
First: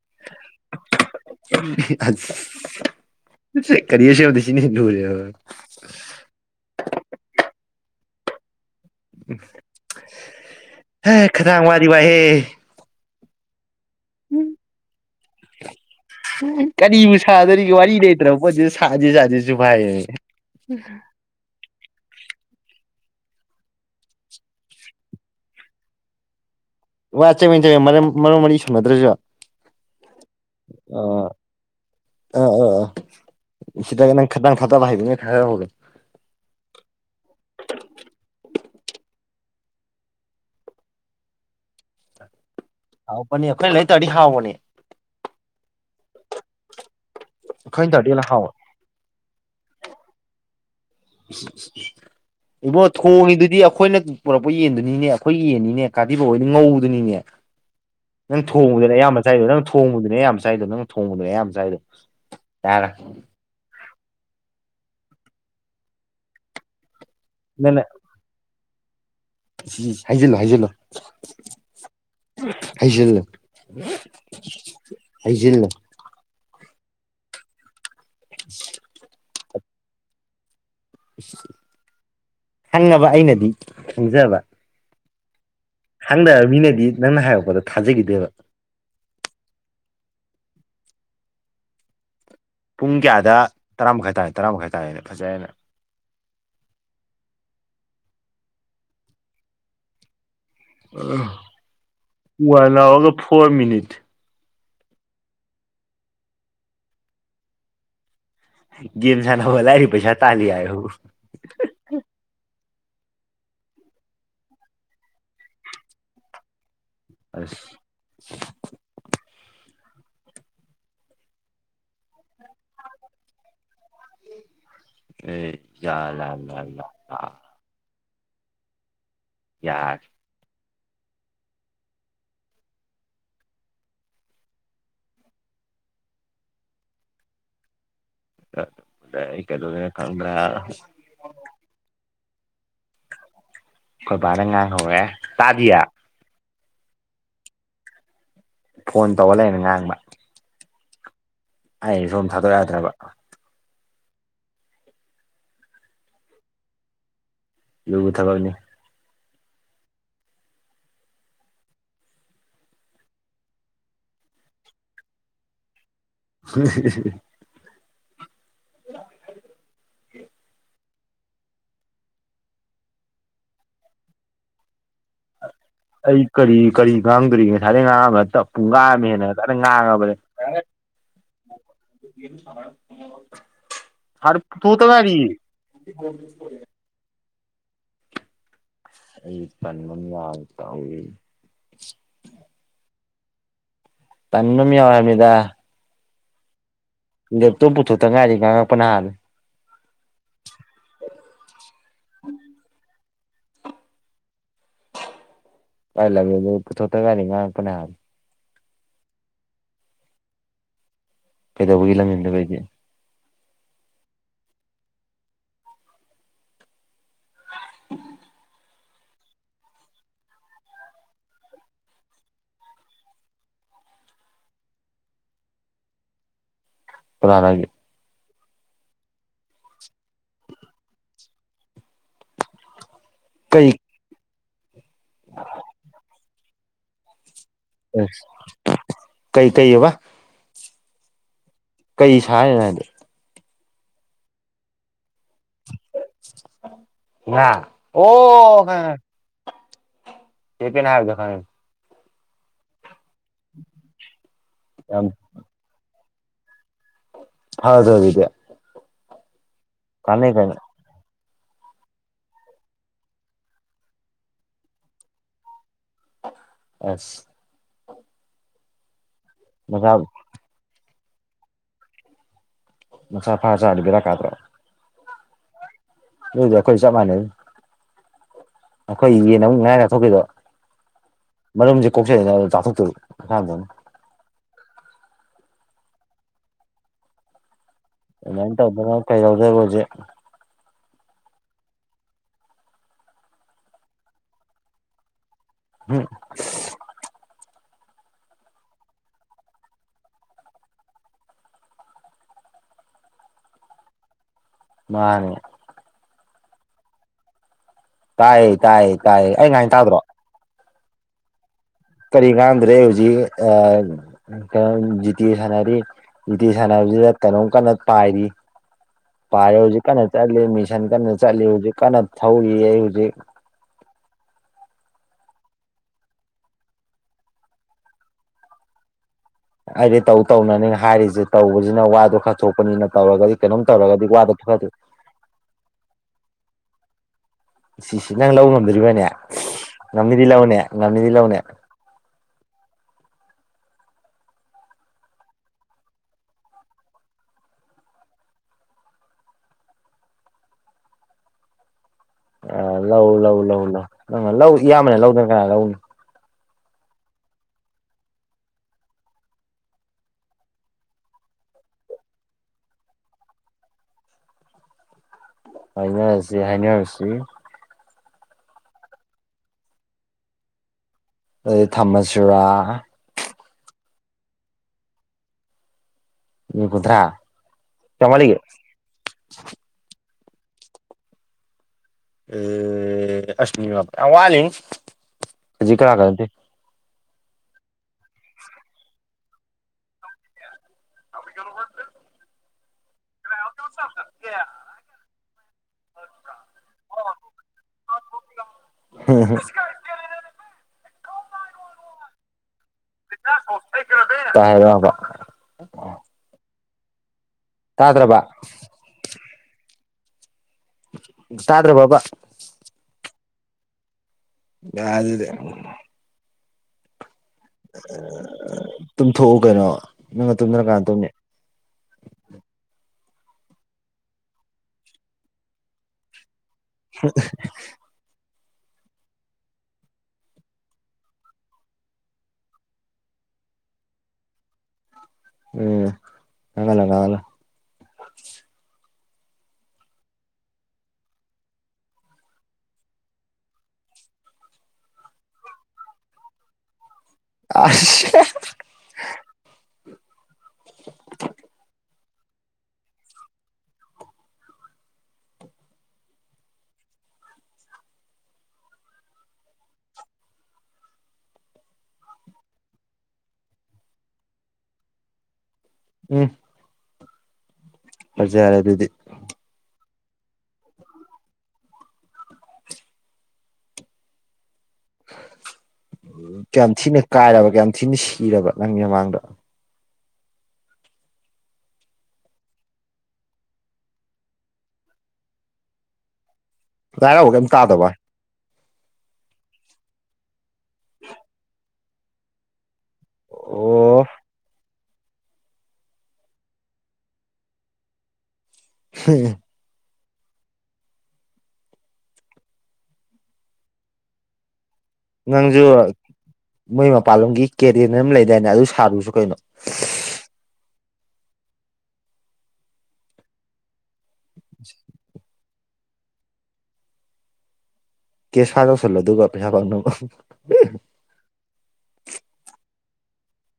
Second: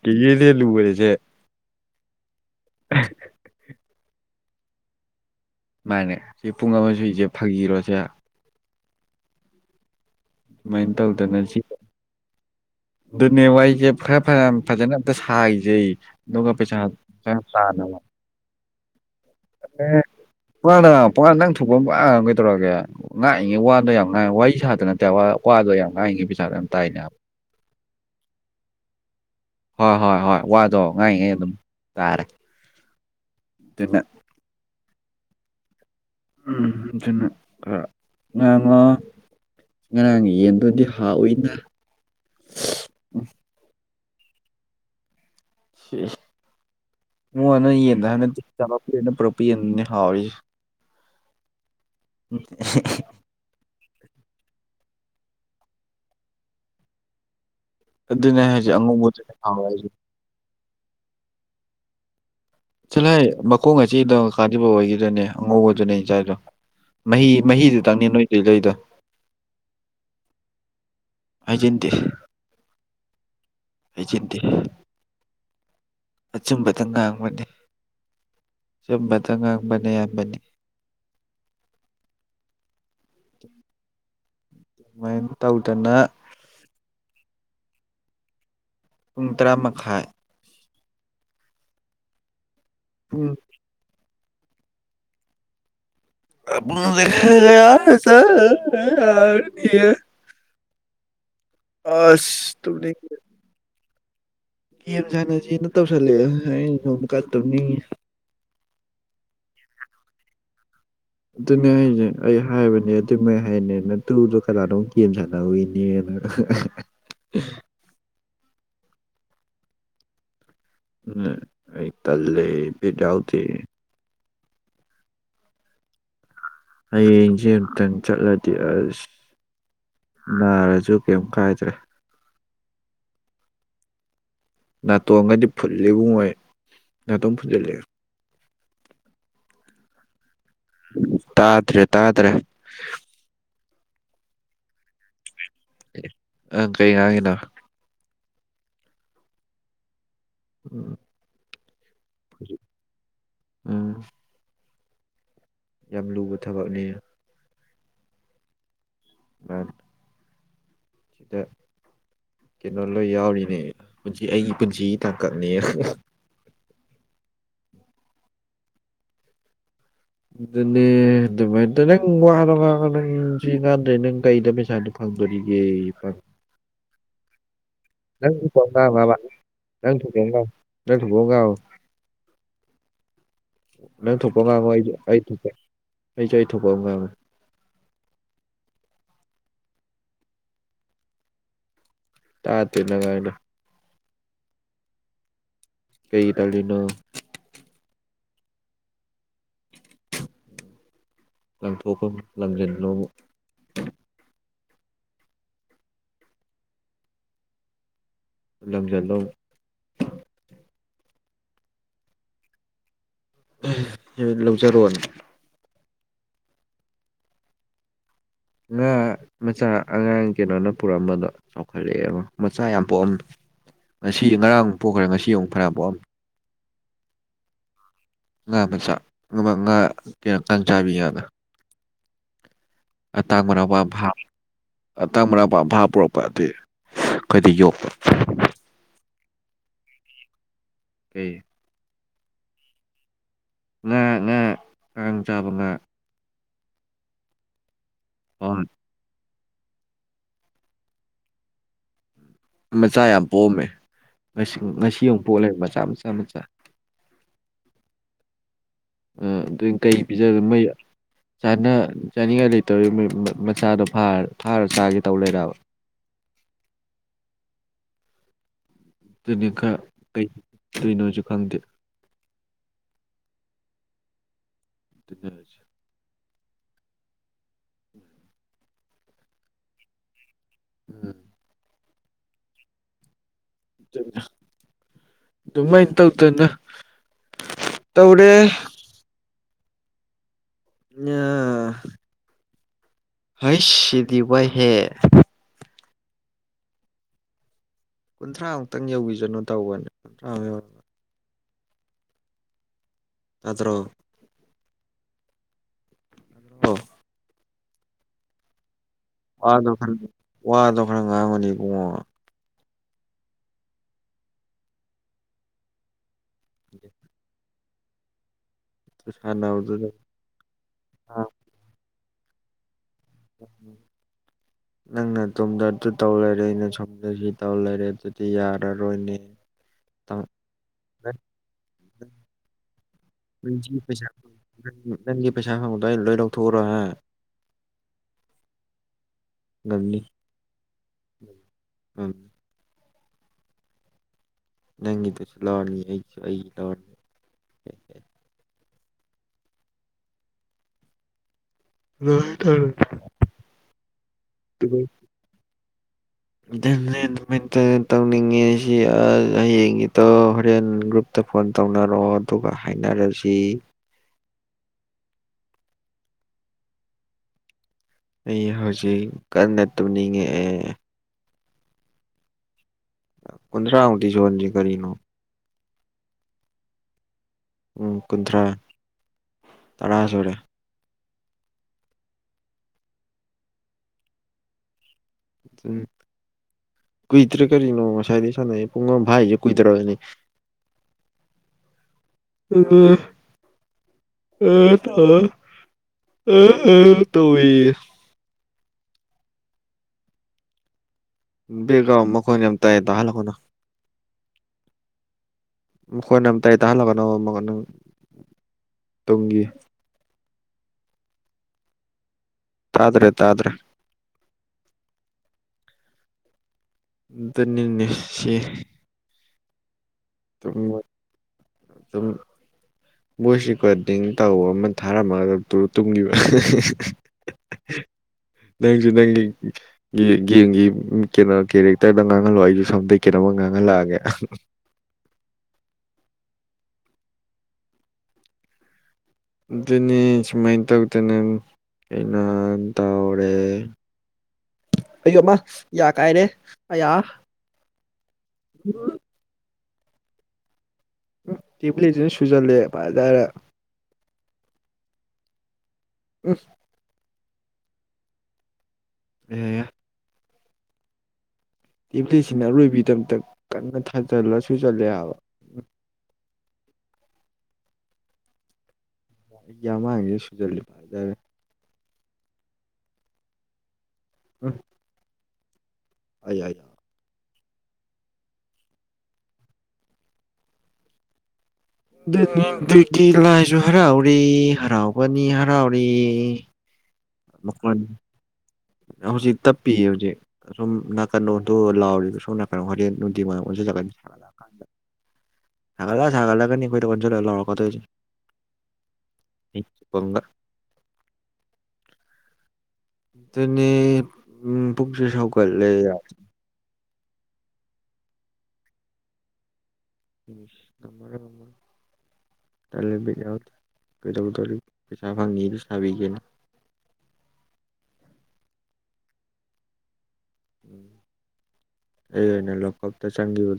ꯀꯤ ꯂꯩ ꯂꯨ ꯑꯣꯏꯔꯁꯦ ꯀꯔꯤꯁꯤꯕꯗꯁꯤꯅꯤ ꯂꯔꯦ ꯃꯥꯨꯃꯅꯦ ꯁꯤ ꯄꯨꯡ ꯑꯃꯨꯏꯁꯦ ꯐꯥꯒꯤꯔꯣꯁꯦ ꯁꯨꯃꯥꯏꯅ ꯍ ꯇꯧꯗꯅ ꯁꯤ ꯈꯗꯥꯪꯋꯥꯗꯤꯕꯥꯍꯦ ꯑꯗꯨꯅꯦ ꯋꯥꯏꯁꯦ ꯈꯔ ꯐꯖꯅ ꯑꯝꯇ ꯁꯥꯏꯖꯩ ꯀꯔꯤꯕꯕꯨ ꯁꯥꯗꯔꯤꯒ ꯋꯥꯔꯤ ꯂꯩꯇ꯭ꯔꯕ ꯄꯣꯠ ꯑꯦ ꯄꯅ ꯄ ꯅꯪ ꯊꯣꯛꯄ ꯇꯧꯔꯒꯦ ꯉꯥꯡꯏꯉꯦ ꯋꯥꯗꯣ ꯌꯥꯝ ꯉꯥꯏꯉ ꯋꯥꯔꯤ ꯁꯥꯇ ꯅꯠꯇꯦ ꯋꯥꯗꯣ ꯌꯥꯝ ꯉꯥꯡꯏꯉꯦ ꯄꯩꯁꯥꯗ ꯋꯥ ꯆꯅꯤ ꯆ ꯃꯔꯨꯝ ꯃꯔꯤ ꯁꯨꯝꯅꯗ꯭ꯔꯁꯨ ꯍꯣꯏ ꯍꯣꯏ ꯍꯣꯏ ꯋꯥꯗꯣ ꯉꯥꯏꯉꯩ ꯑꯗꯨꯝ ꯇꯥꯔꯦ ꯑꯥ ꯑꯥ ꯑꯗꯨꯅ ꯁꯤꯗ ꯅꯪ ꯈꯤꯇꯪ ꯐꯥꯠꯇꯕ ꯍꯥꯏꯕꯅꯦ ꯈꯔ ꯍꯧꯔꯦ ꯎꯝ ꯑꯗꯨꯟꯅ ꯌꯥꯣ ꯉꯔꯥꯡ ꯌꯦꯟꯗꯨꯗꯤ ꯍꯥꯎꯑꯣꯏꯅ ꯇꯔꯤꯍꯕꯅꯦ ꯁꯤ ꯃꯛ ꯍꯅ ꯑꯩꯈꯣꯏꯅ ꯌꯦꯟꯗ ꯇꯧꯔꯗꯤ ꯍꯦꯟꯅ ꯍꯥꯟꯅ ꯍꯥꯎꯕꯅꯦ ꯆꯄꯅ ꯄꯨꯔꯛꯄ ꯌꯦꯟꯅꯦ ꯍꯥꯎꯔꯤ ꯏꯕꯣ ꯊꯣꯡꯉꯤꯗꯨꯗꯤ ꯑꯩꯈꯣꯏꯅ ꯄꯨꯔꯛꯄ ꯌꯦꯟꯗꯨꯅꯤꯅꯦ ꯑꯩꯈꯣꯏꯒꯤ ꯌꯦꯟꯅꯤꯅꯦ ꯀꯥꯊꯤꯕ ꯑꯣꯏꯗꯤ ꯉꯧꯗꯨꯅꯤꯅꯦ ꯅꯪ ꯑꯗꯨꯅꯦ ꯑꯩ ꯍꯥꯏꯁꯦ ꯊꯣꯡꯕꯗꯨꯅꯦ ꯑꯌꯥꯝꯕ ꯑꯉꯧꯕꯗꯨꯅꯦ ꯆꯥꯏꯗꯣ ꯅꯪ ꯍꯥꯎꯋꯦ ꯍꯥꯏꯁꯦ ꯊꯣꯡꯕꯗꯨꯅꯦ ꯑꯌꯥꯝꯕ ꯆꯥꯏꯗꯣ ꯅꯪ ꯊꯣꯡꯕꯗꯨꯅꯦ ꯑꯌꯥꯝꯕ ꯆꯥꯏꯗꯣ ꯌꯥꯔꯦ ꯁꯤꯂꯥꯏ ꯃꯈꯣꯡ ꯑꯁꯤꯗ ꯀꯥꯕ ꯑꯣꯏꯈꯤꯗꯅꯦ ꯑꯉꯧꯕꯗꯨꯅꯦ ꯏꯆꯥꯥꯏꯗꯣ ꯃꯍꯤ ꯃꯍꯤꯗꯨ ꯇꯪꯅꯤ ꯅꯣꯏꯗꯗꯩꯗꯣ ꯍꯥꯏꯖꯂ ꯍꯥꯏꯖꯂꯣ ꯍꯥꯏꯖꯤꯟꯗꯦ ꯍꯥꯏꯁꯤꯅ ꯍꯥꯏꯁꯤꯅ ꯑꯆꯨꯝꯕꯗ ꯉꯥꯡꯕꯅꯤ ꯑꯆꯨꯝꯕꯗ ꯉꯥꯡꯕꯅ ꯑꯕꯅꯤ ꯈꯪꯉꯕ ꯑꯩꯅꯗꯤ ꯈꯪꯖꯕ ꯑꯗꯨꯃꯥꯏꯅ ꯇꯧꯗꯅ ꯍꯪꯗ ꯃꯤꯅꯗꯤ ꯅꯪꯅ ꯍꯥꯏꯔꯛꯄꯗ ꯊꯥꯖꯈꯤꯗꯦꯕ ꯄꯨꯡ ꯇꯔꯥ ꯃꯈꯥꯏ ꯄꯨꯡ ꯀꯌꯥꯗ ꯇꯔꯥ ꯃꯈꯥꯏ ꯇꯥꯔꯦ ꯇꯔꯥ ꯃꯈꯥꯏ ꯇꯥꯔꯦꯅꯦ ꯐꯖꯦꯅ ꯑꯒꯁ ꯌꯥꯔ ꯑ ꯋꯥꯒ ꯐꯣꯔ ꯃꯤꯅꯤꯠ ꯦꯝ ꯁꯅꯁꯤꯅ ꯇꯧꯁꯜꯂꯛꯦ ꯑꯩꯅ ꯅꯣꯡ ꯀꯠꯇꯕꯅꯤ ꯦꯝꯁꯅ ꯋꯥꯂꯔꯤ ꯄꯩꯁꯥ ꯇꯥꯂꯤ ꯍꯥꯏ ꯑꯗꯨꯅꯦ ꯍꯥꯏꯁꯦ ꯑꯩ ꯍꯥꯏꯕꯅꯦ ꯑꯗꯨꯃ ꯍꯥꯏꯅꯤꯅ ꯇꯨꯗꯣ ꯀꯅꯥꯅꯣ ꯀꯦꯝ ꯁꯥꯟꯅꯧꯅꯦꯅ ꯎ ꯑꯁ ꯎꯝ ꯑꯩ ꯊꯜ ꯂꯩ ꯄꯤꯗꯥꯎꯗꯤ ꯑꯦ ꯌꯥꯖꯥ ꯂ ꯍꯌꯦꯡꯁꯦ ꯑꯨꯇꯪ ꯆꯠꯂꯗꯤ ꯑꯁ ꯌꯥꯔꯦ ꯅꯥꯔꯁꯤ ꯨ ꯀꯩꯝ ꯀꯥꯏꯗ꯭ꯔꯦ ꯅꯥꯇꯣꯡꯒꯗꯤ ꯐꯨꯠꯂꯤꯕꯨꯡꯉꯣꯏ ꯅꯥꯇꯣꯡ ꯐꯨꯖꯤꯜꯂꯦ ꯀꯦ ꯑꯗꯨꯉ ꯀꯗ꯭ꯔ ꯇꯥꯗ꯭ꯔꯦ ꯇꯥꯗ꯭ꯔꯦ ꯈꯣꯏ ꯕꯥꯅ ꯉꯥꯡ ꯍꯧꯔꯦ ꯇꯥꯗꯤꯌꯦ ꯑꯪ ꯀꯩꯉꯥꯡꯒꯤꯅꯣ ꯐꯣꯟ ꯇꯧꯔ ꯂꯩꯅ ꯉꯥꯡꯕ ꯎꯝ ꯑꯩ ꯁꯣꯝ ꯊꯥꯗꯣꯔꯛꯦ ꯌꯥꯗ꯭ꯔꯕ ꯎꯝ ꯌꯥꯝ ꯂꯨꯕ ꯊꯕꯛꯅꯤ ꯂꯕꯨꯨ ꯊꯒꯅꯤ ꯑ ꯆꯗꯥꯛ ꯀꯩꯅꯣ ꯂꯣꯏ ꯌꯥꯎꯔꯤꯅꯦ ꯄꯨꯟꯁꯤ ꯑꯩꯒꯤ ꯄꯨꯟꯁꯤ ꯇꯥꯡꯀꯛꯅꯦ ꯎ ꯑꯗꯨꯅꯦ ꯑꯗꯨꯃꯥꯏꯅ ꯅꯪ ꯋꯥꯔ ꯋꯥꯔ ꯅꯪ ꯁꯤ ꯉꯥꯟꯗ꯭ꯔꯦ ꯅꯪ ꯀꯒꯥꯗ ꯄꯩꯁꯥꯗꯨꯣ ꯐꯪꯗꯣꯔꯤ ꯌꯦ ꯐ ꯑꯩ ꯀꯔꯤ ꯀꯔꯤ ꯉꯥꯡꯗ꯭ꯔꯤꯦ ꯁꯥꯗꯩ ꯉꯥꯡꯉ ꯄꯨꯡ ꯊꯣꯛꯄ ꯑꯃ ꯉꯥꯑꯝꯃꯦꯅꯗ ꯉꯥꯡꯉꯕꯅꯦ ꯉꯥꯡꯉꯣꯕ ꯅꯪ ꯊꯣꯛꯄ ꯑꯃ ꯉꯥꯡꯉꯣ ꯁꯅ ꯅꯪ ꯐꯔ ꯊꯣꯛꯄ ꯑꯃ ꯉꯥꯡꯉꯣ ꯅꯪ ꯊꯣꯛꯄ ꯑꯃ ꯉꯥꯡꯉꯣ ꯇꯨ ꯇ ꯑꯩꯁꯨ ꯃꯔꯤ ꯑꯩ ꯊꯣꯛꯄ ꯑꯩꯁꯨ ꯑꯩ ꯊꯣꯛꯄ ꯑꯃ ꯉꯥꯡꯉꯦ ꯑꯩ ꯄꯟꯕ ꯌꯥ ꯇꯥꯎꯏ ꯇꯥꯇꯦꯅꯉꯥꯏꯅ ꯇꯟꯅꯃꯤ ꯌꯥꯃꯤꯗ ꯀꯩ ꯇꯅꯣ ꯂꯦꯞꯇꯣ ꯄꯨꯊꯣꯛꯇ ꯉꯥꯏꯔꯤ ꯉꯥꯡꯉꯛꯄ ꯅꯍꯥꯟꯅ ꯂꯪꯊꯣꯛꯐꯝ ꯂꯪꯖꯟꯂꯣꯃꯨ ꯀꯥꯏ ꯂꯊꯣꯇꯒꯅꯤ ꯀ ꯀꯅ ꯍꯥ ꯂꯝꯪꯖꯜꯂꯣ ꯀꯩꯗꯧꯕꯒꯤ ꯂꯝꯕꯤꯟꯗ ꯀꯩꯗꯦ ꯂꯧꯖꯔꯣꯅꯤ ꯉꯥ ꯃꯆꯥ ꯑꯉꯥꯡ ꯀꯩꯅꯣꯅ ꯄꯨꯔꯛꯝꯕꯗꯣ ꯆꯥꯎꯈꯠꯂꯛꯑꯦꯕ ꯃꯆꯥ ꯌꯥꯝ ꯄꯣꯛꯑꯝꯃꯦ ꯉꯁꯤ ꯉꯔꯥꯡꯨꯛ ꯄꯣꯛꯈ꯭ꯔꯦ ꯉꯁꯤ ꯑꯃꯨꯛ ꯐꯔ ꯄꯣꯛꯑꯝ ꯐꯔꯒꯦ ꯉꯥ ꯃꯆꯥ ꯉꯥ ꯀꯌꯥꯀ ꯆꯥꯕꯤ ꯌꯥꯅ ꯀꯩ ꯑꯇꯥꯡꯕꯔꯕꯚꯥ ꯑ ꯇꯚꯥꯞ ꯄꯨꯔꯛꯄ ꯑꯩꯈꯣꯏꯗꯤ ꯌꯣꯛꯄ ꯀꯩ ꯀꯩꯕ ꯀꯩ ꯀꯩ ꯁꯔꯤꯅ ꯍꯥꯏꯗ ꯉꯥ ꯉꯥ ꯀꯥꯡꯔꯥꯡ ꯆꯥꯕ ꯉꯥ ꯉ ꯑꯣ ꯆꯦ ꯄꯅ ꯍꯥꯏꯔꯗ ꯐ ꯃꯆꯥ ꯌꯥꯝ ꯄꯣꯝꯃꯦ ꯉ ꯉꯁꯤ ꯌꯥꯝ ꯑꯃꯨꯛ ꯄꯣꯂꯕ ꯃꯆꯥ ꯃꯆꯥ ꯃꯆꯥ ꯍꯗ ꯏꯗꯌꯥ ꯑ ꯑꯗꯨ ꯀꯩ ꯄꯤꯖꯒ ꯃꯩ ꯆꯅꯤꯒ ꯂꯩꯇꯧꯒꯤ ꯃꯆꯥꯗꯣ ꯐꯥꯔ ꯆꯥꯒꯦ ꯇꯧ ꯂꯩꯔꯕ ꯑꯁ ꯑꯗꯨꯅꯤ ꯈ ꯃꯆꯥ ꯀꯩ ꯇꯨꯏꯅꯣꯁꯨ ꯈꯪꯗꯦ ꯃꯁꯥ ꯐꯥ ꯆꯥꯕꯤꯔꯛꯀꯥꯗ꯭ꯔꯣ ꯇꯖ ꯂꯩꯗꯈꯣꯏ ꯁꯃꯅꯦ ꯑꯩꯈꯣꯏ ꯌꯦꯟ ꯑꯃꯨꯛ ꯉꯥꯏ ꯉ ꯊꯣꯛꯣꯛꯄꯤꯗꯣ ꯎꯝ ꯃꯔꯨꯝꯁꯦ ꯀꯣꯛꯆꯩꯦꯅ ꯑꯗꯨꯥꯊꯣꯛꯣꯏꯏ ꯑꯗꯅ ꯑꯗꯨꯃꯥꯏꯅ ꯇꯧꯗꯅ ꯇꯧꯔꯦ ꯏꯃꯥꯏꯟ ꯇꯧꯗꯅ ꯀꯩ ꯌꯎꯗꯦ ꯔꯣꯖꯦ ꯑ ꯍꯩꯁ ꯁꯤꯗꯤꯋꯥ ꯍꯦ ꯎꯝ ꯀꯨꯟꯊ꯭ꯔꯥꯃꯨꯛꯇꯪ ꯌꯧꯕꯤꯁꯅꯨ ꯇꯧꯕꯅꯦ ꯀꯨꯟꯊ꯭ꯔꯥꯃꯨꯛ ꯌꯧꯒ ꯑꯠꯇ꯭ꯔꯣ ꯃꯥꯅꯦ ꯑꯗꯨ ꯇꯥꯏ ꯇꯥꯏ ꯇꯥꯏ ꯑ ꯉ ꯉꯥꯏ ꯇꯗꯣ ꯈꯈ ꯉꯥ ꯑꯃꯅꯤꯅꯤ ꯨꯡꯑꯣꯣ ꯦꯖꯤ ꯑ ꯀ ꯖꯤꯇ ꯍꯥꯏꯔꯤ ꯏꯇꯤ ꯁꯥꯟꯅꯕꯁꯤꯗ ꯀꯩꯅꯣꯝ ꯀꯟꯅ ꯄꯥꯏꯔꯤ ꯄꯔ ꯍꯧꯖꯤꯛ ꯁꯥꯟꯅꯕꯗꯨꯗ ꯀꯅꯦ ꯆꯠꯂꯤ ꯃꯤꯁꯟ ꯀꯅꯦ ꯆꯠꯂꯤ ꯍꯧꯖꯤꯛ ꯀꯅ ꯊꯧ ꯑꯝ ꯎ ꯅꯪꯅ ꯇꯨꯡꯗꯁꯨ ꯇꯧ ꯂꯩꯔꯦ ꯑꯩꯅ ꯁꯣꯝꯗꯁꯨ ꯇꯧ ꯂꯩꯔꯦ ꯑꯗꯨꯗꯤ ꯌꯥꯔꯔꯣꯏꯅꯦ ꯑꯩꯗꯤ ꯇꯧ ꯇꯧꯅꯅꯦ ꯍꯥꯏꯔꯤꯁꯦ ꯇꯧꯕꯁꯤꯅ ꯋꯥꯗꯣ ꯈꯥꯊꯣꯛꯄꯅꯤꯅ ꯅꯪꯒꯤ ꯄꯩꯁ ꯅ ꯅꯪꯒꯤ ꯄꯩꯁꯥ ꯈꯪꯕꯗꯏ ꯂꯣꯏ ꯂꯧꯊꯣꯛꯎꯔꯣꯍ ꯁꯤꯁꯤ ꯅꯪ ꯂꯧꯕ ꯉꯝꯗꯣꯔꯤꯕꯅꯦ ꯉꯝꯅꯤ ꯉꯝꯅꯤꯗꯤ ꯂꯧꯅꯦ ꯉꯝꯅꯤꯗꯤ ꯂꯧꯅꯦ ꯎꯝ ꯅꯪꯒꯤꯗꯨꯁꯨ ꯂꯥꯅꯤ ꯑꯩꯁꯨ ꯑꯩꯒꯤ ꯂꯥꯅꯤ ꯂꯣꯏ ꯑ ꯇꯧꯔꯅꯤ ꯂꯧꯎ ꯂꯧꯎ ꯂꯎ ꯂꯪ ꯂꯧ ꯏꯌꯥꯝꯕꯅꯦ ꯂꯧꯗꯅ ꯀꯅꯥ ꯂꯧꯅꯤ ꯇꯧꯅꯤꯡꯉꯤ ꯁꯤ ꯑꯁ ꯍꯌꯦꯡꯒꯤꯇꯣ ꯍꯣꯔꯦꯟ ꯒ꯭ꯔꯨꯞꯇ ꯐꯣꯟ ꯇꯧꯅꯔꯣ ꯑꯗꯨꯒ ꯍꯥꯏꯅꯔꯁꯤ ꯍꯥꯏꯅ ꯍꯥꯏꯁꯤ ꯍꯥꯏꯅ ꯍꯥꯏꯁꯤ ꯑꯩ ꯍꯧꯖꯤꯛ ꯀꯟꯅ ꯇꯨꯝꯅꯤꯡꯉꯛꯑꯦ ꯑꯗꯩ ꯊꯃꯆꯨꯔꯥ ꯀꯨꯟꯗ꯭ꯔꯥ ꯑꯣꯇꯤꯖꯋꯥꯟꯖꯤ ꯀꯔꯤꯅꯣ ꯌꯦ ꯀꯗ꯭ꯔꯥ ꯎꯝ ꯀꯨꯗ꯭ꯔꯥ ꯇꯔꯥꯥꯁꯣꯔꯦ ꯑ ꯑꯁꯅꯤꯄꯔ ꯋꯥꯂꯤꯅꯤ ꯍꯧꯖꯤ ꯎꯝ ꯀꯥ ꯀꯗꯤ ꯀꯨꯏꯗ꯭ꯔꯦ ꯀꯔꯤꯅꯣ ꯉꯁꯥꯏꯗꯤ ꯁ ꯄꯨꯡꯥꯏꯁꯦ ꯀꯨꯏꯗ꯭ꯔꯅꯤ ꯑꯛ ꯍꯠꯇ꯭ꯔꯦ ꯎꯝ ꯑꯦꯇꯣ ꯑ ꯇꯧ ꯏ ꯍꯝ ꯍꯝ ꯕꯤꯜꯒꯥꯎ ꯃꯈꯣꯏꯅꯤ ꯌꯥꯝ ꯇꯅꯣꯏꯅ ꯑꯃ ꯇꯥꯏꯔꯕ ꯇ ꯇꯥꯍꯜꯂꯒ ꯅ ꯑꯃꯒ ꯅꯪ ꯇꯥꯗ꯭ꯔꯕ ꯇꯨꯡꯒꯤ ꯇꯥꯗ꯭ꯔ ꯄꯕ ꯭ꯔꯦ ꯇꯥꯗ꯭ꯔꯦ ꯌꯥ ꯑꯗꯨꯗ ꯑꯗꯨꯅꯤꯅꯦ ꯁꯤ ꯊꯣꯛꯎ ꯀꯩꯅꯣ ꯅꯪꯅ ꯇꯨꯝ ꯇꯨꯝꯗꯅ ꯀꯥꯟꯅ ꯇꯧꯅꯤ ꯇꯨꯝ ꯚꯣꯏꯁ ꯦꯀꯣꯔꯗꯤꯡ ꯇꯧꯕ ꯑꯃ ꯊꯥꯔꯝꯃꯒ ꯇꯨꯝꯒꯤꯕ [unintelligible] ꯅꯪꯁꯨ ꯅꯪꯒꯤ ꯒꯦꯝꯒꯤ ꯀꯩꯅꯣ ꯀꯦꯔꯦꯛꯇꯔꯗ ꯉꯥꯡꯍꯜꯂꯣ ꯑꯩꯁꯨ ꯁꯣꯝꯗꯩ ꯀꯩꯅꯣꯃ ꯉꯥꯡꯍꯜꯂꯣ ꯍꯂꯒꯦ ꯎꯝ ꯀꯒꯂ ꯀꯒꯂ ꯑꯗꯨꯅꯤ ꯁꯨꯃꯥꯏꯅ ꯇꯧꯗꯅ ꯑꯩꯅ ꯇꯧꯔꯦ ꯑꯌꯌꯨꯃ ꯌꯥ ꯀꯥꯏꯅꯦ ꯑꯌꯥ ꯑꯁ ꯐ꯭ꯖꯟꯂ ꯐꯔ ꯇ ꯍꯥꯏꯔ ꯏꯁꯁ ꯑꯦ ꯏꯐꯂꯤꯁꯤꯅ ꯑꯔꯣꯏꯕꯒꯤꯗꯃꯛꯇ ꯀꯟꯅ ꯊꯥꯖꯜꯂ ꯁꯣꯏ ꯆꯜꯂꯦ ꯍꯥꯏꯕ ꯎ ꯎ ꯄꯖ ꯌꯥꯔꯦ ꯑꯗꯨꯗꯤ ꯃꯥꯡꯒꯦ ꯁꯨꯖꯜꯂꯤ ꯐꯖꯔꯦ ꯎꯝ ꯑꯩ ꯎ ꯑꯩ ꯀꯌꯥꯝ ꯊꯤꯅ ꯀꯥꯏꯔꯕ ꯀꯌꯥꯝ ꯊꯤꯅ ꯁꯤꯔꯕ ꯅꯪꯒꯤ ꯃꯃꯥꯡꯗ ꯑꯗꯨꯒꯤ ꯂꯥꯏꯁꯨ ꯍꯔꯥꯎꯔꯤ ꯍꯔꯥꯎꯕꯅꯤ ꯍꯔꯥꯎꯔꯤ ꯂꯥꯏꯔꯥꯎꯕ ꯀꯩꯝ ꯃꯈꯣꯟ ꯇꯥꯗꯕ ꯍꯧꯖꯤꯛ ꯇꯞꯄꯤꯌꯦ ꯍꯧꯖꯤꯛ ꯁꯁꯨꯝ ꯅꯥꯀꯟꯣꯗ ꯂꯥꯎꯔꯤꯕ ꯁꯣꯝ ꯅꯥꯀꯟ ꯍꯂꯦꯟ ꯅꯗꯤꯃ ꯑꯣ ꯊꯗ ꯊꯒꯔꯂ ꯁꯒꯔ ꯂꯒꯅꯤ ꯀꯣꯏ ꯀꯣꯟ ꯆꯂ ꯂꯔ ꯀꯦ ꯍꯝ ꯄꯨ ꯑꯗꯨꯅꯤ ꯎꯝ ꯄꯨꯛꯁꯦ ꯅꯪꯁꯨ ꯁꯥꯎꯒꯠꯂꯦ ꯌꯥ ꯃꯣꯏ ꯃꯄꯥꯟꯂꯣꯝꯒꯤ ꯀꯦꯔꯦꯟ ꯑꯃ ꯂꯩꯗꯥꯏꯅꯦ ꯑꯗꯨ ꯁꯥꯔꯨꯁꯨ ꯀꯩꯅꯣ ꯉꯝꯔ ꯉꯔ ꯇꯂꯦ ꯖꯥꯎꯗ ꯀꯩꯗꯧꯗꯧꯔꯤ ꯄꯩꯁꯥ ꯐꯪꯉꯤꯗꯨ ꯁꯥꯕꯤꯒꯦꯅ ꯀꯦꯁꯥꯒꯧ ꯁꯜꯂꯣꯗꯨꯒ ꯄ ꯌꯥꯥ ꯐꯥꯎꯅ ꯑꯦꯅꯦ ꯂꯧꯞꯇ ꯆꯥꯡꯤꯕ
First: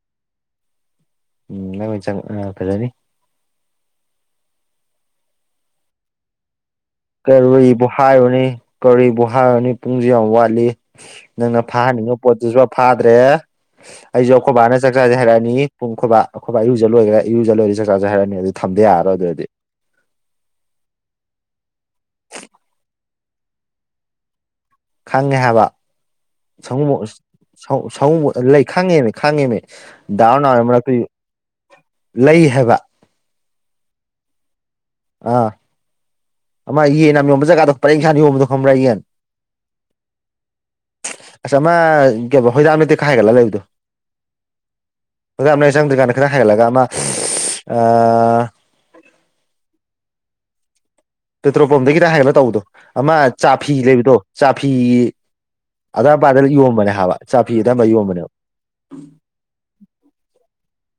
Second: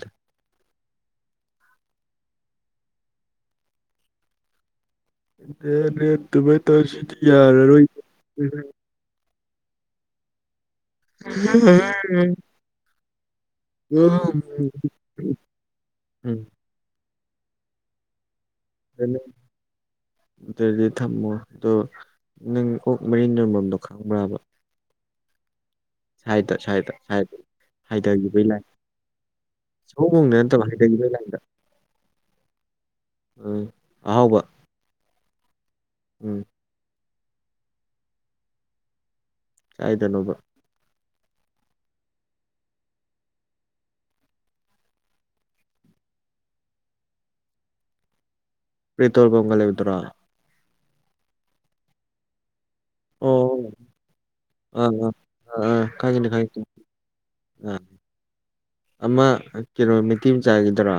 ꯎꯝ ꯆꯪ ꯑ ꯐꯗꯅꯤ ꯦ ꯗꯨꯕꯩ ꯀꯕꯨ ꯍꯥꯏꯔꯨꯅꯤ ꯀꯔꯤꯕꯨ ꯍꯥꯏꯔꯨꯅꯤ ꯄꯨꯡꯁꯨ ꯌꯥꯝ ꯋꯥꯠꯂꯤ ꯅꯪꯅ ꯐꯥꯍꯟꯅꯤꯡꯉꯕ ꯄꯣꯠꯇꯨꯁꯨ ꯐꯥꯗ꯭ꯔꯦ ꯑꯩꯁꯨ ꯑꯩꯈꯣꯏꯕꯥꯅ ꯆꯥꯛ ꯆꯥꯖꯩ ꯍꯥꯏꯔꯛꯑꯅꯤ ꯄꯨꯡ ꯈꯨꯣꯏꯕꯥ ꯑꯩꯣꯏꯕꯥ ꯏꯔꯨ ꯂꯣꯏꯈꯔꯦ ꯑꯔꯨꯖ ꯂꯣꯏꯔꯦ ꯆꯥꯛ ꯆꯆꯥꯁꯩ ꯍꯥꯏꯔꯛꯑꯅꯤ ꯑꯗꯨ ꯊꯝꯗ ꯌꯥꯔꯔꯣꯏ ꯑꯗꯨꯗꯤ ꯑꯗꯨꯗꯤ ꯊꯝꯃꯣ ꯑꯗꯣ ꯅꯪ ꯑꯣꯛ ꯃꯔꯤ ꯌꯝꯕꯣꯝꯗꯣ ꯈꯪꯕ꯭ꯔꯕ ꯈꯪꯉꯦ ꯍꯥꯏꯕ ꯁꯥꯏꯠꯇ ꯁꯥꯏꯠꯇ ꯁꯥꯏ ꯁꯨꯕ ꯂꯩ ꯈꯪꯉꯦꯅꯦ ꯈꯪꯉꯦꯅꯦ ꯁꯑꯣꯡ ꯍꯣꯡꯅ ꯗꯥꯎꯔ ꯅꯥꯎ ꯅꯠꯇꯕ ꯃꯔꯛꯇ ꯍꯥꯏꯊꯈꯤꯕꯩ ꯂꯥꯏꯟꯗ ꯂꯩ ꯍꯥꯏꯕ ꯑꯍꯥꯎꯕ ꯑꯥ ꯎꯝ ꯑꯃ ꯌꯦꯟ ꯌꯥꯝ ꯌꯣꯟꯕ ꯖꯒꯥꯗꯣ ꯐꯔꯦꯛ ꯏꯟꯁꯥꯡꯗ ꯌꯣꯟꯕꯗꯣ ꯈꯪꯕ꯭ꯔꯥ ꯌꯦꯟ ꯀꯥꯏꯗꯅꯣꯕ ꯑꯆꯥ ꯃꯥ ꯀ ꯍꯣꯏꯗꯥꯛ ꯅꯠꯇꯦꯛ ꯈꯥꯏꯒꯠꯂ ꯂꯩꯕꯗꯣ ꯇꯝꯅ ꯆꯪꯗꯨꯀꯥꯟ ꯈꯅ ꯍꯥꯏꯦꯂꯒ ꯑꯃ ꯑ ꯏ ꯇꯣꯜ ꯄꯉꯂ ꯑꯣꯏꯗꯨꯔ ꯄꯦꯇ꯭ꯔꯣꯜ ꯄꯝꯗꯒꯤꯇ ꯍꯥꯏꯕ ꯇꯧꯕꯗꯣ ꯑꯃ ꯆꯥꯐꯤ ꯂꯩꯕꯗꯣ ꯆꯥꯐꯤ ꯑꯥ ꯑꯥ ꯑꯥ ꯑꯥ ꯈꯪꯉꯤꯅꯦ ꯑꯗꯥꯏꯄꯥꯗ ꯈꯪꯉꯤꯅꯦ ꯌꯣꯝꯕꯅꯦ ꯍꯥꯏꯕ ꯆꯥꯐꯤꯗ ꯑꯥ ꯌꯣꯟꯕꯅꯦꯕ ꯑꯃ ꯀꯤꯂꯣ ꯃꯇꯤ ꯑꯃ ꯆꯥꯒꯗ꯭ꯔꯥ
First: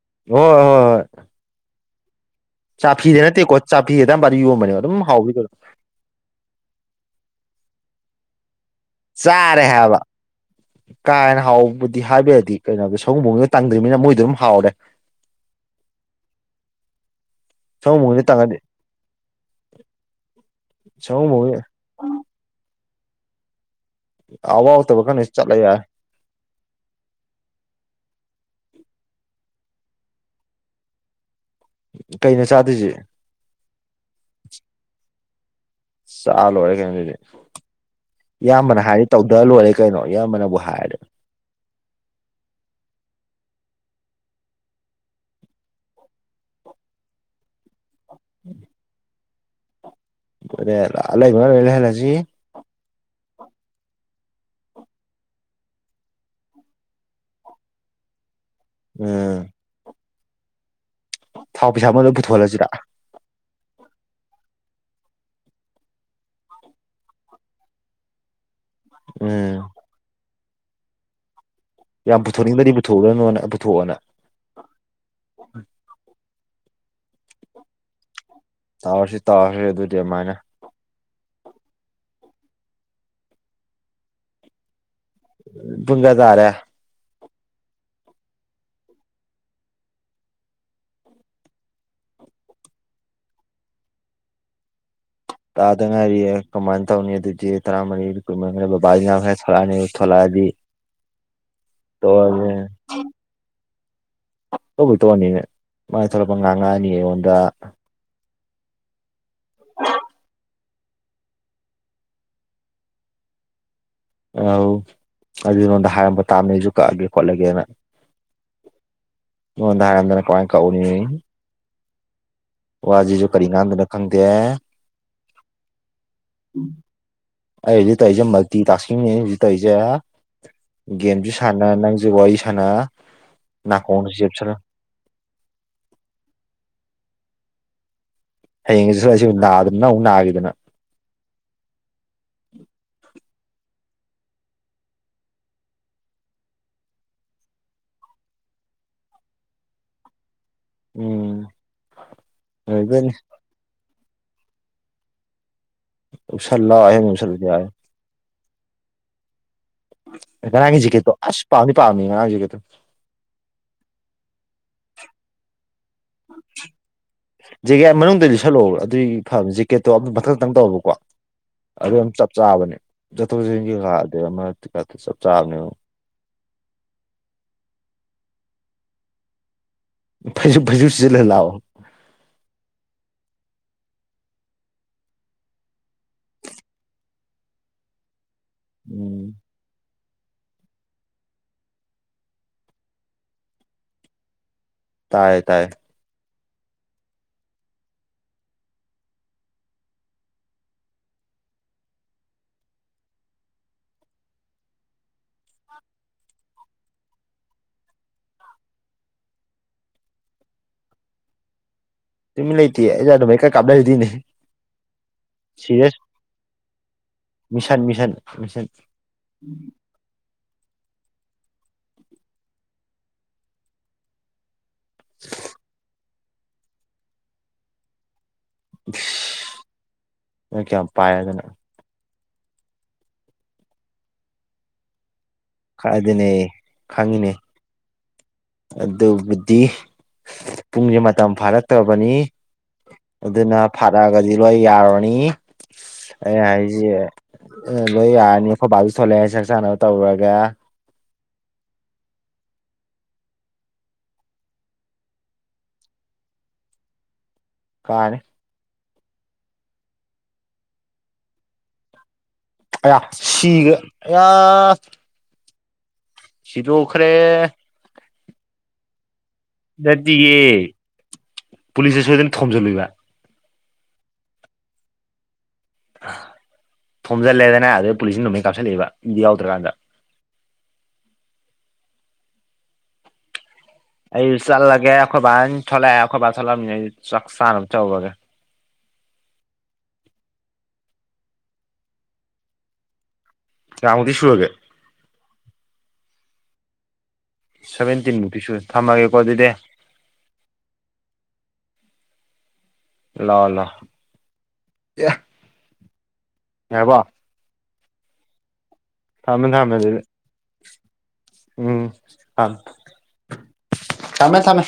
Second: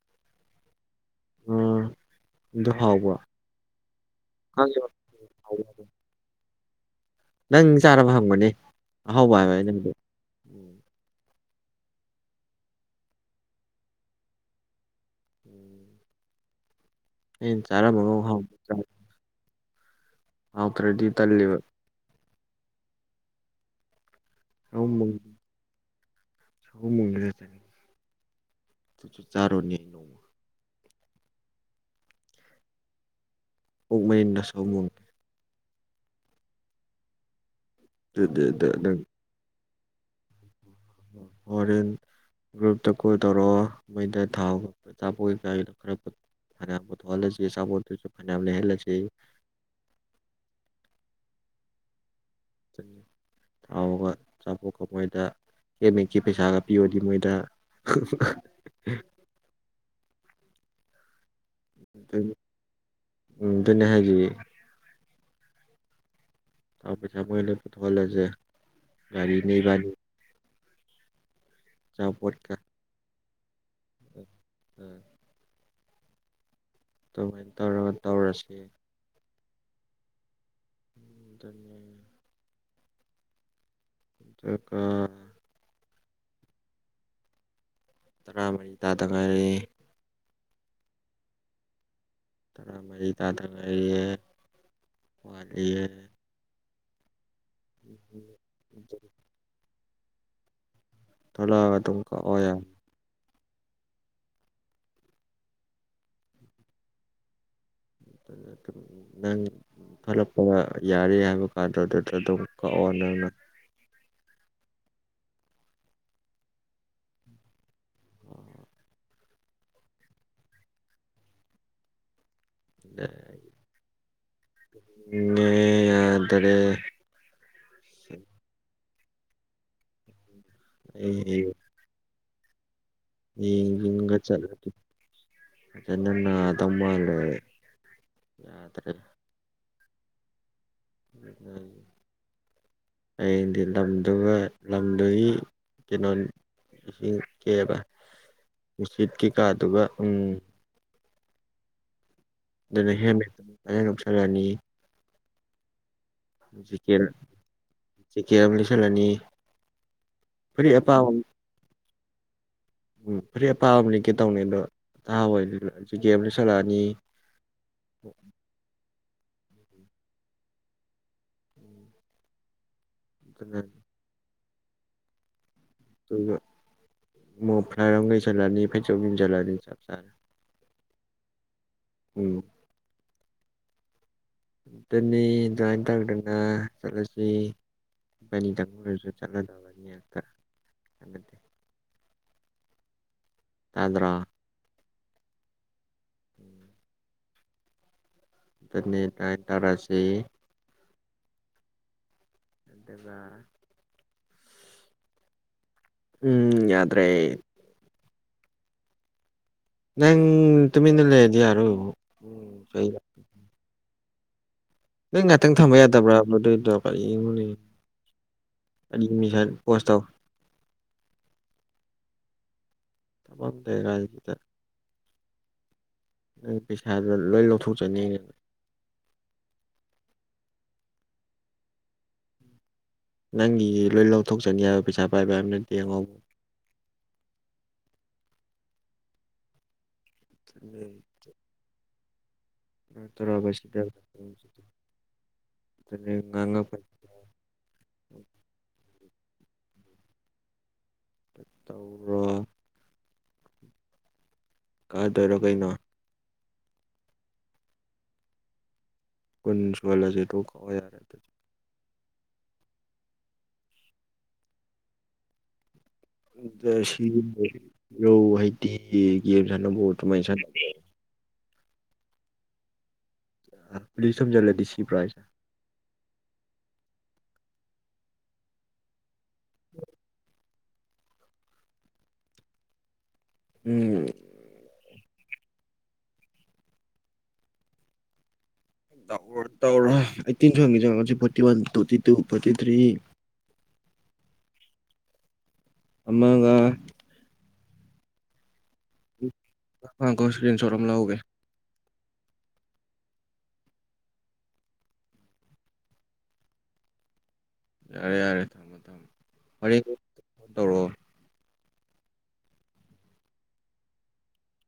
ꯑꯣ ꯍꯣꯏ ꯍꯣꯏ ꯑꯝ ꯆꯥꯐꯤꯗ ꯅꯠꯇꯦꯀꯣ ꯆꯥꯐꯤꯗ ꯑꯗꯨꯏꯄꯥ ꯌꯣꯟꯕꯅꯦ ꯈꯪꯉꯦꯕ ꯑꯗꯨꯝ ꯍꯥꯎꯕꯤꯗ ꯍꯥꯎꯕ꯭ꯔꯣ ꯅꯪ ꯆꯥꯅꯕ ꯍꯪꯕꯅꯤ ꯆꯥꯔꯦ ꯍꯥꯏꯦꯕ ꯀꯥꯏꯅ ꯍꯥꯎꯕꯕꯨꯗꯤ ꯍꯥꯏꯕꯔꯗꯤ ꯀꯩꯅꯣꯗ ꯁꯒꯨꯝꯕ ꯇꯪꯗ꯭ꯔꯤꯕꯅꯤꯅ ꯃꯣꯏꯗꯤ ꯑꯗꯨꯝ ꯍꯥꯎꯔꯦ ꯎꯝ ꯑꯩꯅ ꯁꯒꯨꯝ ꯕꯨꯡꯗꯣ ꯆꯥꯔꯝꯃꯒꯥꯎ ꯇꯪꯉꯗꯤ [unintelligible] ꯑ ꯄ꯭ꯔꯗꯤ ꯁꯒꯨꯝ ꯕꯨꯡꯒꯤ ꯇꯜꯂꯤꯕ ꯑꯋꯥ ꯇꯕꯀꯅꯤ ꯆꯂ ꯌꯥꯦ ꯁ ꯃꯔ ꯆꯅꯤ ꯇꯨꯁꯨ ꯆꯥꯔꯣꯅꯤ ꯑꯩꯅꯃ ꯀꯩꯅ ꯆꯥꯗꯣꯏꯁꯦ ꯄꯛ ꯃꯔꯤꯟꯟꯅꯁꯨ ꯃꯣꯡꯈꯤꯦ ꯆꯥ ꯂꯣꯏꯔꯦ ꯀꯩꯅꯣ ꯑꯗꯨꯗꯤ ꯗꯨ ꯗꯨ ꯗꯨ ꯏꯌꯥꯝꯕꯅ ꯗꯪ ꯍꯥꯏꯗꯤ ꯇꯧꯗ ꯂꯣꯏꯔꯦ ꯀꯩꯅꯣ ꯏꯌꯥꯝꯕꯅꯕꯨ ꯍꯥꯏꯔꯗꯤ ꯍꯣꯔꯦꯟ ꯒ꯭ꯔꯨꯞꯇ ꯀꯣꯜ ꯇꯧꯔꯛꯑꯣ ꯃꯩꯗ ꯊꯥꯎ ꯑꯆꯥꯄꯣꯠ ꯀꯌꯥꯒꯤꯗꯣ ꯈꯔꯠꯌꯥꯝ ꯄꯨ ꯊꯣꯛꯍꯜꯂꯁꯤ ꯑꯆꯥꯄꯣꯠꯇꯨꯁꯨ ꯐꯅꯌꯥꯝ ꯂꯩꯍꯜꯂꯁꯦꯌꯦ ꯑꯟꯏꯟꯇꯦꯜꯂꯤꯖꯦꯕꯜ ꯕꯒ ꯍꯣꯏ ꯅꯞ ꯀꯣ ꯃꯣꯏꯗ ꯀꯦꯃꯦꯀꯤ ꯄꯩꯁꯥꯒ ꯄꯤꯌꯗꯤ ꯃꯣꯏꯗ ꯎꯝ ꯊꯥꯎ ꯄꯩꯁꯥ ꯑꯃꯗ ꯄꯨꯊꯣꯛꯍꯂꯁꯤꯔ ꯎꯝ ꯑꯗꯨꯅꯦ ꯍꯦꯒꯤ ꯇꯥ ꯄꯩ ꯊ ꯃꯣꯏ ꯄꯊꯍꯦꯁ ꯒꯥꯔꯤ ꯎꯝ ꯅꯕꯅꯤ ꯌꯥꯝ ꯄꯨꯊꯣꯛꯅꯤꯡꯗ꯭ꯔꯗꯤ ꯄꯨꯊꯣꯛꯎꯗꯅꯣꯅ ꯄꯨꯊꯣꯛꯑꯣꯅ ꯑꯗꯨꯃꯥꯏꯅ ꯇꯧꯔꯒ ꯇꯧꯔꯁꯤ ꯇꯥꯔꯁꯤ ꯇꯥꯈ꯭ꯔꯦ ꯑꯗꯨꯗꯤ ꯑꯗꯨꯃꯥꯏꯅ ꯑꯗꯨꯅꯦ ꯏꯇꯀ ꯄꯨꯡ ꯀ꯭ꯌꯥ ꯇꯥꯔꯦ ꯇꯔꯥꯃꯔꯤ ꯇꯥꯗ ꯉꯥꯏꯔꯦ ꯇꯔꯥ ꯃꯔꯤ ꯇꯥꯗꯒꯔꯤꯌꯦ ꯇꯥꯗꯉꯥꯏꯔꯤ ꯀꯃꯥꯟ ꯇꯅꯤ ꯇꯔꯥ ꯃꯔꯤꯕꯥ ꯊꯣꯂꯗꯤ ꯊꯂ ꯑꯗꯨꯝ ꯀ ꯑꯣꯏ ꯇꯧꯕꯣꯏ ꯇꯧꯑꯅꯤꯅꯦ ꯃꯥꯥꯏ ꯊꯣꯛꯂꯛꯄ ꯉꯥꯡꯉꯛꯑꯅꯤ ꯑꯩꯉꯣꯟꯗ ꯅꯪ ꯊꯣꯛꯄ ꯒ ꯌꯥꯔꯦ ꯍꯥꯏꯕ ꯀꯥꯟꯗ ꯑꯗꯨꯗ ꯑꯗꯨꯝ ꯀꯛꯑꯣ ꯅꯪꯅ ꯑ ꯑꯗꯨ ꯅꯉꯣꯟꯗ ꯍꯥꯏꯔꯝꯕ ꯇꯥꯕꯅꯤ ꯑꯩꯁꯨ ꯀꯛꯑꯒꯦ ꯈꯣꯠꯂꯒꯦꯅ ꯃꯗꯥꯔꯗꯅ ꯀꯋꯥꯥꯡ ꯀꯧꯅꯤ ꯋꯥ ꯑꯖꯤꯁꯨ ꯀꯔꯤ ꯉꯅꯥꯗꯅ ꯈꯪꯗ ꯅꯦ ꯌꯥꯗꯔꯦ ꯍꯥꯏ ꯗꯤ ꯇ ꯑꯩꯖꯦ ꯃꯔ ꯇꯥꯁ ꯀꯡꯅꯦ ꯍꯧꯁꯨ ꯇꯧꯖꯦ ꯒꯦꯝꯁꯨ ꯁꯥꯟꯅ ꯅꯪꯁꯨ ꯋꯥꯔꯤ ꯁꯥꯟꯅ ꯅꯥꯀꯣꯡꯁꯨ ꯆꯦꯞꯁꯤꯜꯂ ꯑꯟꯏꯟꯇꯦꯜꯂꯤꯖꯦꯕꯜ ꯍꯌꯦꯡꯁꯤ ꯁ ꯑꯩꯁꯨ ꯅꯥꯗꯅ ꯅ ꯑꯃꯨꯛ ꯅꯥꯈꯤꯗꯅ [unintelligible] ꯑꯟꯏꯟꯇꯦꯜꯂꯤꯖꯦꯕꯜ ꯏꯁꯤꯡ ꯀꯦꯕ ꯅꯨꯡꯁꯤꯠ ꯀꯩꯀꯥꯗꯨꯒ ꯎꯝ ꯎꯝ ꯑꯗꯨꯅ ꯂꯣꯏꯗꯣꯏꯅꯤ ꯍꯦꯃꯦ ꯅꯣꯛꯁꯜꯂꯛꯑꯅꯤ ꯑꯟꯏꯟꯇꯦꯜꯂꯤꯖꯦꯕꯜ ꯡꯡꯘ ꯀꯦꯝ ꯂꯤꯁꯜ ꯑꯅꯤ ꯖꯤꯛꯦ ꯇꯣ ꯑꯁ ꯄꯥꯎꯅꯤ ꯄꯥꯎꯅꯤ ꯖꯤꯛꯦ ꯇꯣ ꯎꯝ ꯐꯨꯔꯤ ꯑꯄꯥꯕ ꯑꯃ ꯂꯤꯛꯀꯦ ꯇꯧꯅꯤ ꯑꯗꯣ ꯑꯥꯕ ꯖꯒꯌꯥ ꯃꯅꯨꯡꯗ ꯂꯩꯁꯜꯂꯛꯑꯣꯕ ꯑꯗꯨꯏ ꯐ ꯖꯦꯛꯀꯦꯠꯇꯣ ꯑꯗꯨ ꯃꯊꯛꯇꯪ ꯇꯧꯕꯀꯣ ꯑꯗꯨ ꯑꯗꯨꯝ ꯆꯞ ꯆꯥꯕꯅꯦ ꯆꯠꯊꯣꯛ ꯑꯗꯨꯒ ꯆꯠꯁꯤꯟ ꯀꯩꯀꯥꯗꯦ ꯑꯃꯥ ꯆꯞ ꯆꯥꯕꯅꯦꯕ ꯃꯣ ꯐ꯭ꯂꯔꯒꯩ ꯆꯂꯥꯅꯤ ꯐꯦꯆ ꯆꯂꯅꯤ ꯆ ꯐ ꯐ ꯆꯂ ꯂꯥꯎꯑꯣ ꯎꯝ ꯑꯗꯨꯇꯅꯤ ꯑꯗꯨꯃꯥꯏꯟ ꯇꯧꯗꯅ ꯆꯠꯂꯁꯤ ꯅꯤ ꯇꯪꯔꯤꯗꯁꯨ ꯎꯝ ꯆꯂꯗꯕꯅꯤ ꯍꯥꯏꯇꯥꯔ ꯍꯥꯏꯠꯇꯦ ꯑꯗꯨꯗ꯭ꯔꯣ ꯇꯤꯏꯌꯦ ꯇꯥꯌꯦ ꯑꯗꯨꯅꯤ ꯇꯥꯏ ꯇꯔꯥꯁꯤ ꯑꯗꯨꯒ ꯎꯝ ꯌꯥꯗ꯭ꯔꯦ ꯅꯥꯏ ꯇꯨꯃꯤ ꯅ ꯂꯩꯦꯗꯤ ꯇꯨꯃꯤ ꯂꯩꯇꯦ ꯌꯥ ꯑꯗꯨꯚꯩ ꯀꯞꯂꯁꯤꯗꯤꯅꯤ ꯅꯪ ꯉꯥꯛꯇꯪ ꯊꯝꯕ ꯌꯥꯗꯕ꯭ꯔꯥ ꯑꯗꯨꯗꯨꯏꯗꯣ ꯐ ꯃꯤꯁꯟ ꯃꯤꯁꯟ ꯃꯤꯁꯟ ꯃꯤꯁ ꯄꯣꯁꯇ ꯇꯃꯝ ꯗꯦꯒꯥꯒꯤꯗ [unintelligible] ꯅ ꯄꯩꯁꯥꯗꯨ ꯂꯣꯏ ꯂꯧꯊꯣꯛꯆꯅꯤꯡꯅ ꯅꯣꯏ ꯀꯌꯥꯝ ꯄꯥꯏꯗꯅ ꯅꯪꯒꯤ ꯂꯣꯏ ꯂꯧꯊꯣꯛꯆꯒꯦ ꯍꯥꯏꯕ ꯄꯩꯁꯥ ꯄꯥꯏꯕ ꯍꯥꯏꯕ ꯅꯠꯇꯦ ꯑꯉꯥꯎꯕ ꯀꯥꯏꯗꯅꯦ ꯈꯪꯉꯤꯅꯦ ꯑꯗꯨꯕꯨꯗꯤ ꯄꯨꯡꯁꯦ ꯃꯇꯝ ꯐꯥꯔꯛꯇ꯭ꯔꯕꯅꯤ ꯇꯧꯔꯒ ꯑꯗꯨꯅ ꯁꯤꯗ ꯐꯔꯛꯑꯒꯗꯤ ꯂꯣꯏ ꯌꯥꯔꯅꯤ ꯑꯦ ꯉꯥꯡꯉꯛꯄ ꯍꯥꯏꯁꯤ ꯂꯣꯏ ꯌꯥꯅꯤ ꯕꯤꯤꯁ ꯁꯣꯂꯦ ꯆꯛ ꯆꯥꯅꯕ ꯇꯧꯔꯒ ꯇꯧꯔꯣ ꯀꯥꯗꯣꯏꯔꯣ ꯀꯩꯅꯣ ꯀꯥꯔꯦ ꯀꯟꯁ ꯋꯥꯂꯁꯤꯦ ꯇꯧ ꯀꯋꯥ ꯌꯥꯔꯦ ꯑ ꯁꯤꯒ ꯁꯤꯗꯨ ꯎꯈꯔꯦ ꯔꯧ ꯍꯩꯇꯤ ꯌꯦꯦꯝ ꯁꯥꯟꯅꯕꯣ ꯑꯗꯨꯃꯥꯏꯅ ꯁꯥꯟꯅꯕ ꯄꯨꯂꯤꯁꯁꯦ ꯁꯣꯏꯗꯅ ꯊꯣꯝꯖꯤꯜꯂꯣꯏꯕ ꯄꯨ ꯊꯖꯂꯗꯤꯁꯤ ꯄ꯭ꯔꯥꯏꯁꯦ ꯊꯣꯝꯖꯤꯜꯂꯦꯗꯅ ꯑꯗꯨꯩ ꯄꯨꯂꯤꯁꯅ ꯅꯣꯡꯃꯩ ꯀꯥꯞꯁꯤꯜꯂꯛꯏꯦꯕ ꯃꯤꯗꯤ ꯌꯥꯎꯗ꯭ꯔꯀꯥꯟꯗ [unintelligible] ꯎꯝ ꯑꯩ ꯆꯠꯂꯒꯦ ꯑꯩꯈꯣꯏ ꯕꯥ ꯊꯣꯛꯂꯛꯑꯦ ꯑꯩꯈꯣꯏ ꯕꯥ ꯊꯣꯛꯂꯛꯑꯅꯤ ꯑꯩ ꯆꯥꯛ ꯆꯥꯅꯕ ꯇꯧꯔꯒꯦ ꯇꯔ ꯑꯩꯠꯇꯤꯟꯁꯨ ꯍꯪꯉ ꯆꯪꯉꯛꯁꯤ forty one forty two forty three ꯆꯥꯎꯃꯗꯤ ꯁꯨꯔꯒꯦ ꯃꯉꯥ ꯁꯚꯦꯟꯇꯤꯟ ꯃꯨꯇꯁꯨ ꯍ ꯀꯣ ꯏꯁꯀꯔꯤꯟ ꯁꯣꯔꯨꯝꯝ ꯂꯧꯎꯒꯦ ꯂ ꯂ ꯑꯦꯕ ꯌꯥꯔꯦ ꯌꯥꯔꯦ ꯊꯝꯃ ꯊꯝꯃꯦ ꯊꯃꯦ ꯑꯗꯨ ꯎꯝ ꯊ ꯆꯃꯦ ꯊꯃꯦ